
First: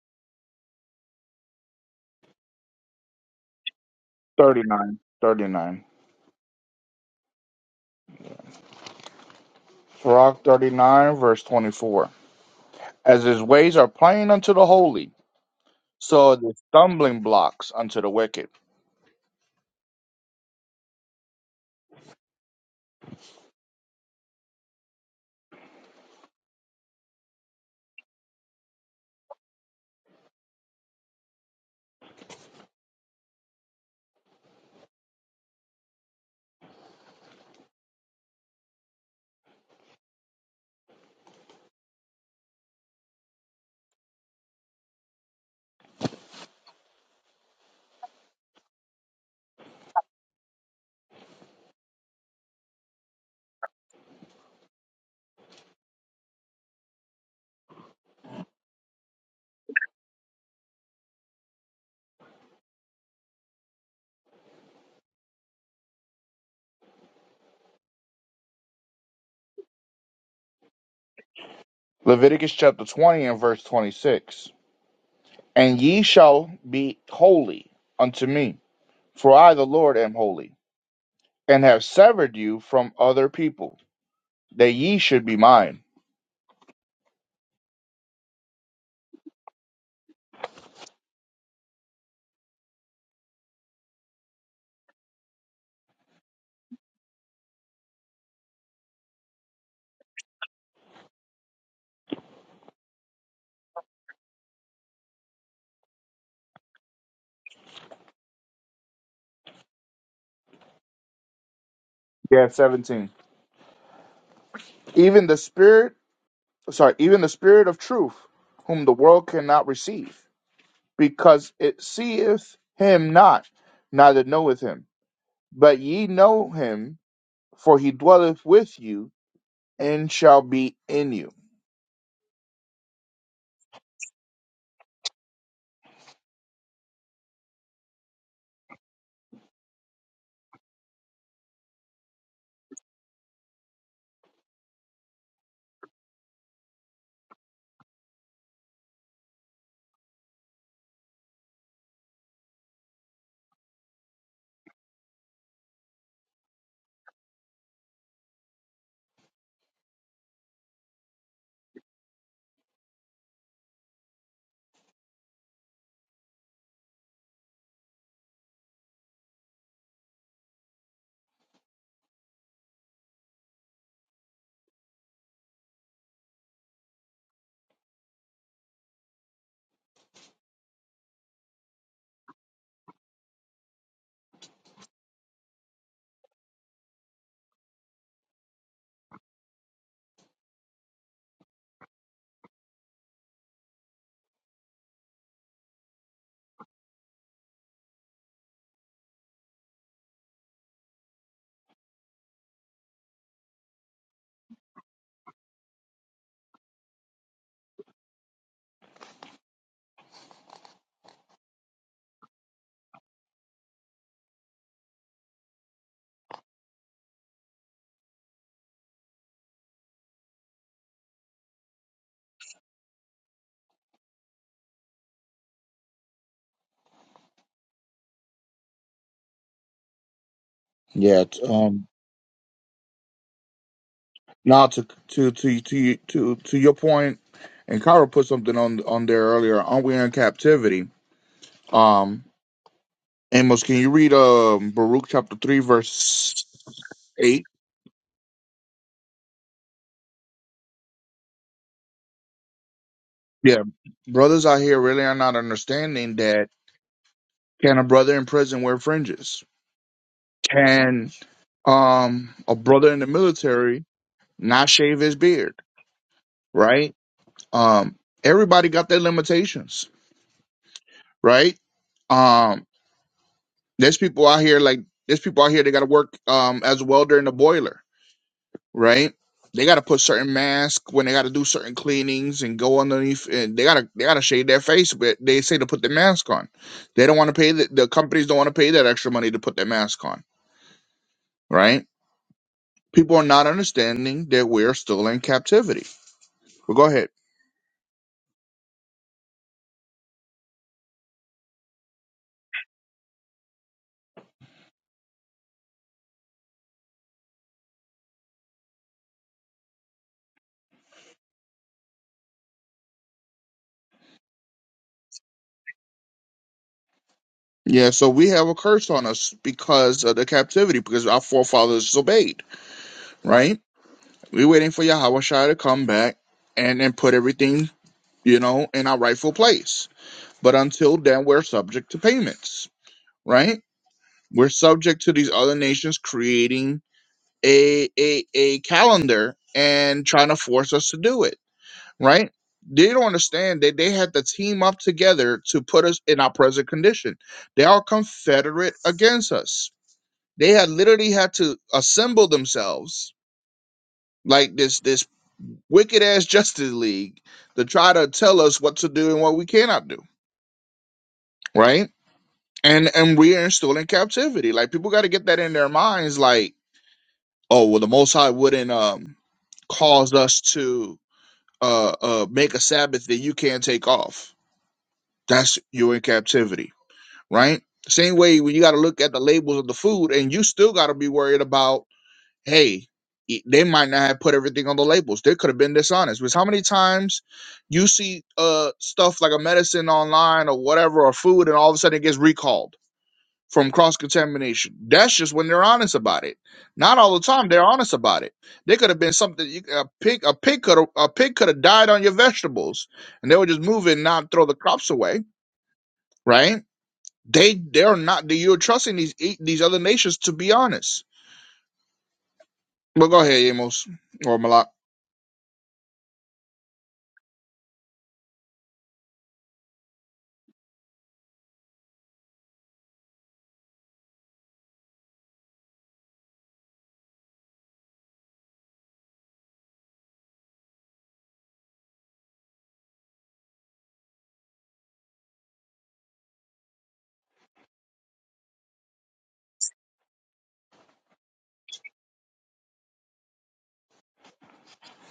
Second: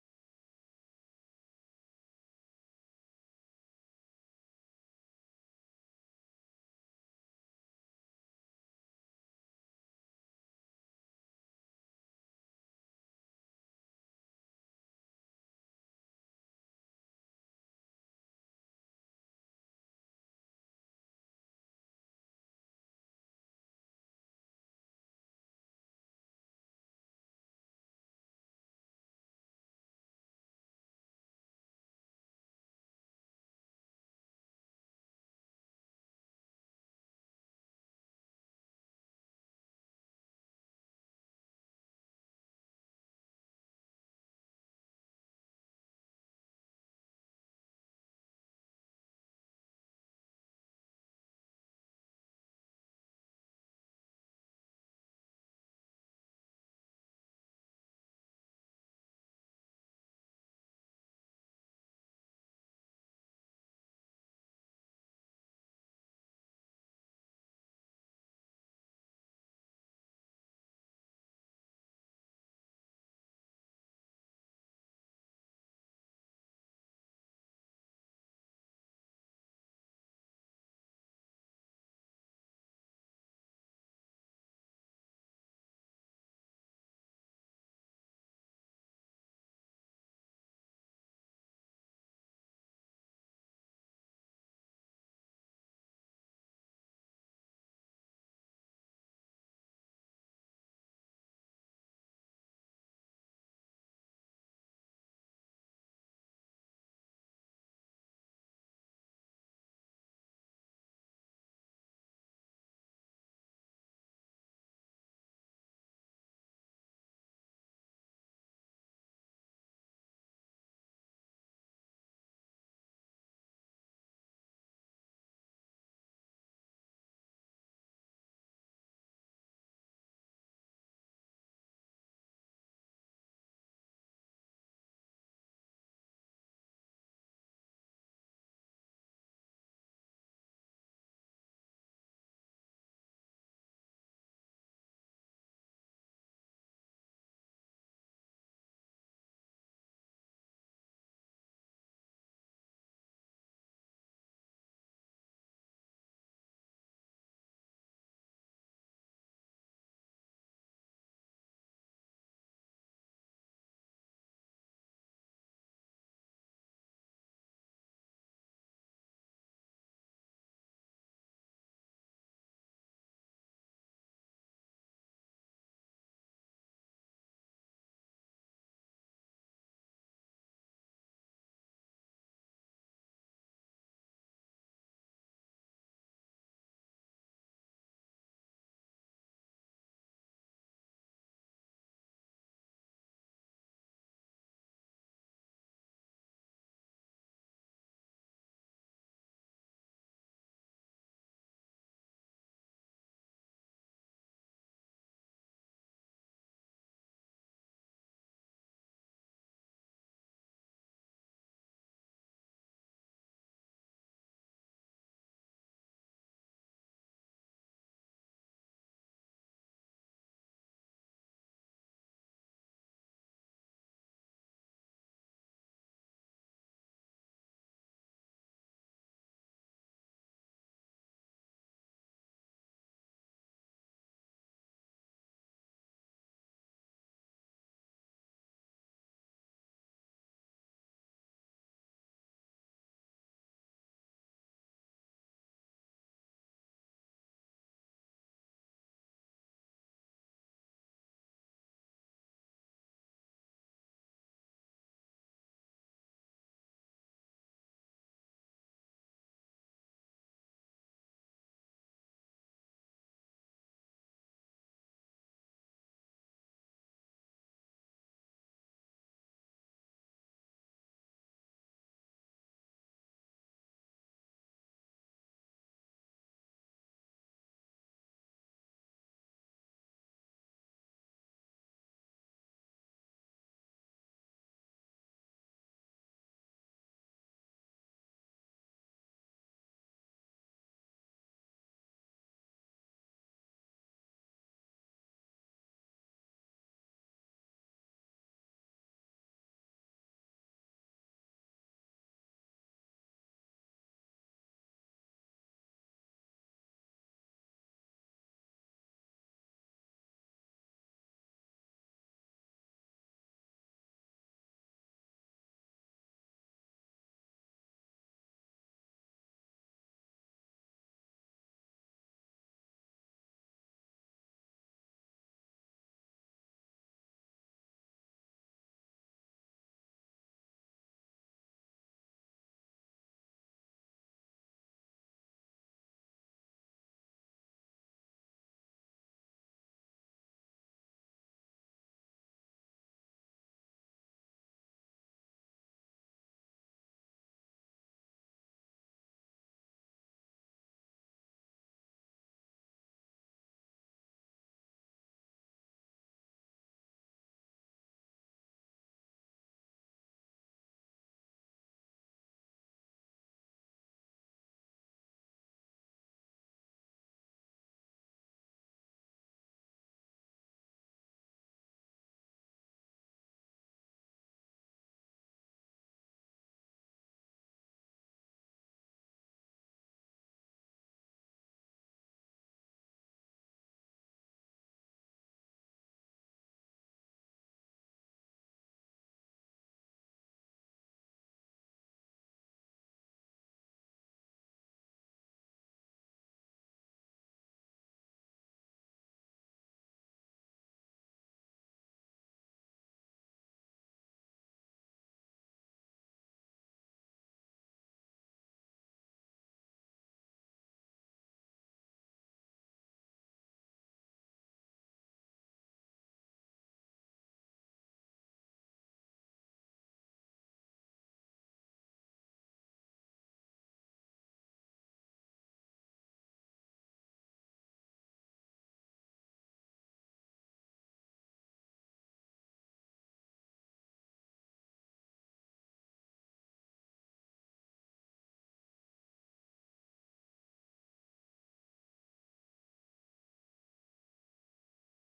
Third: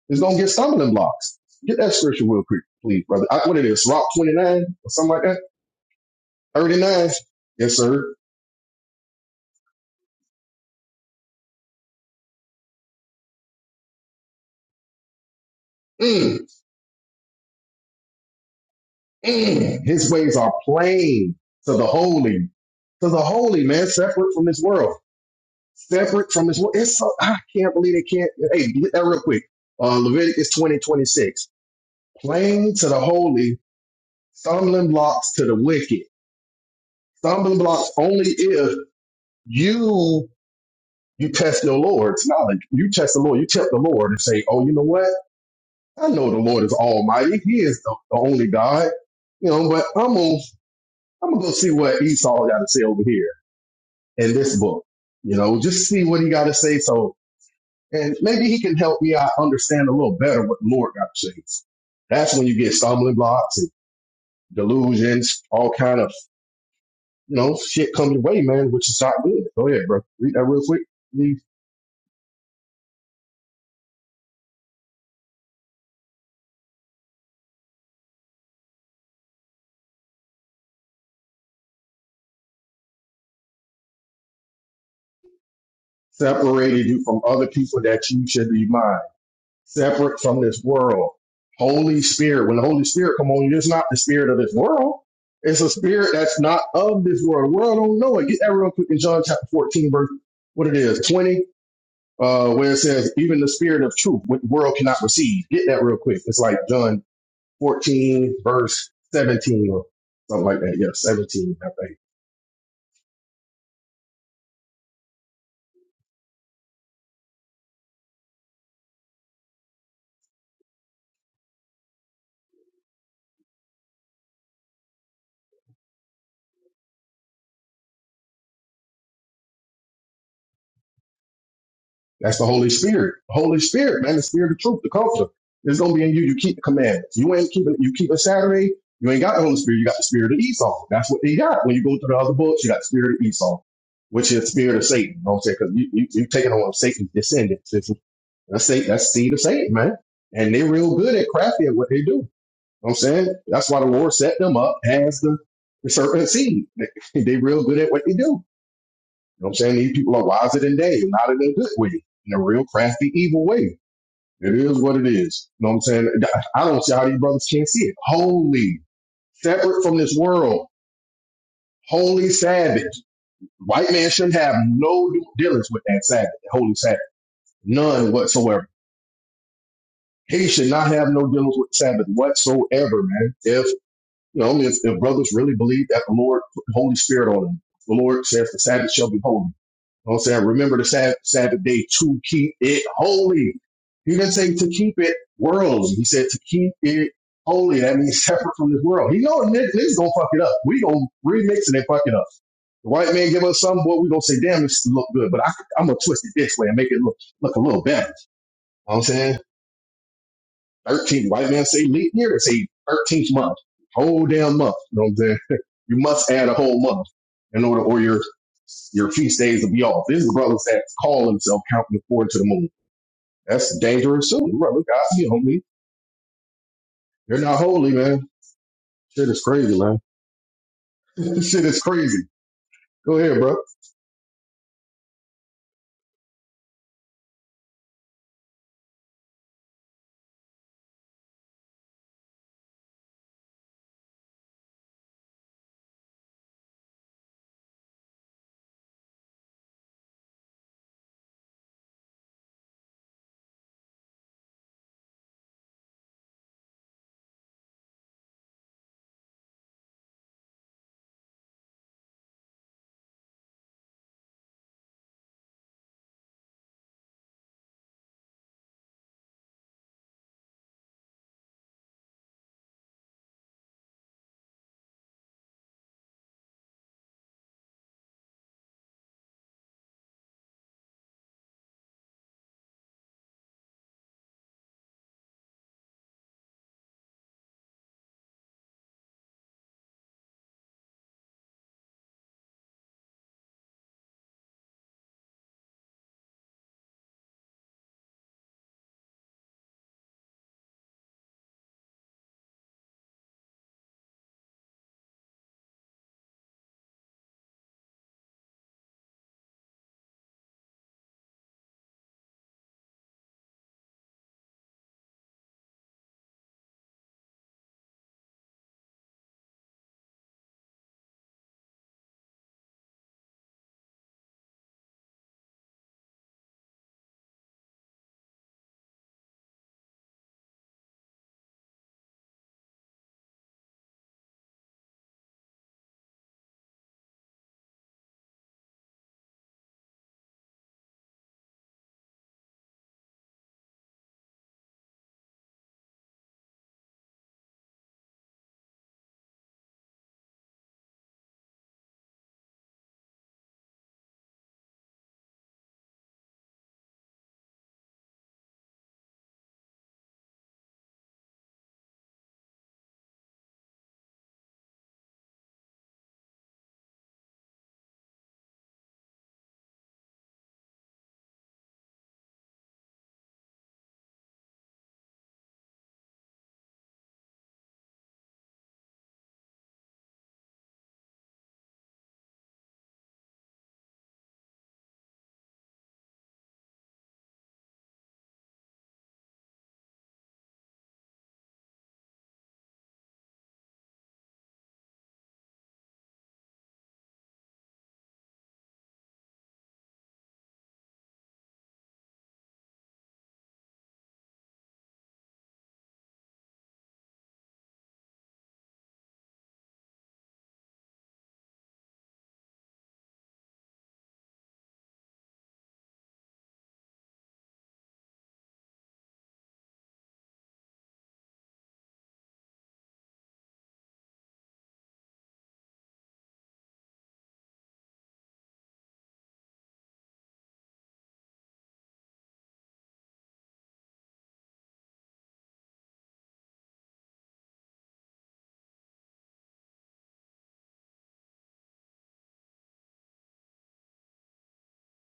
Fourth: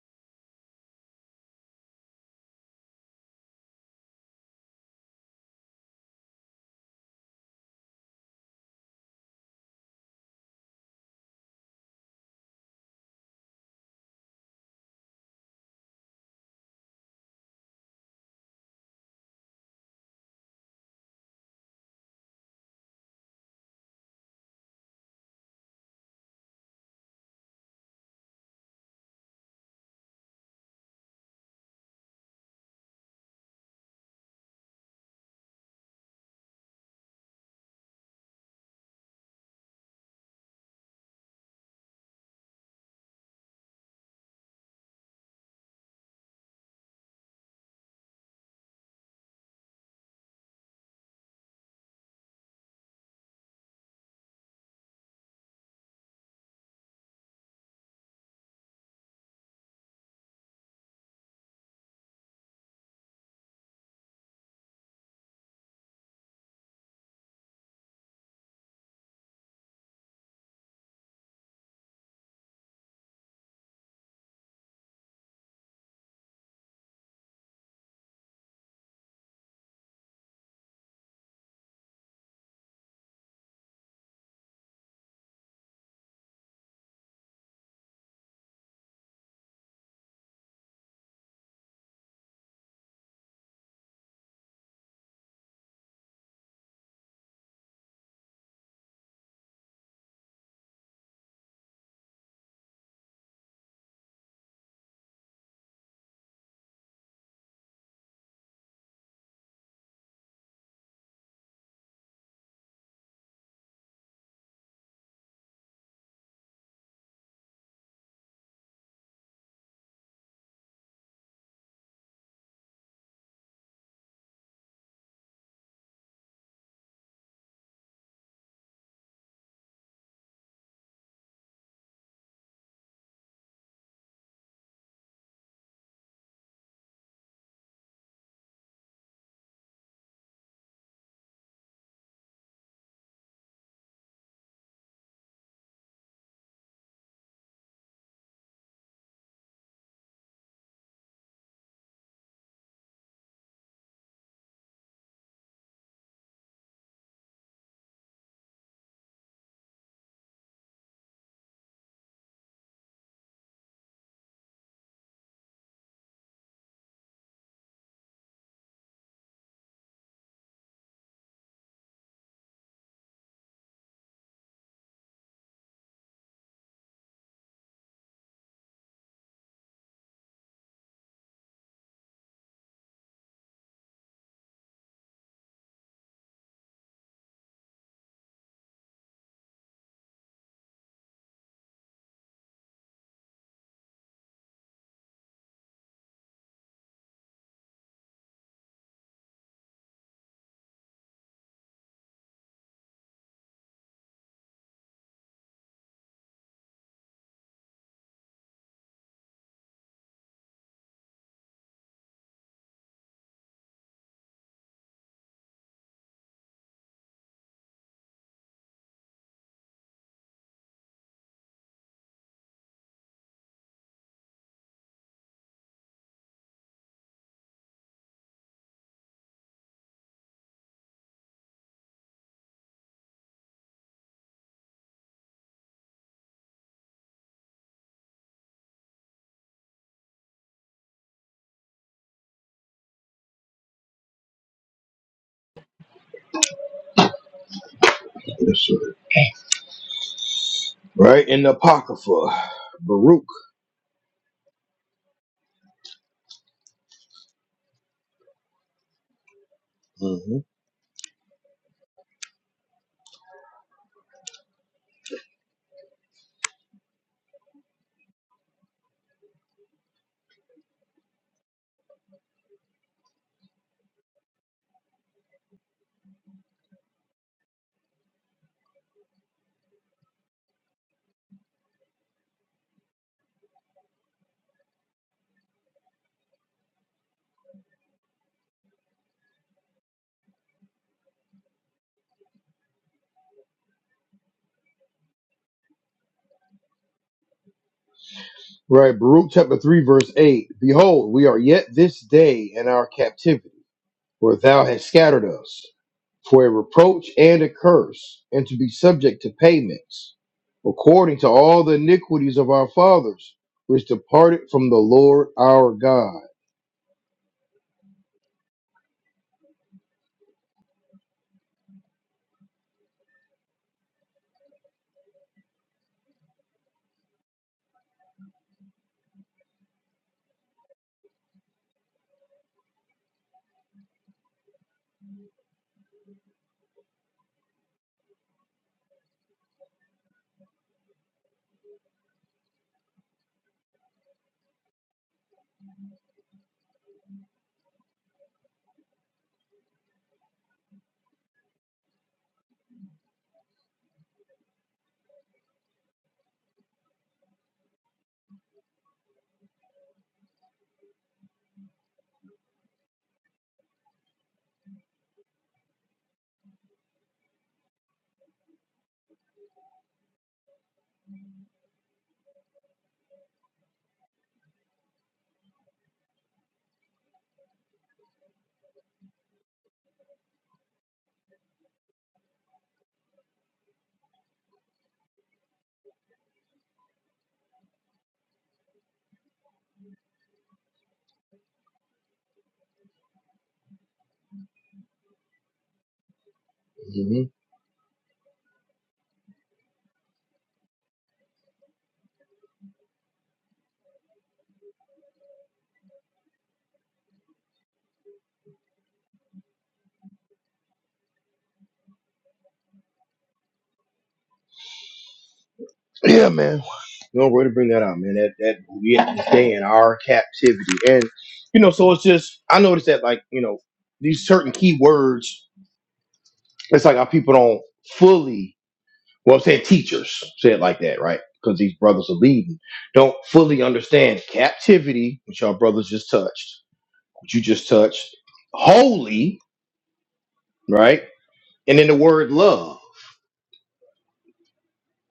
B: It's gonna get stumbling blocks. Get that scripture real quick, please, brother. I, what it is? Rock 29 or
C: 39.
B: something like that.
C: 39.
B: 39. Yes, sir.
C: Sirach 39, verse 24. As his ways are plain unto the holy, so are
B: Mm,
C: the stumbling blocks unto the wicked.
B: mm. His ways are plain to the holy, to the holy man, separate from this world. separate from his wo- It's so I can't believe they can't. Hey, get that real quick. Uh, Leviticus twenty twenty six. Plain to the holy, stumbling blocks to the wicked. Stumbling blocks only if you you test your Lord. It's not like you test the Lord. You tempt the Lord and say, "Oh, you know what? I know the Lord is Almighty. He is the, the only God. You know, but I'm gonna I'm gonna go see what Esau got to say over here in this book. You know, just see what he got to say. So And maybe he can help me out understand a little better what the Lord got to say. That's when you get stumbling blocks and delusions, all kind of, you know, shit come your way, man, which is not good. Go ahead, bro. Read that real quick. He
C: Leviticus chapter 20 and verse 26. And ye shall be holy unto me, for I the Lord am holy. and have severed you from other people, that ye should be mine.
B: separated you from other people that you should be mine, separate from this world. Holy Spirit. When the Holy Spirit come on you, it's not the spirit of this world. It's a spirit that's not of this world. The world don't know it. Get that real quick in John chapter 14, verse, what it is, 20. uh, where it says, even the spirit of truth, which the world cannot receive. Get that real quick. It's like John 14, verse 17 or something like that. Yeah, 17, I think.
C: Yeah, 17. Even the spirit, sorry, even the spirit of truth, whom the world cannot receive, because it seeth him not, neither knoweth him. But ye know him, for he dwelleth with you and shall be in you.
B: That's the Holy Spirit. The Holy Spirit, man, the spirit of truth, the comforter. It's gonna be in you. You keep the commandments. You ain't keeping you keep a Saturday, you ain't got the Holy Spirit, you got the spirit of Esau. That's what they got. When you go through the other books, you got the spirit of Esau, which is the spirit of Satan. You know what I'm saying? Because you, you you taking on Satan's descendants. It's- That's Satan, that's seed of Satan, man. And they're real good at crafty at what they do. You know what I'm saying? That's why the Lord set them up as the, the serpent seed. They, they real good at what they do. You know what I'm saying? These people are wiser than they, not in a good way, in a real crafty, evil way. It is what it is. You know what I'm saying? I don't see how these brothers can't see it. Holy, separate from this world, holy Sabbath. White man shouldn't have no dealings with that Sabbath, the holy Sabbath, none whatsoever. He should not have no dealings with Sabbath whatsoever, man. If You know, if, if brothers really believe that the Lord put the Holy Spirit on them, the Lord says the Sabbath shall be holy. You know what I'm saying? Remember the Sabbath, Sabbath day to keep it holy. He didn't say to keep it worldly. He said to keep it holy. That means separate from this world. He know niggas niggas gonna fuck it up. We gonna remix it and fuck it up. The white man give us something, boy, we gonna say, damn, this look good, but I, I'm gonna twist it this way and make it look, look a little better. You know what I'm saying? Thirteenth White man say leap year, they say 13th month. Whole damn month. You know what I'm saying? You must add a whole month in order, or your, your feast days will be off. There's brothers that call themselves counting according to the moon. That's dangerous too. Brother, God, you know me. You're not holy, man. Shit is crazy, man.
C: Yeah. t-
B: This Shit is
C: Um.
B: crazy. Go ahead, bro.
C: Now to to to to to to your point, and Kyra put something on on there earlier. Aren't we in captivity? Um. Amos, can you read um Baruch chapter three verse eight?
A: Yes, sir. Right in the Apocrypha. Baruch.
C: Yeah. Brothers out here really are not understanding that can a brother in prison wear fringes? Can um a brother in the military not shave his beard? Right? Um everybody got their limitations, right? Um there's people out here like there's people out here that gotta work um as a welder in a boiler right? They got to put certain masks when they got to do certain cleanings and go underneath. And they gotta they gotta shade their face, but they say to put the mask on. They don't want to pay the, the companies don't want to pay that extra money to put their mask on, right? People are not understanding that we're still in captivity. But go ahead.
A: Right, Baruch chapter 3, verse 8. Behold, we are yet this day in our captivity, where thou hast scattered us. for a reproach and a curse, and to be subject to payments, according to all the iniquities of our fathers, which departed from the Lord our God.
C: Yeah, so we have a curse on us because of the captivity, because our forefathers disobeyed, right? We're waiting for Yahweh to come back and and put everything, you know, in our rightful place. But until then, we're subject to payments right? We're subject to these other nations creating a a, a calendar and trying to force us to do it, right? They don't understand that they had to team up together to put us in our present condition. They are confederate against us. They had literally had to assemble themselves like this this wicked ass Justice League to try to tell us what to do and what we cannot do, right? And and we are still in captivity. Like people got to get that in their minds, like oh well the most high wouldn't um cause us to uh uh make a sabbath that you can't take off that's you're in captivity right same way when you got to look at the labels of the food and you still got to be worried about hey e- they might not have put everything on the labels they could have been dishonest because how many times you see uh stuff like a medicine online or whatever or food and all of a sudden it gets recalled from cross contamination. That's just when they're honest about it. Not all the
A: Mm-hmm.
C: time they're honest about it. They could have been something you- a pig a pig could have a pig could have died on your vegetables, and they would just move it and not throw the crops away, right? They they're not you're trusting these e, these other nations to be honest. But go ahead, Amos or Malak.
A: No way to bring that out, man. That that we have to stay in our captivity, and you know, so it's just I noticed that like you know these certain key words, it's like our people don't fully well say teachers say it like that, right? Because these brothers are leading, don't fully understand captivity, which our brothers just touched which you just touched, holy, right? And then the word love,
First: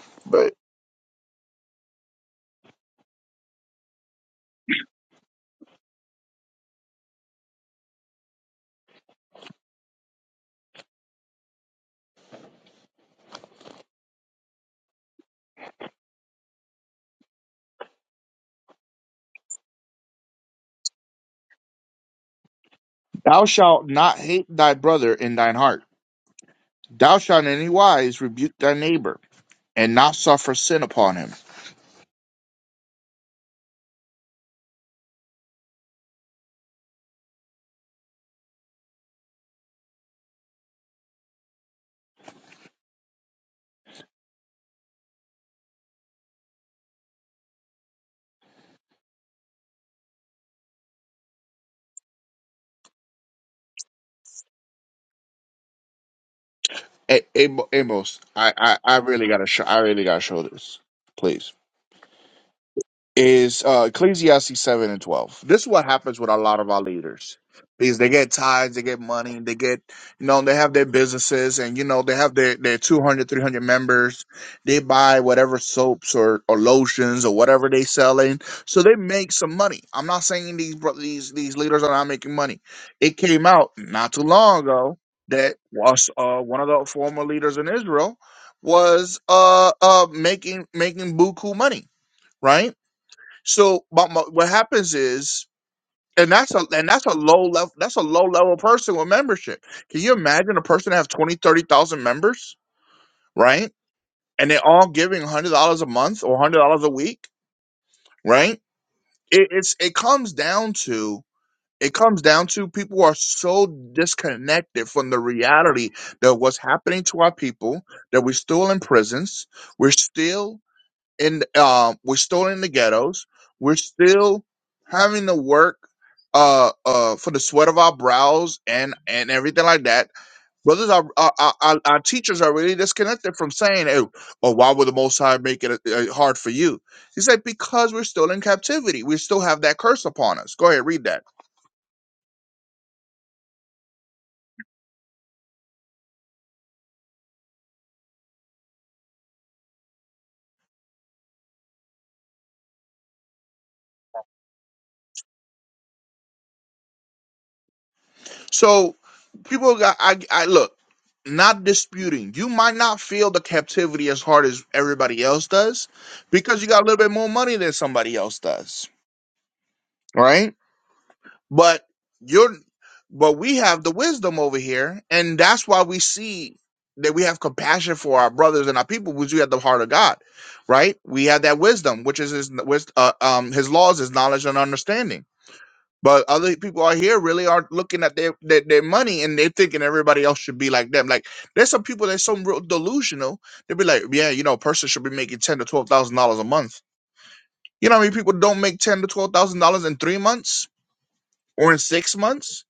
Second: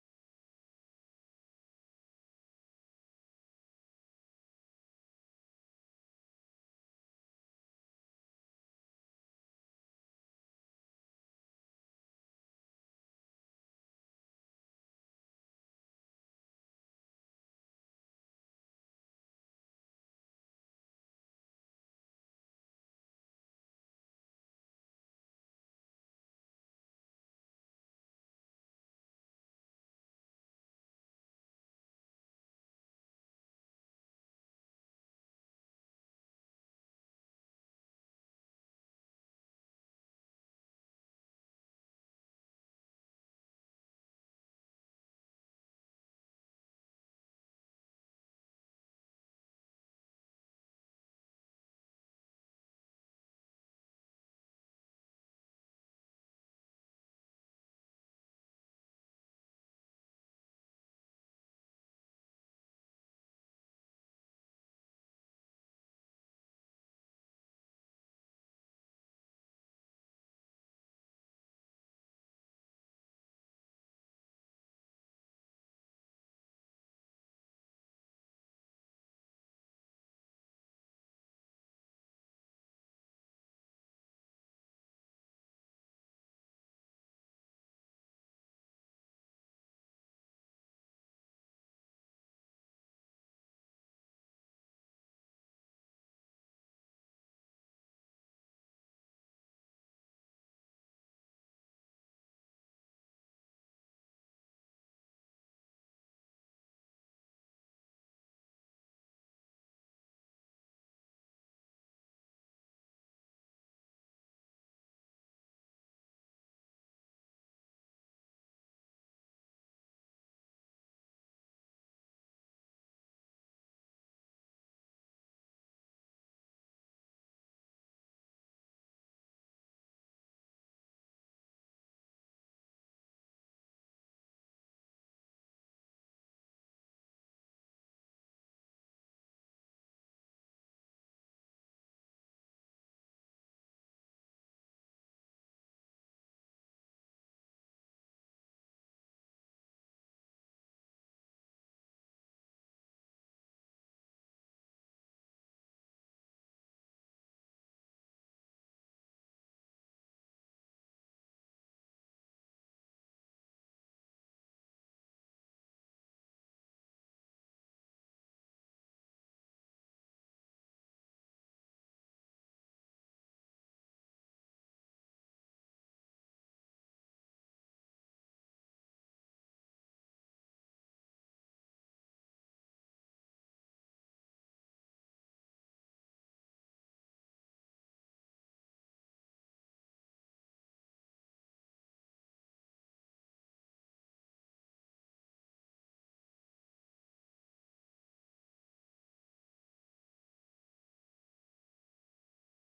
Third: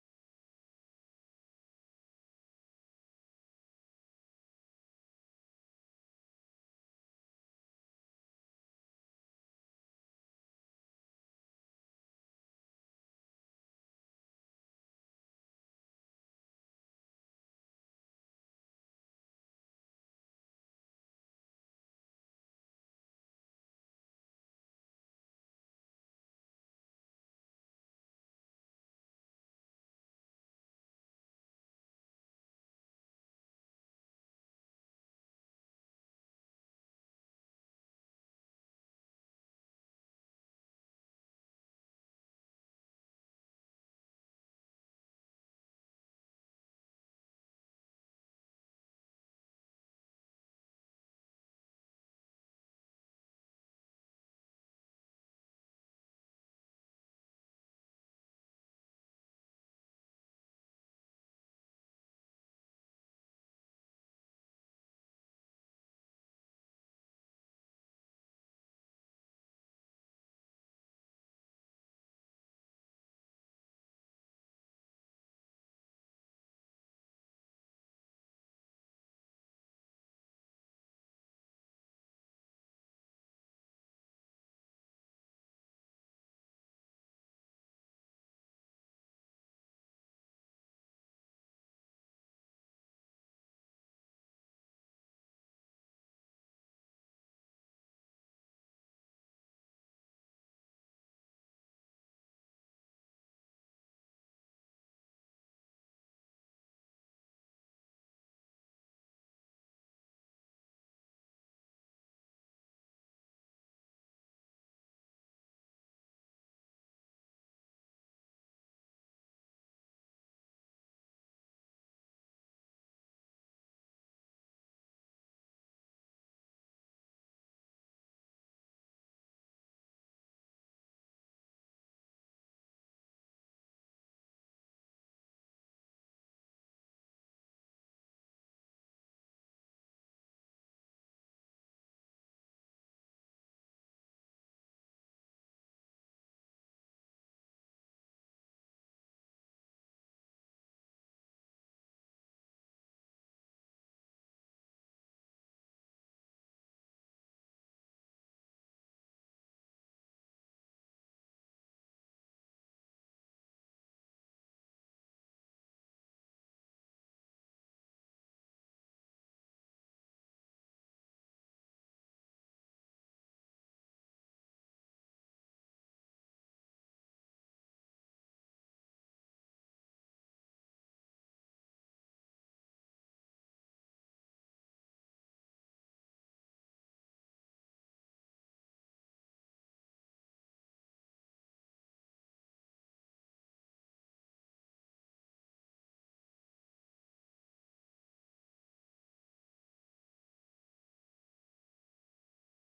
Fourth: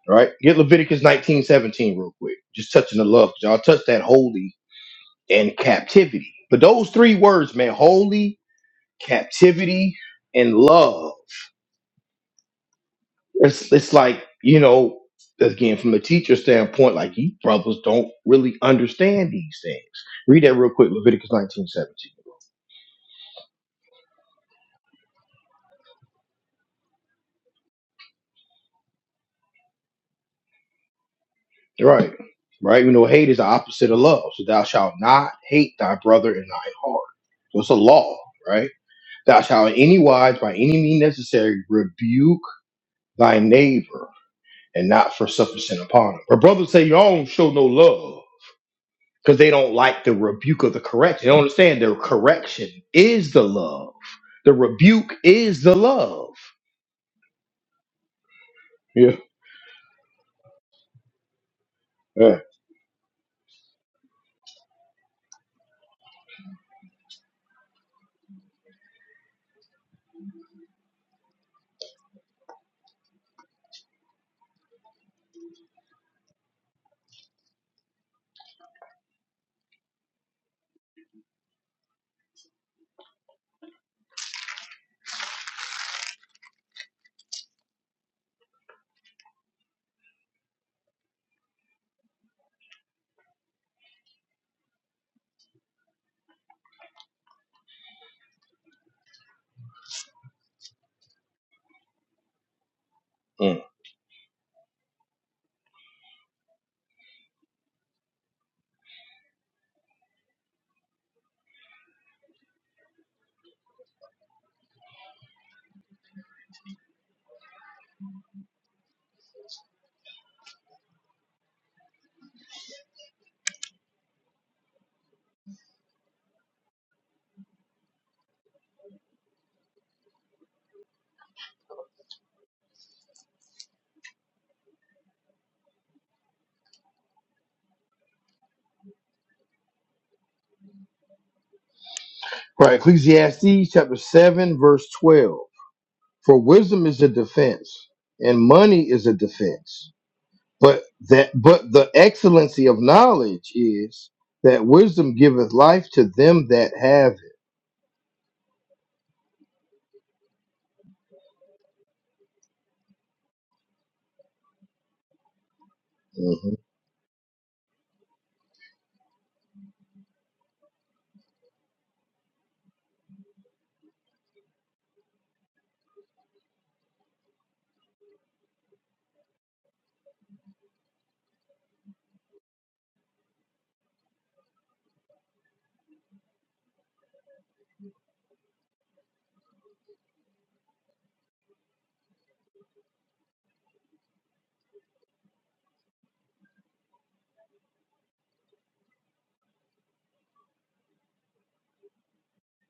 A: right?
C: But
A: Get Leviticus nineteen seventeen real quick. Just touching the love. Y'all touch that holy and captivity. But those three words, man, holy, captivity, and love. It's it's like, you know, again, from a teacher standpoint, like you brothers don't really understand these things. Read that real quick, Leviticus nineteen seventeen.
C: thou shalt not hate thy brother in thine heart. Thou shalt in any wise rebuke thy neighbor, and not suffer sin upon him
A: Right. Right. You know hate is the opposite of love. So thou shalt not hate thy brother in thy heart. So it's a law, right? Thou shalt in any wise, by any means necessary, rebuke thy neighbor and not for sufficient upon him. But brothers say you all don't show no love because they don't like the rebuke of the correction. They don't understand the correction is the love. The rebuke is the love.
C: A- Amo- Amos, I, I, I
A: Yeah.
C: really gotta show I really gotta show this, please
A: yeah.
C: is uh, Ecclesiastes 7 and 12. This is what happens with a lot of our leaders. Is they get ties, they get money, they get, you know, they have their businesses and, you know, they have their, their 200, 300 members. They buy whatever soaps or, or lotions or whatever they selling. So they make some money. I'm not saying these, bro- these, these leaders are not making money. It came out not too long ago that was uh, one of the former leaders in Israel was uh, uh, making, making buku money, right? So my, my, what happens is, and that's a and that's a low level that's a low level person with membership. Can you imagine a person that have 20, 30,000 members,
A: Mm.
C: right? And they're all giving hundred dollars a month or hundred dollars a week, right? It, it's it comes down to it comes down to people are so disconnected from the reality that what's happening to our people that we're still in prisons, we're still in um we're still in the ghettos we're still having to work uh uh for the sweat of our brows and and everything like that brothers our our, our, our our teachers are really disconnected from saying oh, oh why would the most high make it uh, hard for you he said because we're still in captivity we still have that curse upon us go ahead read that
A: Right. Ecclesiastes chapter 7, verse 12. For wisdom is a defense, and money is a defense. But that but the excellency of knowledge is that wisdom giveth life to them that have it.
C: So people got I I look, not disputing. You might not feel the captivity as hard as everybody else does
A: Mhm,
C: because you got a little bit more money than somebody else does, right? But you're but we have the wisdom over here and that's why we see that we have compassion for our brothers and our people which we have the heart of God, right? We have that wisdom which is his which, uh, um his laws, his knowledge and understanding. But other people out here really are not looking at their, their their money and they're thinking everybody else should be like them. Like there's some people that's so real delusional. They'll be like, yeah, you know, a person should be making ten to twelve thousand dollars a month. You know how many people don't make ten to twelve thousand dollars in three months or in six months?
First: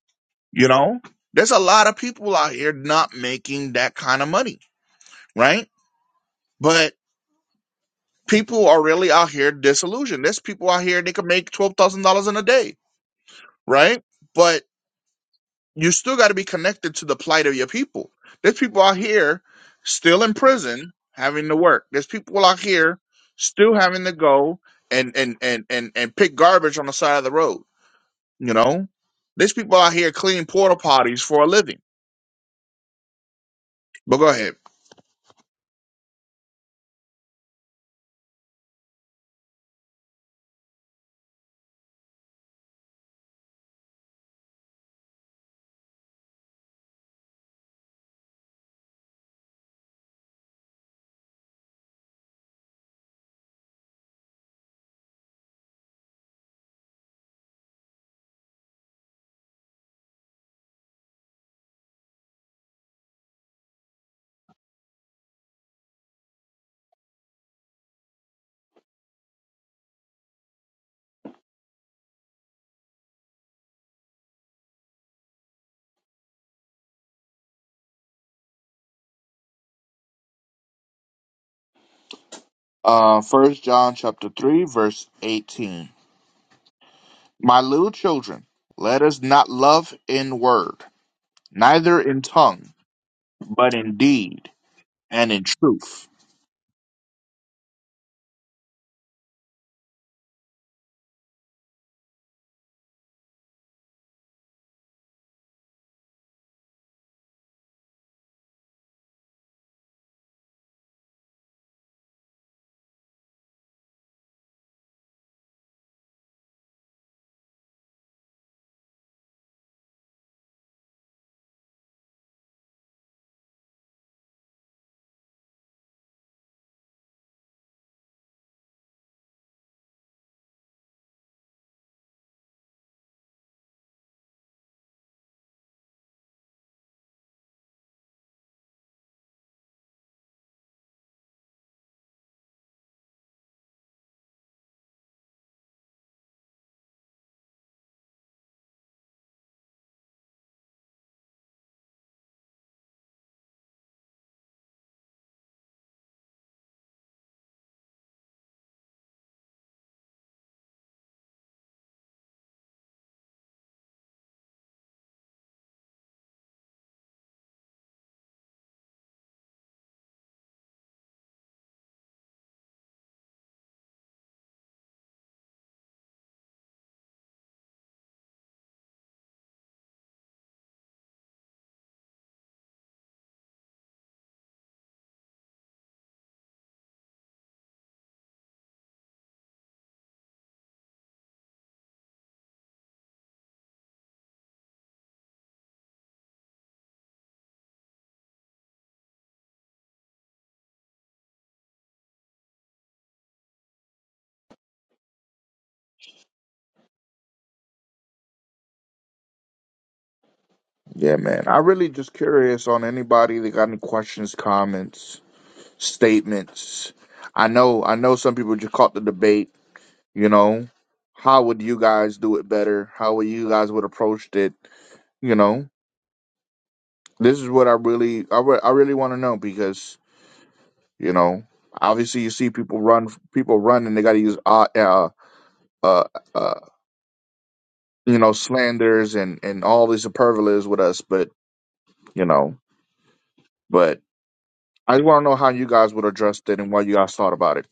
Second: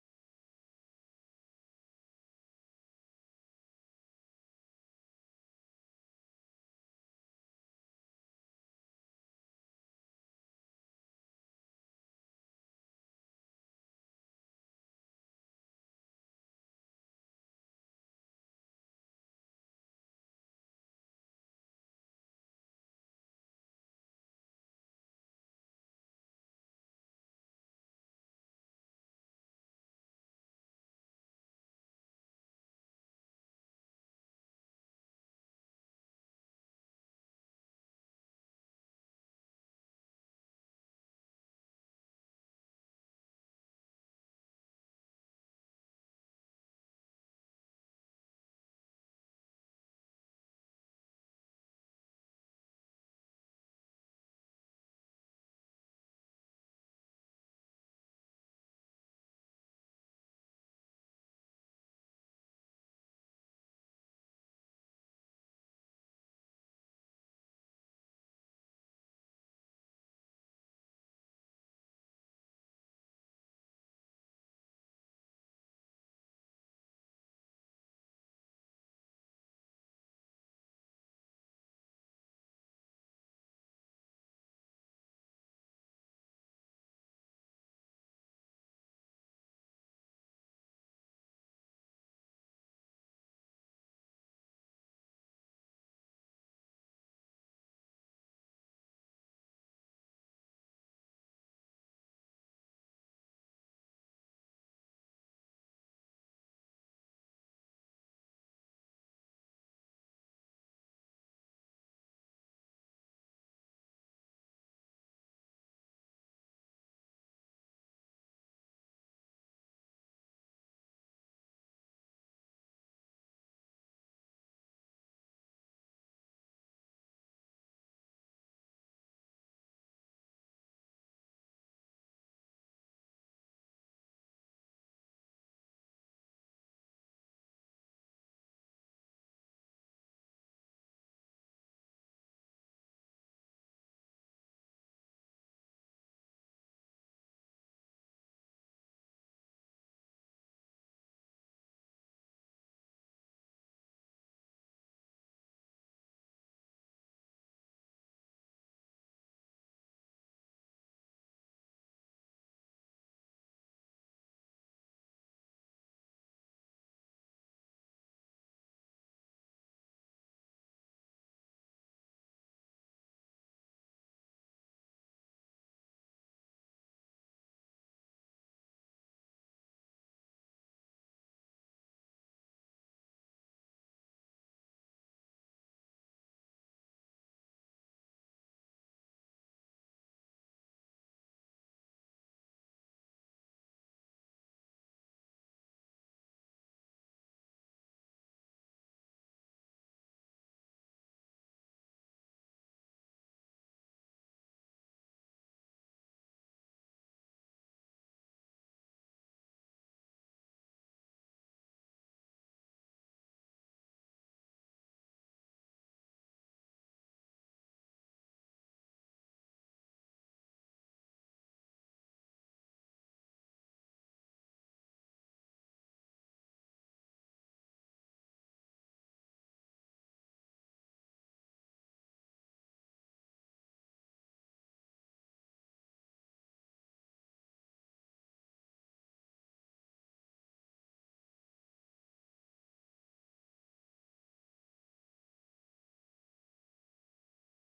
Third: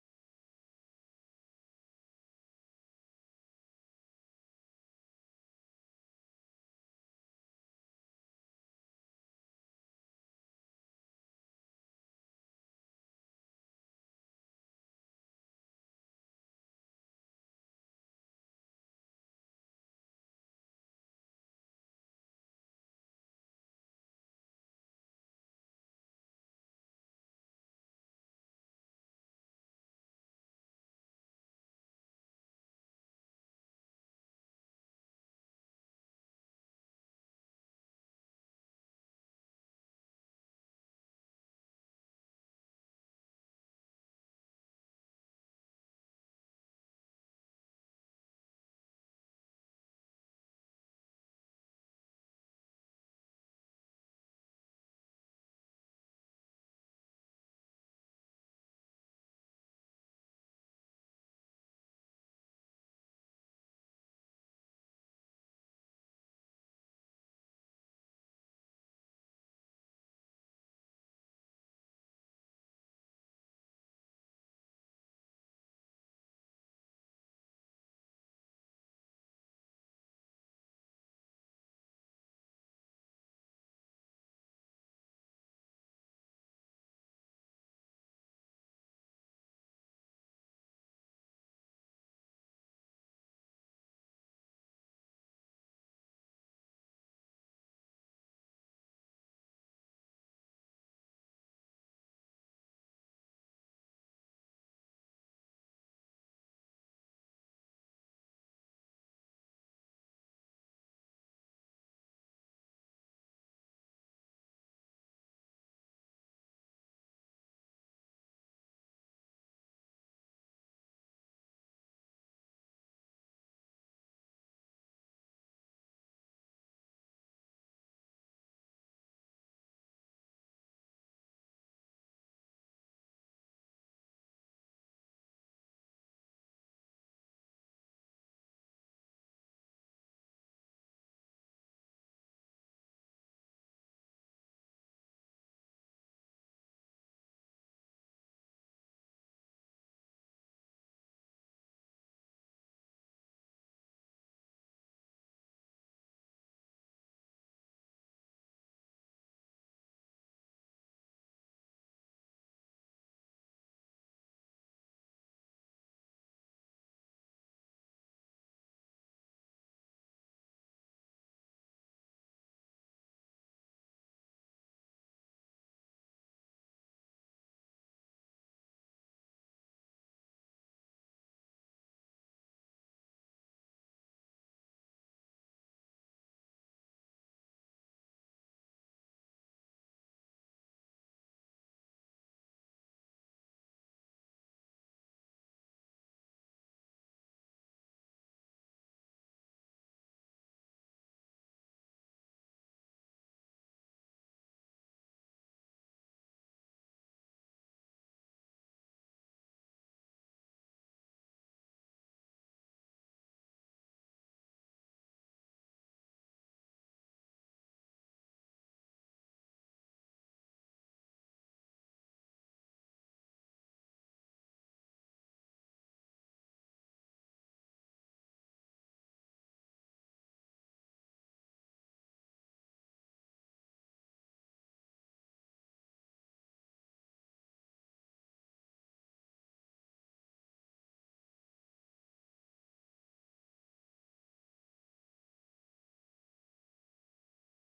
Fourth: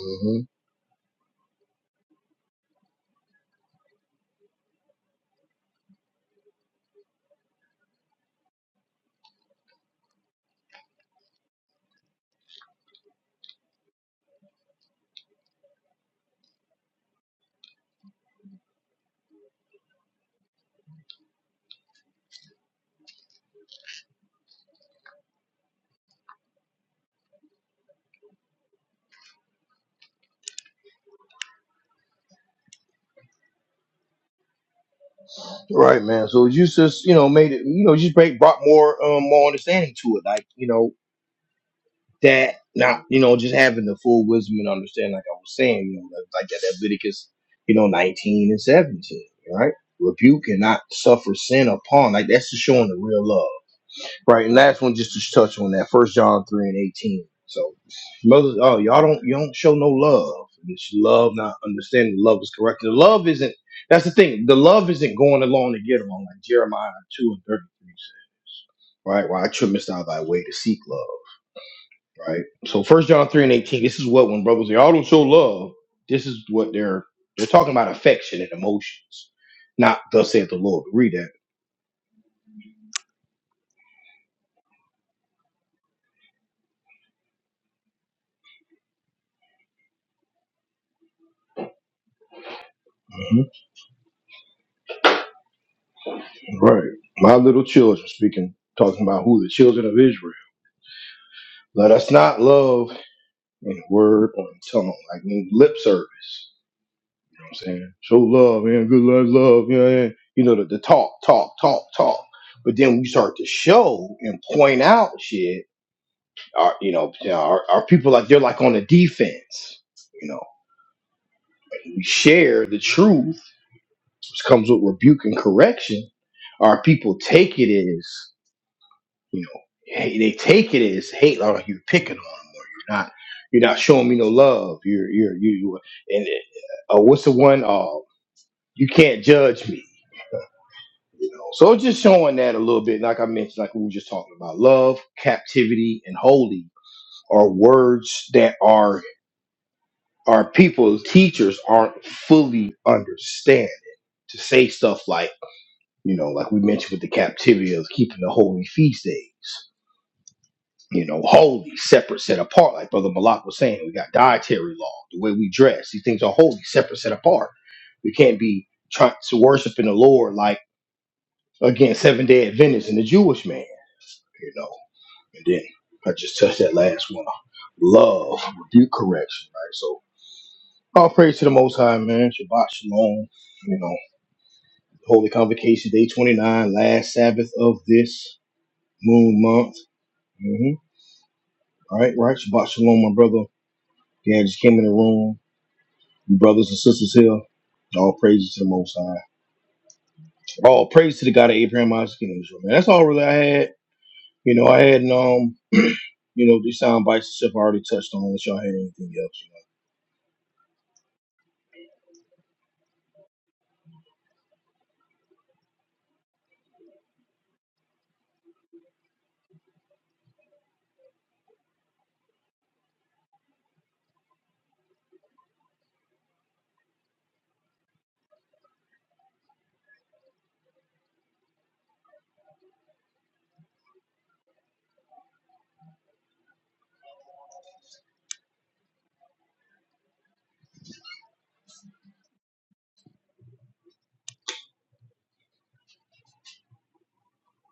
A: mhm.
C: You know? There's a lot of people out here not making that kind of money, right? But people are really out here disillusioned. There's people out here they can make twelve thousand dollars in a day, right? But you still got to be connected to the plight of your people. There's people out here still in prison having to work. There's people out here still having to go and and and and, and pick garbage on the side of the road. You know, there's people out here cleaning porta potties for a living. But go ahead.
A: Right, man. So you just you know made it you know just break, brought more um more understanding to it, like you know that not you know just having the full wisdom and understanding, like I was saying, you know like like that Leviticus you know nineteen and seventeen, right? Rebuke and not suffer sin upon, like that's just showing the real love Right, and last one just to touch on that. First John three and eighteen. So Moses, oh y'all don't you don't show no love. It's love, not understanding. Love is correct. The love isn't. That's the thing. The love isn't going along to get along, like Jeremiah two and thirty three says. Right, why I trimmest out thy way to seek love. Right. So First John three and eighteen. This is what when brothers say, y'all don't show love. This is what they're they're talking about affection and emotions. Not thus saith the Lord. Read that.
C: Uh, First John chapter three verse eighteen. My little children, let us not love in word, neither in tongue, but in deed and in truth.
A: Right. My little children speaking, talking about who the children of Israel. Let us not love in word or in tongue, like in lip service. You know what I'm saying? Show love, man. Good life, love. Yeah, yeah. You know, the, the talk, talk, talk, talk. But then we start to show and point out shit, our, you know, our, our people like they're like on the defense. You know, we share the truth, which comes with rebuke and correction. Our people take it as you know, hey, they take it as hate, like you're picking on them, or you're not, you're not showing me no love. You're, you're, you, you and uh, oh, what's the one? Uh, you can't judge me. You know, so it's just showing that a little bit, like I mentioned, like we were just talking about, love, captivity, and holy are words that are our people, teachers aren't fully understanding to say stuff like, you know, like we mentioned with the captivity of keeping the holy feast days. you know, holy, separate, set apart. Like Brother Malak was saying, we got dietary law, the way we dress. These things are holy, separate, set apart. We can't be trying to worship in the Lord like again Seventh day Adventists and the Jewish man, you know. And then I just touched that last one. Love, rebuke, correction, right? So all praise to the Most High, man. Shabbat shalom. You know, holy convocation day twenty nine, last Sabbath of this moon month. Mm-hmm. All right, right. Shabbat shalom, my brother. Yeah, I just came in the room. brothers and sisters here. All praises to the Most High. All praise to the God of Abraham, Isaac, and Israel. Man, that's all really I had. You know, I had um, you know, these sound bites and stuff I already touched on. Unless y'all had anything else. you know.
C: Yeah, man. I really just curious on anybody that got any questions, comments, statements. I know I know some people just caught the debate, you know. How would you guys do it better? How would you guys would approached it? You know, this is what I really I, re- I really want to know because, you know, obviously you see people run people run and they got to use uh, uh uh uh you know slanders and and all these superlatives with us, but you know, but I just want to know how you guys would address it and what you guys thought about it.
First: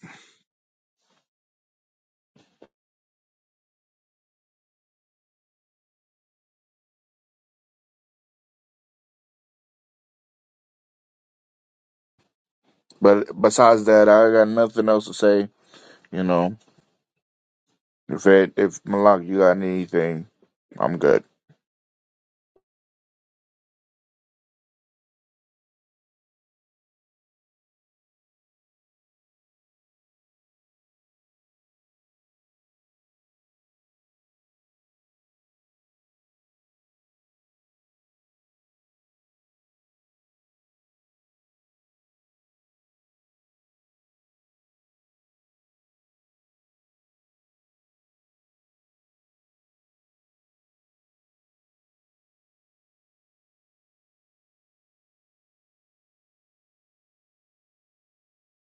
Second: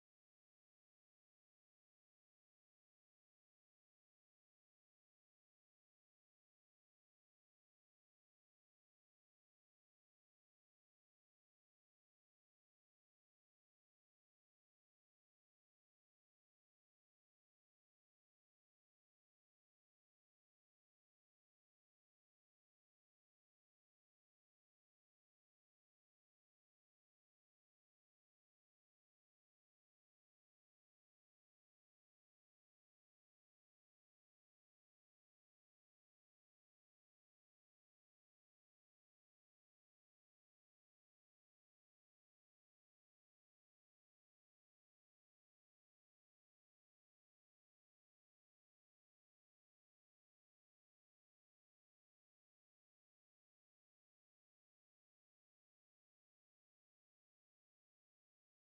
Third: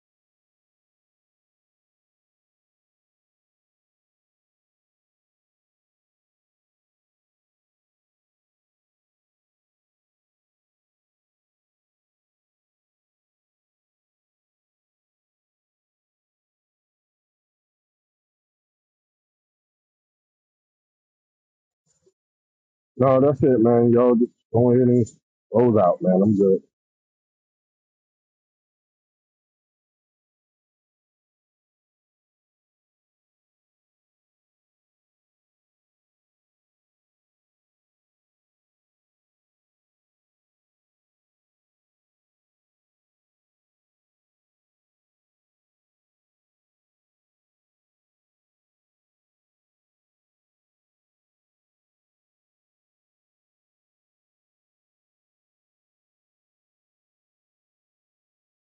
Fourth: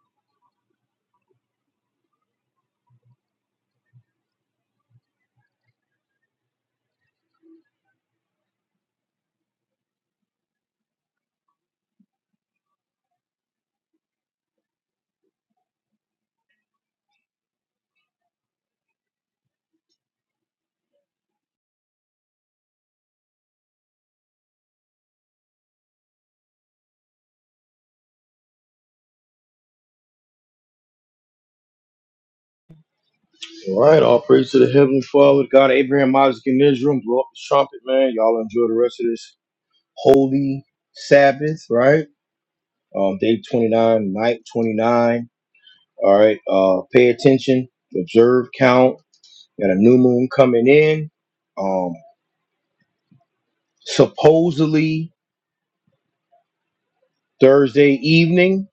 C: But besides that, I got nothing else to say. You know, if it, if Malak, you got anything, I'm good.
B: No, that's it, man. Y'all just go ahead and close out, man. I'm good.
A: So, All right, all praise to the Heavenly Father, the God of Abraham, Isaac, and Israel. Blow up the trumpet, man. Y'all enjoy the rest of this holy Sabbath, right? Um, day twenty nine, night twenty nine. All right. Uh, pay attention, observe, count. Got a new moon coming in. Um, supposedly Thursday evening.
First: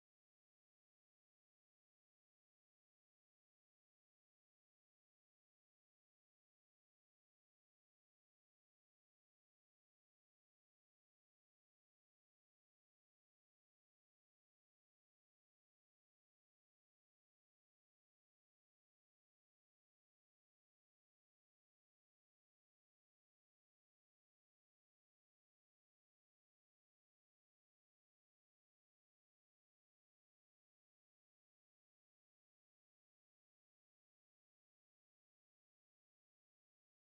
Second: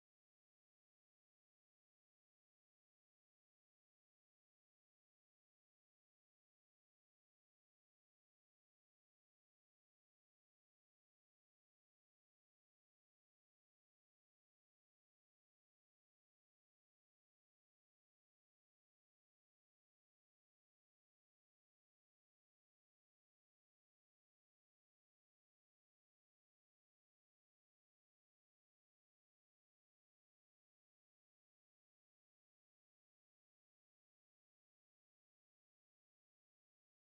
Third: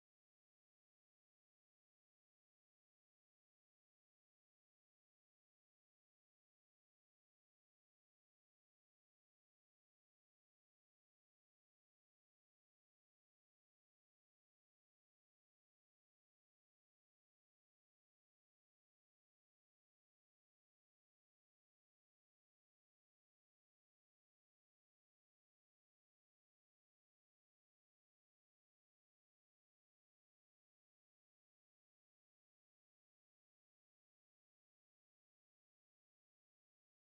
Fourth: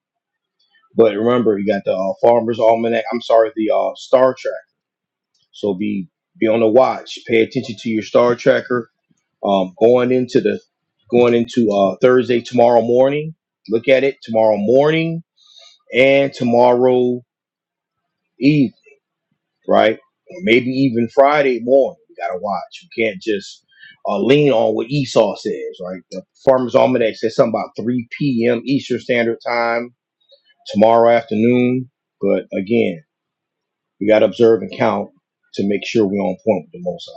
A: But remember, you got the uh, Farmer's Almanac. I'm sorry, the uh, Star Trek. So be be on the watch. Pay attention to your Star Tracker. Um, going into the going into uh, Thursday tomorrow morning. Look at it tomorrow morning and tomorrow evening, right? Or maybe even Friday morning. You gotta watch. You can't just uh, lean on what Esau says, right? The Farmer's Almanac says something about 3 p.m. Eastern Standard Time tomorrow afternoon. But again, we got to observe and count to make sure we're on point with the Most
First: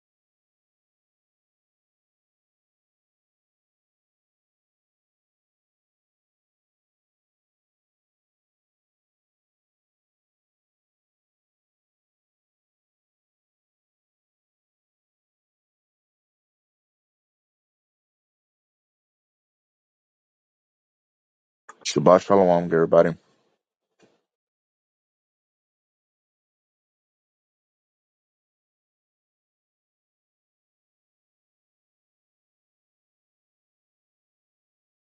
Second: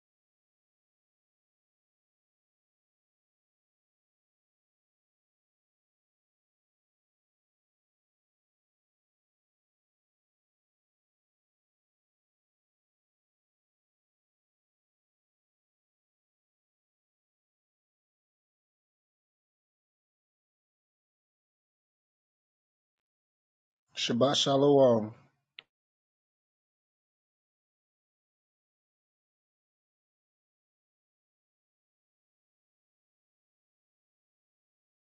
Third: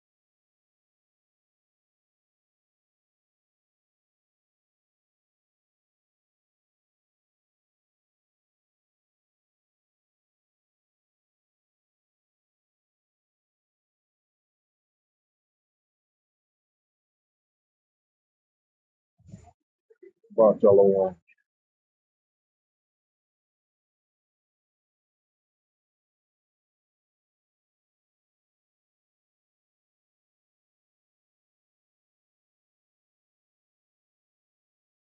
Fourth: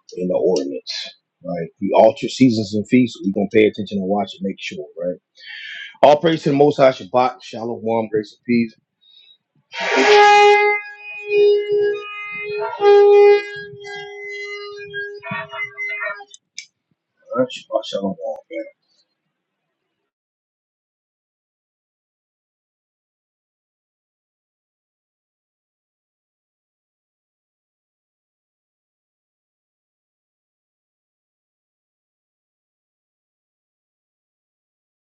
A: High in the ordinance, right? We alter seasons and feasts. We're going to pay attention and watch and make sure, right? All praise to the Most High, Shabbat, Shalom, grace and peace. All right, Shabbat, Shalom. man.
B: Watch y'all on one.
C: Shabbat shalom, everybody.
D: Shabbat shalom.